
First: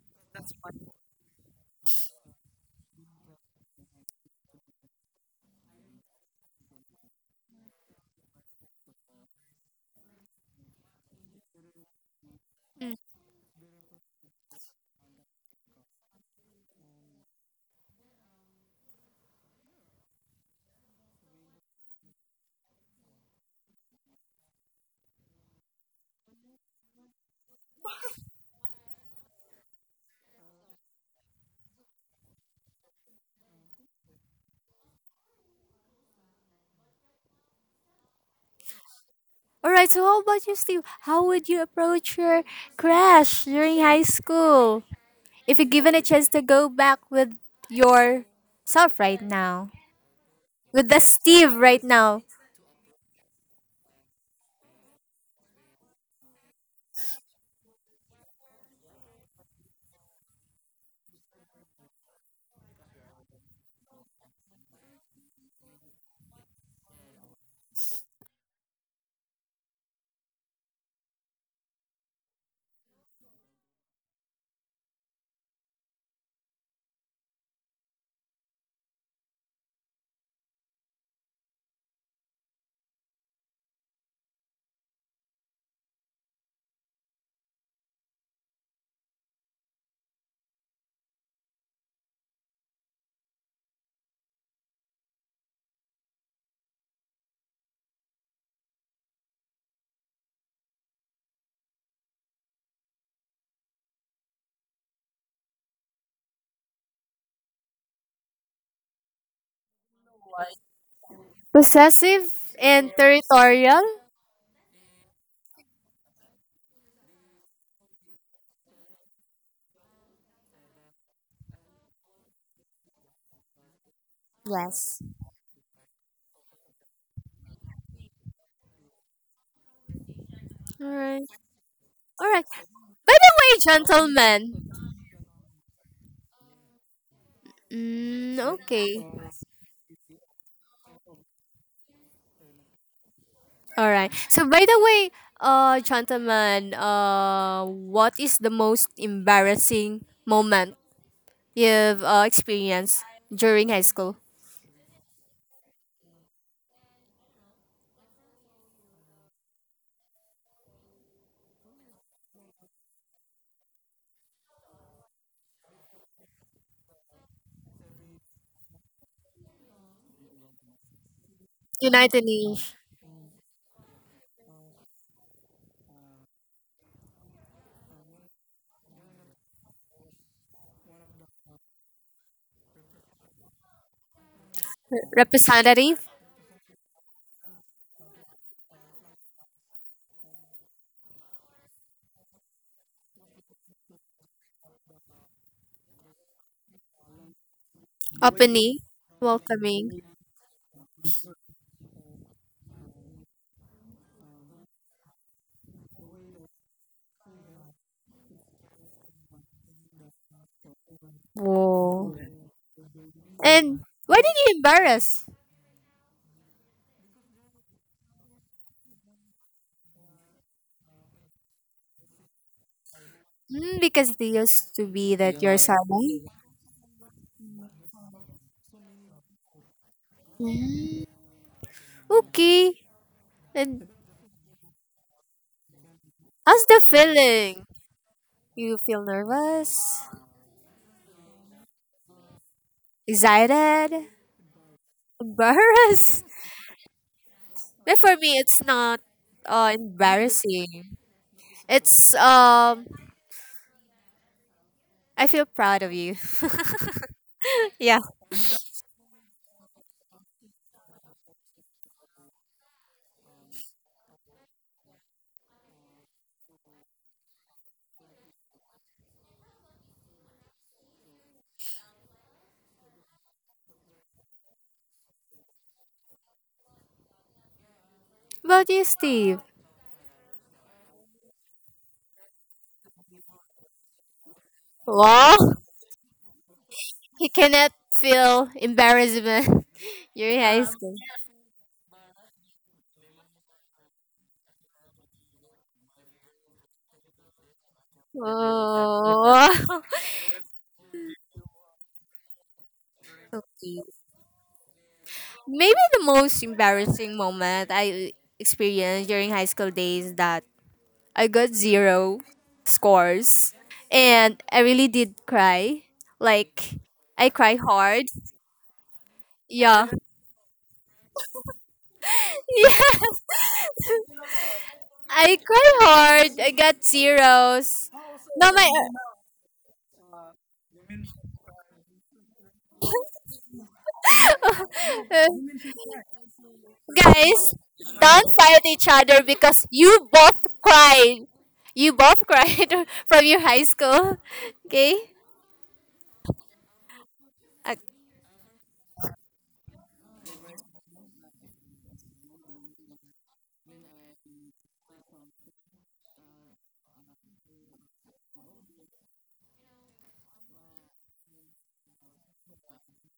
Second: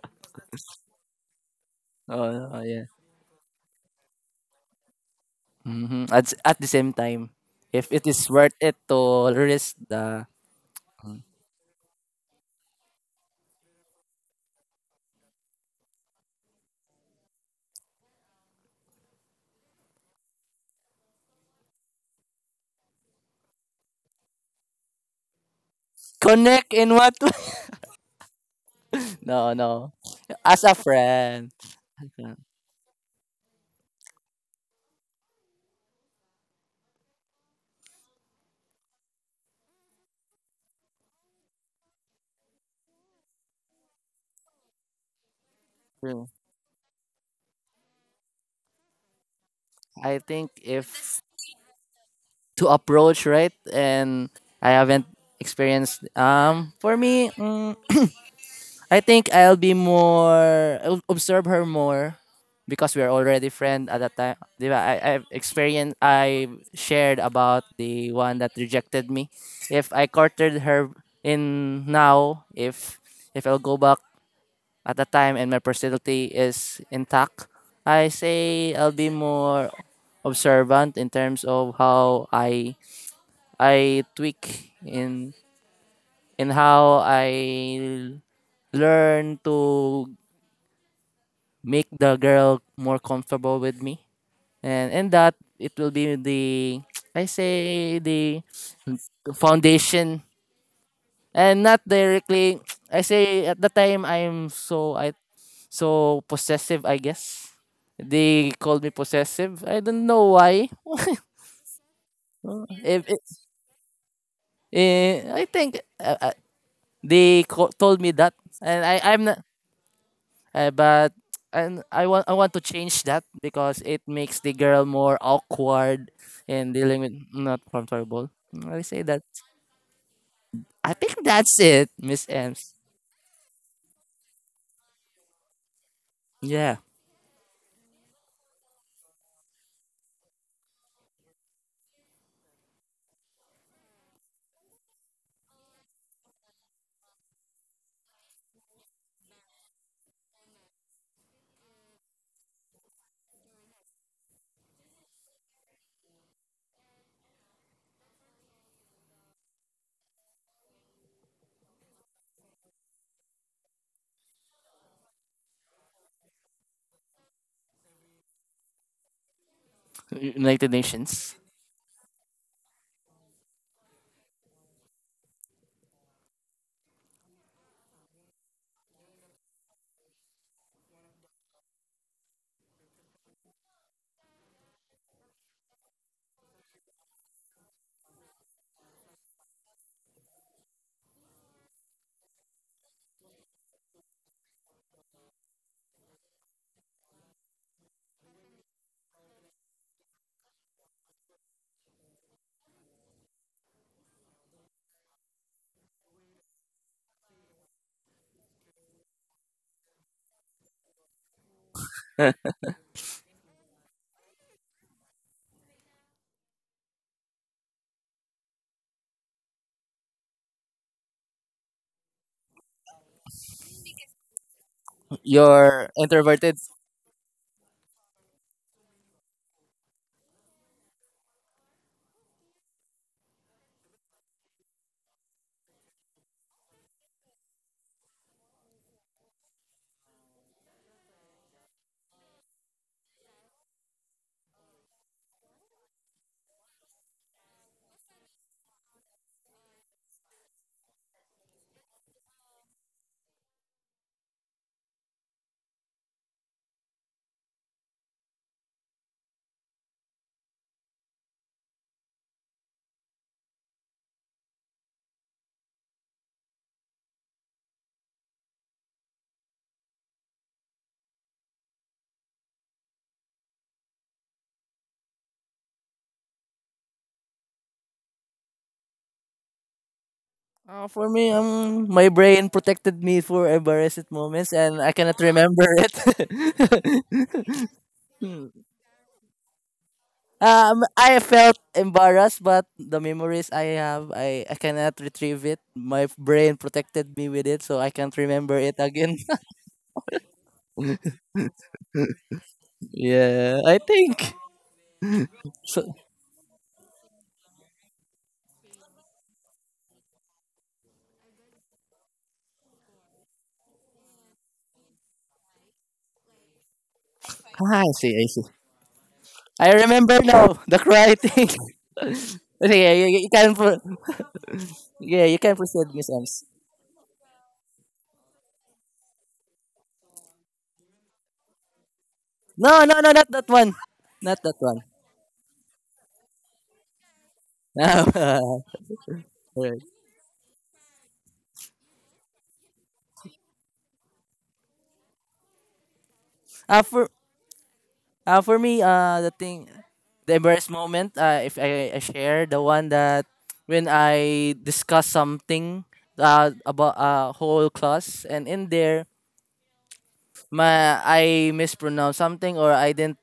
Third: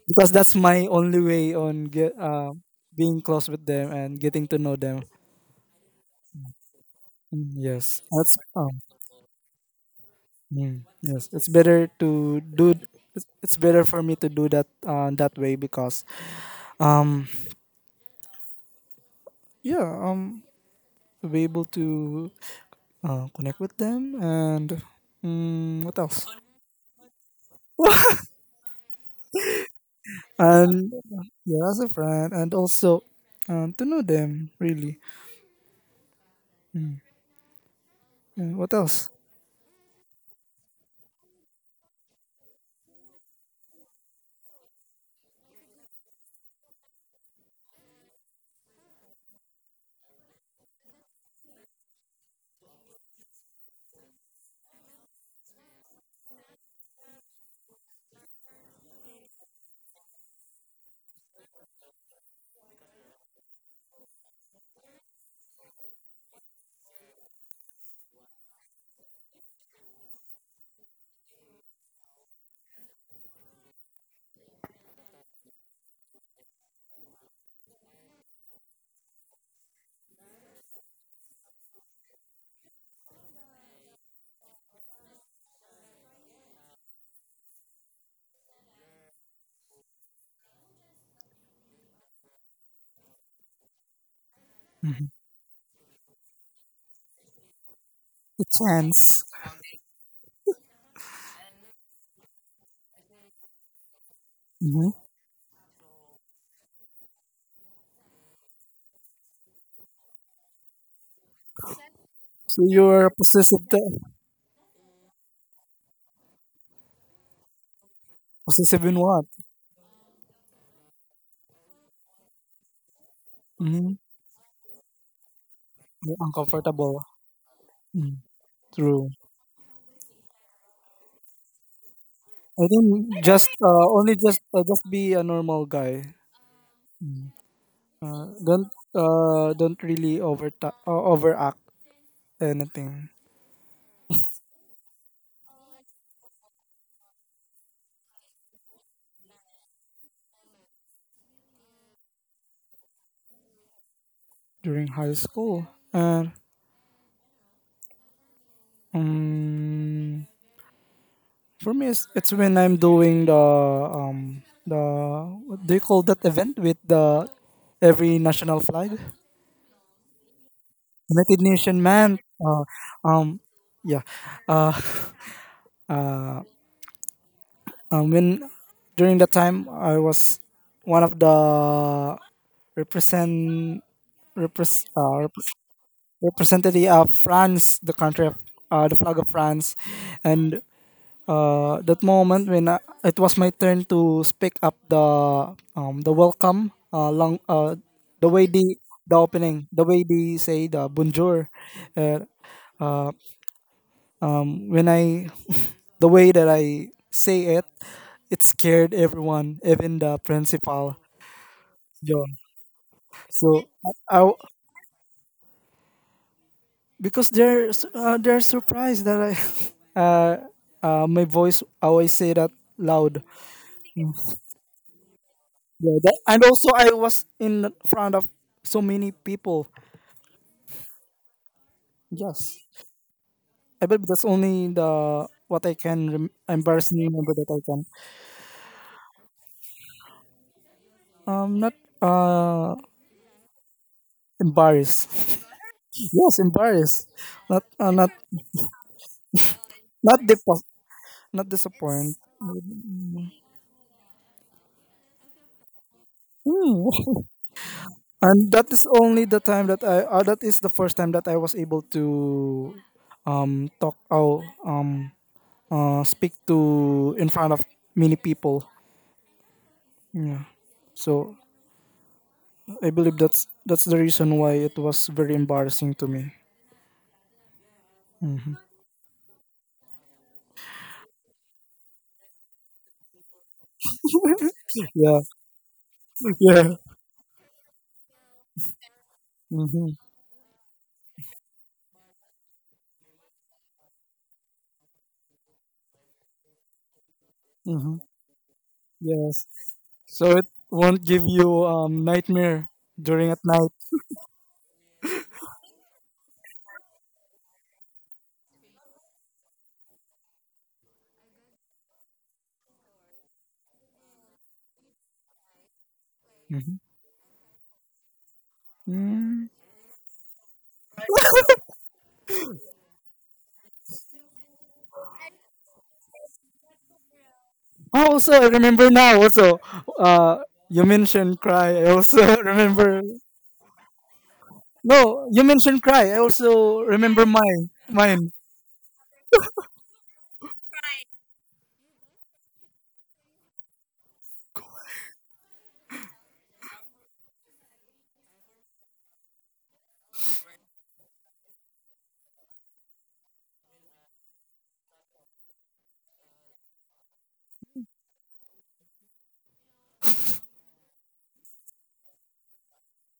Speaker 2: because that's my only way on get
Speaker 3: Oh,
Speaker 2: uh
Speaker 3: oh, yeah.
Speaker 2: being close with them and getting to know them.
Speaker 3: Hmm. At, s- at the same time,
Speaker 2: Mm.
Speaker 3: if
Speaker 2: Yes,
Speaker 3: it is
Speaker 2: that's
Speaker 3: worth it
Speaker 2: um
Speaker 3: to risk the
Speaker 2: mm, yes, it's better to do.
Speaker 1: Mm.
Speaker 2: It's it's better for me to do that uh, that way because, um, yeah, um, to be able to uh, connect with them and mm, what else?
Speaker 3: connect in what? No, no. As a
Speaker 2: And
Speaker 3: friend.
Speaker 2: yeah, as a friend, and also um, to know them really. Mm. And what else?
Speaker 1: All right. So how about you, Steve? How would you approach your crush during high school if you're given a chance to go back with your self right now,
Speaker 3: I think
Speaker 1: with the
Speaker 3: if
Speaker 1: Steve right now,
Speaker 3: to approach right, and I haven't experienced um for me mm, I think I'll be more, I'll observe her more because we are already friend at that time. Diba? I I've experienced, I shared about the one that rejected me. If I courted her in now if if I'll go back at that time and my personality is intact, I say I'll be more observant in terms of how I I tweak in in how I learn to make the girl more comfortable with me. And
Speaker 2: Mhm.
Speaker 3: in that it will be the I say the
Speaker 2: The chance.
Speaker 3: foundation and not directly. I say at the time I'm
Speaker 2: Hmm.
Speaker 3: so I so possessive, I guess. They called me possessive. I don't know why.
Speaker 1: possessive
Speaker 2: So
Speaker 3: Uh,
Speaker 1: and
Speaker 3: If
Speaker 2: you're
Speaker 3: it,
Speaker 2: possessive.
Speaker 1: territorial?
Speaker 2: Te-
Speaker 3: eh, I think uh, uh, they co- told me that, and
Speaker 2: possessive in
Speaker 3: I I'm
Speaker 2: what?
Speaker 3: not. Uh, but and I want I want to change that because
Speaker 2: Mm-hmm.
Speaker 3: it makes the girl
Speaker 1: Yes.
Speaker 3: more awkward and dealing
Speaker 2: Uncomfortable.
Speaker 3: with not
Speaker 2: Mm.
Speaker 3: comfortable. Mm, I say
Speaker 2: True.
Speaker 3: that.
Speaker 1: All
Speaker 3: I think
Speaker 1: right.
Speaker 3: that's it, Miss
Speaker 1: All right.
Speaker 2: I
Speaker 3: Ems.
Speaker 2: think
Speaker 1: By the
Speaker 2: just
Speaker 1: way,
Speaker 2: uh, only just
Speaker 1: gentlemen,
Speaker 2: uh, just be a normal guy.
Speaker 3: Yeah,
Speaker 2: Mm. Uh,
Speaker 1: mm,
Speaker 2: don't
Speaker 1: okay.
Speaker 2: uh, don't really over uh, overact anything
Speaker 1: All right. So by the way, uh Chantaman, uh what is the most embarrassing moment you've uh, experienced during high school?
Speaker 2: during high school. And um, for me, it's, it's when I'm doing the um the, what do you call that event with the every national flag,
Speaker 3: United Nations.
Speaker 2: United Nation, man.
Speaker 1: United
Speaker 2: Uh,
Speaker 1: Nations
Speaker 2: um, yeah. Uh, Um, when during that time, I was one of the represent repres uh, repres
Speaker 1: representative,
Speaker 2: representative of France, the country of uh, the flag of France, and uh, that moment when I, it was my turn to speak up the um, the welcome uh, long uh, the way the
Speaker 1: opening,
Speaker 2: the opening, the
Speaker 1: welcoming.
Speaker 2: way they say the bonjour, uh, um, when I the way that I say it, it scared everyone, even the principal,
Speaker 1: Whoa.
Speaker 2: John. So
Speaker 1: And
Speaker 2: I,
Speaker 1: why
Speaker 2: I-
Speaker 1: did you embarrass?
Speaker 2: because they're s- uh, they're surprised that I uh, uh, my voice, I always say that loud.
Speaker 1: Mm,
Speaker 2: Mm.
Speaker 1: because they used to be that you're
Speaker 3: You're
Speaker 2: Yeah, that,
Speaker 1: someone.
Speaker 2: and
Speaker 3: introverted.
Speaker 2: also I was in front of so many people.
Speaker 1: Mm,
Speaker 2: Yes,
Speaker 1: okay.
Speaker 2: I
Speaker 1: And
Speaker 2: believe that's only the what I can rem-
Speaker 1: how's the
Speaker 2: embarrassing remember that I
Speaker 1: feeling?
Speaker 2: can.
Speaker 1: You feel nervous?
Speaker 2: Um, not uh
Speaker 1: Excited?
Speaker 2: embarrassed.
Speaker 1: Embarrassed?
Speaker 2: Yes, embarrassed. Not uh,
Speaker 1: But
Speaker 2: not
Speaker 1: for me, it's not uh,
Speaker 2: not depo-
Speaker 1: embarrassing.
Speaker 2: not disappointed.
Speaker 1: It's um, I feel proud of you.
Speaker 2: Hmm.
Speaker 1: yeah.
Speaker 2: And that is only the time that I uh, that is the first time that I was able to um talk out um uh speak to in front of many people. Yeah. So I believe that's that's the reason why it was very embarrassing to me.
Speaker 1: About you, Steve.
Speaker 3: Uh, for me, um, my brain protected me for embarrassing moments, and I cannot
Speaker 2: Yeah.
Speaker 1: Well,
Speaker 3: remember it.
Speaker 2: Yeah.
Speaker 1: he cannot
Speaker 3: Hmm.
Speaker 1: feel embarrassment.
Speaker 2: Mhm.
Speaker 1: You're in high
Speaker 3: Um,
Speaker 1: school.
Speaker 3: I felt embarrassed, but the memories I have, I, I cannot retrieve it. My brain protected me with it, so I
Speaker 2: Mhm.
Speaker 3: can't remember it again.
Speaker 2: Yes.
Speaker 1: Oh.
Speaker 2: So it won't give you um nightmare during at
Speaker 3: Yeah,
Speaker 2: night.
Speaker 3: I
Speaker 1: Okay.
Speaker 3: think.
Speaker 1: Maybe
Speaker 3: So,
Speaker 1: the most embarrassing moment I experienced during high school days that I got zero scores and I really did cry.
Speaker 2: Mm-hmm.
Speaker 1: Like I cry
Speaker 3: ah, I
Speaker 1: hard.
Speaker 3: see, I see.
Speaker 2: Mm.
Speaker 3: I
Speaker 1: Yeah.
Speaker 3: remember now the cry thing. Yeah, you,
Speaker 1: Yeah.
Speaker 3: you can, pro- yeah, you
Speaker 1: I
Speaker 3: can
Speaker 1: cry
Speaker 3: proceed, Miss
Speaker 1: hard.
Speaker 3: Ems.
Speaker 1: I got zeros.
Speaker 2: Oh, also, I
Speaker 1: No, my
Speaker 2: remember now. Also, uh, you mentioned cry. I also
Speaker 3: No, no,
Speaker 2: remember.
Speaker 3: no, not that one, not that one.
Speaker 2: No,
Speaker 1: uh,
Speaker 2: you mentioned cry. I also remember
Speaker 1: guys,
Speaker 2: mine.
Speaker 1: don't
Speaker 2: Mine.
Speaker 1: fight
Speaker 3: Alright.
Speaker 1: each other because you both cried. You both cried from your high school. Okay.
Speaker 3: Uh, for
Speaker 1: Uh,
Speaker 3: Uh, for me, uh, the thing, the embarrassed moment, uh, if I, I share the one that when I discuss something uh, about uh, whole class, and in there, my I mispronounce something or I didn't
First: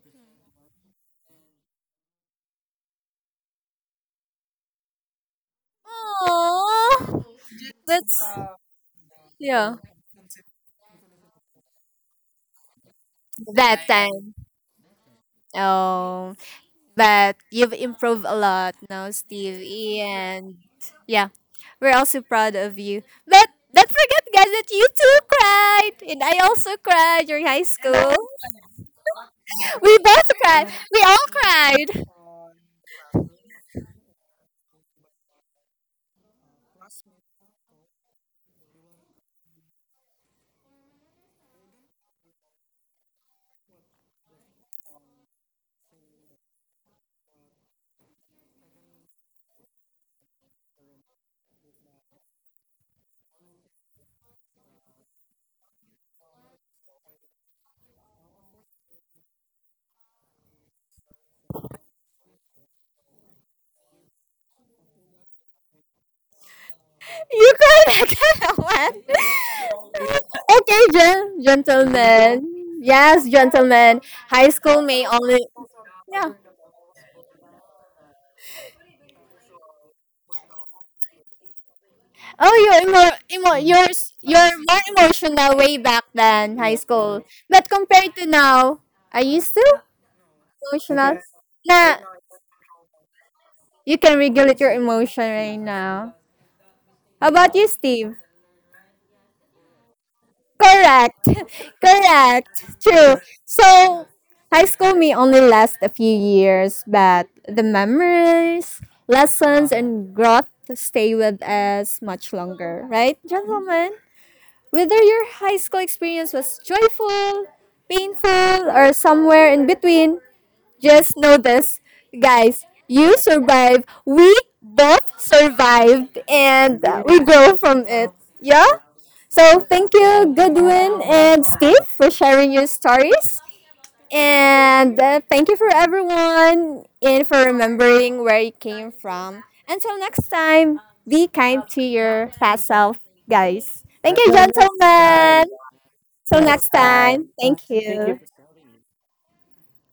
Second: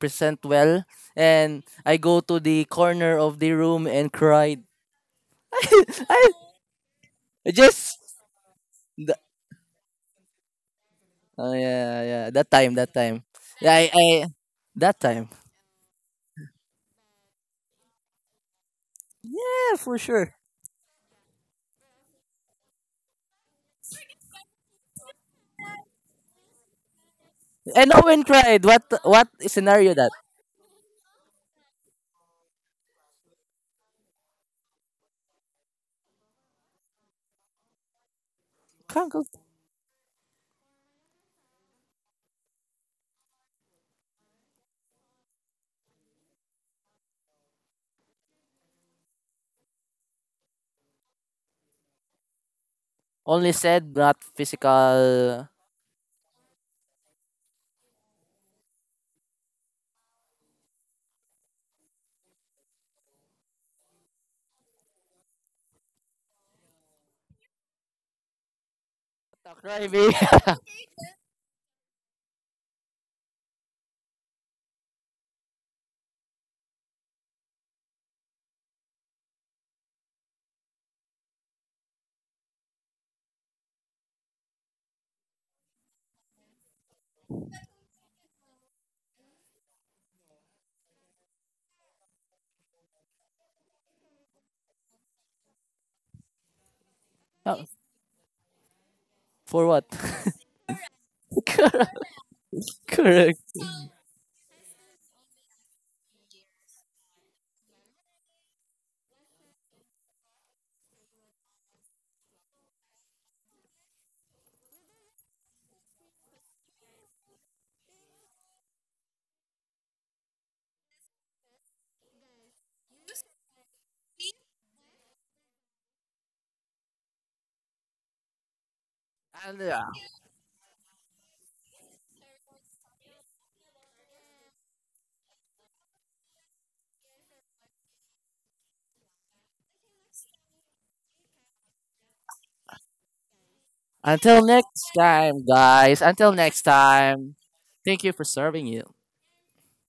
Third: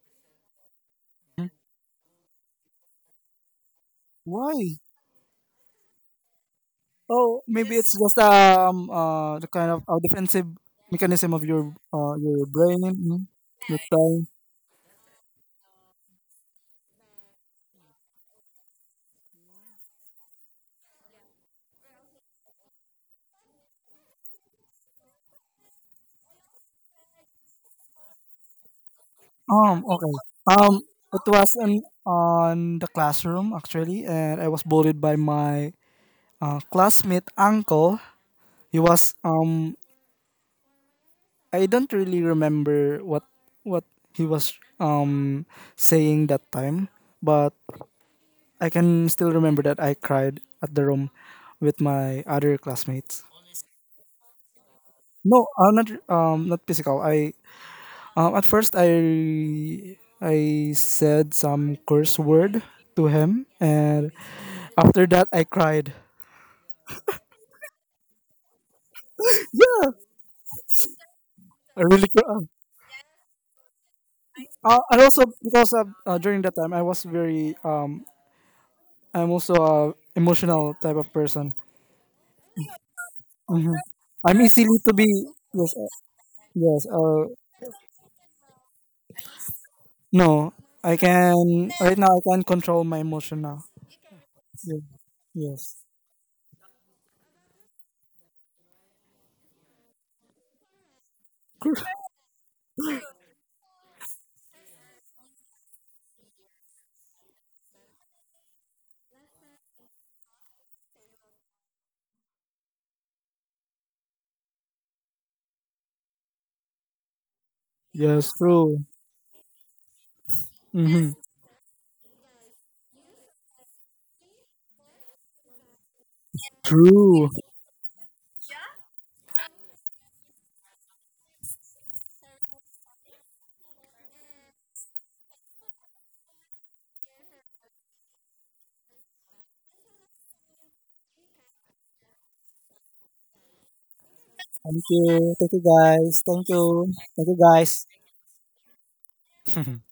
Speaker 3: present well, and I go to the corner of the room and cried.
Speaker 2: Why?
Speaker 3: I
Speaker 1: aww.
Speaker 2: Oh, maybe it's
Speaker 3: just,
Speaker 2: just
Speaker 1: That's
Speaker 2: um
Speaker 3: th-
Speaker 2: uh the kind
Speaker 1: yeah.
Speaker 2: of uh, defensive mechanism of
Speaker 3: oh
Speaker 2: your
Speaker 3: yeah,
Speaker 2: uh
Speaker 3: yeah,
Speaker 2: your
Speaker 3: that time,
Speaker 2: brain.
Speaker 3: that
Speaker 2: Mm,
Speaker 3: time, yeah,
Speaker 2: your
Speaker 1: That
Speaker 3: I, I
Speaker 2: time.
Speaker 1: time.
Speaker 3: that time,
Speaker 1: Oh. But you've improved a lot now,
Speaker 3: yeah,
Speaker 1: Stevie,
Speaker 3: for sure.
Speaker 1: and yeah, we're also proud of you. But don't forget, guys, that you too cried, and I also cried during high
Speaker 3: And no
Speaker 1: school.
Speaker 3: cried. What what
Speaker 2: Um.
Speaker 3: scenario
Speaker 1: We
Speaker 2: Okay.
Speaker 3: that?
Speaker 1: both cried.
Speaker 2: Um.
Speaker 1: We
Speaker 2: It
Speaker 1: all
Speaker 2: was in
Speaker 1: cried.
Speaker 2: on the classroom actually, and I was bullied by my uh, classmate uncle. He was um I don't really remember what what he was um saying that time, but I can still remember that I cried at the room with my other classmates.
Speaker 3: Only said not
Speaker 2: No,
Speaker 3: physical.
Speaker 2: uh, not um not physical. I um at first I I said some curse word to him, and after that I cried.
Speaker 1: You cried, I cried. What?
Speaker 3: Stop driving.
Speaker 1: Okay, gen-
Speaker 2: I really cr- uh,
Speaker 1: gentlemen. Yes, gentlemen. High
Speaker 2: uh,
Speaker 1: school
Speaker 2: and
Speaker 1: may
Speaker 2: also
Speaker 1: only
Speaker 2: because uh, uh,
Speaker 1: yeah.
Speaker 2: during that time I was very um I'm also a emotional type of person.
Speaker 1: Oh, you're more emo-
Speaker 2: Mhm.
Speaker 1: you're s-
Speaker 2: I'm
Speaker 1: you're
Speaker 2: easily
Speaker 1: more
Speaker 2: to be,
Speaker 1: emotional
Speaker 2: yes,
Speaker 1: way
Speaker 2: uh,
Speaker 1: back than high
Speaker 2: yes.
Speaker 1: school.
Speaker 2: Uh,
Speaker 1: But compared to now, are you still
Speaker 2: no. I
Speaker 1: emotional?
Speaker 2: can
Speaker 1: Nah,
Speaker 2: right now. I can control my emotion now.
Speaker 1: you can regulate your
Speaker 2: Yes,
Speaker 1: emotion right
Speaker 2: yes.
Speaker 1: now. How about
Speaker 3: Oh,
Speaker 1: you, Steve?
Speaker 3: for what?
Speaker 1: Correct.
Speaker 3: Correct.
Speaker 1: Correct. True.
Speaker 3: Correct.
Speaker 1: So, high school may only last a few years, but the memories, lessons, and growth stay with us much longer, right, gentlemen? Whether your high school experience was joyful,
Speaker 2: Yes.
Speaker 1: painful,
Speaker 2: True.
Speaker 1: or somewhere in between,
Speaker 2: Mm-hmm.
Speaker 1: just know this. Guys, you survived. We both survived and we
Speaker 2: True.
Speaker 1: grow from it. Yeah? So
Speaker 3: And, uh,
Speaker 1: thank you, Goodwin and Steve, for sharing your stories. And uh, thank you for everyone and for remembering where you came from. Until next time, be kind to your past self, guys. Thank you,
Speaker 3: until
Speaker 2: Thank
Speaker 3: next
Speaker 2: you.
Speaker 1: gentlemen.
Speaker 3: time,
Speaker 2: Thank you,
Speaker 3: guys.
Speaker 2: guys.
Speaker 3: Until
Speaker 1: Till
Speaker 2: Thank
Speaker 3: next
Speaker 1: next
Speaker 2: you. Thank
Speaker 1: time,
Speaker 2: you,
Speaker 3: time.
Speaker 2: guys.
Speaker 3: Thank you for
Speaker 1: thank
Speaker 3: serving you.